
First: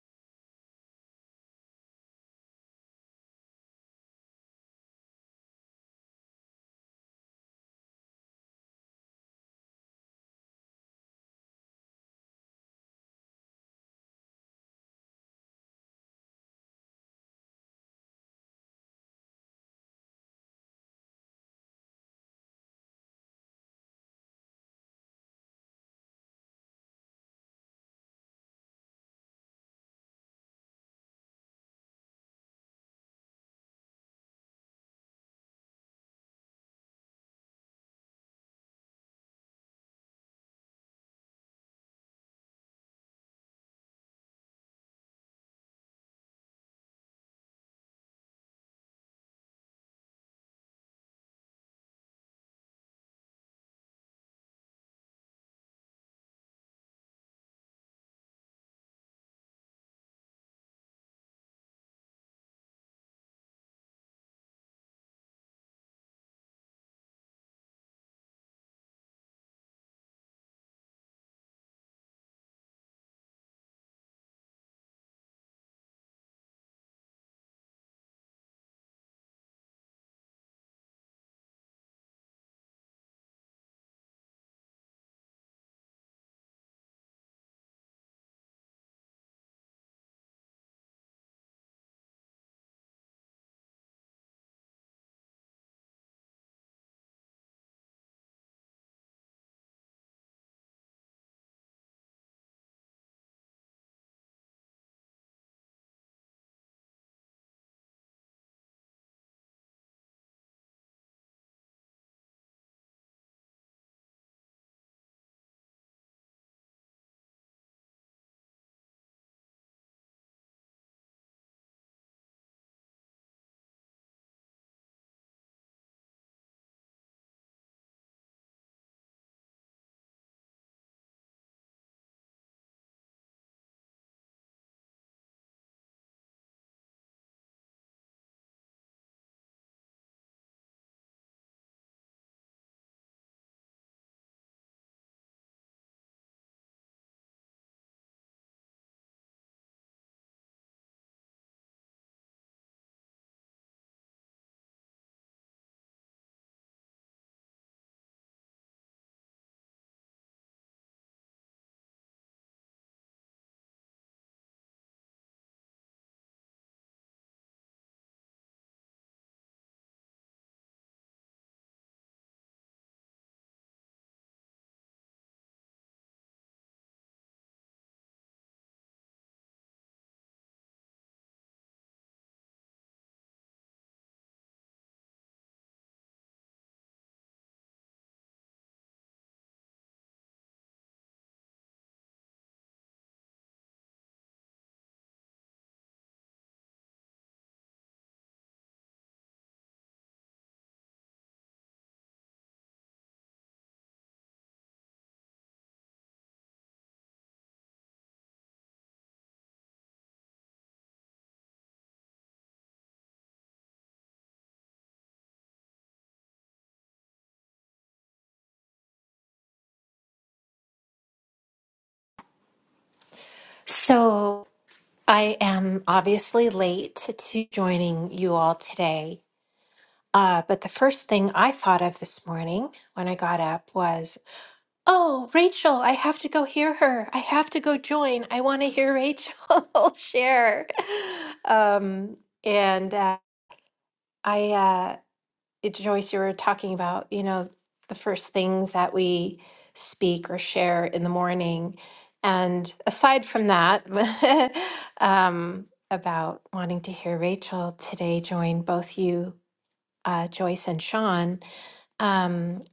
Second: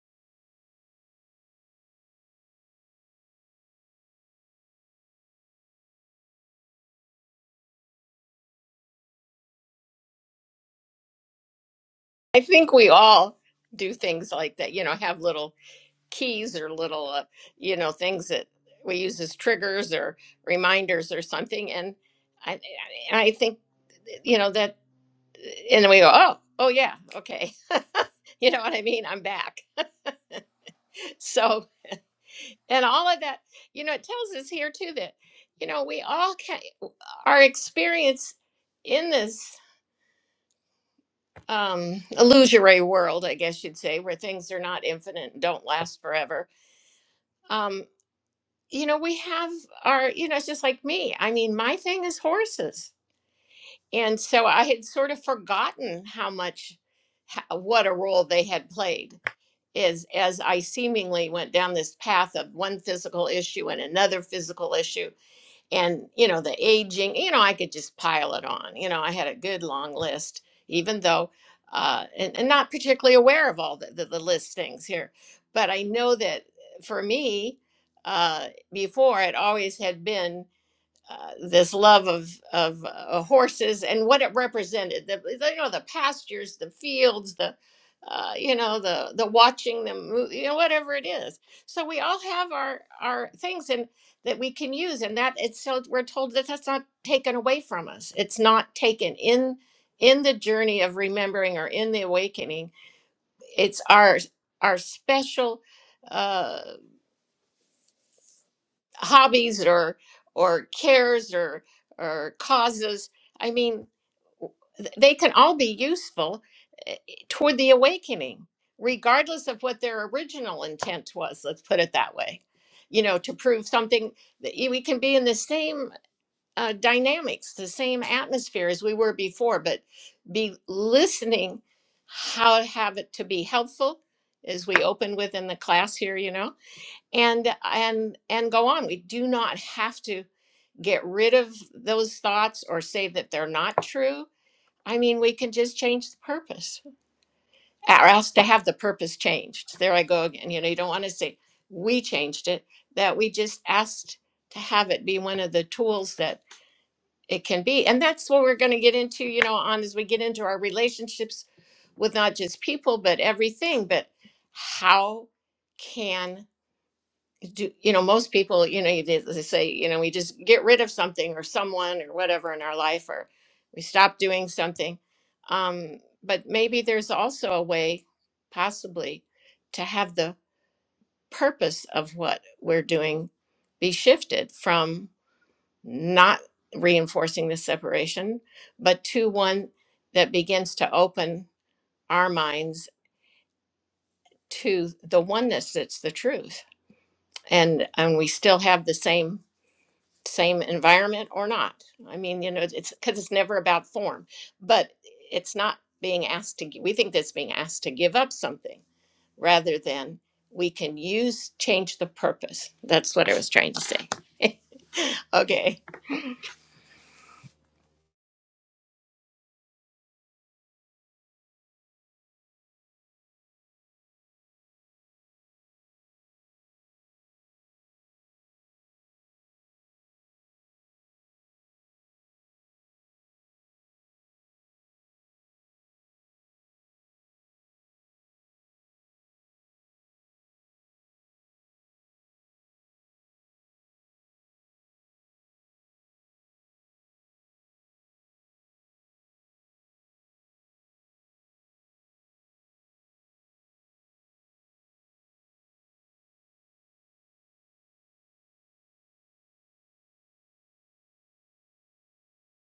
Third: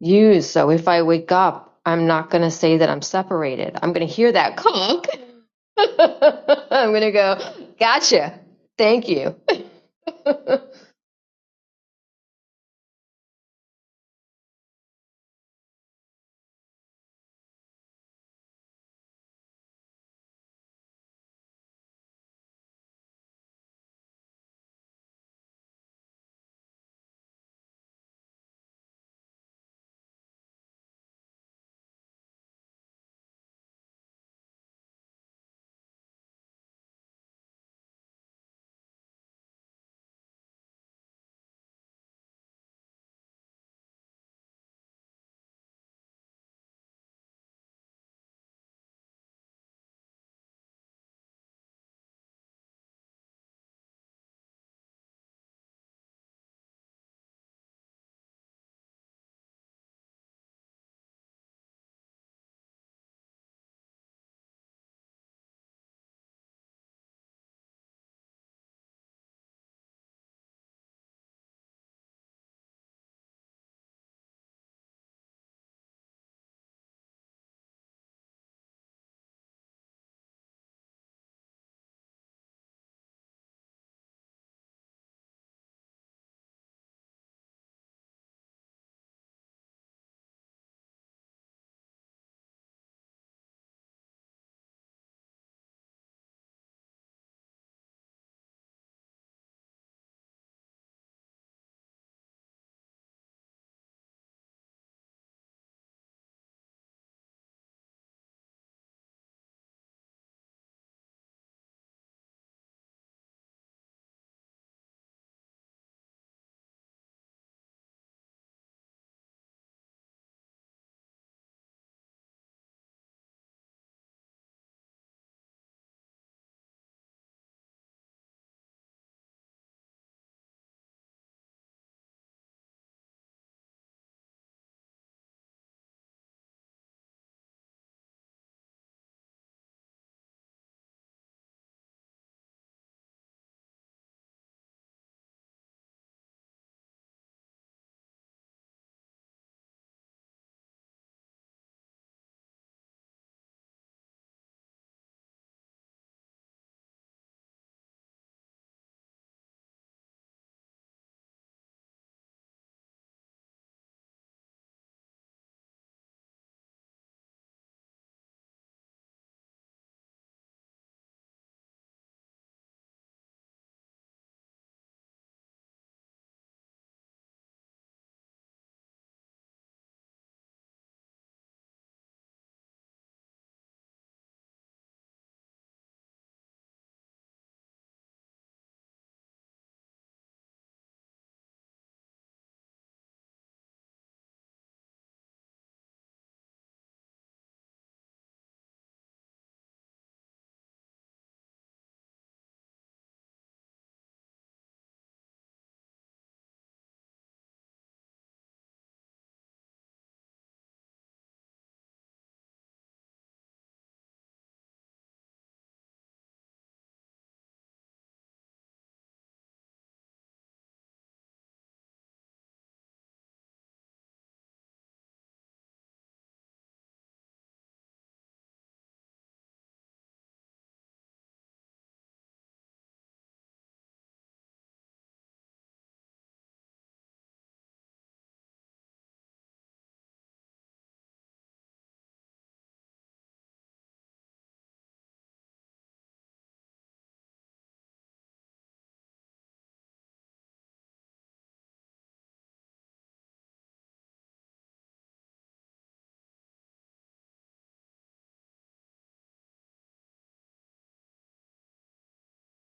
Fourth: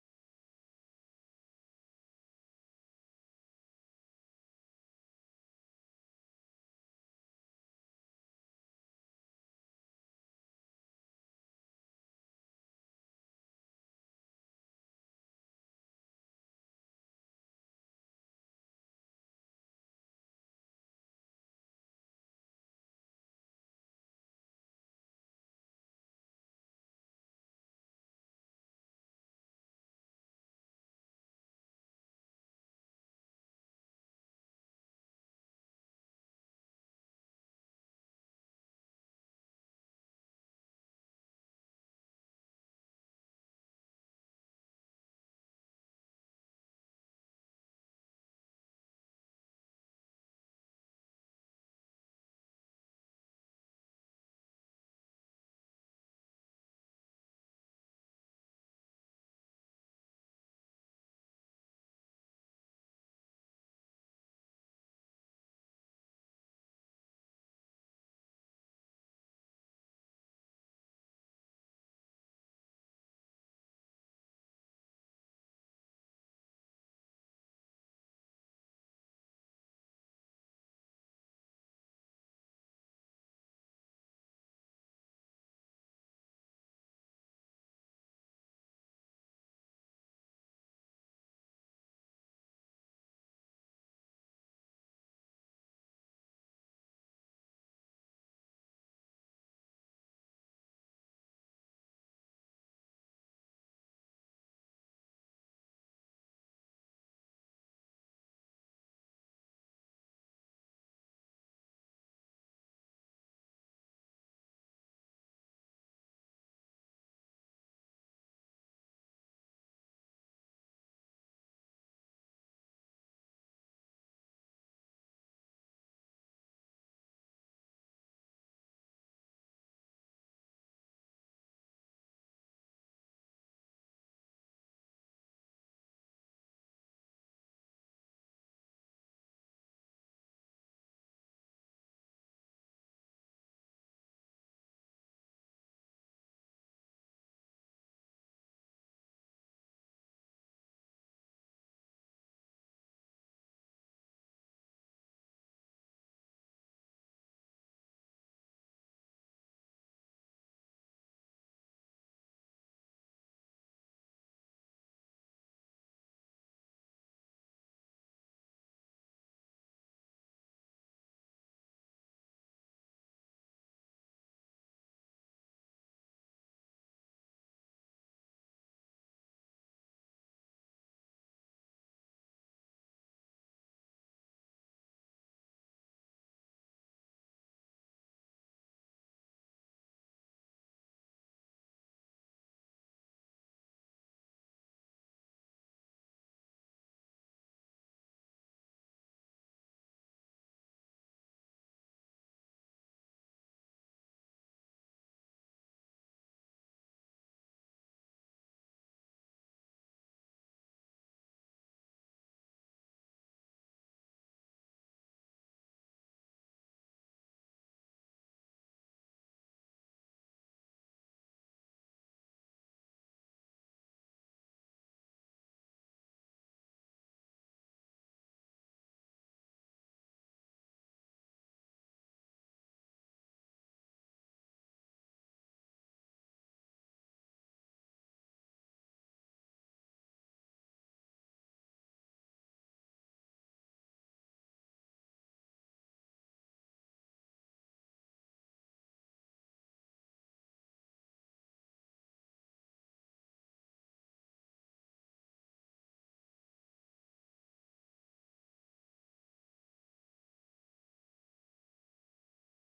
S3: you. So if I wake up, I'm not going to say that I'm separated. I'm going to hear that conk. I'm going to go, gotcha. Thank you.
S1: I think we all do things like that, you know, have little keys or little, uh, you know, things that we use as triggers or reminders or something. And I, I I think, you know, that, and then we go, oh, oh, yeah, okay. you know what I mean? I'm back. So, and all of that, you know, it tells us here too that, you know, we all can, our experience in this um illusory world i guess you'd say where things are not infinite and don't last forever um you know we have our you know it's just like me i mean my thing is horses and so i had sort of forgotten how much ho- what a role they had played is as i seemingly went down this path of one physical issue and another physical issue and you know the aging you know i could just pile it on you know i had a good long list even though uh and, and not particularly aware of all the, the, the list things here but i know that for me uh before it always had been uh, this love of of uh, horses and what it represented the, the you know the pastures the fields the uh, you know the the watching them move, you know whatever it is so we all have our our things and that we can use and that it's so we're told that that's not taken away from us it's not taken in in the journey of remembering or in the awakening it's our our special Uh, hobbies or or cares or or causes i mean th- they can all be useful eh, eh, toward the awakening regardless of what their original intent was let's put it that way you know to prove something that y- we can be in the same uh, dynamics the same atmosphere as we were before but be listening how to have it to be helpful as we open with in the class here you know and and and go on we do not have to get rid of those thoughts or say that they're not true i mean we can just change the purpose or else to have the purpose changed there i go again you know you don't want to say we changed it that we just asked to have it be one of the tools that it can be and that's what we're going to get into you know on as we get into our relationships with not just people but everything but how can? do you know most people you know they, they say you know we just get rid of something or someone or whatever in our life or we stop doing something um but maybe there's also a way possibly to have the purpose of what we're doing be shifted from not reinforcing the separation but to one that begins to open our minds to the oneness that's the truth and and we still have the same same environment or not. I mean, you know, it's because it's never about form, but it's not being asked to, gi- we think that's being asked to give up something rather than we can use, change the purpose. That's what I was trying to say. Okay.
S4: So I am obviously late to joining you all today. Uh, but the first thing I thought of this morning when I got up was, oh, Rachel, I have to go hear her. I have to go join. I want to hear Rachel share. Um, and uh, I uh, it, Joyce, you were talking about, you know, the first things that we speak or share in the morning. And aside from that, um, about wanting to hear Rachel today join both you, uh, Joyce and Sean, um,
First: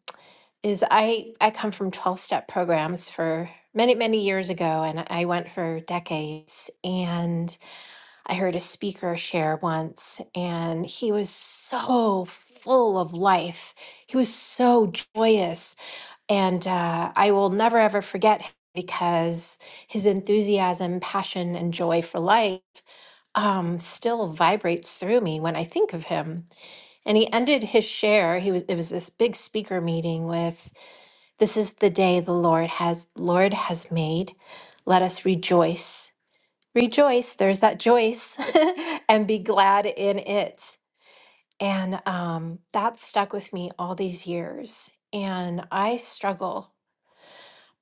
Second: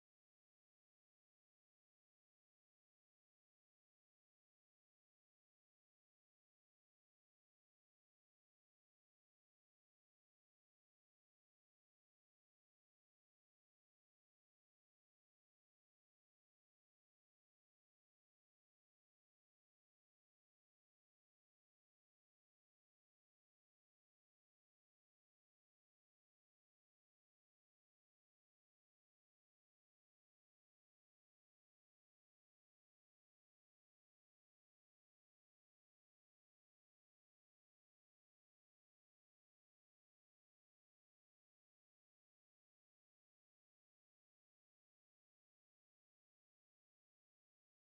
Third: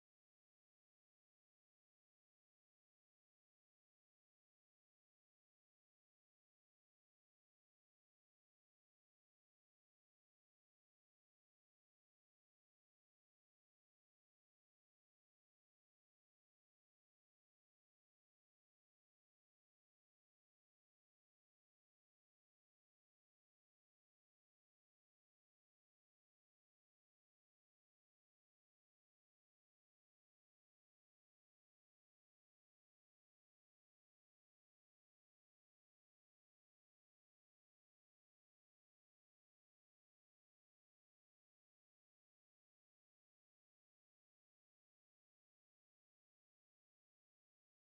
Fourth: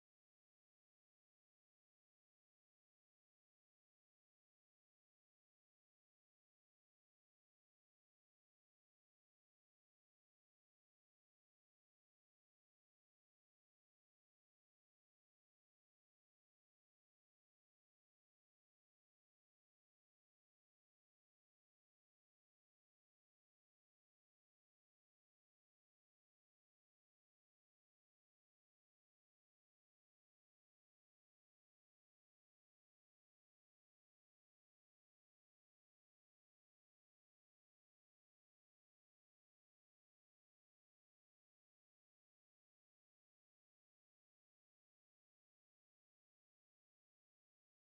S4: is I, I come from 12 step programs for many, many years ago, and I went for decades. And I heard a speaker share once, and he was so full of life. He was so joyous. And uh, I will never, ever forget him because his enthusiasm, passion, and joy for life um, still vibrates through me when I think of him. And he ended his share. He was it was this big speaker meeting with, "This is the day the Lord has Lord has made. Let us rejoice rejoice there's that joyce and be glad in it and um, that stuck with me all these years and i struggle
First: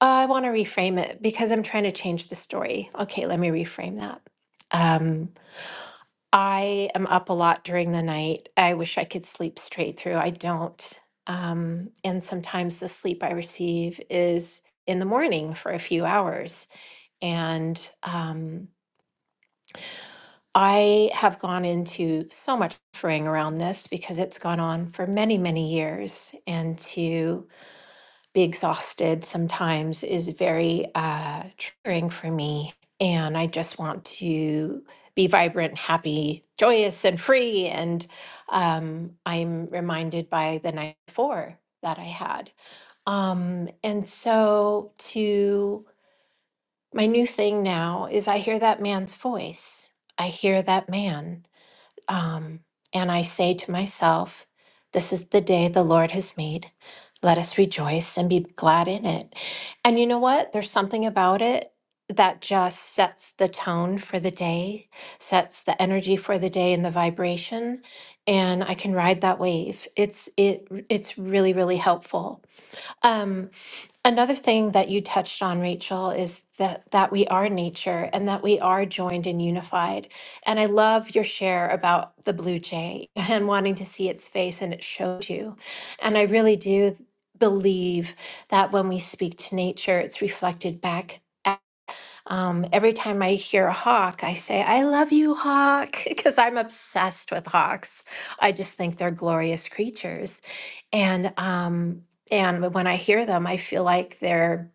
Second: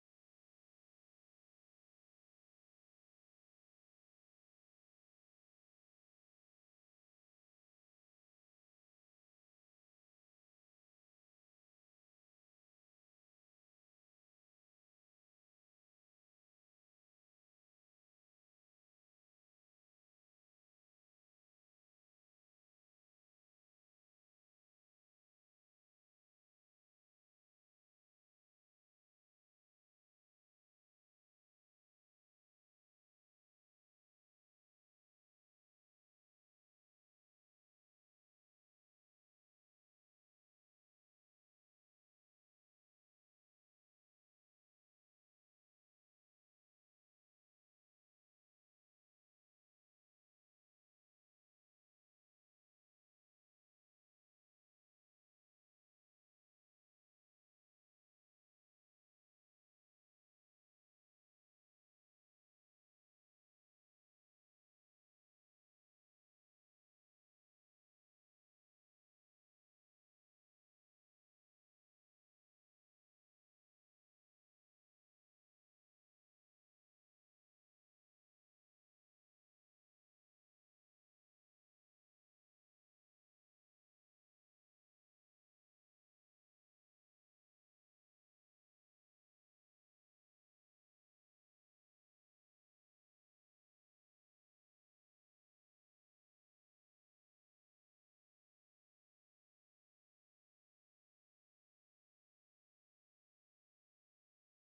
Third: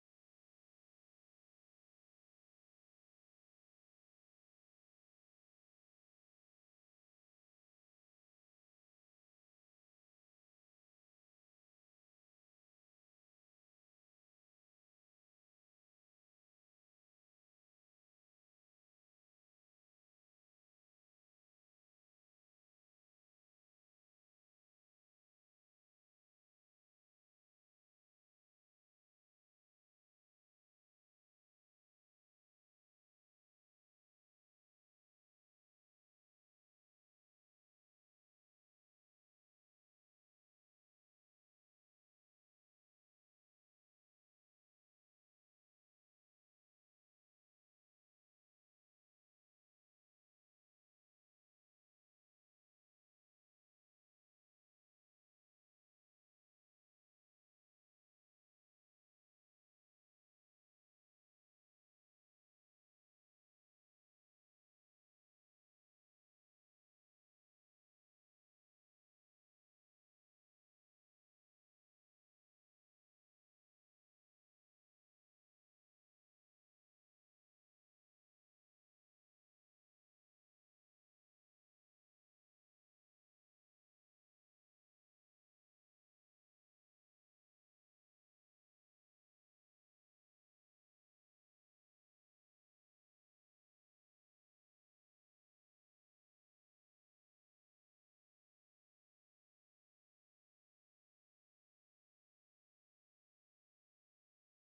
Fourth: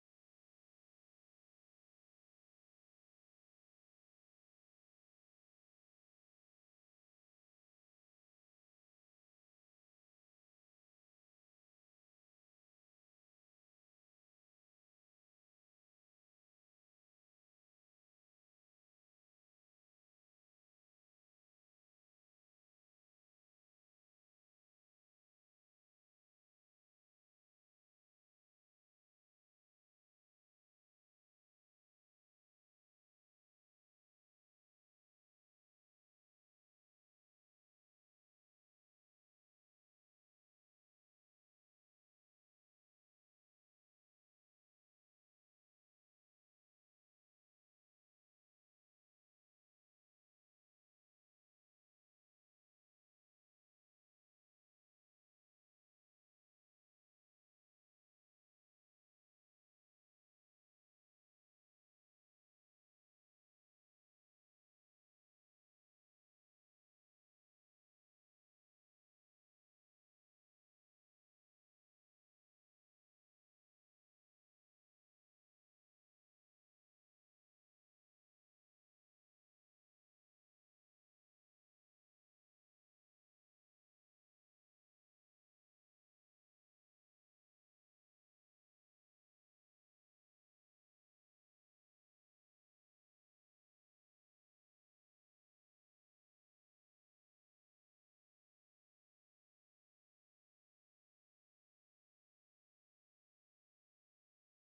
S4: i want to reframe it because i'm trying to change the story okay let me reframe that um, i am up a lot during the night i wish i could sleep straight through i don't um, and sometimes the sleep i receive is in the morning for a few hours and um, I have gone into so much fraying around this because it's gone on for many, many years. And to be exhausted sometimes is very uh, triggering for me. And I just want to be vibrant, happy, joyous, and free. And um, I'm reminded by the night before that I had. Um, and so, to my new thing now is I hear that man's voice, I hear that man. Um, and I say to myself, this is the day the Lord has made. Let us rejoice and be glad in it. And you know what? There's something about it that just sets the tone for the day, sets the energy for the day and the vibration, and I can ride that wave. It's it it's really really helpful. Um, Another thing that you touched on, Rachel, is that that we are nature and that we are joined and unified. And I love your share about the blue jay and wanting to see its face and it showed you. And I really do believe that when we speak to nature, it's reflected back. at- Um, every time I hear a hawk, I say, I love you, hawk, because I'm obsessed with hawks. I just think they're glorious creatures and um and when i hear them i feel like they're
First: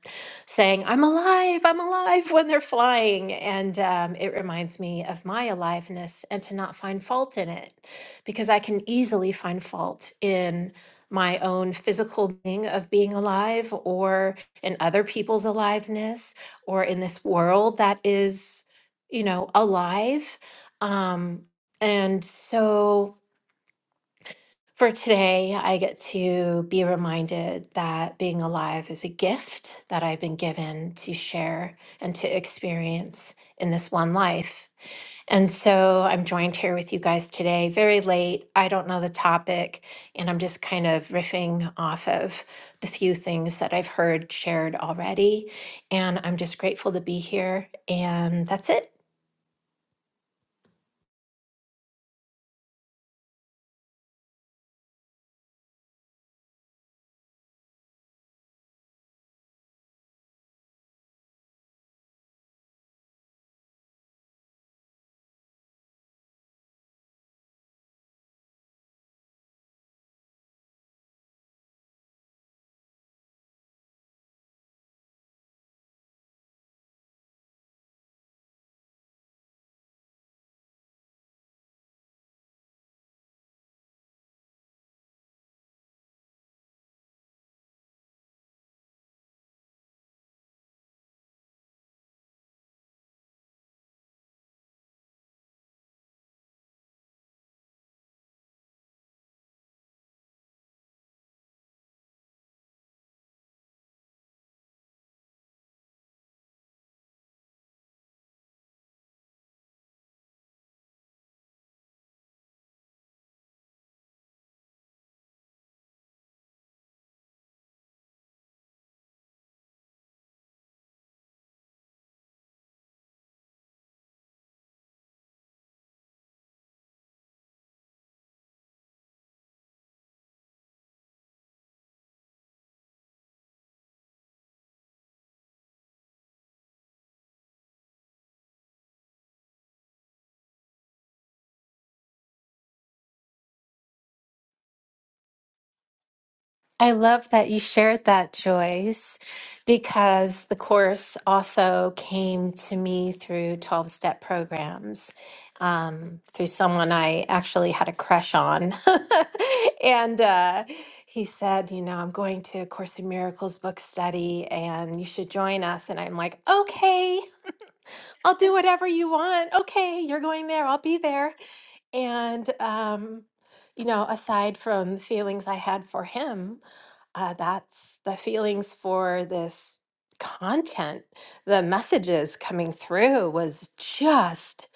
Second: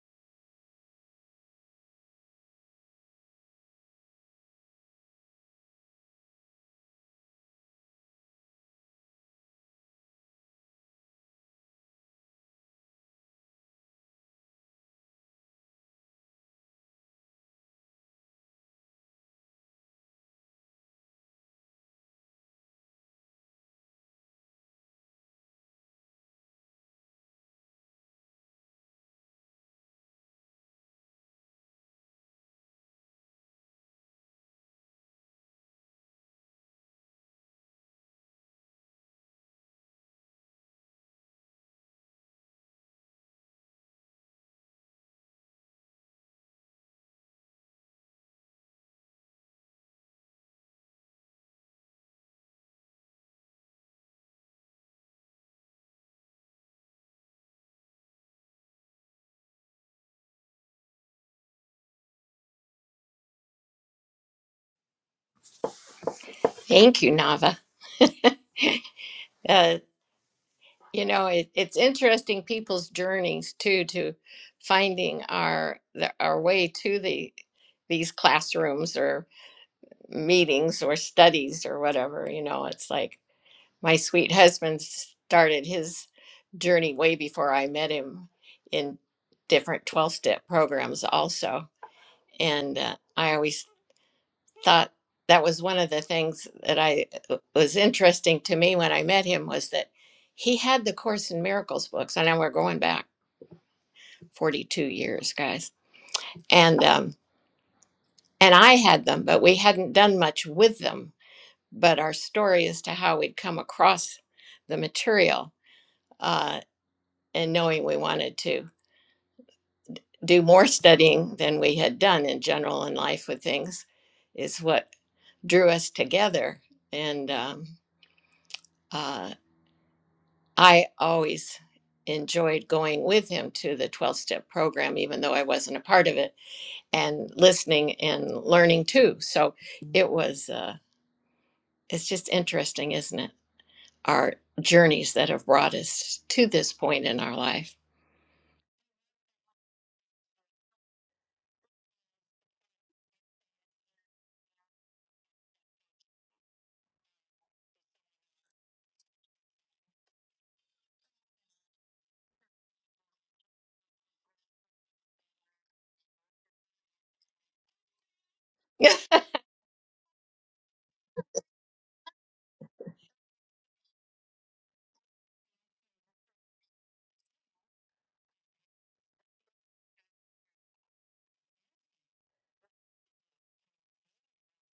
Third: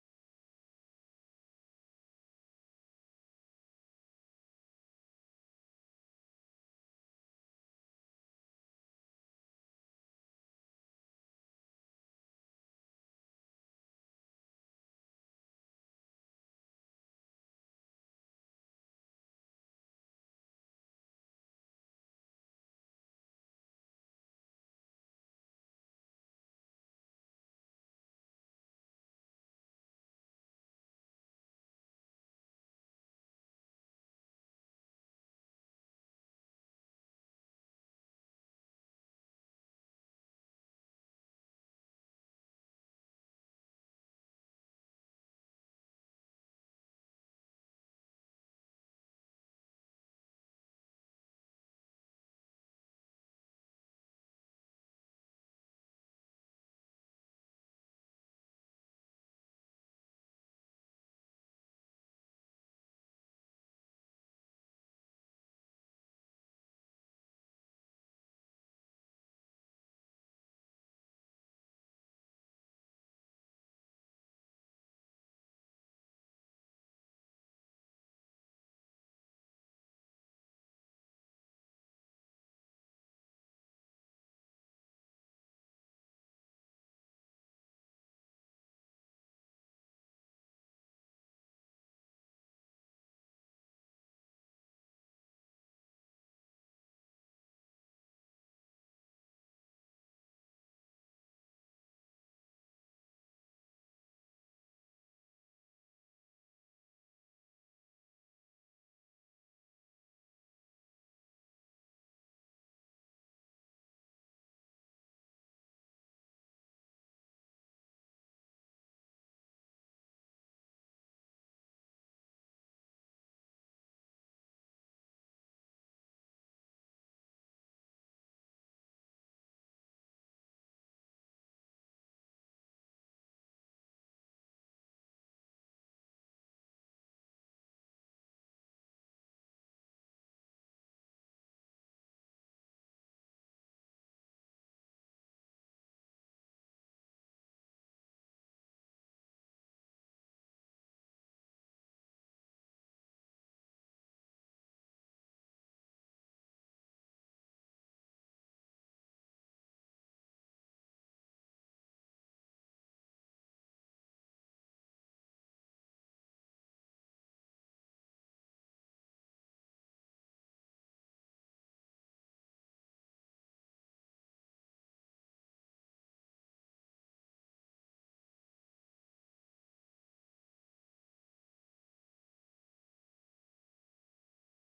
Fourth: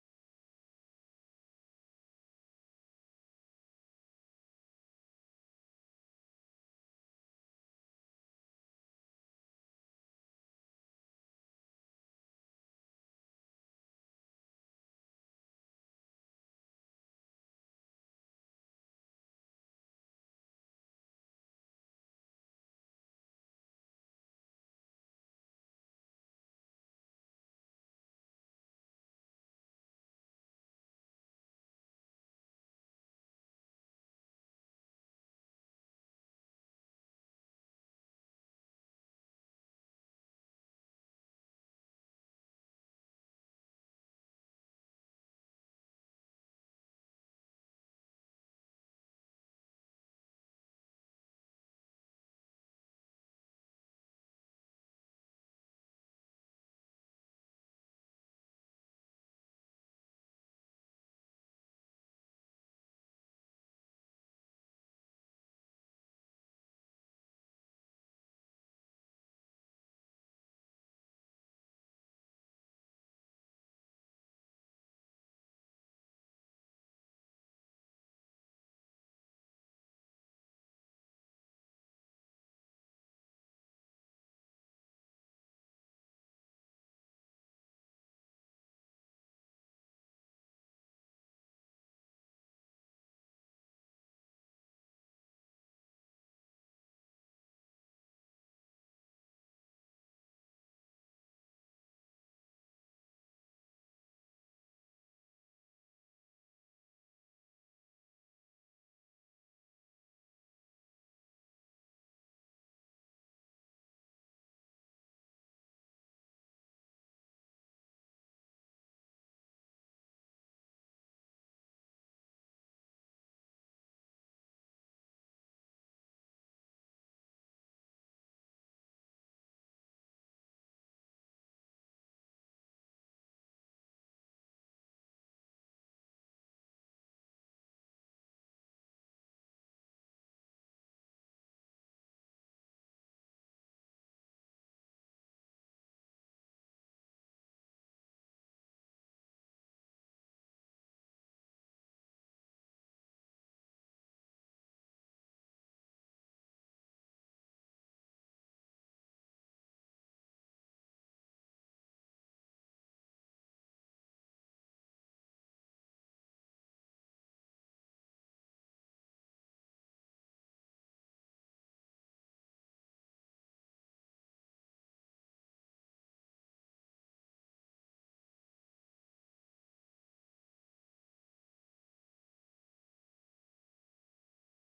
S4: saying i'm alive i'm alive when they're flying and um, it reminds me of my aliveness and to not find fault in it because i can easily find fault in my own physical being of being alive or in other people's aliveness or in this world that is you know alive um and so for today, I get to be reminded that being alive is a gift that I've been given to share and to experience in this one life. And so I'm joined here with you guys today, very late. I don't know the topic, and I'm just kind of riffing off of the few things that I've heard shared already. And I'm just grateful to be here. And that's it.
S1: Thank you, Nava. Uh, you know, it, it's interesting people's journeys too to finding our the, our way to the these classrooms or meetings or studies or whatever. You know, it's like my sweet husband started his journey way before I met him in different 12 step programs, also. And uh, I always thought that was one of the things that I uh, was interesting to me when I met him was that he had the Course in Miracles books. I know we're going back 42 years, guys. And, um, and I had them, but we hadn't done much with them. But our story as to how we'd come across the material uh, and knowing we wanted to do more studying than we had done in general in life with things is what drew us together. And um, uh, I always enjoyed going with him to the 12 step program, even though I wasn't a part of it, and listening and learning too. So it was, uh, it's just interesting, isn't it? Our journeys that have brought us to this
S4: I
S1: point in
S4: love
S1: our
S4: that you
S1: life.
S4: shared that, Joyce, because the course also came to me through 12 step programs, um, through someone I actually had a crush on. and uh, he said, You know, I'm going to a Course in Miracles book study and you should join us. And I'm like, Okay, I'll do whatever
S1: yeah,
S4: you want. Okay, you're going there. I'll be there. And, um, you know, aside from the feelings I had for him, uh, that's the feelings for this content. The messages coming through was just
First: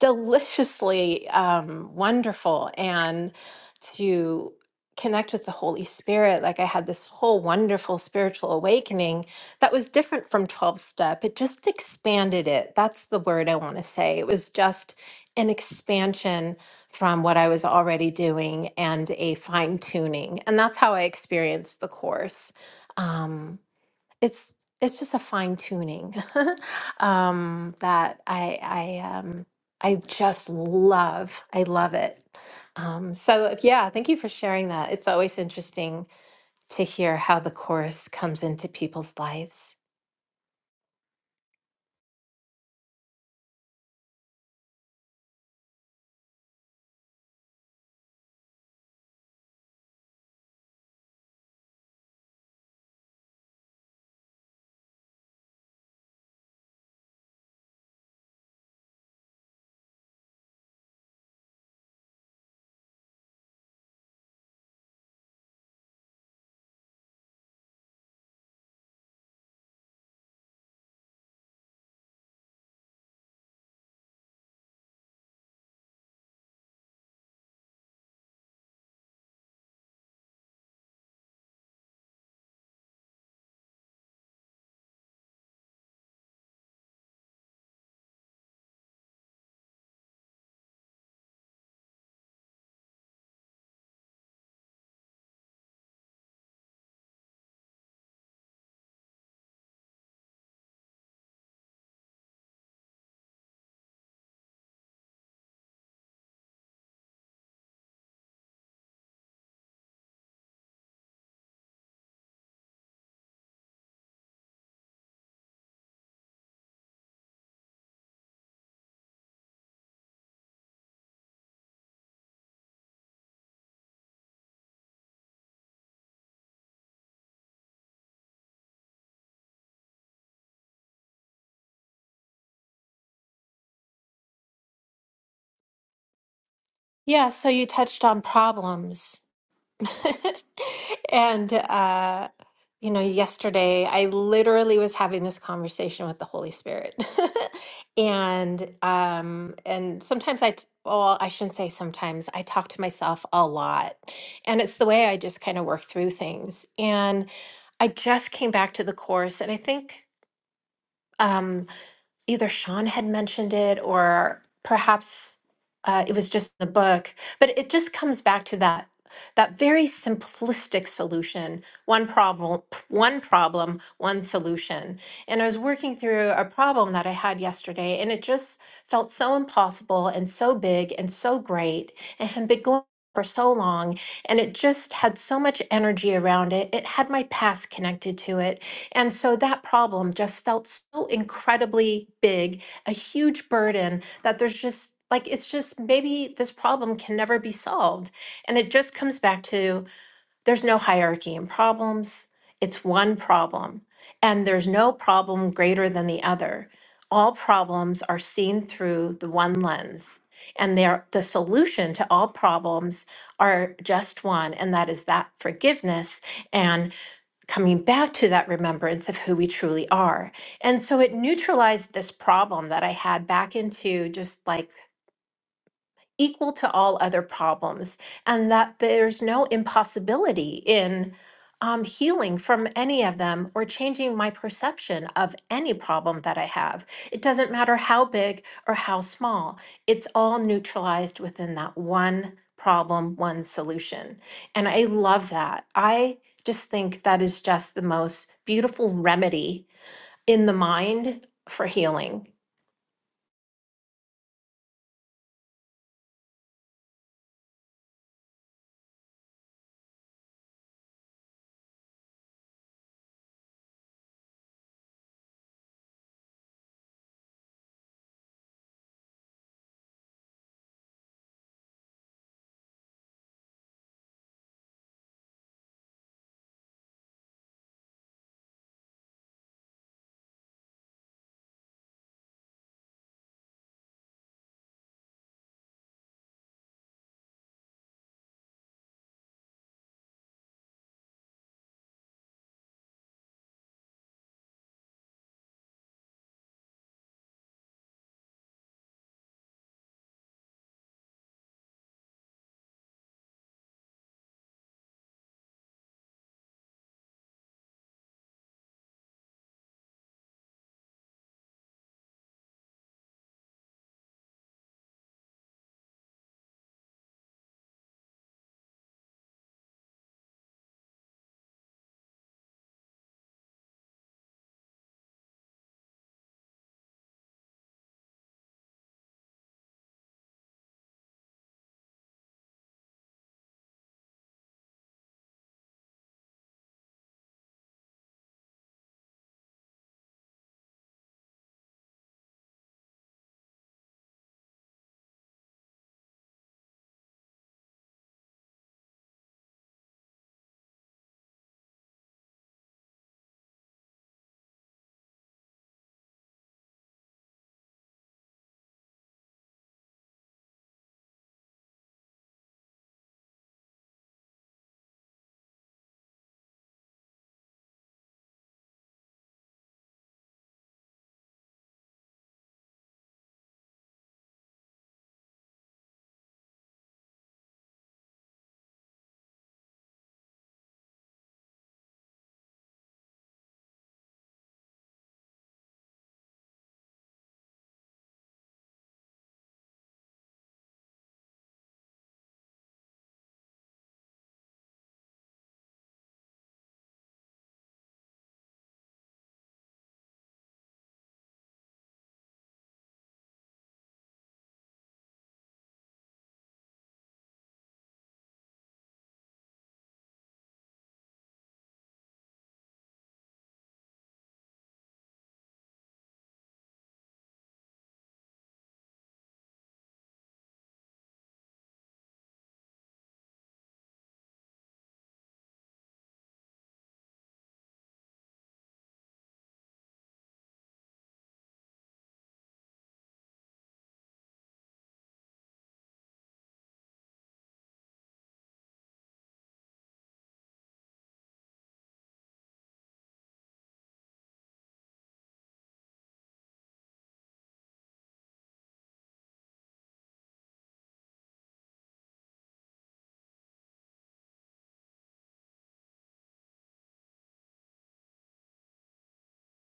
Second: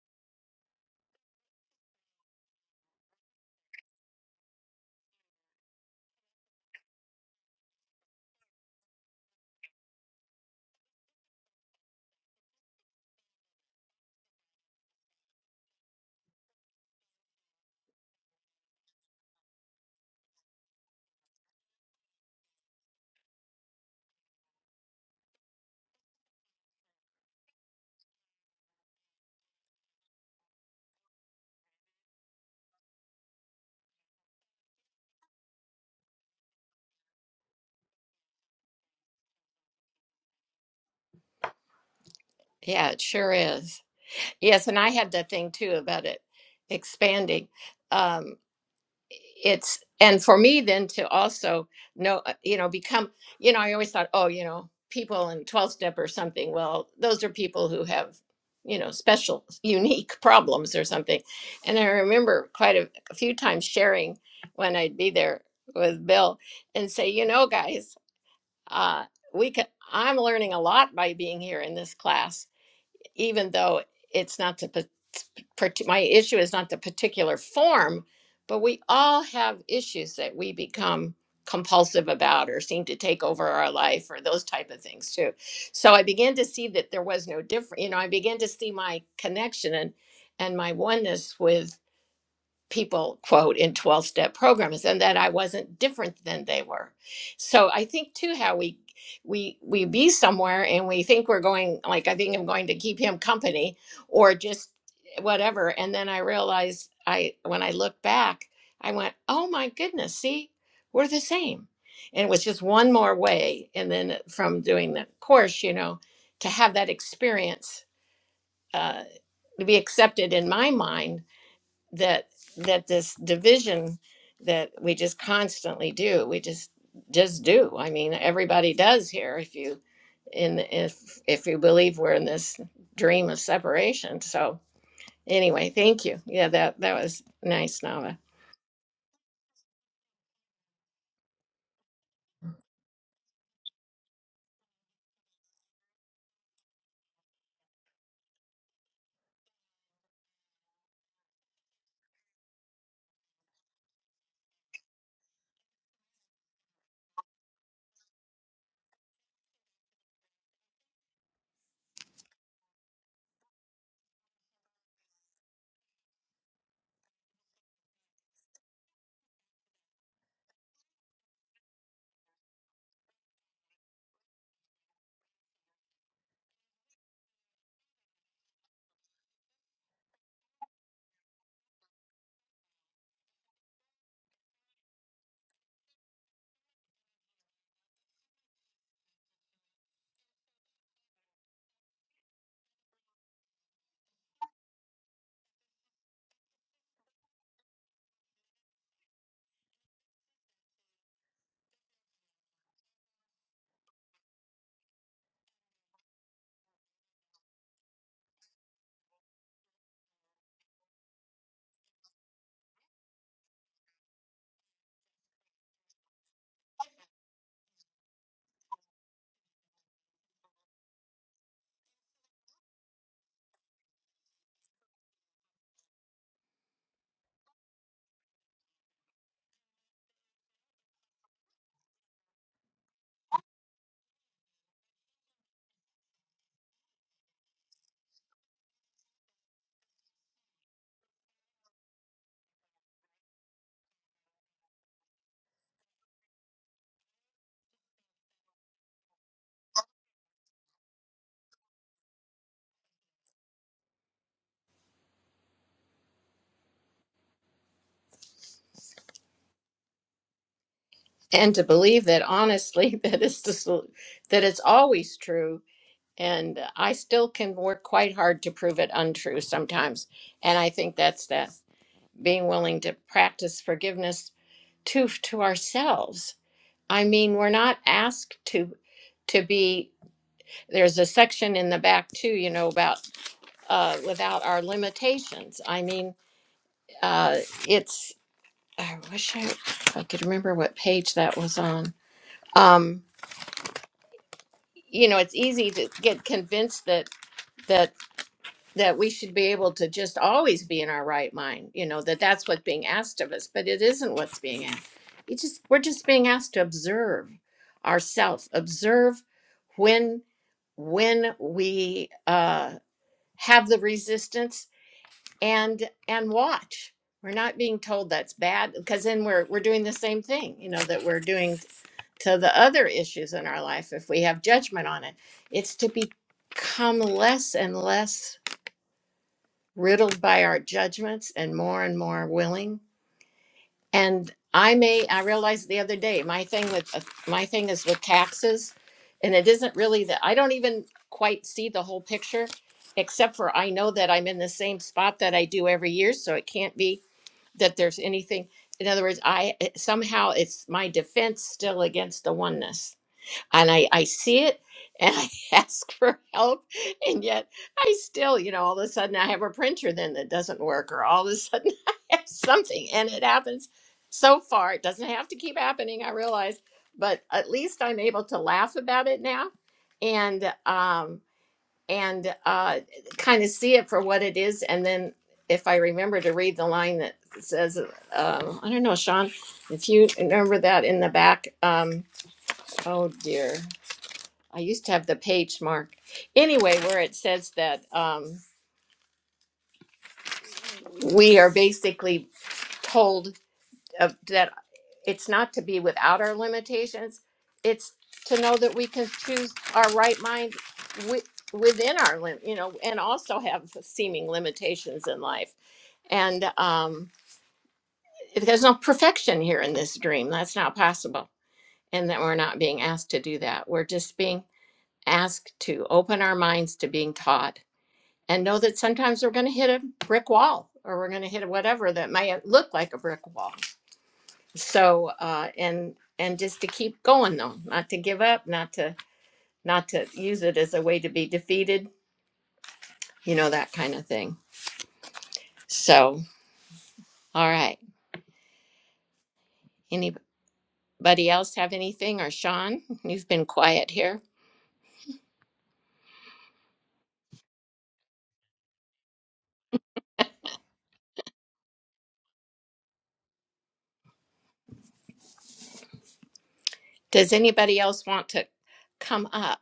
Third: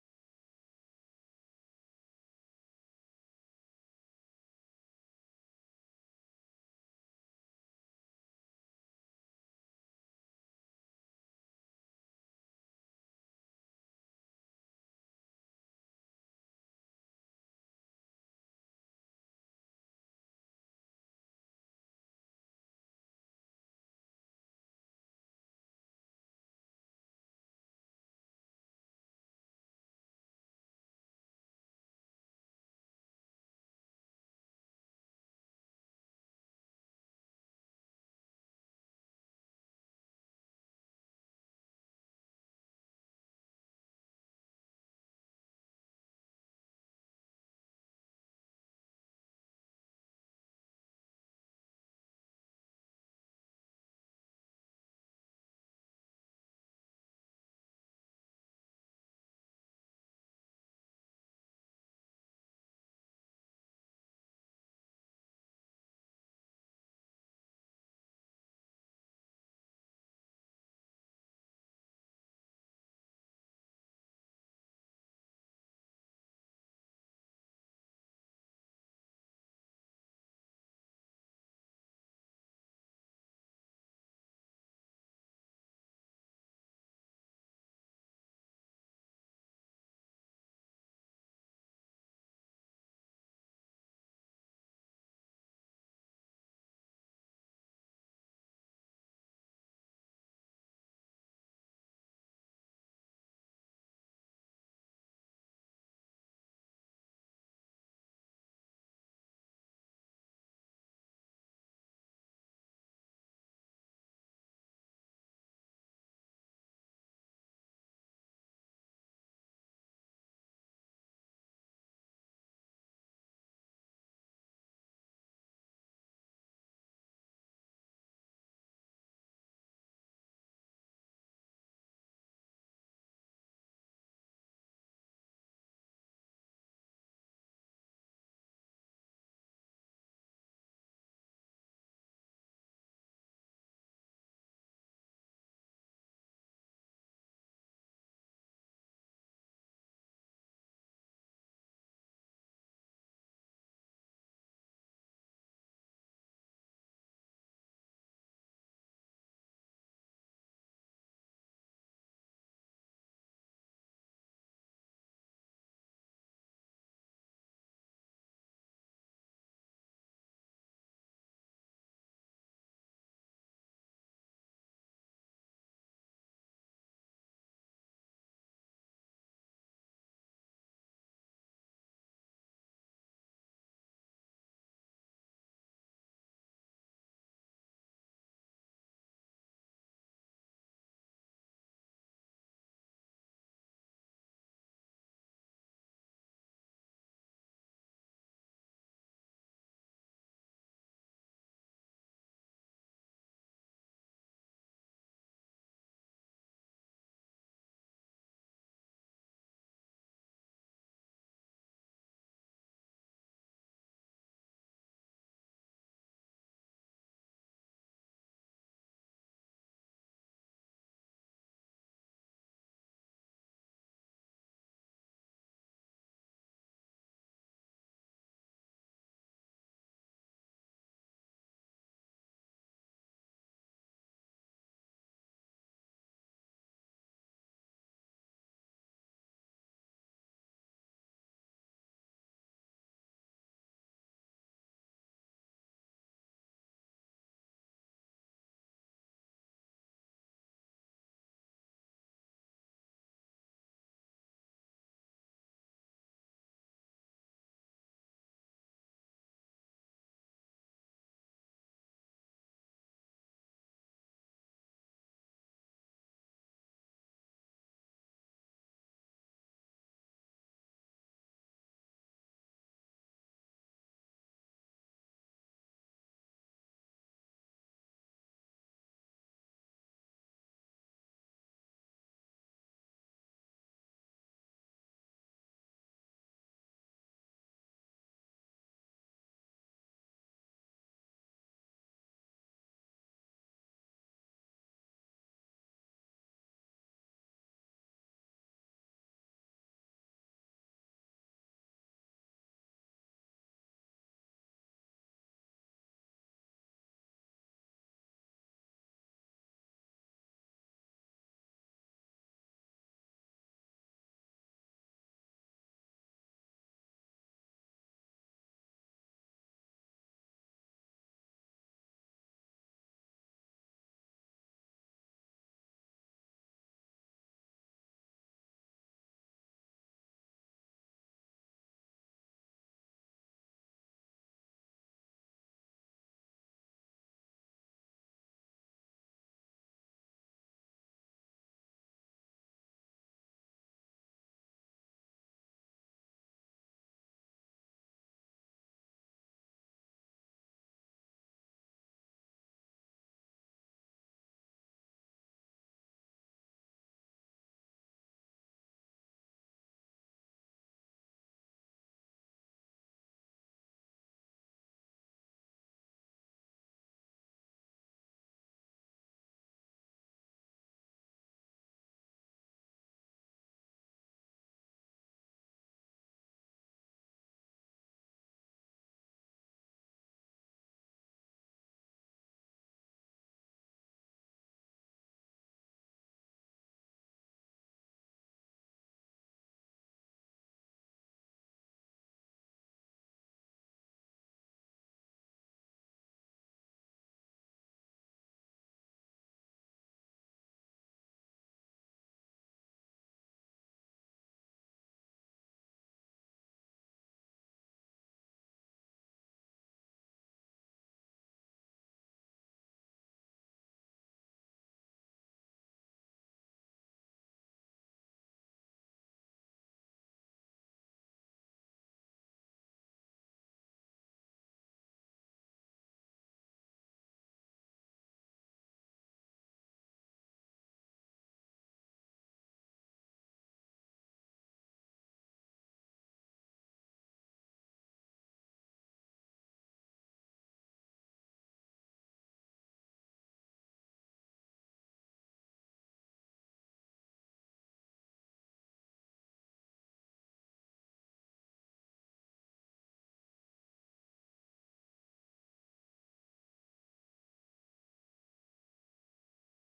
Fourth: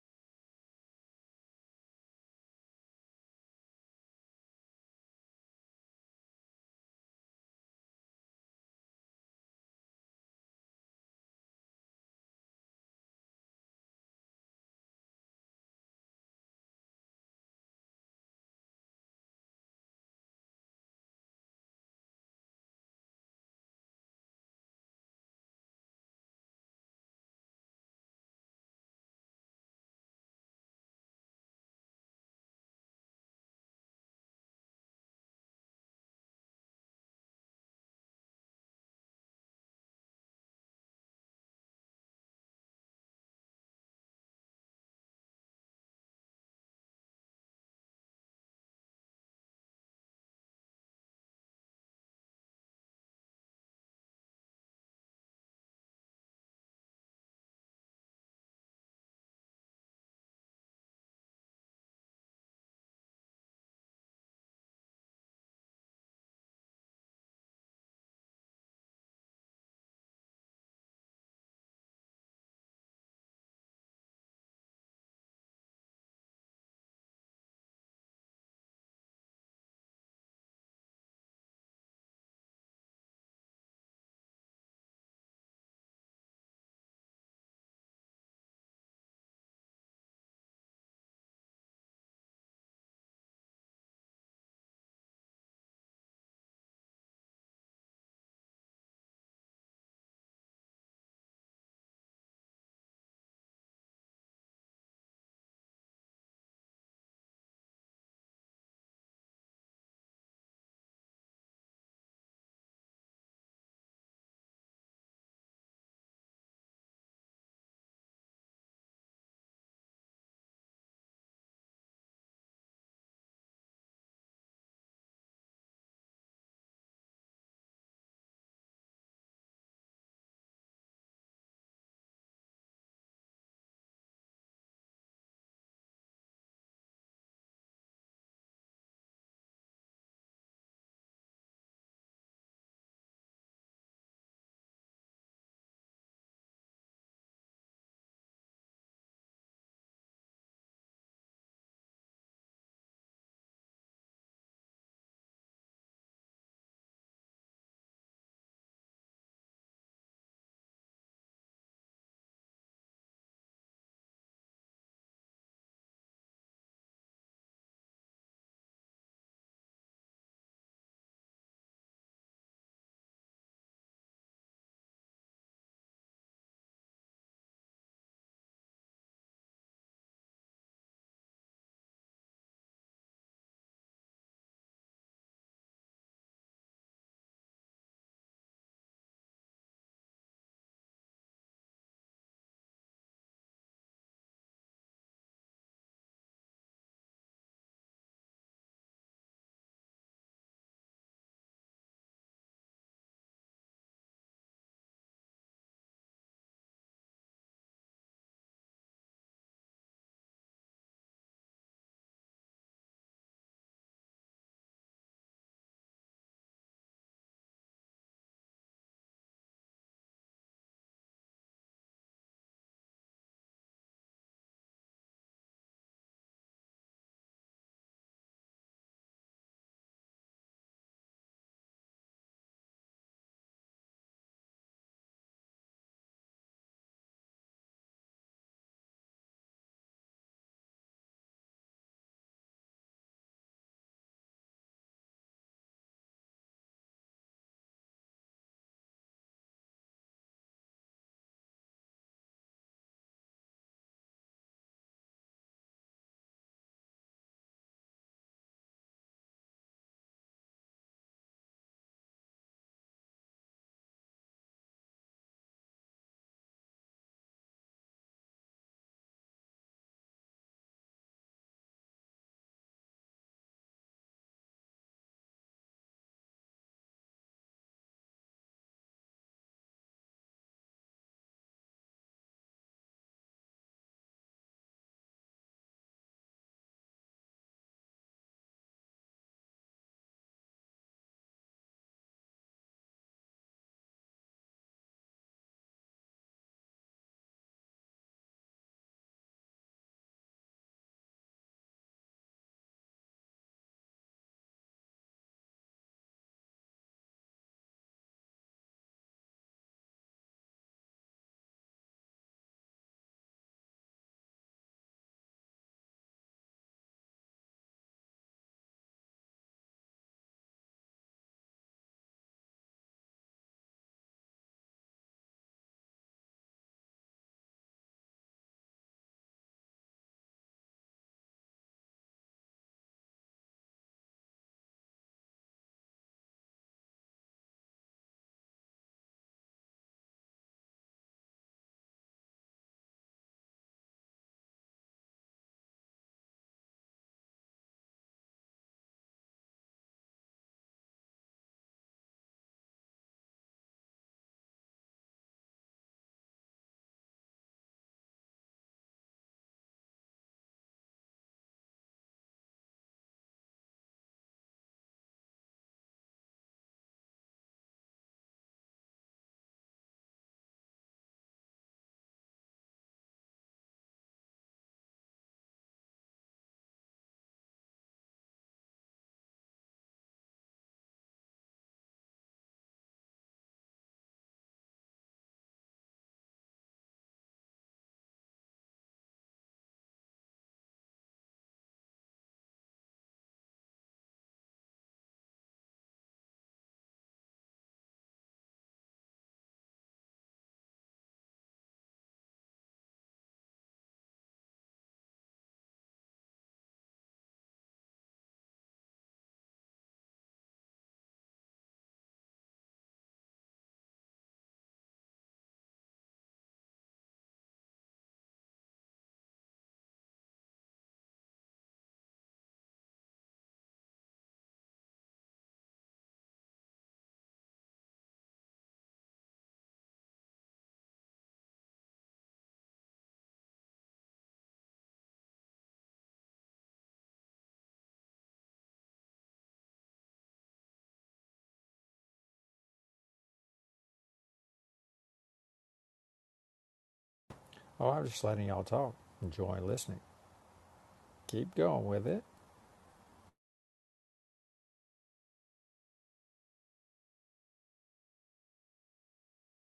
S4: deliciously um, wonderful and to connect with the Holy Spirit. Like I had this whole wonderful spiritual awakening that was different from 12 step. It just expanded it. That's the word I want to say. It was just an expansion from what I was already doing and a fine tuning. And that's how I experienced the course. Um, it's it's just a fine tuning um, that I I um, I just love. I love it. Um, so yeah, thank you for sharing that. It's always interesting to hear how the chorus comes into people's lives.
S1: it sure is. Yes, and I had that thing too about it expanding. Um, it's and for me then to also know, uh, you know, become, you know, I always thought, oh, you know, people in 12 step or something. Well, those are people who have, you know, special, unique problems or something. And I remember quite a, a few times sharing when I'd be there with Bill and say, you know, guys, uh, we could, I'm learning a lot by being here in this class even though it's not the pa- parti- my issue is not the particular form, but we all have issues that we become compulsive about or seem to take over our life or those type of things too. So I began to see that there was no different. You know, I began to see my connection and and my oneness with people quote in 12 step programs and that I wasn't different than they were. So I think too how we we we be somewhere and we think we're going like I think I'm going to keep him company or just whatever and then I realize I when I look back I went, "Oh my goodness, see? We're the same." And it was just one more way and then from doing the course, you know, to have that experience uh to be accepted in my mind that that this division that we just constantly do we just just do i mean everybody does here if you in if if you believe we're in this dream of separation so anyway thank you yeah that that was
S4: Yeah. So you
S1: nice
S4: touched
S1: nava
S4: on problems. And uh, you know, yesterday I literally was having this conversation with the Holy Spirit. And um, and sometimes I, t- well, I shouldn't say sometimes, I talk to myself a lot. And it's the way I just kind of work through things. And I just came back to the course, and I think. um, either Sean had mentioned it or perhaps uh, it was just the book, but it just comes back to that that very simplistic solution one problem one problem one solution and i was working through a problem that i had yesterday and it just felt so impossible and so big and so great and had been going for so long and it just had so much energy around it it had my past connected to it and so that problem just felt so incredibly big, a huge burden that there's just like, it's just maybe this problem can never be solved. And it just comes back to there's no hierarchy in problems, it's one problem. And there's no problem greater than the other. All problems are seen through the one lens. And they're, the solution to all problems are just one, and that is that forgiveness and coming back to that remembrance of who we truly are. And so it neutralized this problem that I had back into just like equal to all other problems, and that there's no impossibility in um, healing from any of them or changing my perception of any problem that I have. It doesn't matter how big or how small, it's all neutralized within that one problem, one solution. And I love that. I just think that is just the most beautiful remedy in the mind for healing.
S1: and to believe that honestly that it's the sol- that it's always true and i still can work quite hard to prove it untrue sometimes and i think that's that being willing to practice forgiveness to to ourselves. I mean, we're not asked to to be. There's a section in the back too, you know, about uh, without our limitations. I mean, uh, it's. I wish I, if I could remember what page that was on. Um, you know, it's easy to get convinced that that. that we should be able to just always be in our right mind you know that that's what's being asked of us but it isn't what's being asked you just we're just being asked to observe ourselves observe when when we uh have the resistance and and watch we're not being told that's bad because then we're we're doing the same thing you know that we're doing to the other issues in our life if we have judgment on it it's to become less and less riddled by our judgments and more and more willing. And I may, I realized the other day, my thing with, uh, my thing is with taxes. And it isn't really that, I don't even quite see the whole picture, except for I know that I'm in the same spot that I do every year. So it can't be that there's anything. In other words, I it- somehow it's my defense still against the oneness and I, I see it and I ask for help. And yet I still, you know, all of a sudden I have a printer then that doesn't work, or all of a sudden I have something. And it happens so far. It doesn't have to keep happening, I realize, but at least I'm able to laugh about it now and, um, and uh, kind of see it for what it is. And then if I remember to read the line that says, uh, I don't know, Sean, if you remember that in the back, um, oh dear. I used to have the page mark. Anyway, where it says that um, we are basically told of, that it's not to be without our limitations, it's to know that we can choose our right mind wi- within our lim- you know, and also have seeming limitations in life. And um, there's no perfection here in this dream. That's not possible. And that we're not being asked to do that. We're just being asked to open our minds to being taught and know that sometimes we're going to hit a brick wall or we're going to hit whatever that might look like a brick wall so uh, and and just to keep going though not to give up not to not to use it as a way to be defeated you know that kind of thing so all right anybody else have anything or sean you've been quiet here
S2: Oh, I am just letting y'all talk. Enjoy listening. Keep going with it.
S1: does anybody else want to come up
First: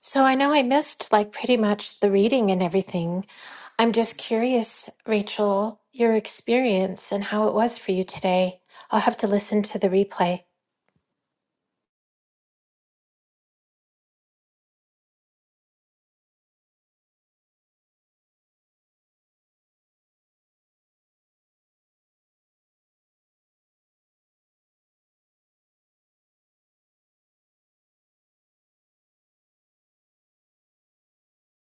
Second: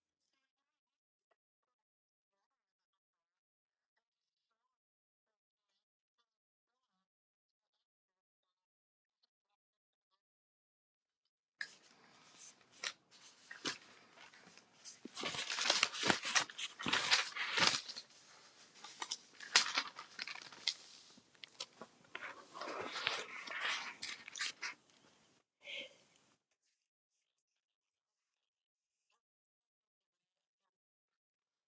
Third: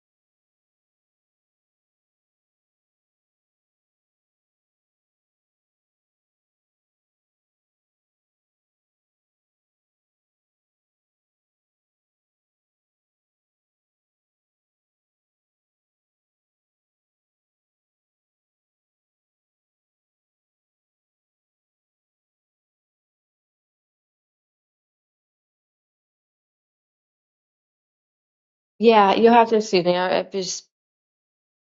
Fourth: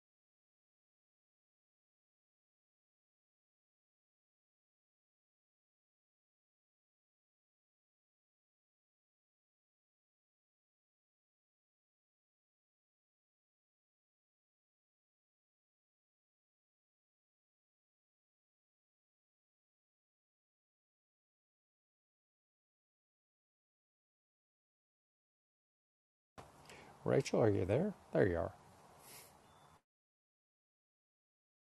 S4: So I know I missed like pretty much the reading and everything. I'm just curious, Rachel, your experience and how it was for you today. I'll have to listen to the replay.
S2: Rachel, are you there? There you are.
S3: Yeah, you'll have to excuse me. I, I've just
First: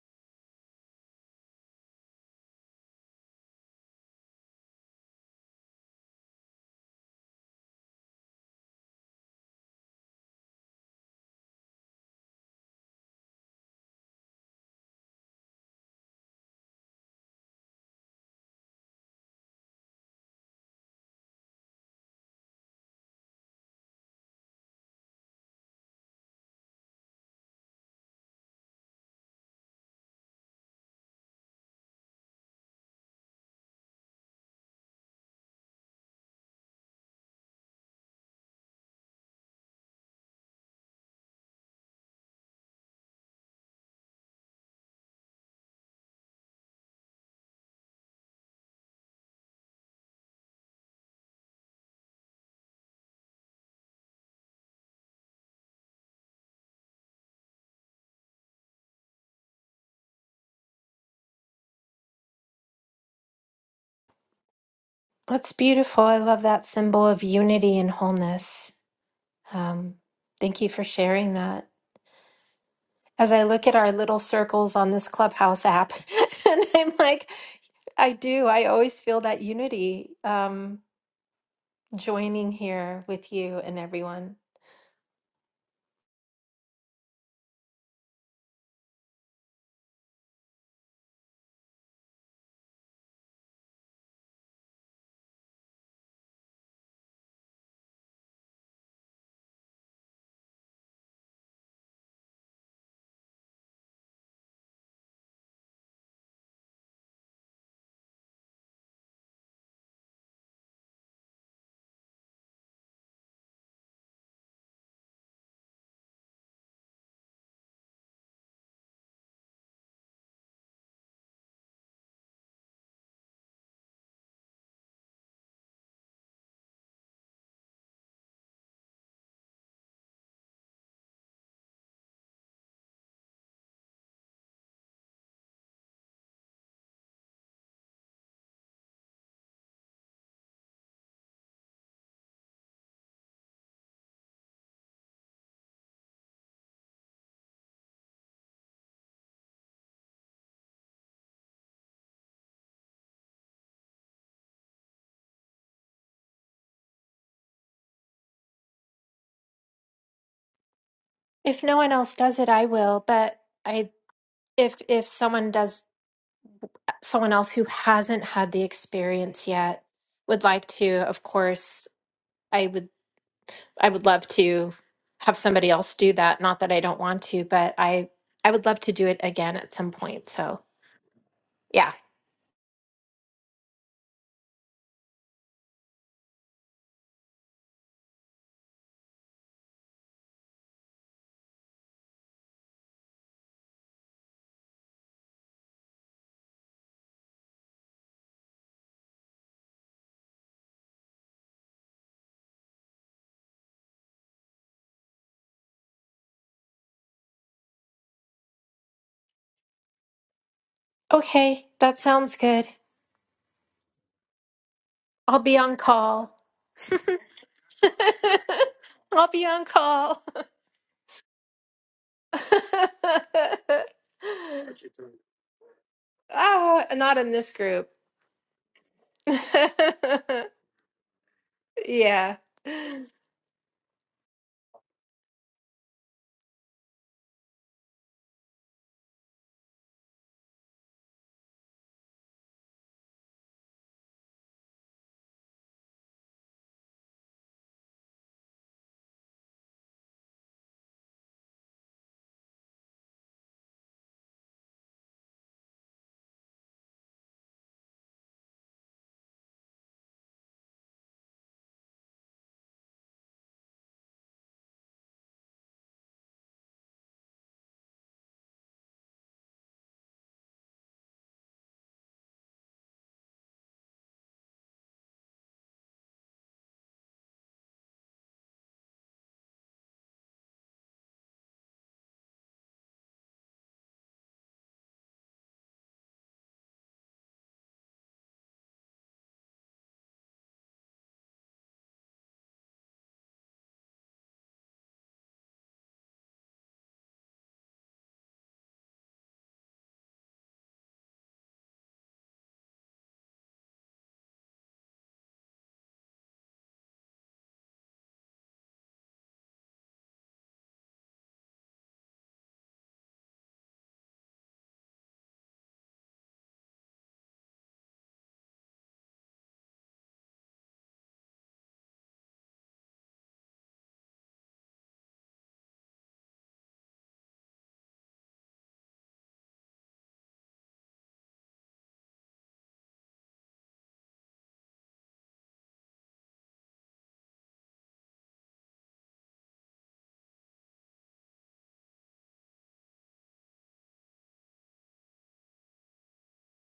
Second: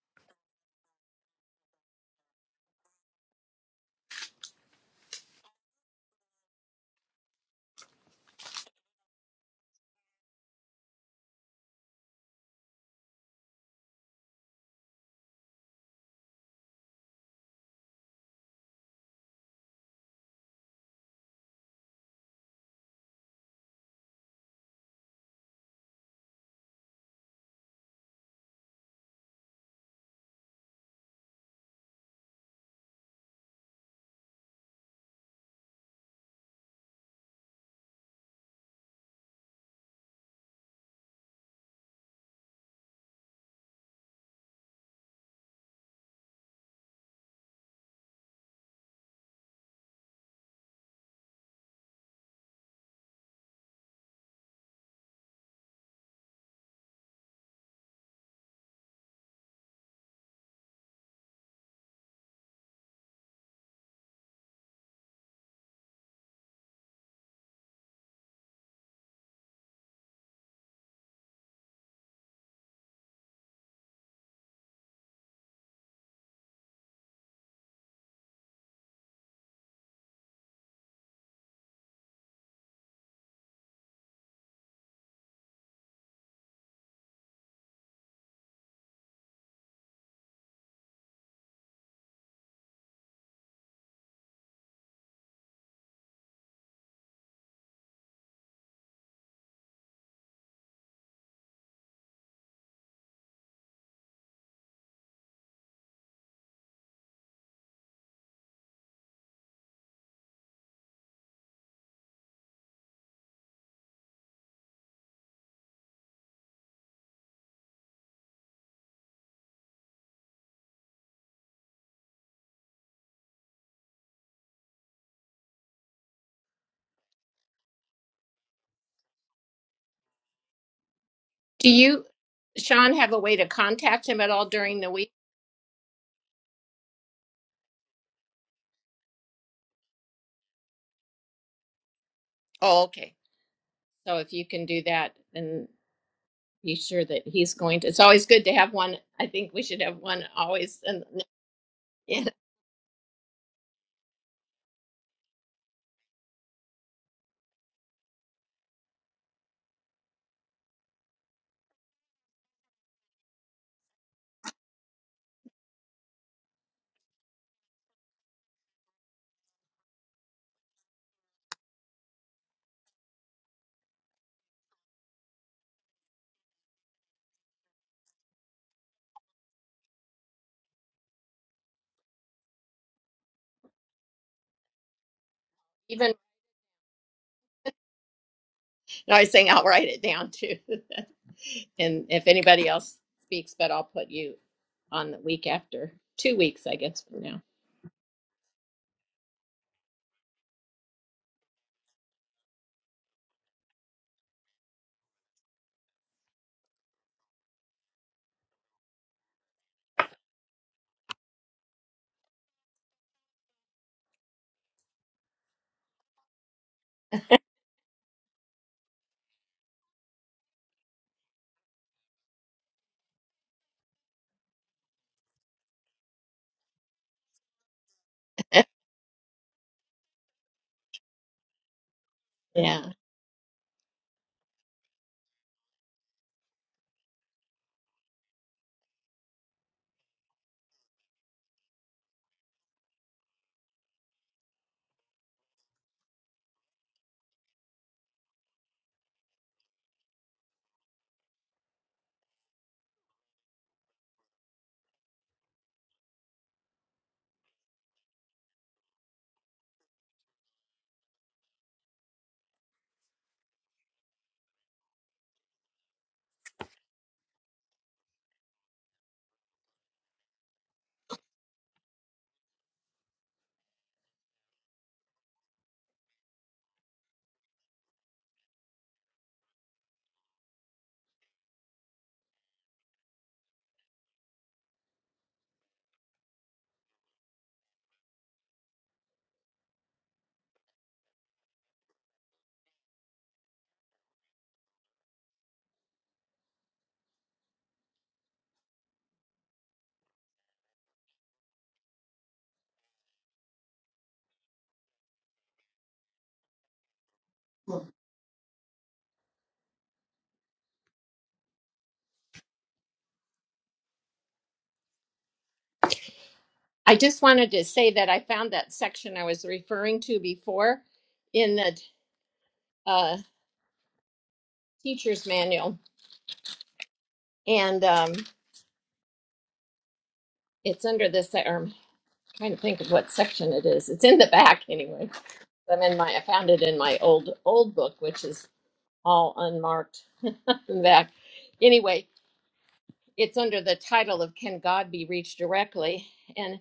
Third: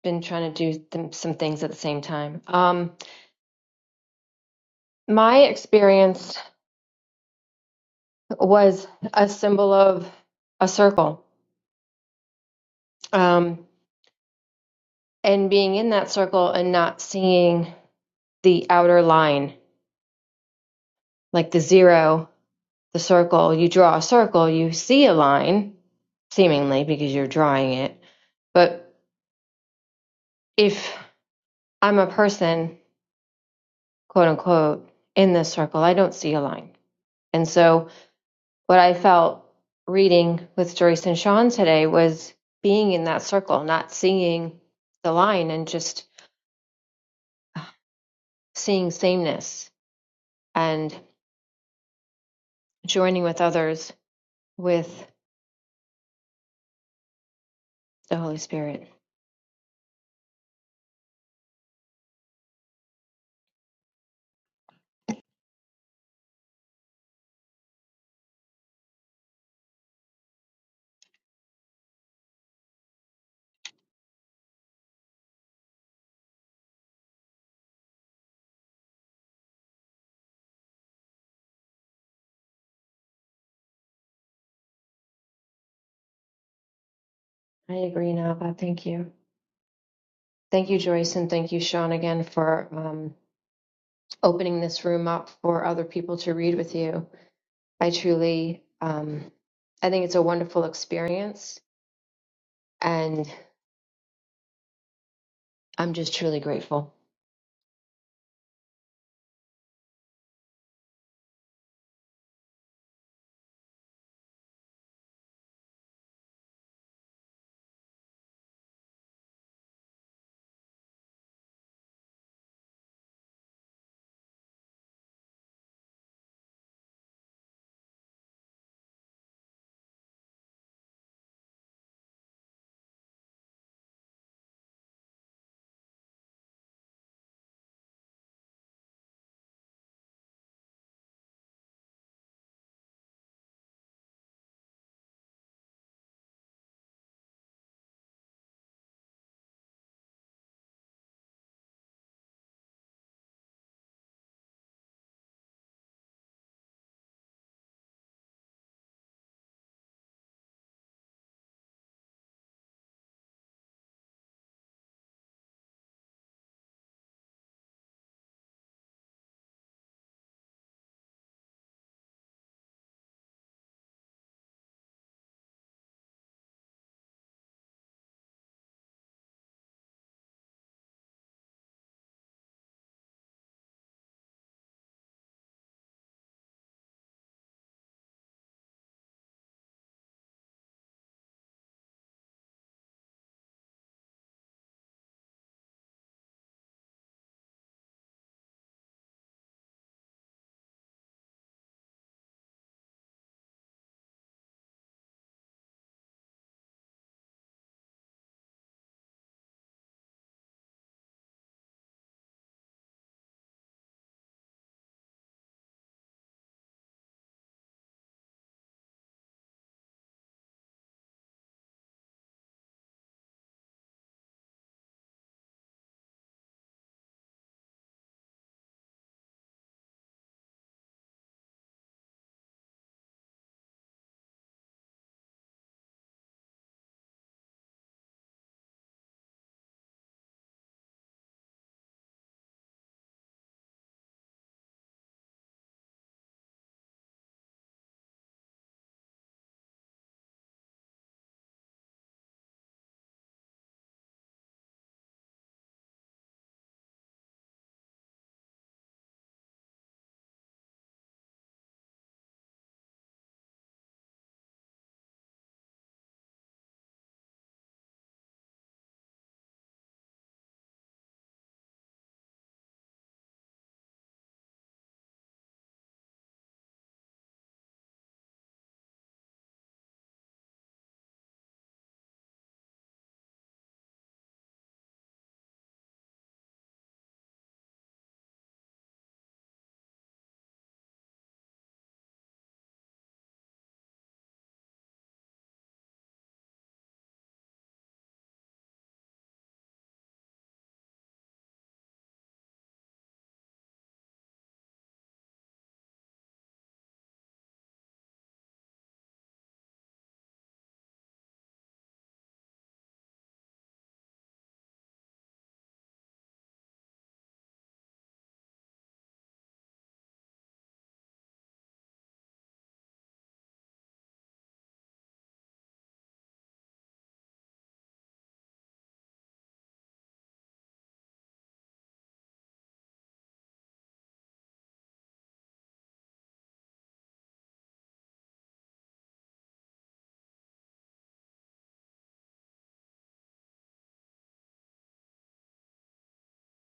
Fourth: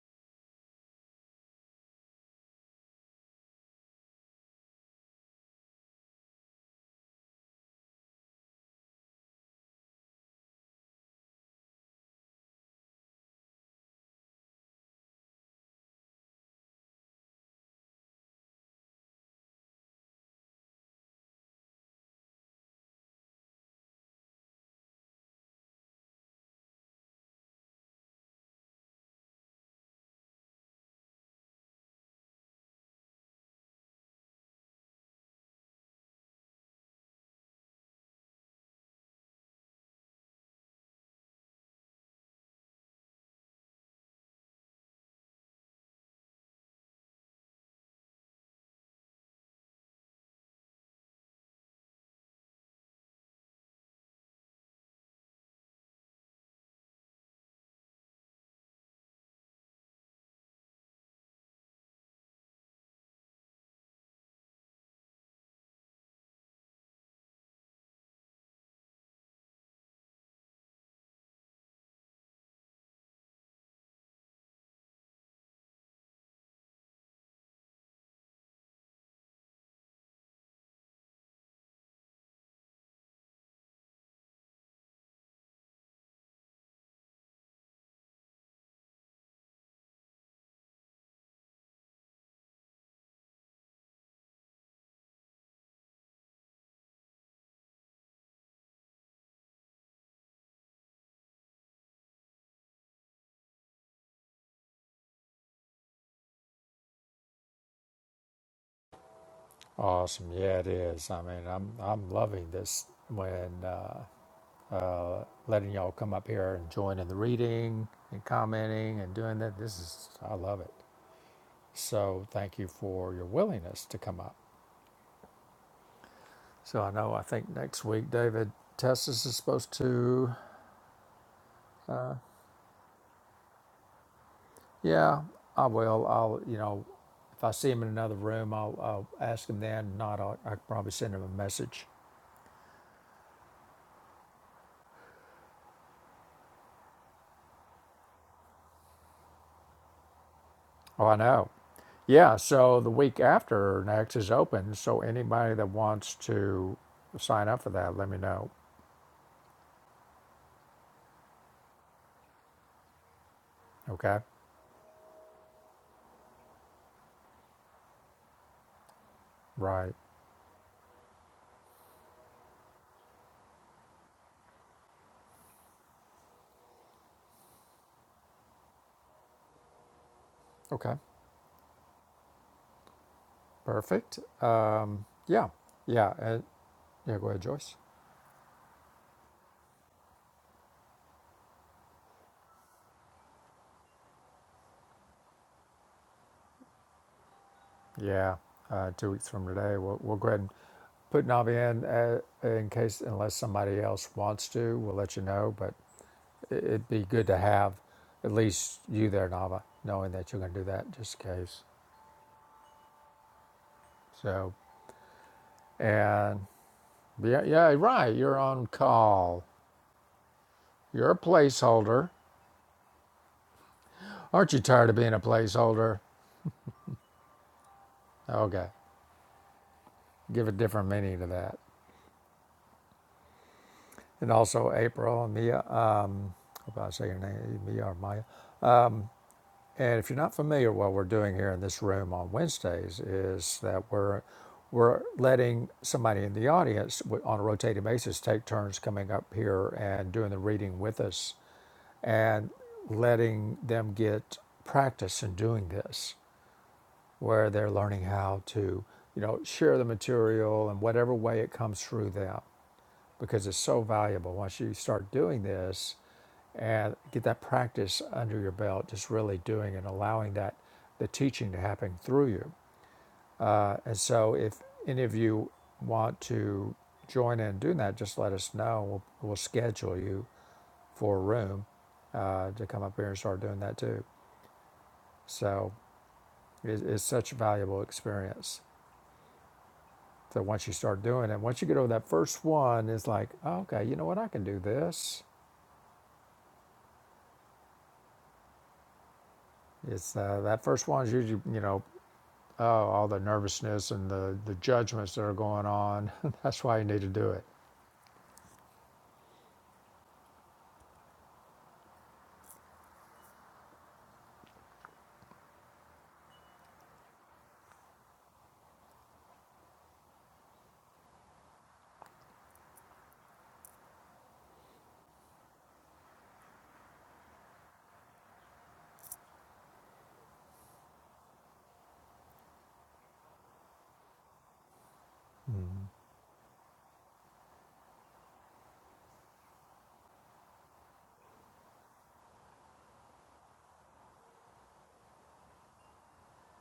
S3: been trying to do th- some things at the same time. Um, my experience was a symbol of a circle um, and being in that circle and not seeing the outer line, like the zero the circle, you draw a circle, you see a line, seemingly because you're drawing it. But if I'm a person, quote unquote, in this circle, I don't see a line. And so what I felt reading with Joyce and Sean today was being in that circle, not seeing the line and just seeing sameness and joining with others with the Holy Spirit.
S4: That's beautiful. I love that symbol of unity and wholeness. Um, thank you for sharing that. As I look at our little circles on this Clubhouse app, and I'm like, I do. I always feel that unity um, joining here with you and everyone.
S3: I agree, Nava. Thank you. Thank you, Joyce, and thank you, Sean, again for um, opening this room up for other people to read with you. I truly, um, I think it's a wonderful experience, and I'm just truly grateful.
S2: Awesome. Yeah, it is. I mean, I'm I'm loving this when uh, uh, letting y'all come up here and join in the reading and commenting and doing that. This is I love it. So thank you for your willingness to come up. So I know I think next week David Testis is supposed to.
S1: do
S2: uh,
S1: you sean have a way to contact him at all during the week
S2: Yeah, I will. I'll, you know, if I see him in another room, I'll, I'll ask him then. Not, I'll, I could probably send him a message.
S1: oh okay so if you can do that, then be sure that he's going to. It's always good to have one. I think we should have one always, and,
S2: Oh, I know.
S1: and
S2: Yeah, so the week after next is open. So anybody that wants to sign up for that, let me know.
S4: If no one else does it, I will. But I
S2: Okay.
S4: if if someone does someone else who hasn't had the experience yet
S2: Right.
S4: would like to of course i would i would love to have somebody else do that not that i don't want to but i i would love to do it again at some point so
S2: Okay.
S4: yeah
S2: Perfect. Um, yeah. Yeah.
S1: even
S2: Uh, yeah. Go ahead, Joyce.
S1: and I was saying I'll write it down too. and if anybody else speaks, but I'll put you on the week after, two weeks, I guess from now.
S2: Yeah. Uh, two weeks from today, we'll, we'll go ahead and put Navi in uh, in case, unless somebody else wants to, we'll let you know. But. it- would be good to have at least you there, Nava, knowing that you're going to do that just in case.
S4: okay that sounds good
S2: So,
S4: i'll be on call
S2: and yeah, yeah, right. You're on
S4: i'll
S2: call.
S4: be on call
S2: You're a placeholder. Aren't you tired of being a placeholder?
S4: oh not in this group
S2: Okay, give a different meaning to that.
S4: yeah
S1: yeah.
S2: And also, April and Mia. Uh, I hope I say your name, Mia or Maya. And if you're not familiar, what we're doing here in this room on Wednesdays is that we're we're letting somebody in the audience on a rotating basis take turns coming up here and doing the reading with us, and letting them get practice in doing this, where they're learning how to you know share the material in whatever way it comes through them because it's so valuable. Once you start doing this and get that practice under your belt, just really doing and allowing that the teaching to happen through you. Uh, and so, if any of you want to join in doing that, just let us know. We'll, we'll schedule you for a room uh, to come up here and start doing that too. So, it, it's such a valuable experience. So, once you start doing it, once you get over that first one, it's like, oh, okay, you know what? I can do this. It's uh, that first one is usually, you know, oh, all the nervousness and the, the judgments that are going on. That's why you need to do it.
S1: I just wanted to say that I found that section I was referring to before in the uh, teacher's manual, and um, it's under this. I'm trying to think of what section it is. It's in the back anyway I'm in
S2: Mm-hmm.
S1: my I found it in my old old book, which is all unmarked in the back. Anyway, it's under the title of Can God Be Reached Directly? And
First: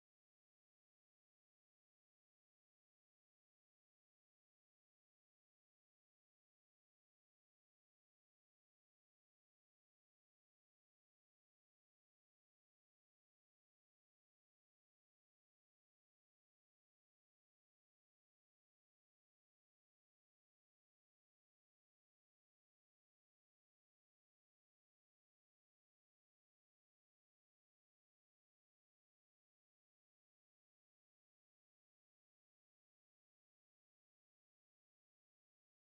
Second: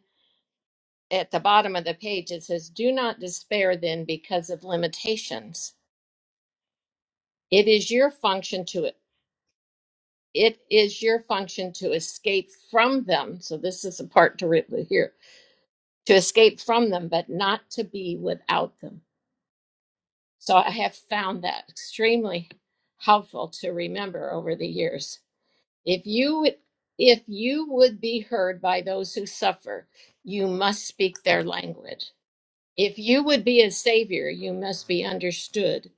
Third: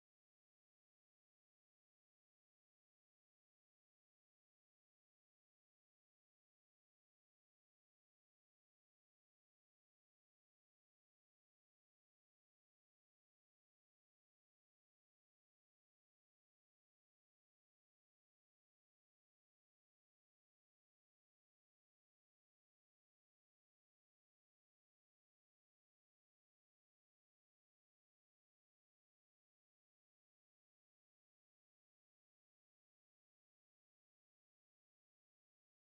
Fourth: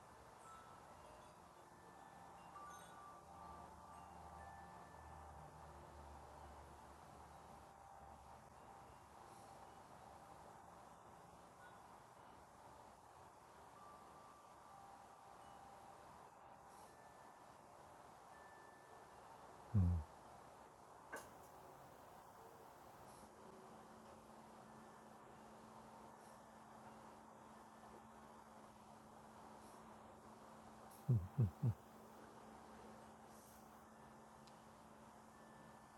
S1: at the bottom of the page it says, Do not despair then because of limitations. It is your function to it is your function to escape from them. So this is the part to re- here to escape from them, but not to be without them. So I have found that extremely helpful to remember over the years If you if you would be heard by those who suffer, you must speak their language. If you would be a savior, you must be understood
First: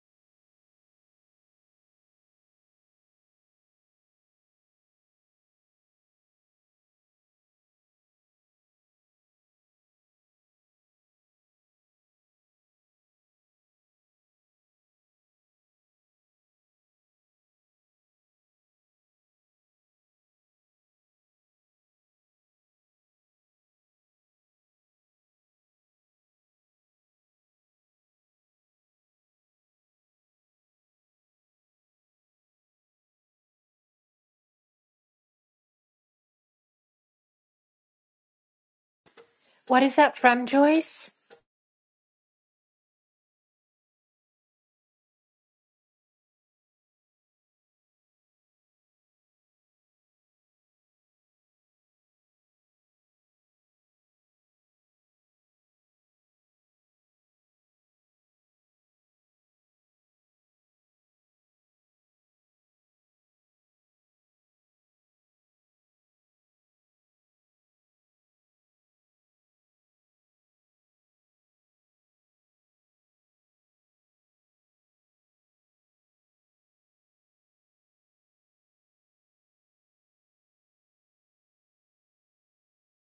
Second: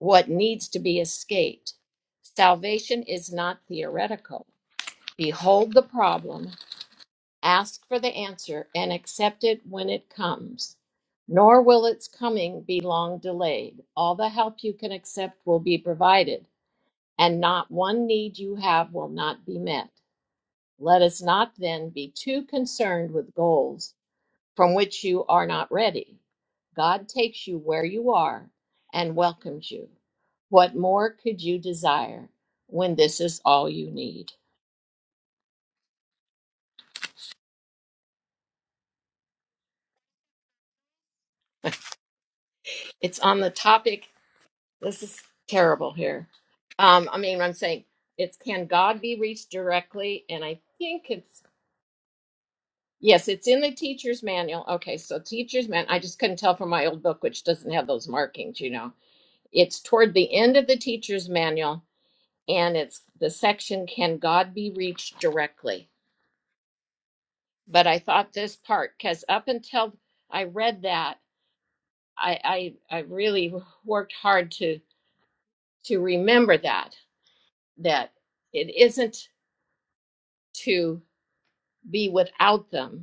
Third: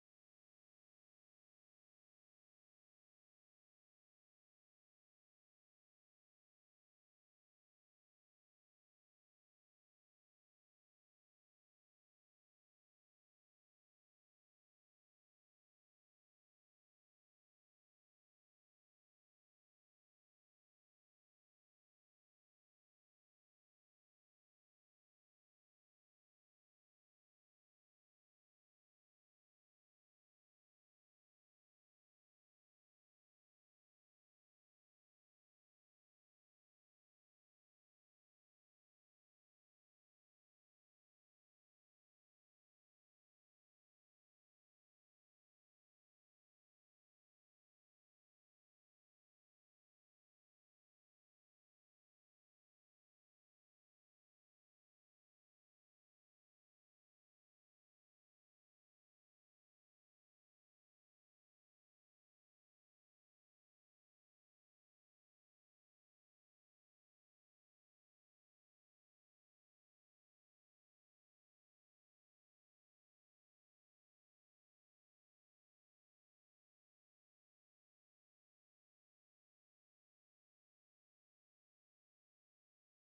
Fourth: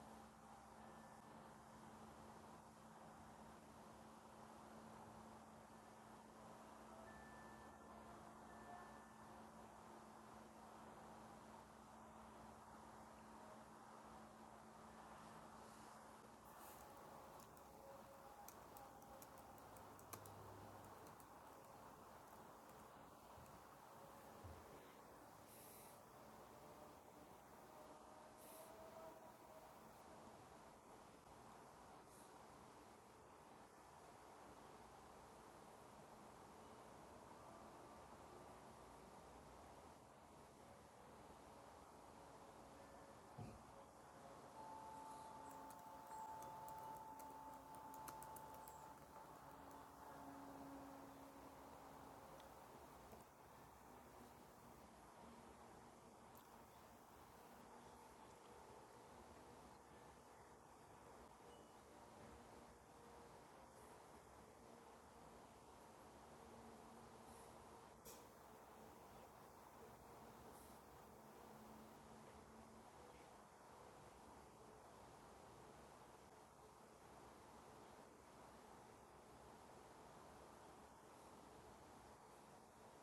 S1: what needs to be escaped. Salvation is not theoretical. Behold the problem, ask for the answer, and accept it when it comes. Nor will its coming be long delayed. All the help you can accept will be provided, and not one need you have will not be met. Let us not then be too concerned with goals from which you are not ready. God takes you where you are and welcomes you. What more could you desire when this is all you need?
S4: What is that from, Joyce?
S1: It's on the topic. This is terrible here. Um, I mean, I'm saying it's can God be reached directly? And I think it's, yes, it's in the teacher's manual. Okay, so teacher's man, I just couldn't tell from my old book, which doesn't have those markings, you know It's toward the end of the teacher's manual, and it's the section Can God Be Reached Directly? But I thought this part, because up until I read that, I, I, I really worked hard to, to remember that, that it isn't to be without them,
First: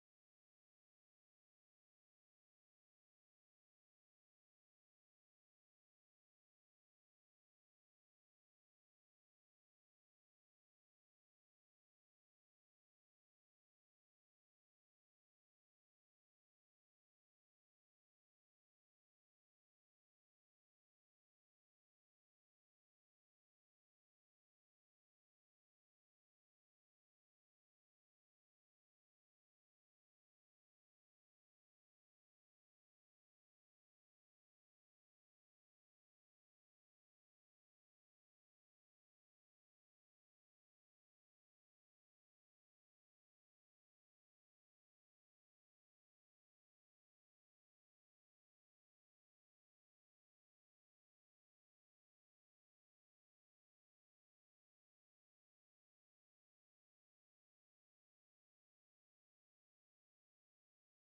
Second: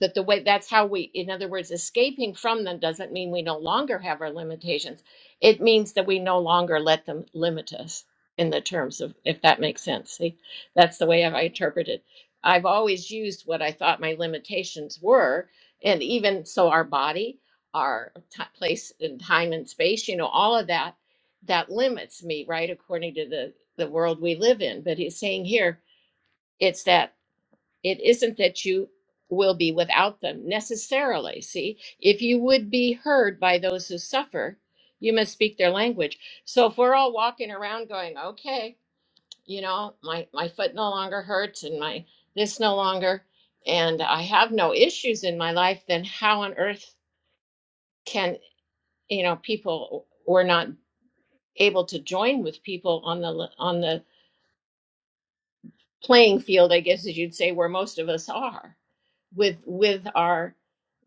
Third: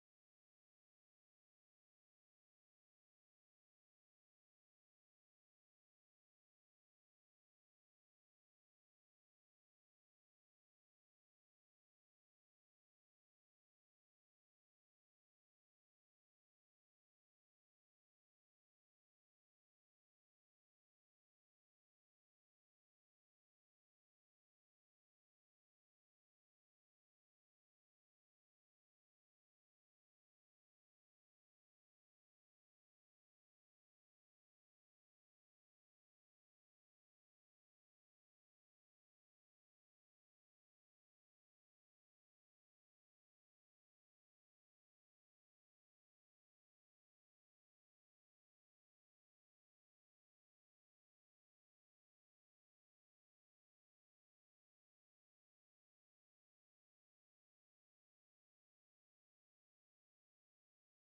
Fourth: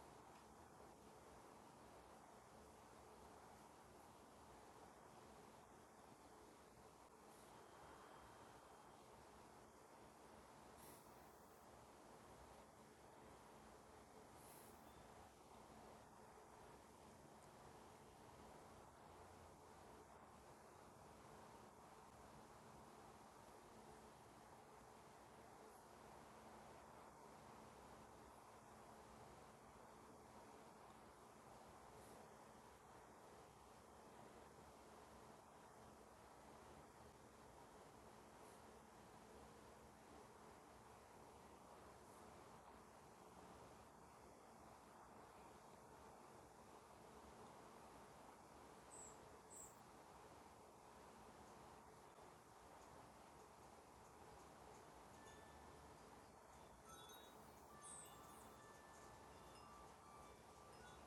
S1: that the way that's how we in other words escaping from them doesn't mean we no longer have our limitations it means that we no longer let them limit us in the terms of if that makes sense see that's the way i interpret it i've always used what i thought my limitations were and even so our body our ti place and time and space you know all of that that limits me right according to the the world we live in but he's saying here it's that it isn't that you will be without them necessarily. See, if you would be heard by those who suffer, you must speak their language. So if we're all walking around going, okay, you know, my, my foot no longer hurts and my this no longer, and I have no issues in my life, then how on earth can, you know, people were not able to join with people on the on the playing field, I guess as you'd say, where most of us are with with our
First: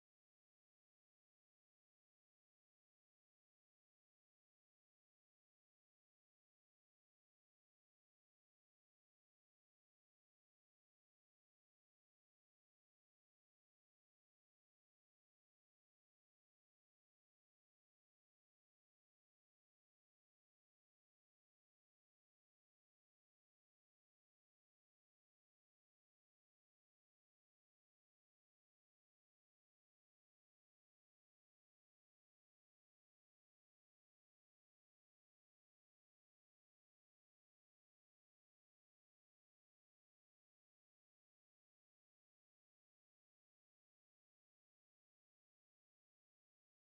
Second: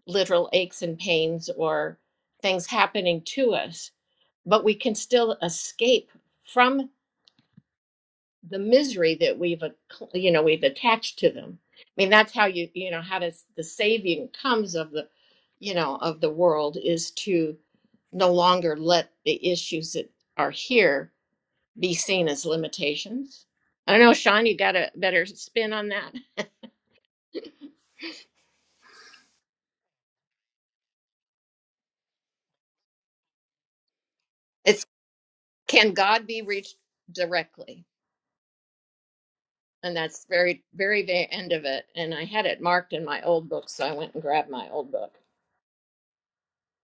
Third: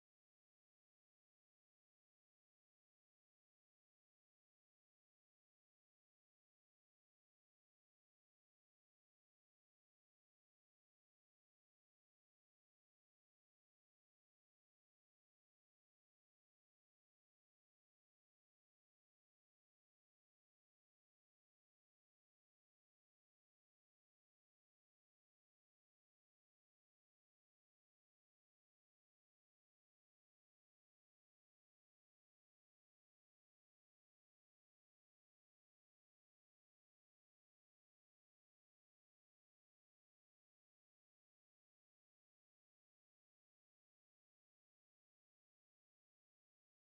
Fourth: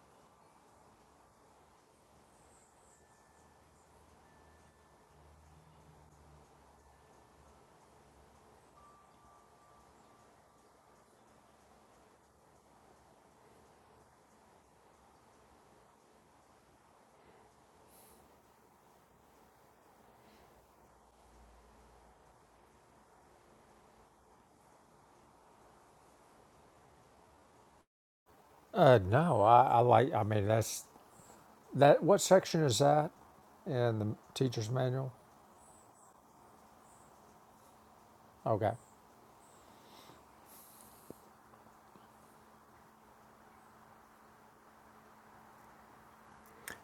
S1: literal aches and pains or things happening to us, but we can still escape from the misery that we've, acc- you know, we've attached to them. I mean, that's how you, you know, how does the saving comes of the, you know, of the world is to no longer let the issues that are here be seen as limitations. I don't know, Sean, you got a better spin on that.
S2: Uh, no, I, I like. I mean, that's that. What section is that in the teacher's
S1: It's
S2: manual?
S1: can God be reached directly?
S2: Okay.
S1: and that's very very very end of it and i had it marked in my old book so i went and grabbed my old book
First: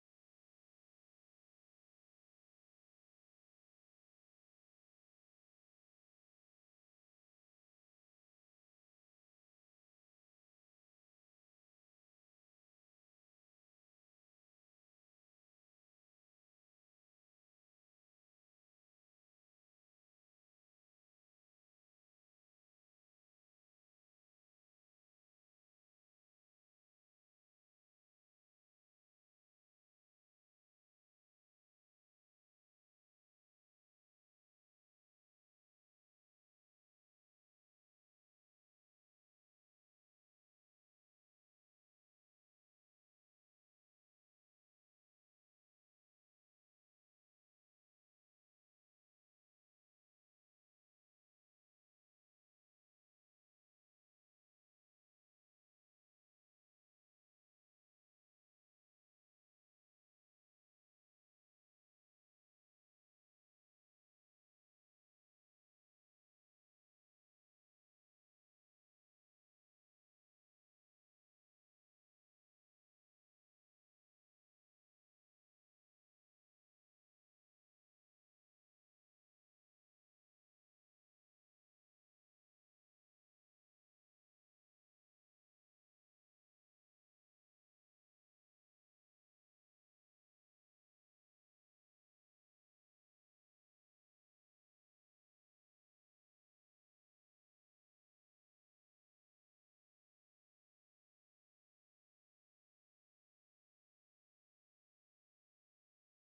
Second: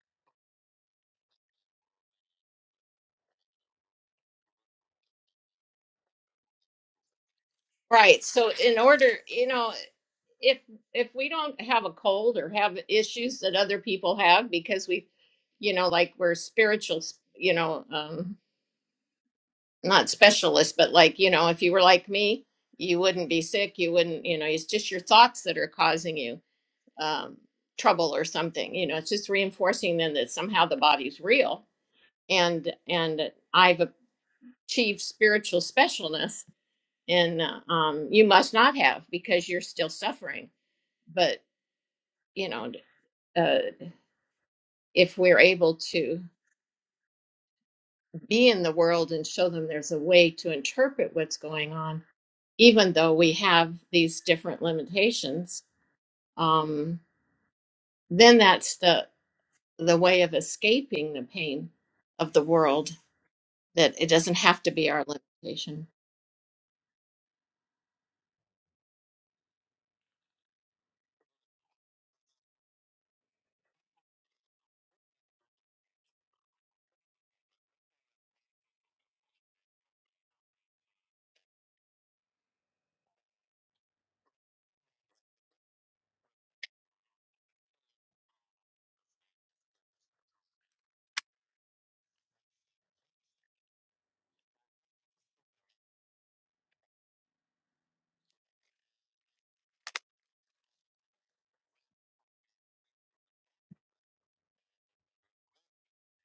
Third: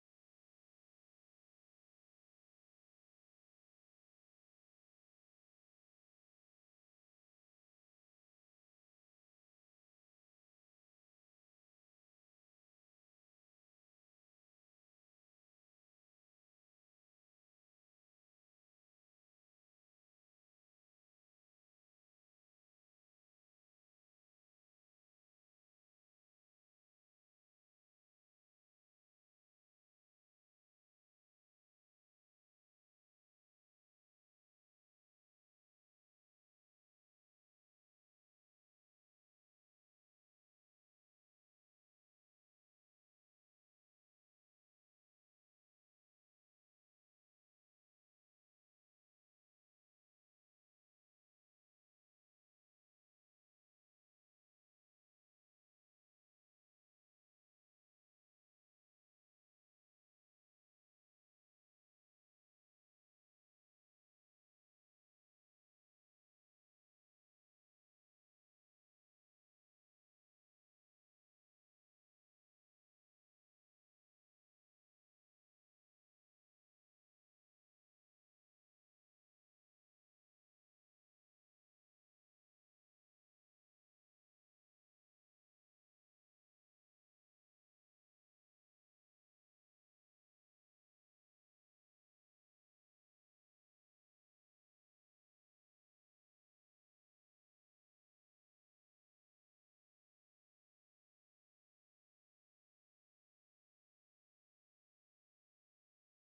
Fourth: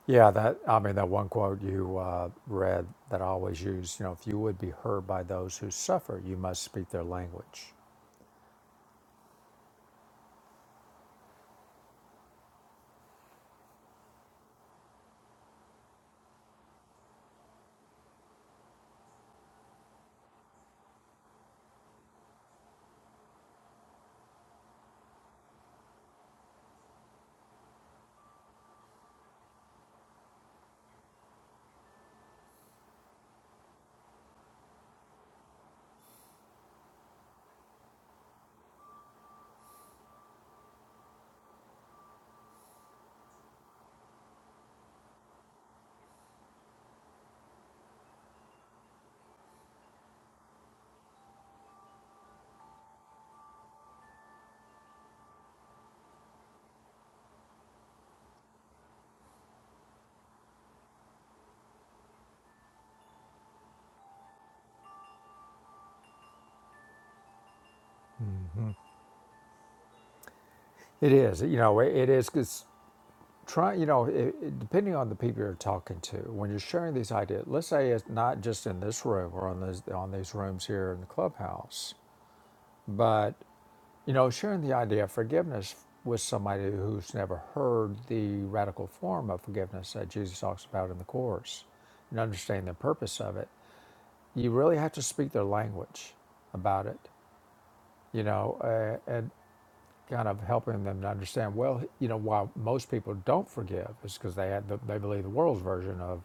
S2: Yeah, that. I mean, that one quote you uh, read that I always use. You know, if you would be heard by those who suffer, you must speak their language.
S1: right so in order you know if if we don't have a cold or have issues that other people have because we you know like we're spiritual you know um not specialists but like you know if you were like me you wouldn't be sick you wouldn't you know it's just your thoughts that are causing you um trouble or something you know it's just reinforcing then that somehow the body's real and and I've achieve spiritual specialness and uh, um, you must not have because you're still suffering but you know uh, if we're able to be in the world and show them there's a way to interpret what's going on even though we have these different limitations um, then that's the the way of escaping the pain of the world that it doesn't have to be our limitation
S2: It is. You know, it, it is. 'cause try you know it, it- depending on the people you're talking to when you're sharing these ideas let's say it's not just in this room or on these on these rooms here in the clubhouse but you know sharing the idea of forgiveness with somebody who's never heard the radical form of forgiveness that jesus talks about in the course and understanding the purpose of it you really have to speak their language about it you know kind of helping them to understand. Well, you know, why most people don't forgive is because they had the, they believe the world's version of,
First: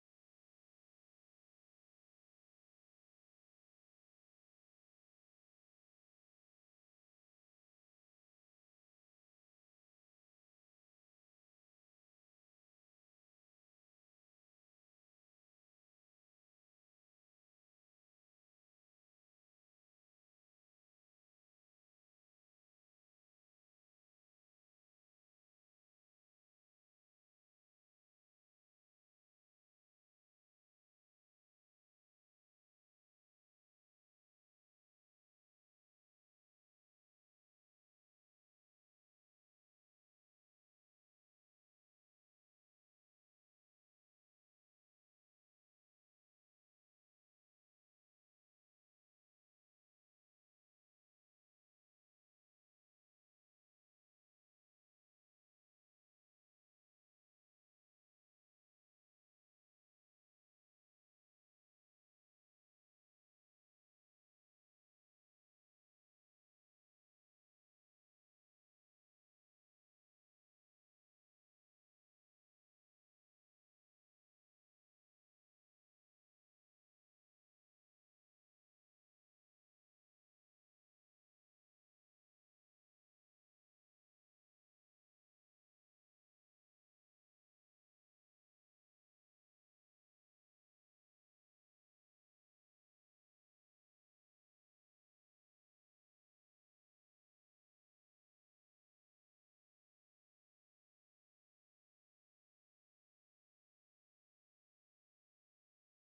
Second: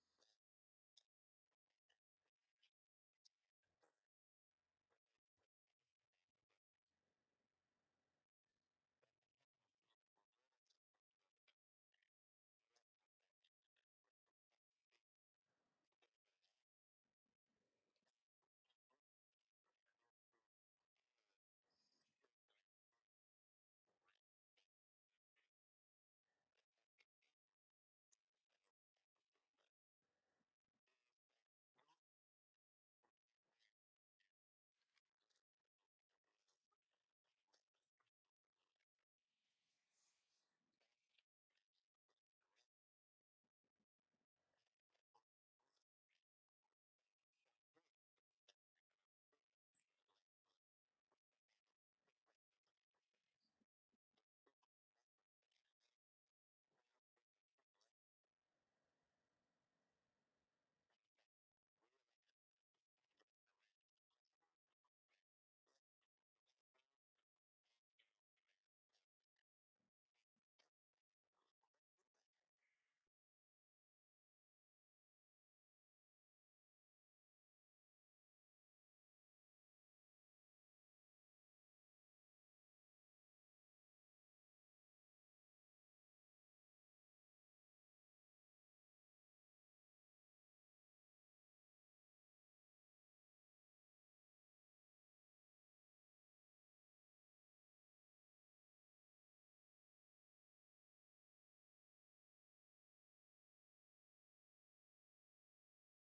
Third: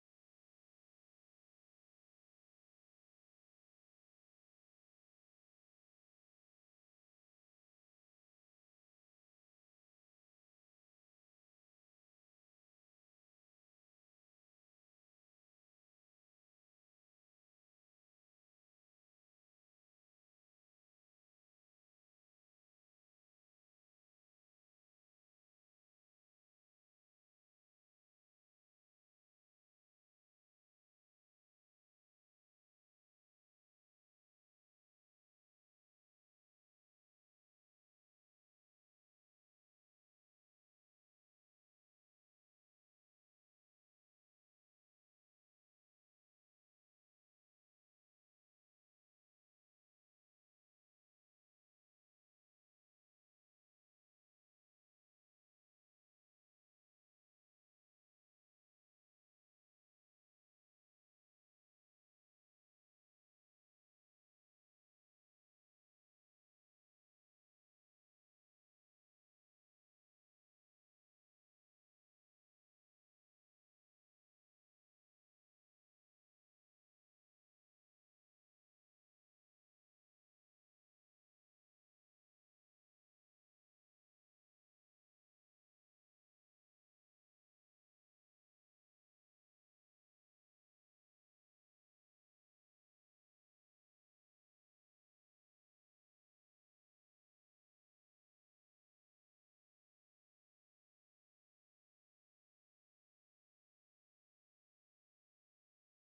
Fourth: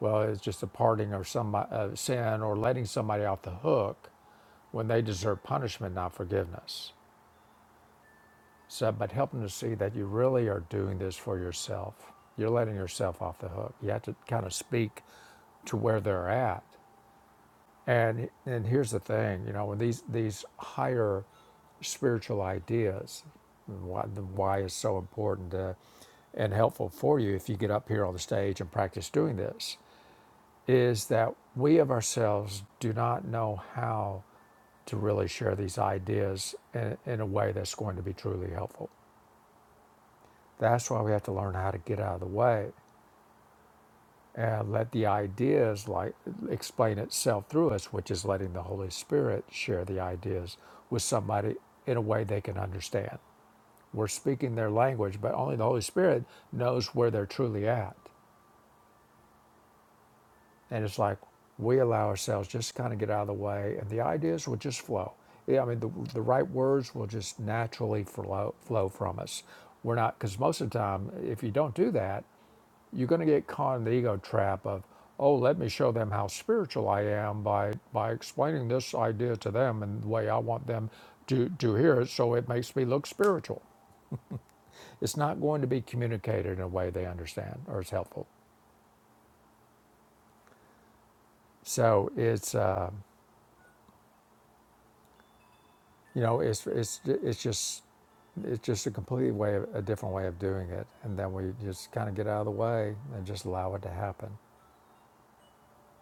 S2: well, it's just a parting or some uh, sin or letting somebody off the hook when they deserve punishment, not forgiveness. So, but help them to see that you really are doing this for yourself. You're letting yourself off the hook. You have to kind of speak to where they're at and and here's the thing, you know, when these these higher spiritual ideas, why the why is so important uh, and helpful for you if you get up here on the stage and practice doing this, is that we of ourselves do not know how to really share these ideas in, in a way that's going to be truly helpful. That's why we have to learn how to get out of the way and let the ideas like explain itself through us which is letting the holy spirit share the ideas with somebody in a way they can understand we're speaking their language but only the holy spirit knows where they're truly at and it's like we allow ourselves just kind of get out of the way and the ideas will just flow yeah, i mean the, the right words will just naturally flow, flow from us we're not because most of the time if you don't do that you're going to get caught in the ego trap of oh let me show them how spiritual i am by by explaining this idea to them and the way i want them to to hear it so it makes me look spiritual it's not going to be communicated in a way they understand or is helpful so it's uh, you know it's it's it's just it's just a completely way of, a different way of doing it and then we just kind of get out of the way and just allow it to happen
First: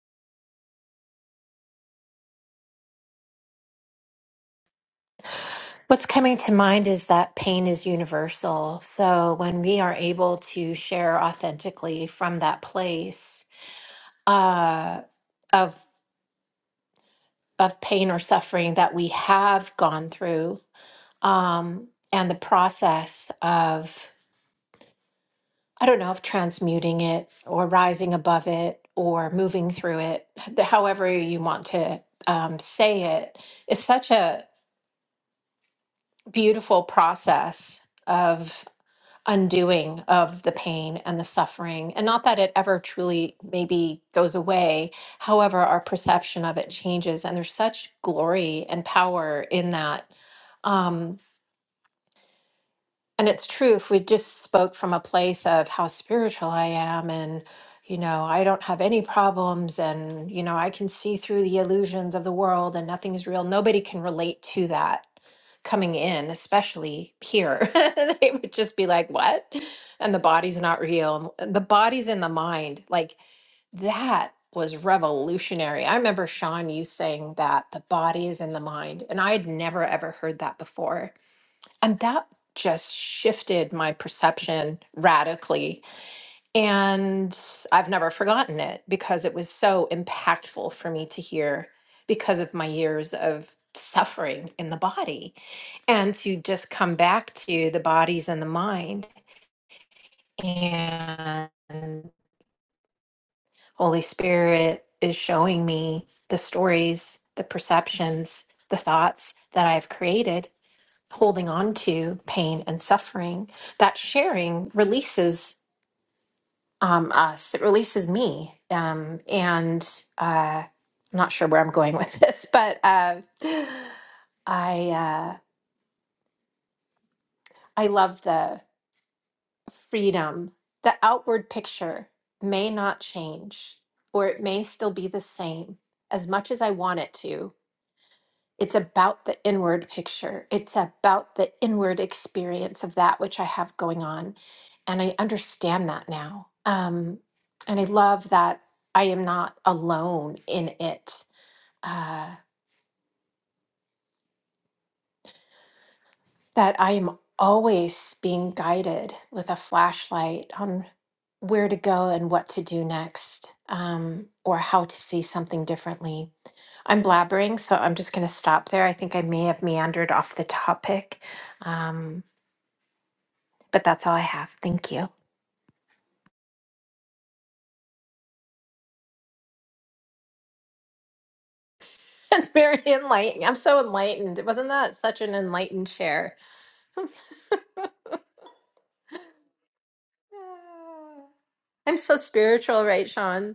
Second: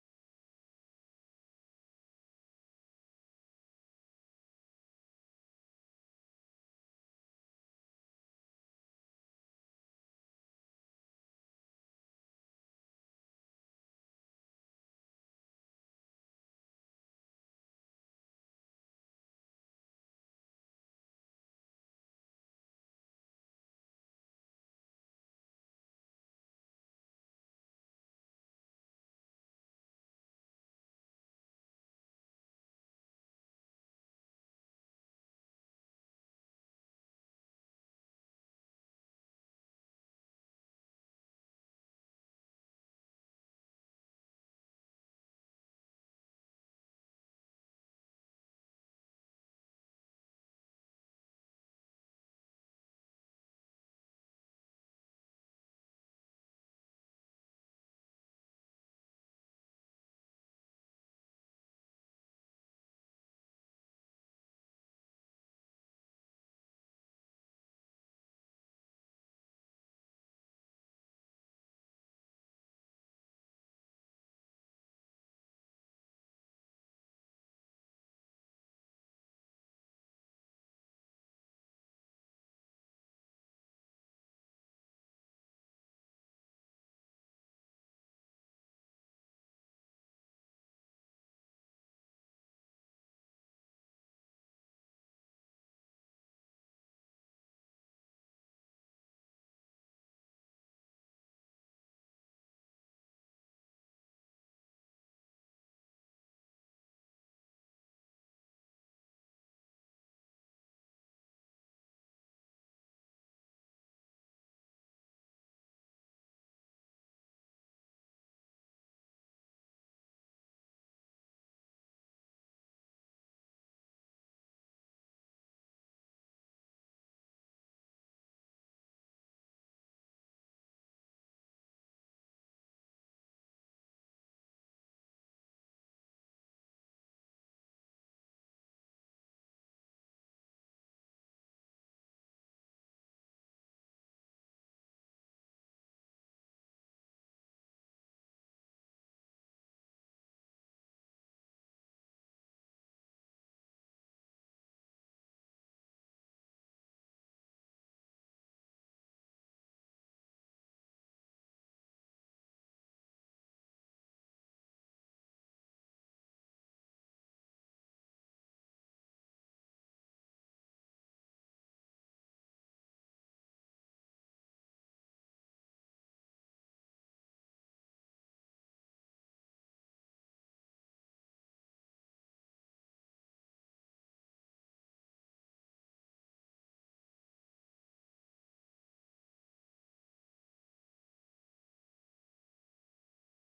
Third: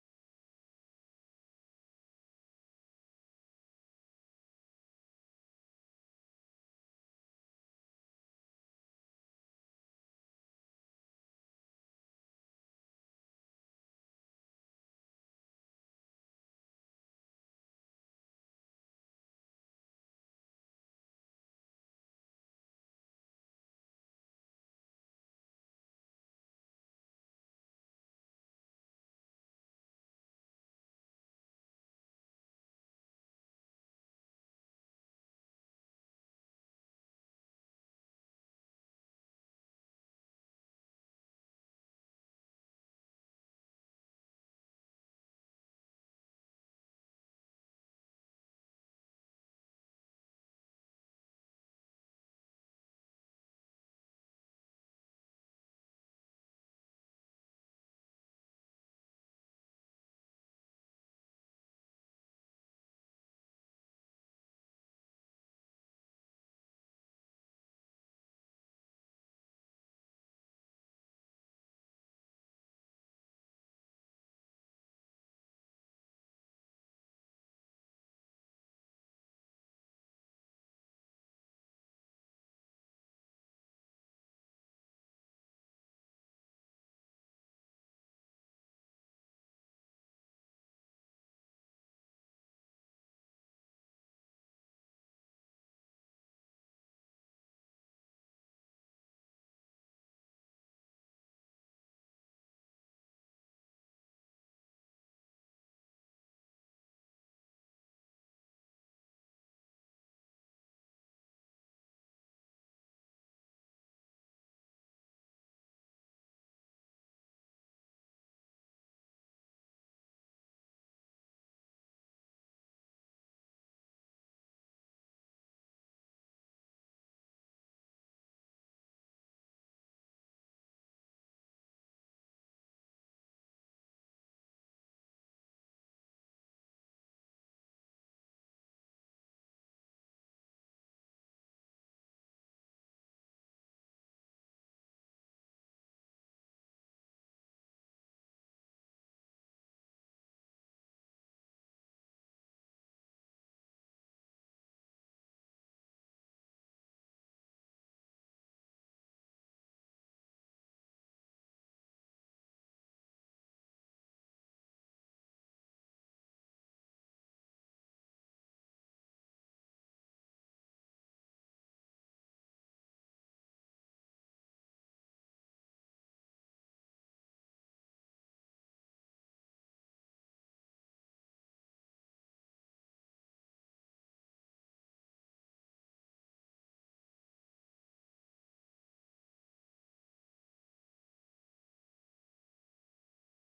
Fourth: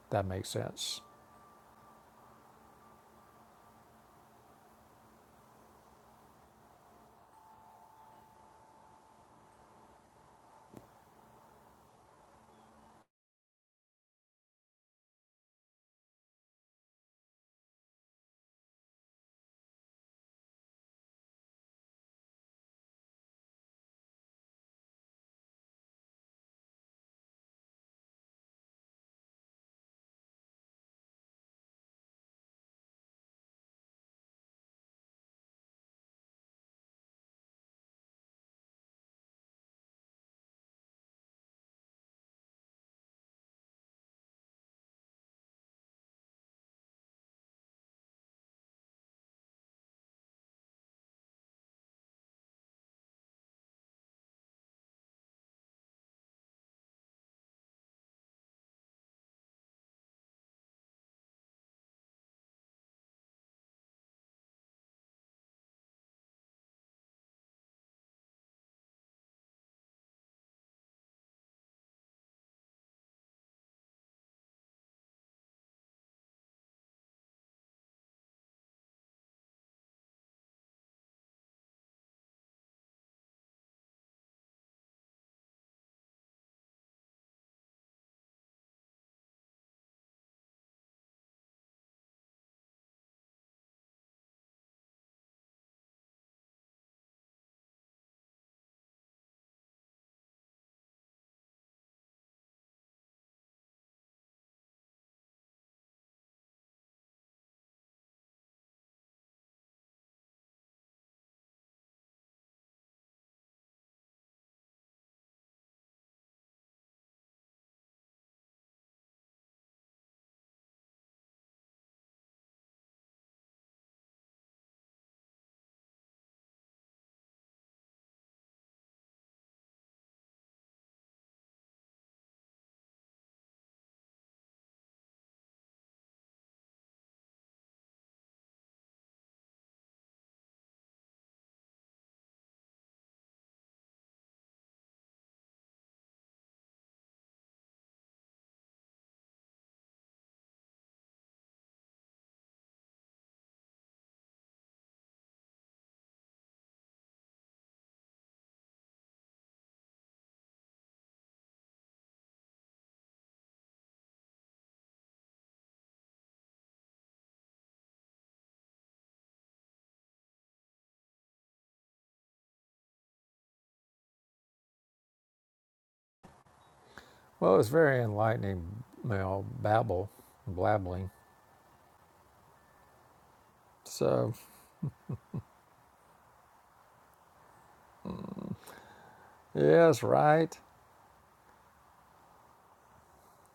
S2: that makes sense
S4: What's coming to mind is that pain is universal. So when we are able to share authentically from that place uh, of of pain or suffering that we have gone through, um, and the process of I don't know of transmuting it or rising above it or moving through it, the- however you want to um, say it, is such a beautiful process of. undoing of the pain and the suffering. And not that it ever truly maybe goes away. However, our perception of it changes. And there's such glory and power in that. Um, and it's true if we just spoke from a place of how spiritual I am and, you know, I don't have any problems and, you know, I can see through the illusions of the world and nothing's real. Nobody can relate to that coming in, especially here. they would just be like, what? And the body's not real. and The body's in the mind. Like that was revolutionary. I remember Sean, you saying that the body is in the mind. And I had never, ever heard that before and that just shifted my perception radically. And I've never forgotten it because it was so impactful for me to hear because of my years of suffering in the body and to just come back to the bodies and the mind. And Holy Spirit is showing me the stories, the perceptions, the thoughts that I've created holding on to pain and suffering, that sharing releases um, us. It releases me. Um, and uh, I'm not sure where I'm going with this, but uh, I uh, I love the freedom. The outward picture may not change, or it may still be the same as much as I want it to It's about the inward picture. It's about the inward experience of that which I have going on. And I understand that now. Um, and I love that I am not alone in it, uh, that I am always being guided with a flashlight on where to go and what to do next um, or how to see something differently. I'm blabbering, so I'm just going to stop there. I think I may have meandered off the topic. Um, But that's all I have. Thank you.
S2: well it's very enlightening you know babble blabbling
S4: That's very enlightening. I'm so
S2: So,
S4: enlightened. Wasn't that such an enlightened share?
S2: mm, yes, right.
S4: I'm so spiritual, right, Sean?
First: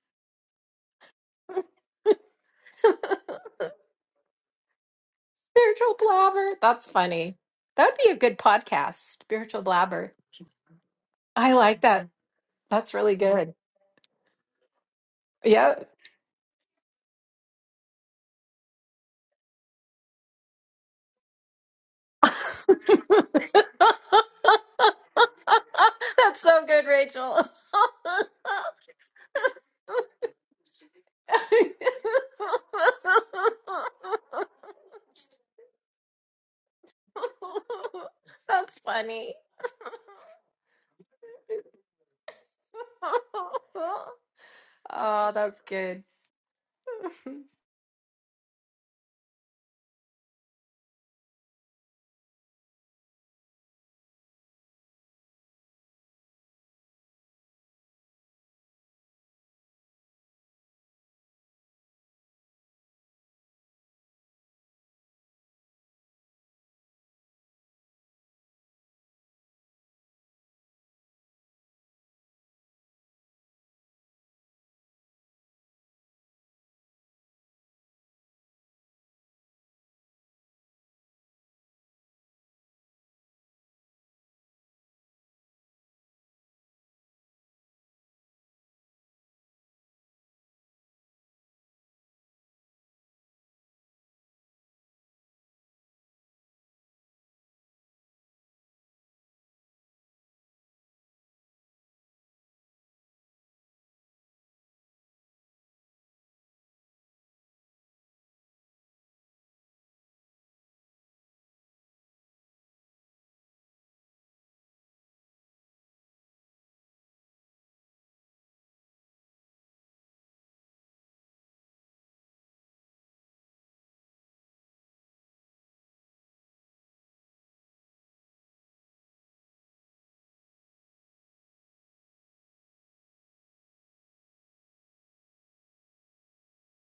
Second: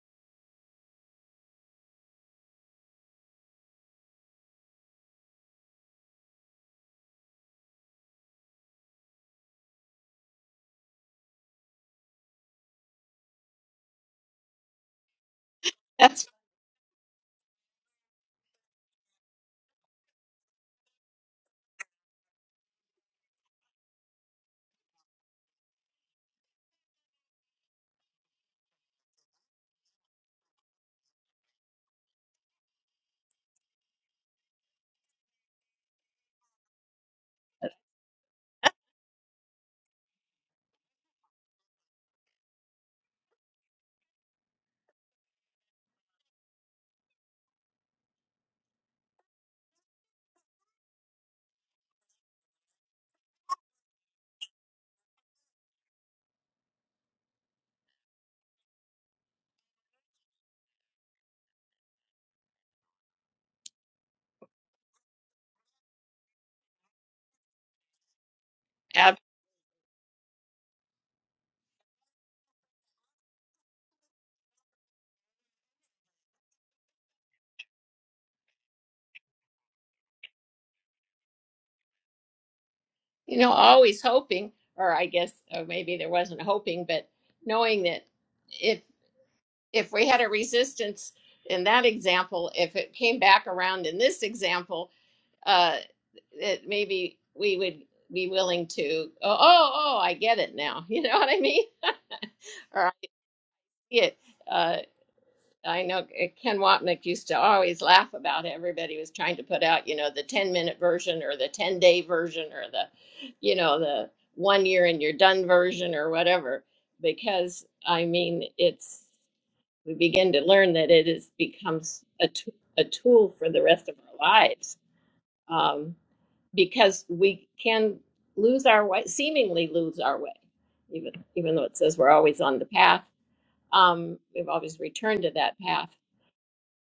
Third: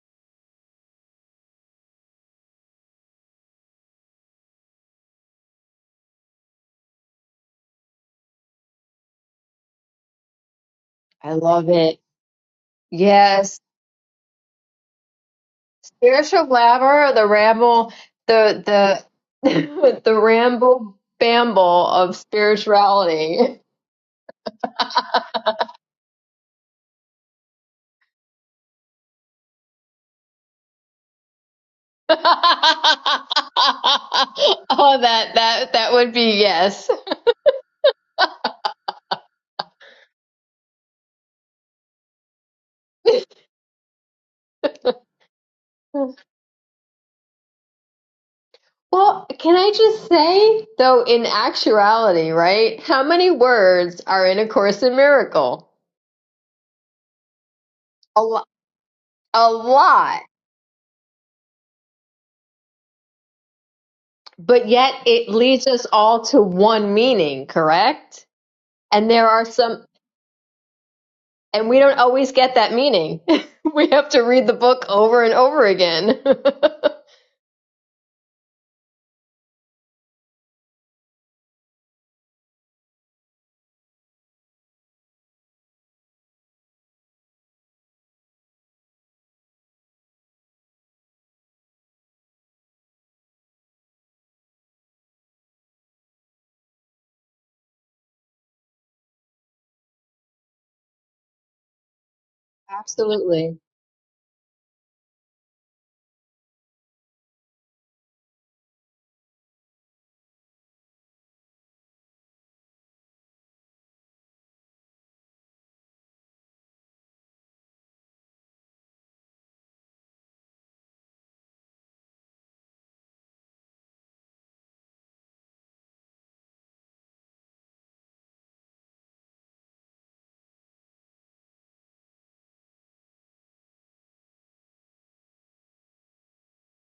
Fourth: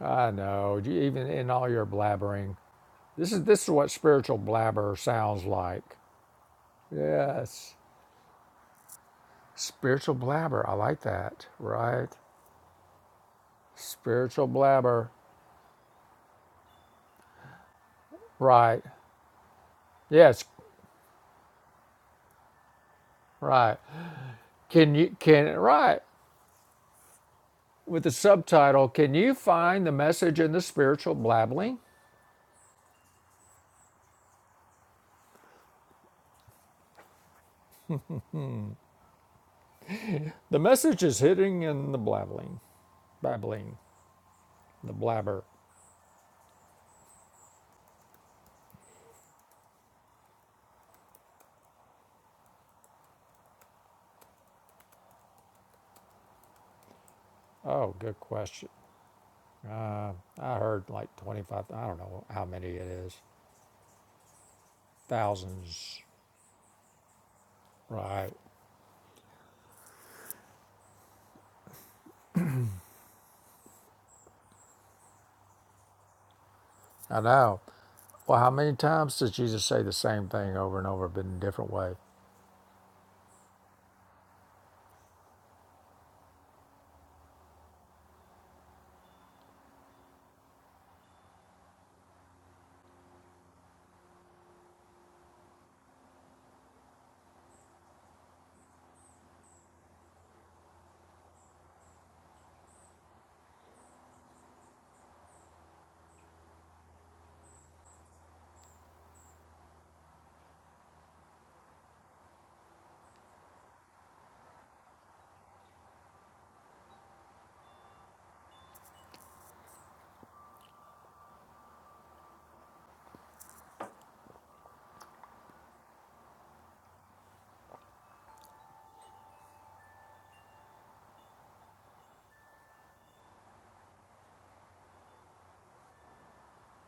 S2: I know. You- Even in all your blabbering,
S4: spiritual
S2: this is this is what spiritual blabber sounds like.
S4: blabber. That's funny.
S2: Yes,
S4: That would be a good podcast, spiritual blabber.
S2: spiritual blabber. I like
S3: I
S2: that.
S4: I
S3: love
S4: like
S3: it.
S4: that.
S2: Right,
S4: That's really good.
S3: Yes,
S2: spiritual blabber.
S4: Yeah.
S1: that's
S3: spiritual blabber, the ramble,
S2: Right.
S3: the the the
S2: Yes.
S3: ramble bamble of spirituality.
S2: Right. Can you can right
S4: That's so good, Rachel.
S2: with the subtitle? Can you find the message in the spiritual blabbling?
S3: oh, that that that would be yes.
S4: that's funny.
S2: The message is hidden in the blabbling, babbling, the
S4: oh,
S2: blabber.
S4: that's good.
S3: Well, can I just say, though, in actuality, right? How many words are in A Course in Miracles*?
S2: Oh, good
S3: A lot.
S2: question.
S3: A
S2: Uh,
S3: lot.
S2: I heard like 25, I don't know how many it is,
S3: But yet it leads us
S2: thousands,
S3: all to one meaning, correct?
S2: right?
S1: uh,
S3: And there are some, and we don't always get that meaning. We have to read the book over and over again.
S2: I know. Well, how many times did Jesus say the same thing over and over, but in a different way?
S1: you know, always hoping, or I guess, or maybe there wasn't hoping, but knowing that if if we had a resistance in that example, if it came back around in this example, uh, that maybe we would be willing to, oh, oh, oh, I get it now. You know what I mean? Or I
S3: Absolutely.
S1: see it. uh, I know uh, Ken Wapnick used to always laugh about it. everybody was trying to put out, you know, the 10 minute version or the 10 day version or the, you know, the one year and you're done version or whatever. Because I mean, it's, we begin to learn that it is becomes a, t- a tool for the rest of our lives um, because we can lose our way, seemingly lose our way, even, even though it says we're always on the path. Um, we've always returned to that path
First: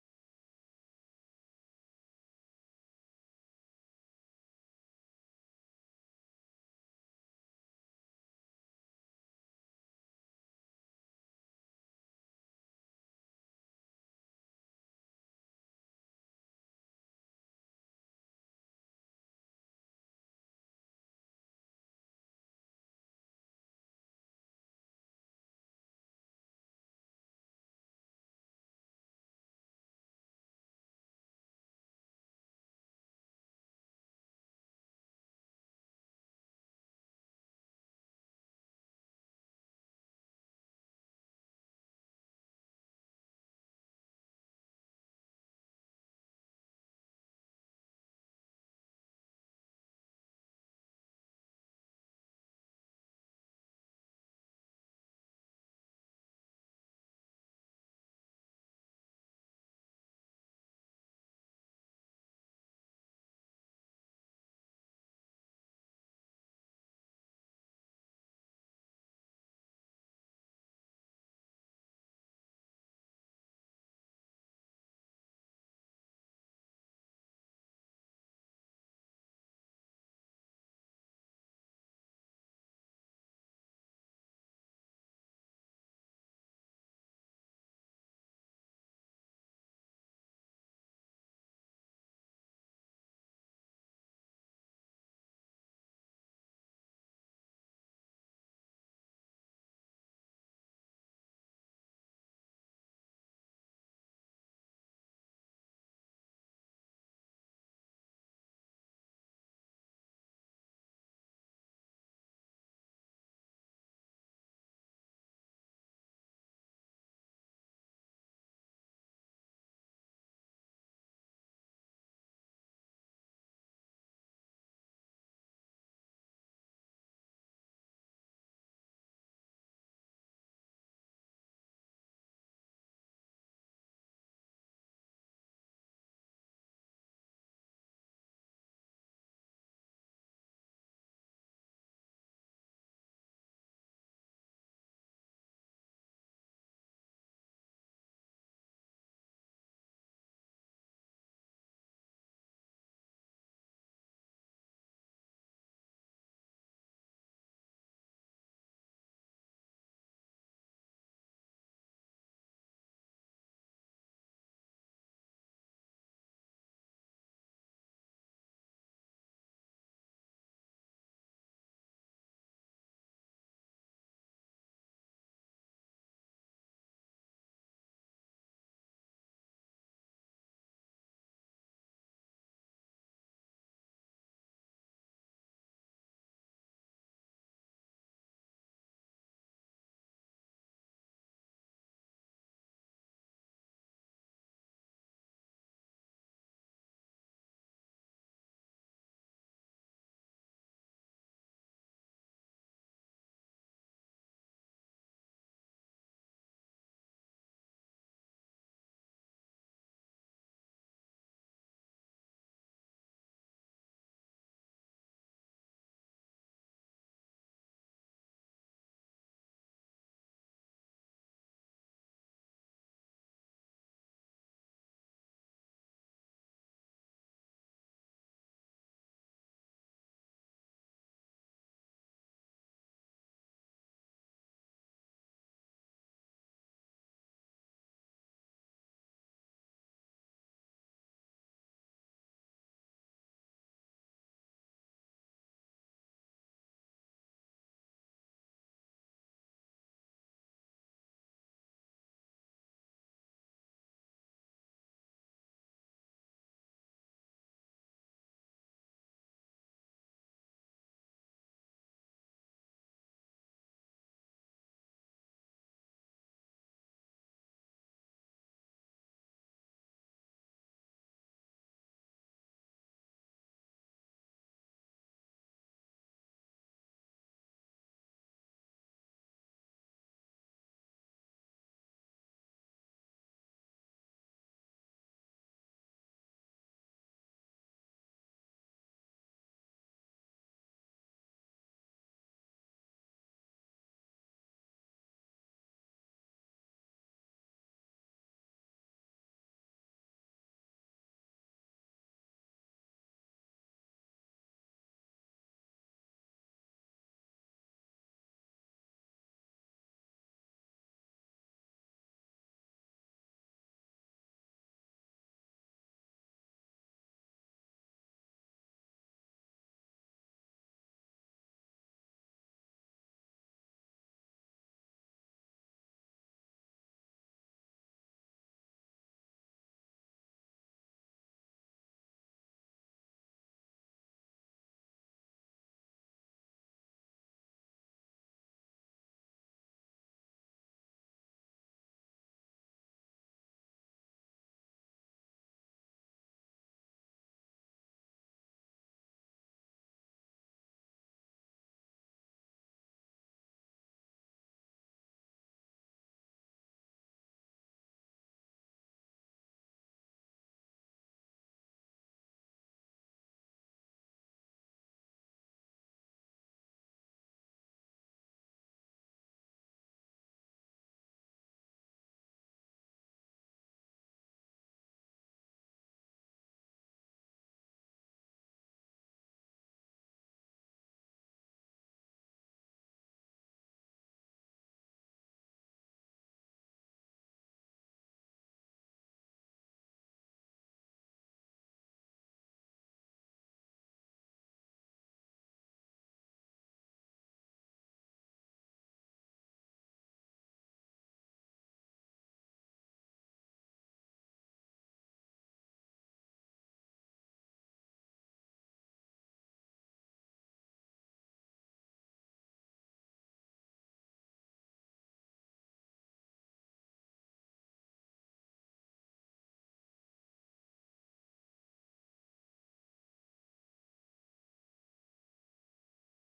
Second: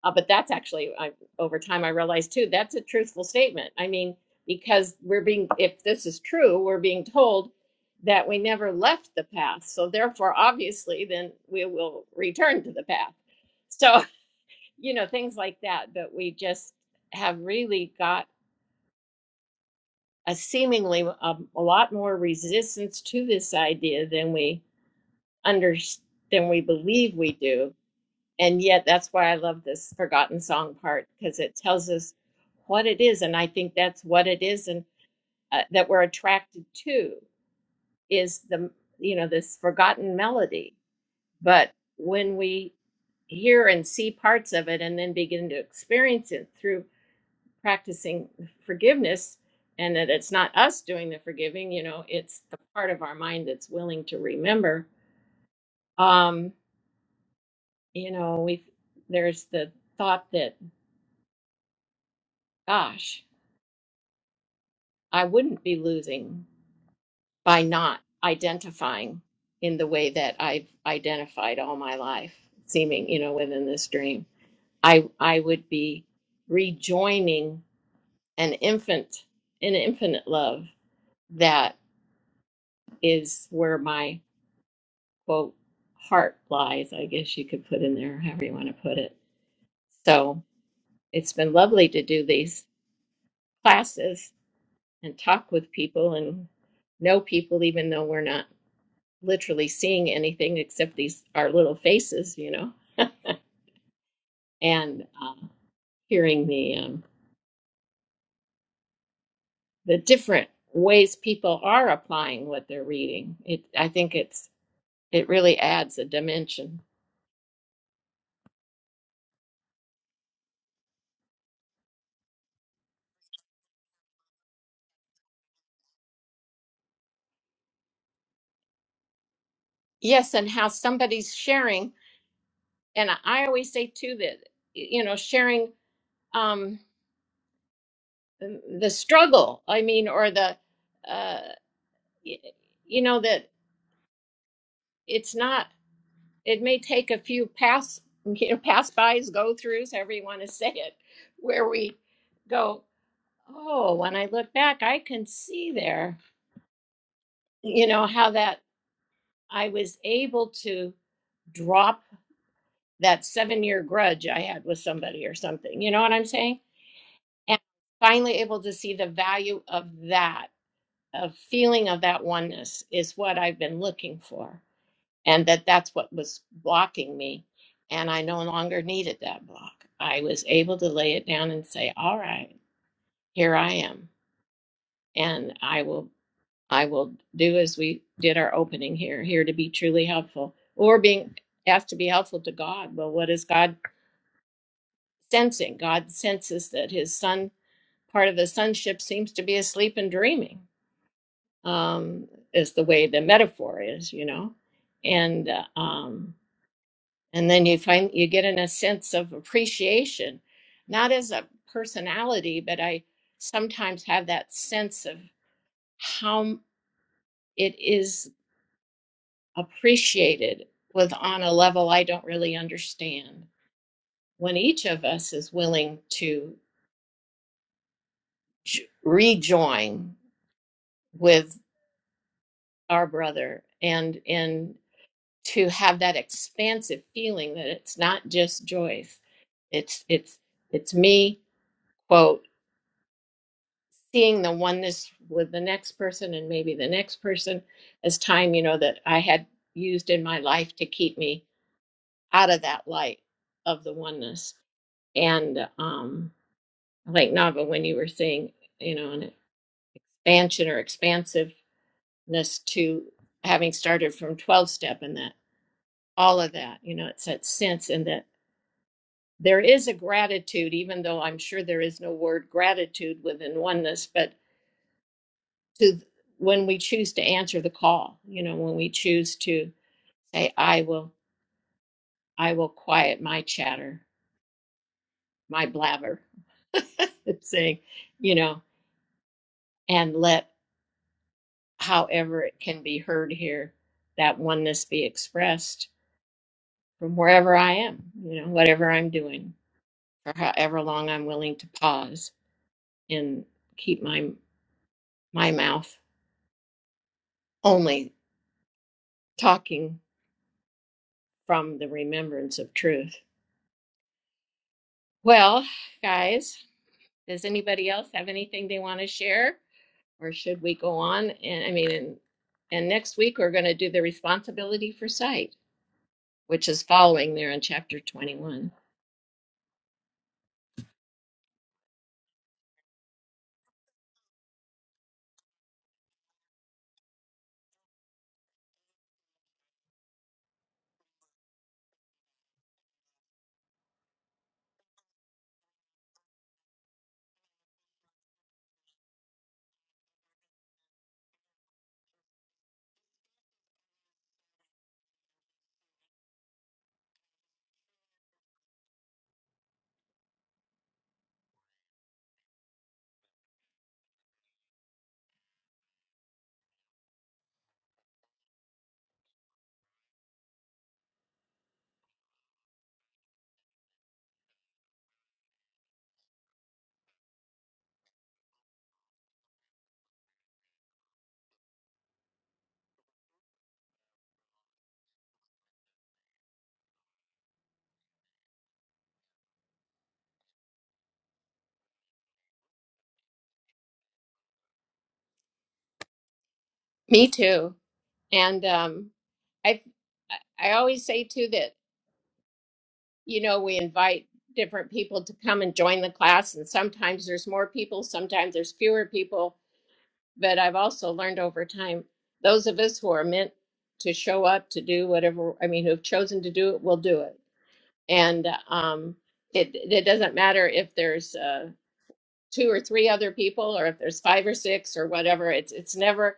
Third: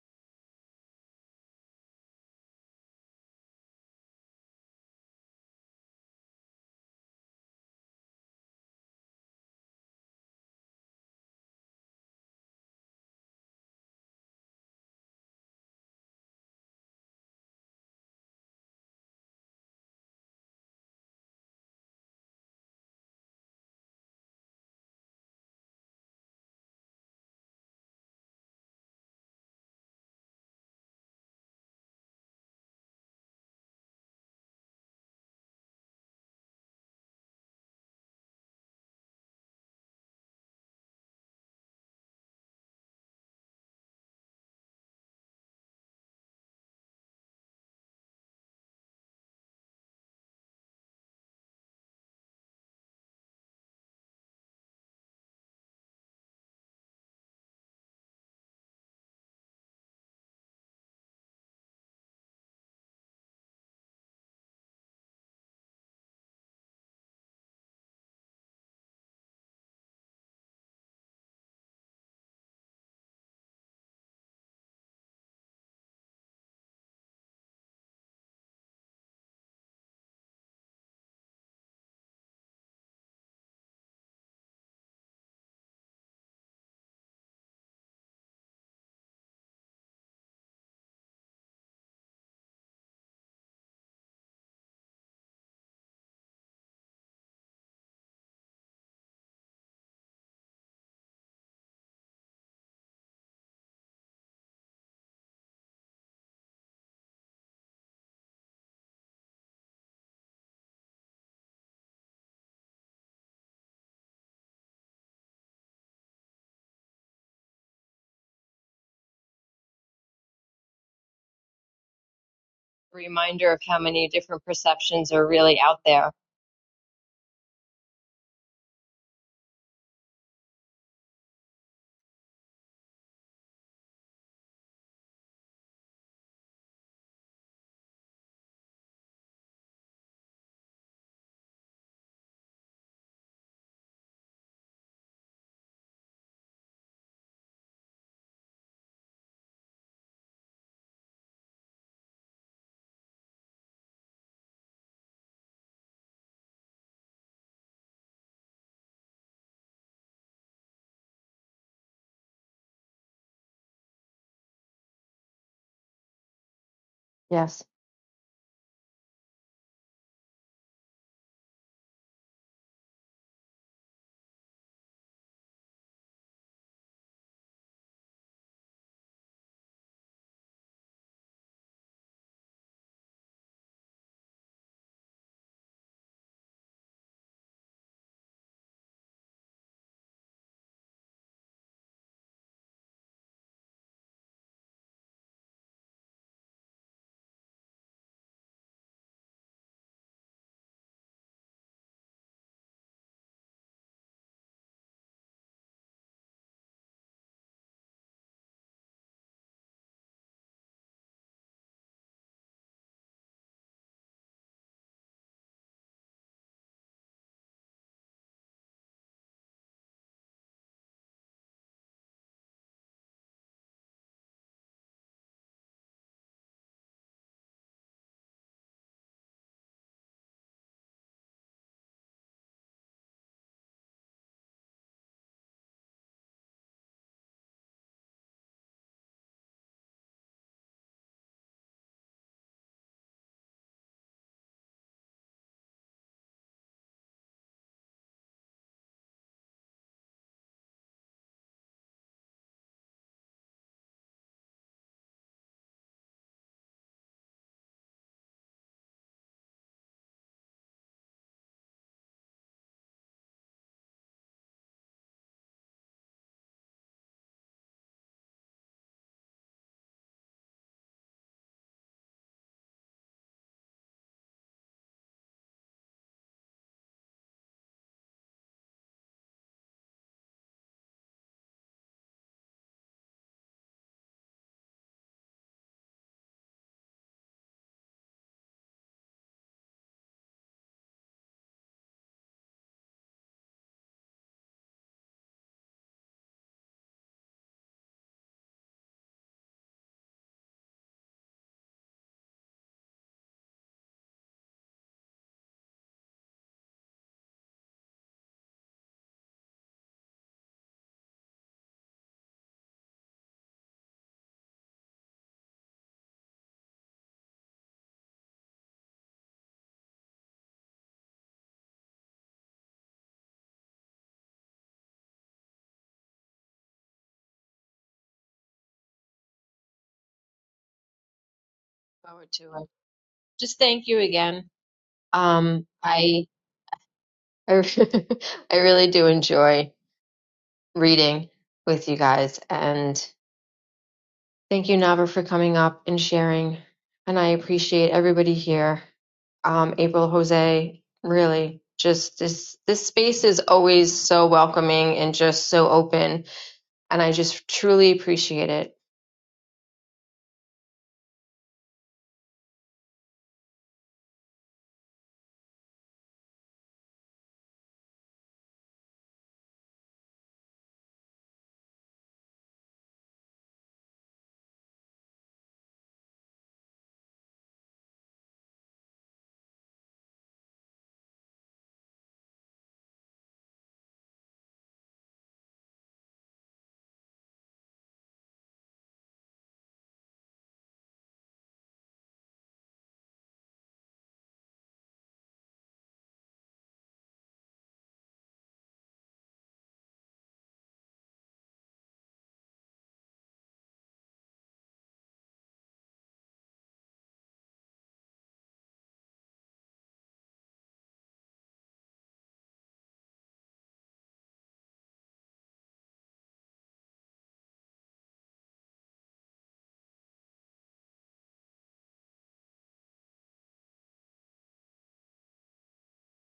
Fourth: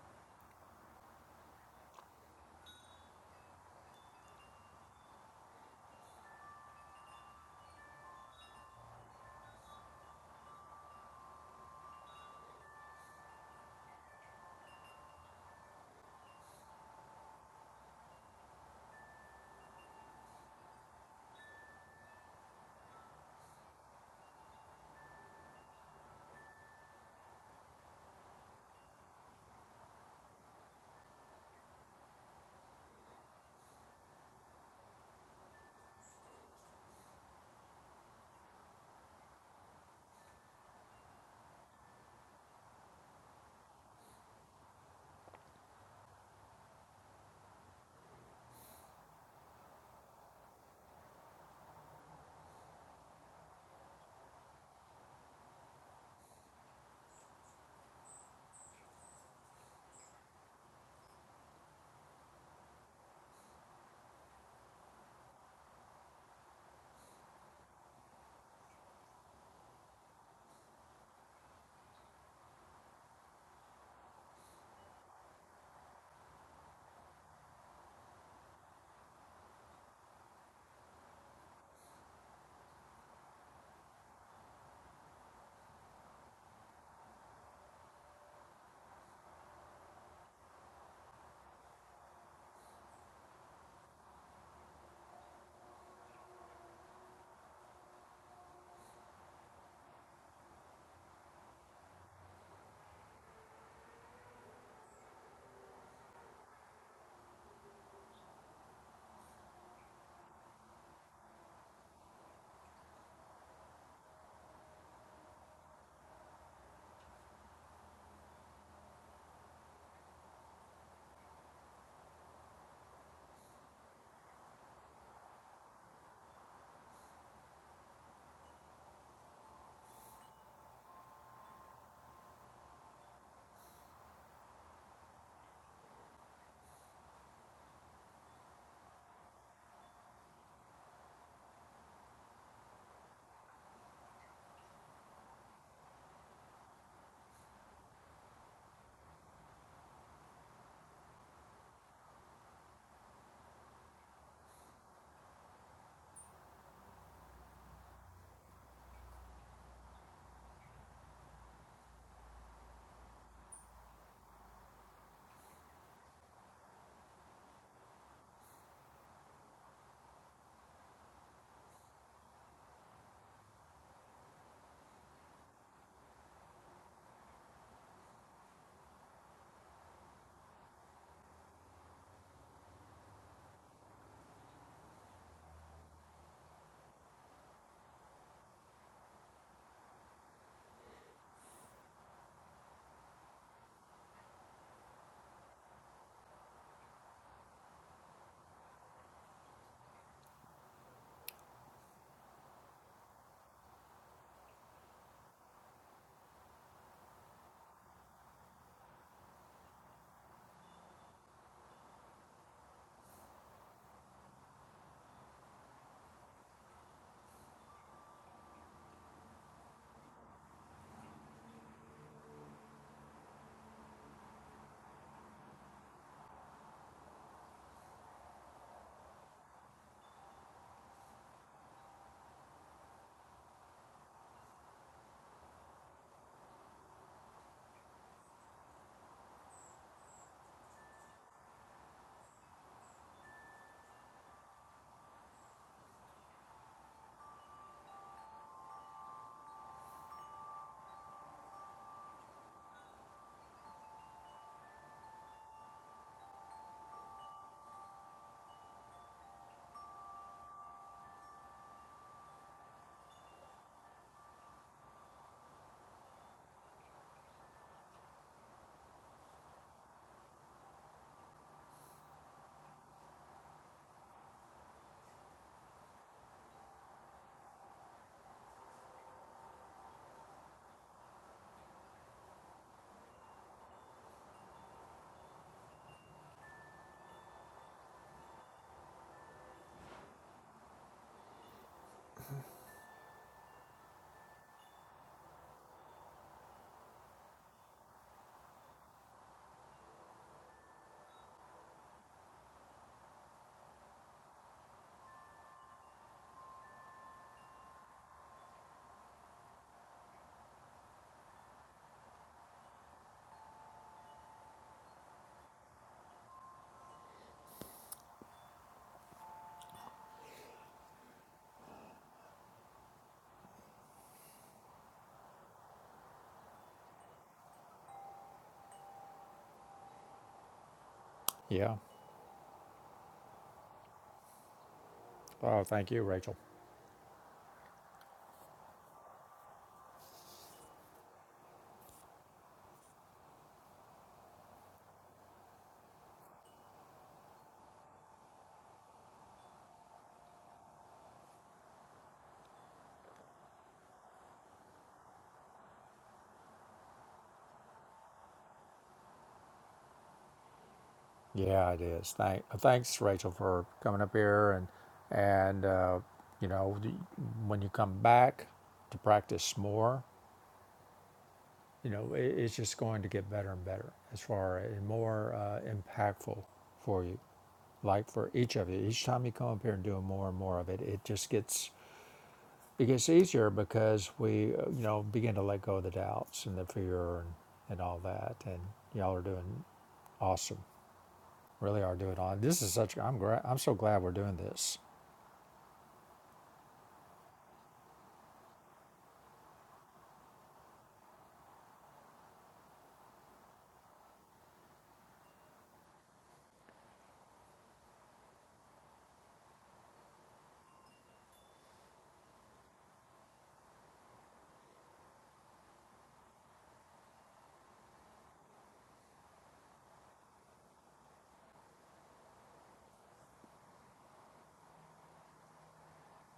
S1: uh, but that's actually, I, over time, I realized too, that's a truthful statement. I mean, because we're being, if this is true, we're being told that we never left the path. So therefore, obviously, then we will return to the path. So, you know, things like that. But we just have really got a seemingly a, a lot more resistance to this idea than we under than we believe we do and yet that's why I love this forgotten song part because it tells us what it is, and I think that's what it is, and uh, that we're attracted to is the you know this forgotten melody. But when we hear and see parts of it, and then begin to experience it through practicing forgiveness, and that it's not us doing the forgiving, you know, it's the part of our mind that's willing to remember. Um, you know, we there's the thought that gosh I wouldn't be losing by not identifying in the way that I've identified all my life, seeming, you know, within this dream. I I would be rejoining an infant, an infinite love that is where my quote heart lies, I guess you could put in there, however you want to put it. So it's been lovely to do these classes and talk with people and know people even though we're not literally seeing anything except these our little faces, you know, and uh, hearing the um, the different ways people are applying what they're reading. It I think it's it really adds a dimension.
S3: Reminder of how many different perceptions are really out there.
S1: Yes, and how somebody's sharing, and I always say too that you know sharing um, the struggle. I mean, or the uh, y- you know that it's not. it may take a few pass you know, pass bys, go throughs, however you want to say it, where we go, oh, when I look back, I can see there, you know, how that I was able to drop that seven year grudge I had with somebody or something. You know what I'm saying? And
S3: Yes.
S1: finally able to see the value of that, of feeling of that oneness is what I've been looking for. and that that's what was blocking me and i no longer needed that block i was able to lay it down and say all right here i am and i will i will do as we did our opening here here to be truly helpful or being asked to be helpful to god well what is god sensing god senses that his son part of his sonship seems to be asleep and dreaming um is the way the metaphor is you know and uh, um and then you find you get in a sense of appreciation not as a personality but i sometimes have that sense of how it is appreciated with on a level i don't really understand when each of us is willing to j- rejoin with our brother and and to have that expansive feeling that it's not just joyce it's it's it's me quote seeing the oneness with the next person and maybe the next person as time, you know, that I had used in my life to keep me out of that light of the oneness. And um, like Nava, when you were saying, you know, an expansion or expansiveness to having started from 12 step and that all of that, you know, it's that sense and that there is a gratitude, even though I'm sure there is no word gratitude within oneness, but to when we choose to answer the call you know when we choose to say i will i will quiet my chatter my blabber it's saying you know and let however it can be heard here that oneness be expressed from wherever i am you know whatever i'm doing for however long i'm willing to pause and keep my my mouth only talking from the remembrance of truth well guys Does anybody else have anything they want to share? Or should we go on? And I mean, and, and next week we're going to do the responsibility for sight, which is following there in chapter 21.
S2: Yeah.
S3: Forward to it. Just thank you again.
S2: Oh,
S3: Um,
S2: thank you,
S3: I.
S2: Rachel.
S3: I re- I really do enjoy reading with you guys, and thank you, Nava, for coming up and sharing. And I appreciate everybody here. Um, April, Jose, really, just this this space is always so welcoming and just so open and I just truly appreciate it.
S2: Yeah, it is. Thank, thanks, Rachel, for coming up here and and uh, you know when you come back to practice more, you know it, it's just going to get better and better as far and more uh, impactful for you like for each of you each time you come up here and do more and more of it it just gets it gets easier because we uh, you know begin to let go of the doubts and the fear and, and all that and y'all are doing awesome really are doing on this is such i'm gra- i'm so glad we're doing this
S1: Me too. And um, I I always say too that you know, we invite different people to come and join the class. And sometimes there's more people, sometimes there's fewer people. But I've also learned over time, those of us who are meant to show up to do whatever, I mean, who've chosen to do it, will do it. And um, it, it doesn't matter if there's uh, two or three other people or if there's five or six or whatever. It's, it's never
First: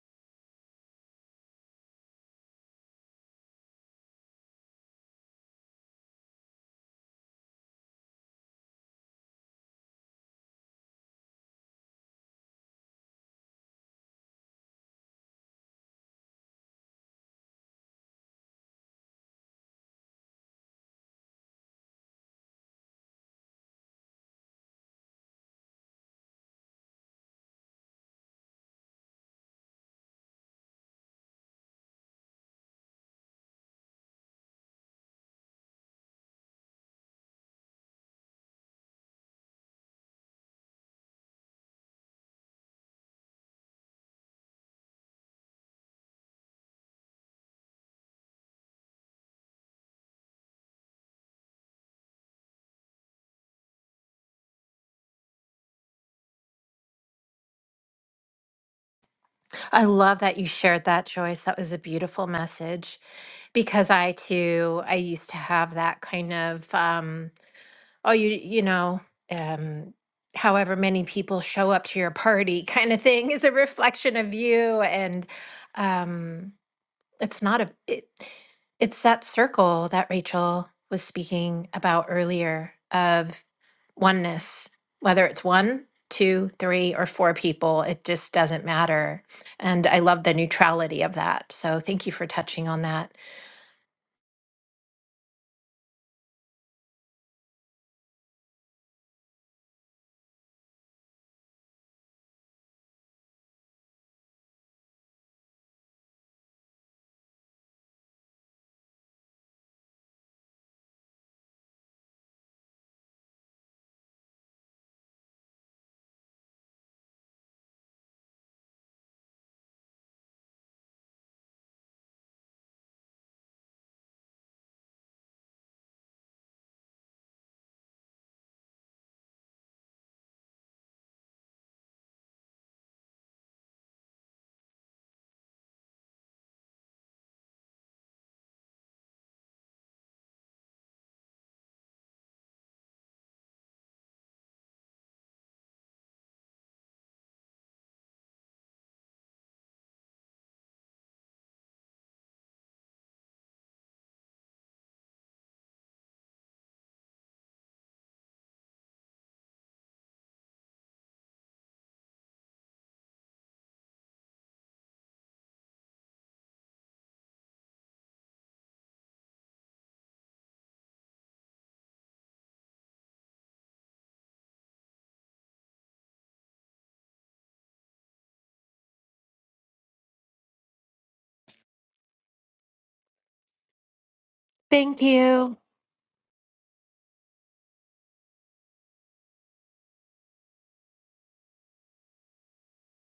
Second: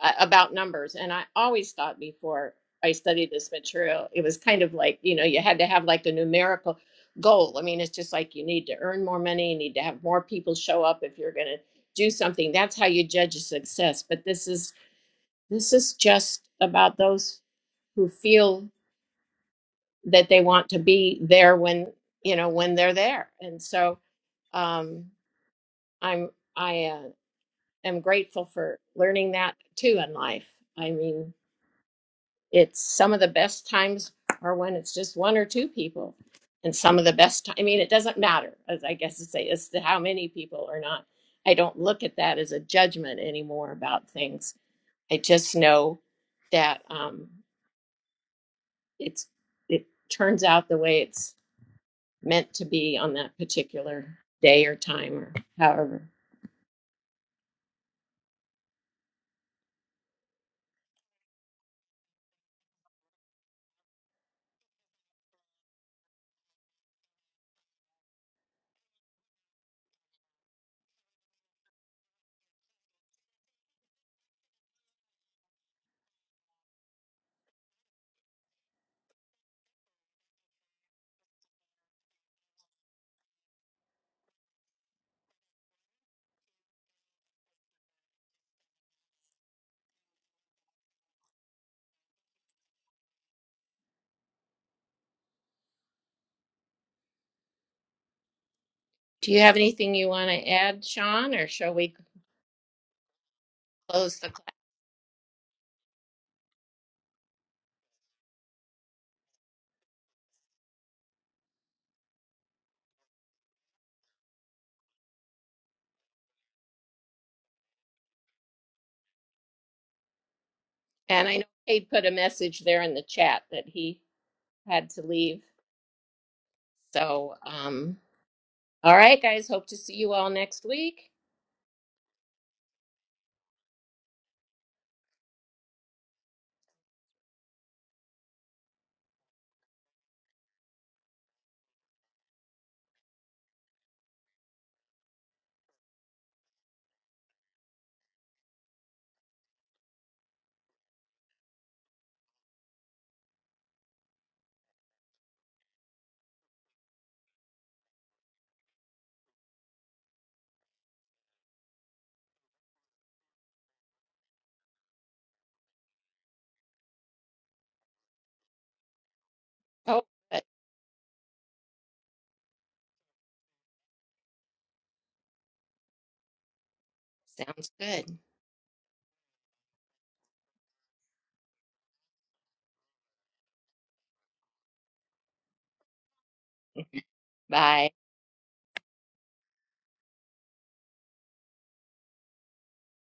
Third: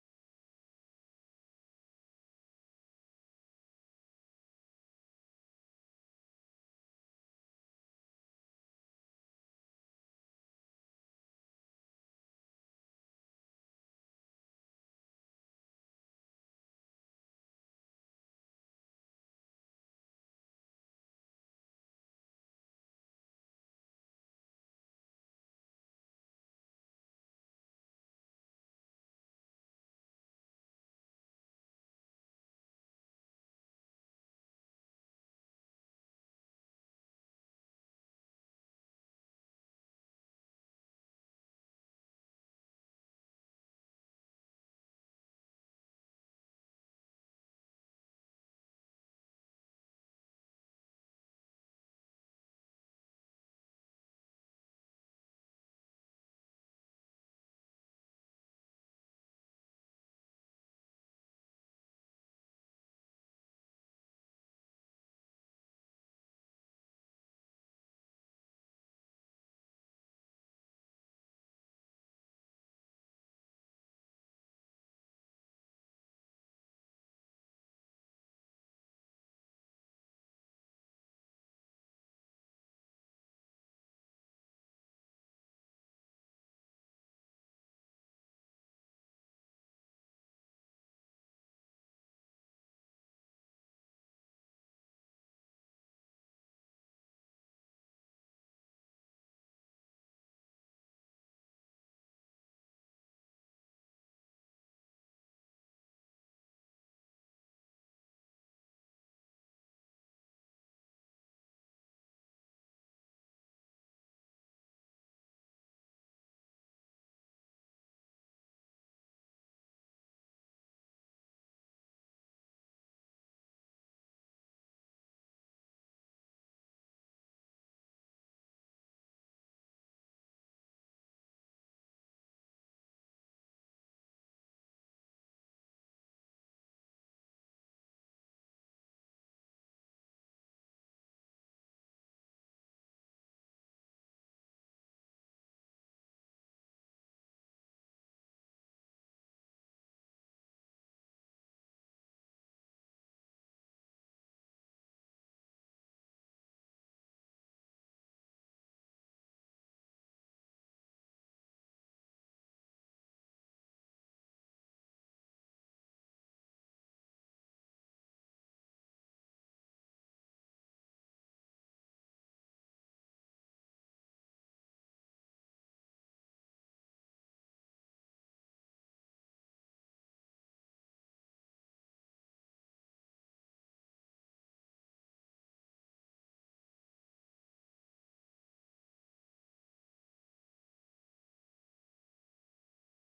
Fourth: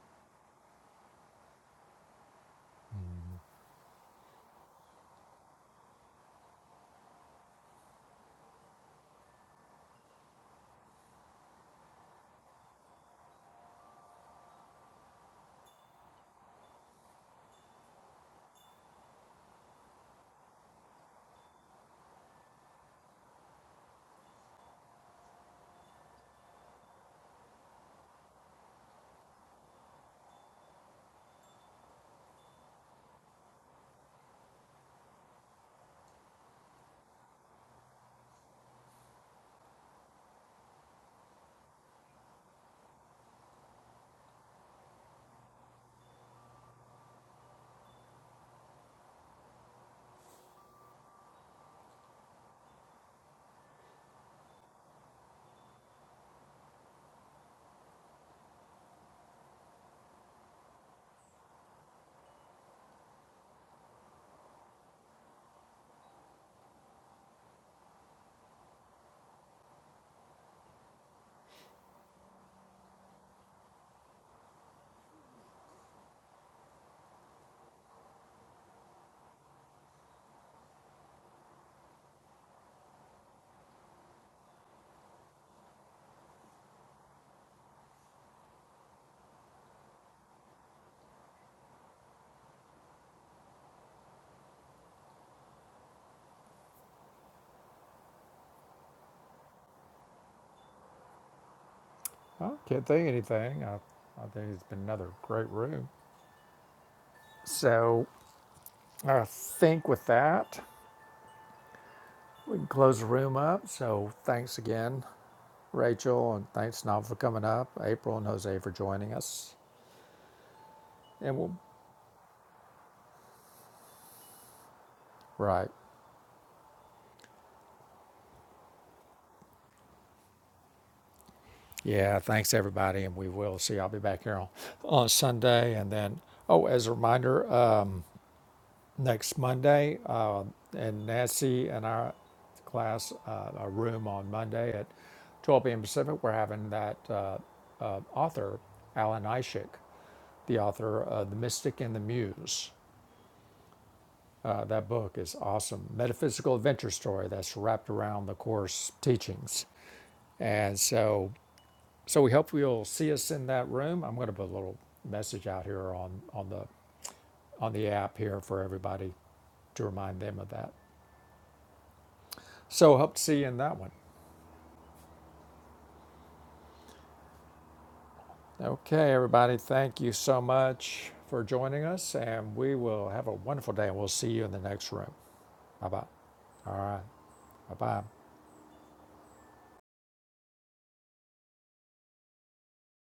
S1: uh, about numbers. And I always thought before I studied this material, it was kind of like, you know, you had to have like a numerical goal. I mean, it's just like you need to earn more money, you need to have more people show up if you're going to do something. That's how you judge a success. But this is this is just about those who feel that they want to be there when, you know, when they're there. And so um I'm I uh, am grateful for learning that too in life. I mean, it's some of the best times are when it's just one or two people and some of the best ti- i mean it doesn't matter as i guess to say as to how many people or not i don't look at that as a judgment anymore about things i just know that um it's it turns out the way it's meant to be on that particular day or time or however
S4: I love that you shared that, Joyce. That was a beautiful message because I too, I used to have that kind of, um, oh, you, you know, um, however many people show up to your party kind of thing is a reflection of you. And, um, it's not a it, it's that circle that Rachel was speaking about earlier of oneness, whether it's one, two, three, or four people, it just doesn't matter. And I love the neutrality of that. So thank you for touching on that.
S1: do you have anything you want to add sean or shall we
S2: I can't think anything. I,
S1: close
S2: I
S1: the class
S2: think it's been another great room. So I think with that, we can close the room up. So thanks again, Rachel, and thanks Nob for coming up, April and Jose for joining us.
S1: and
S2: And
S1: i know
S2: we'll,
S1: kate put a message there in the chat that he had to leave
S2: right.
S1: So, um, all right, guys. Hope to see you all next week.
S2: Yeah, thanks everybody, and we will see. I'll be back here on, on Sunday, and then oh, as a reminder, uh, next Monday, uh, and Nancy and our class, uh, our room on Monday at 12 p.m. Pacific, we're having that uh, uh, author Alan Ishik, the author of *The Mystic and the Muse*. Uh, that book is awesome. Metaphysical adventure story that's wrapped around the course teachings. And so So we hope you'll see us in that room. I'm going to put a little message out here on, on the on the app here for everybody to
S1: Oh,
S2: remind them
S1: good.
S2: of that. So hope to see you in that one.
S1: sounds good.
S2: Okay, everybody, thank you so much for joining us, and we will have a wonderful day, and we'll see you in the next room. Bye bye. All right. Bye
S1: Bye.
S2: bye.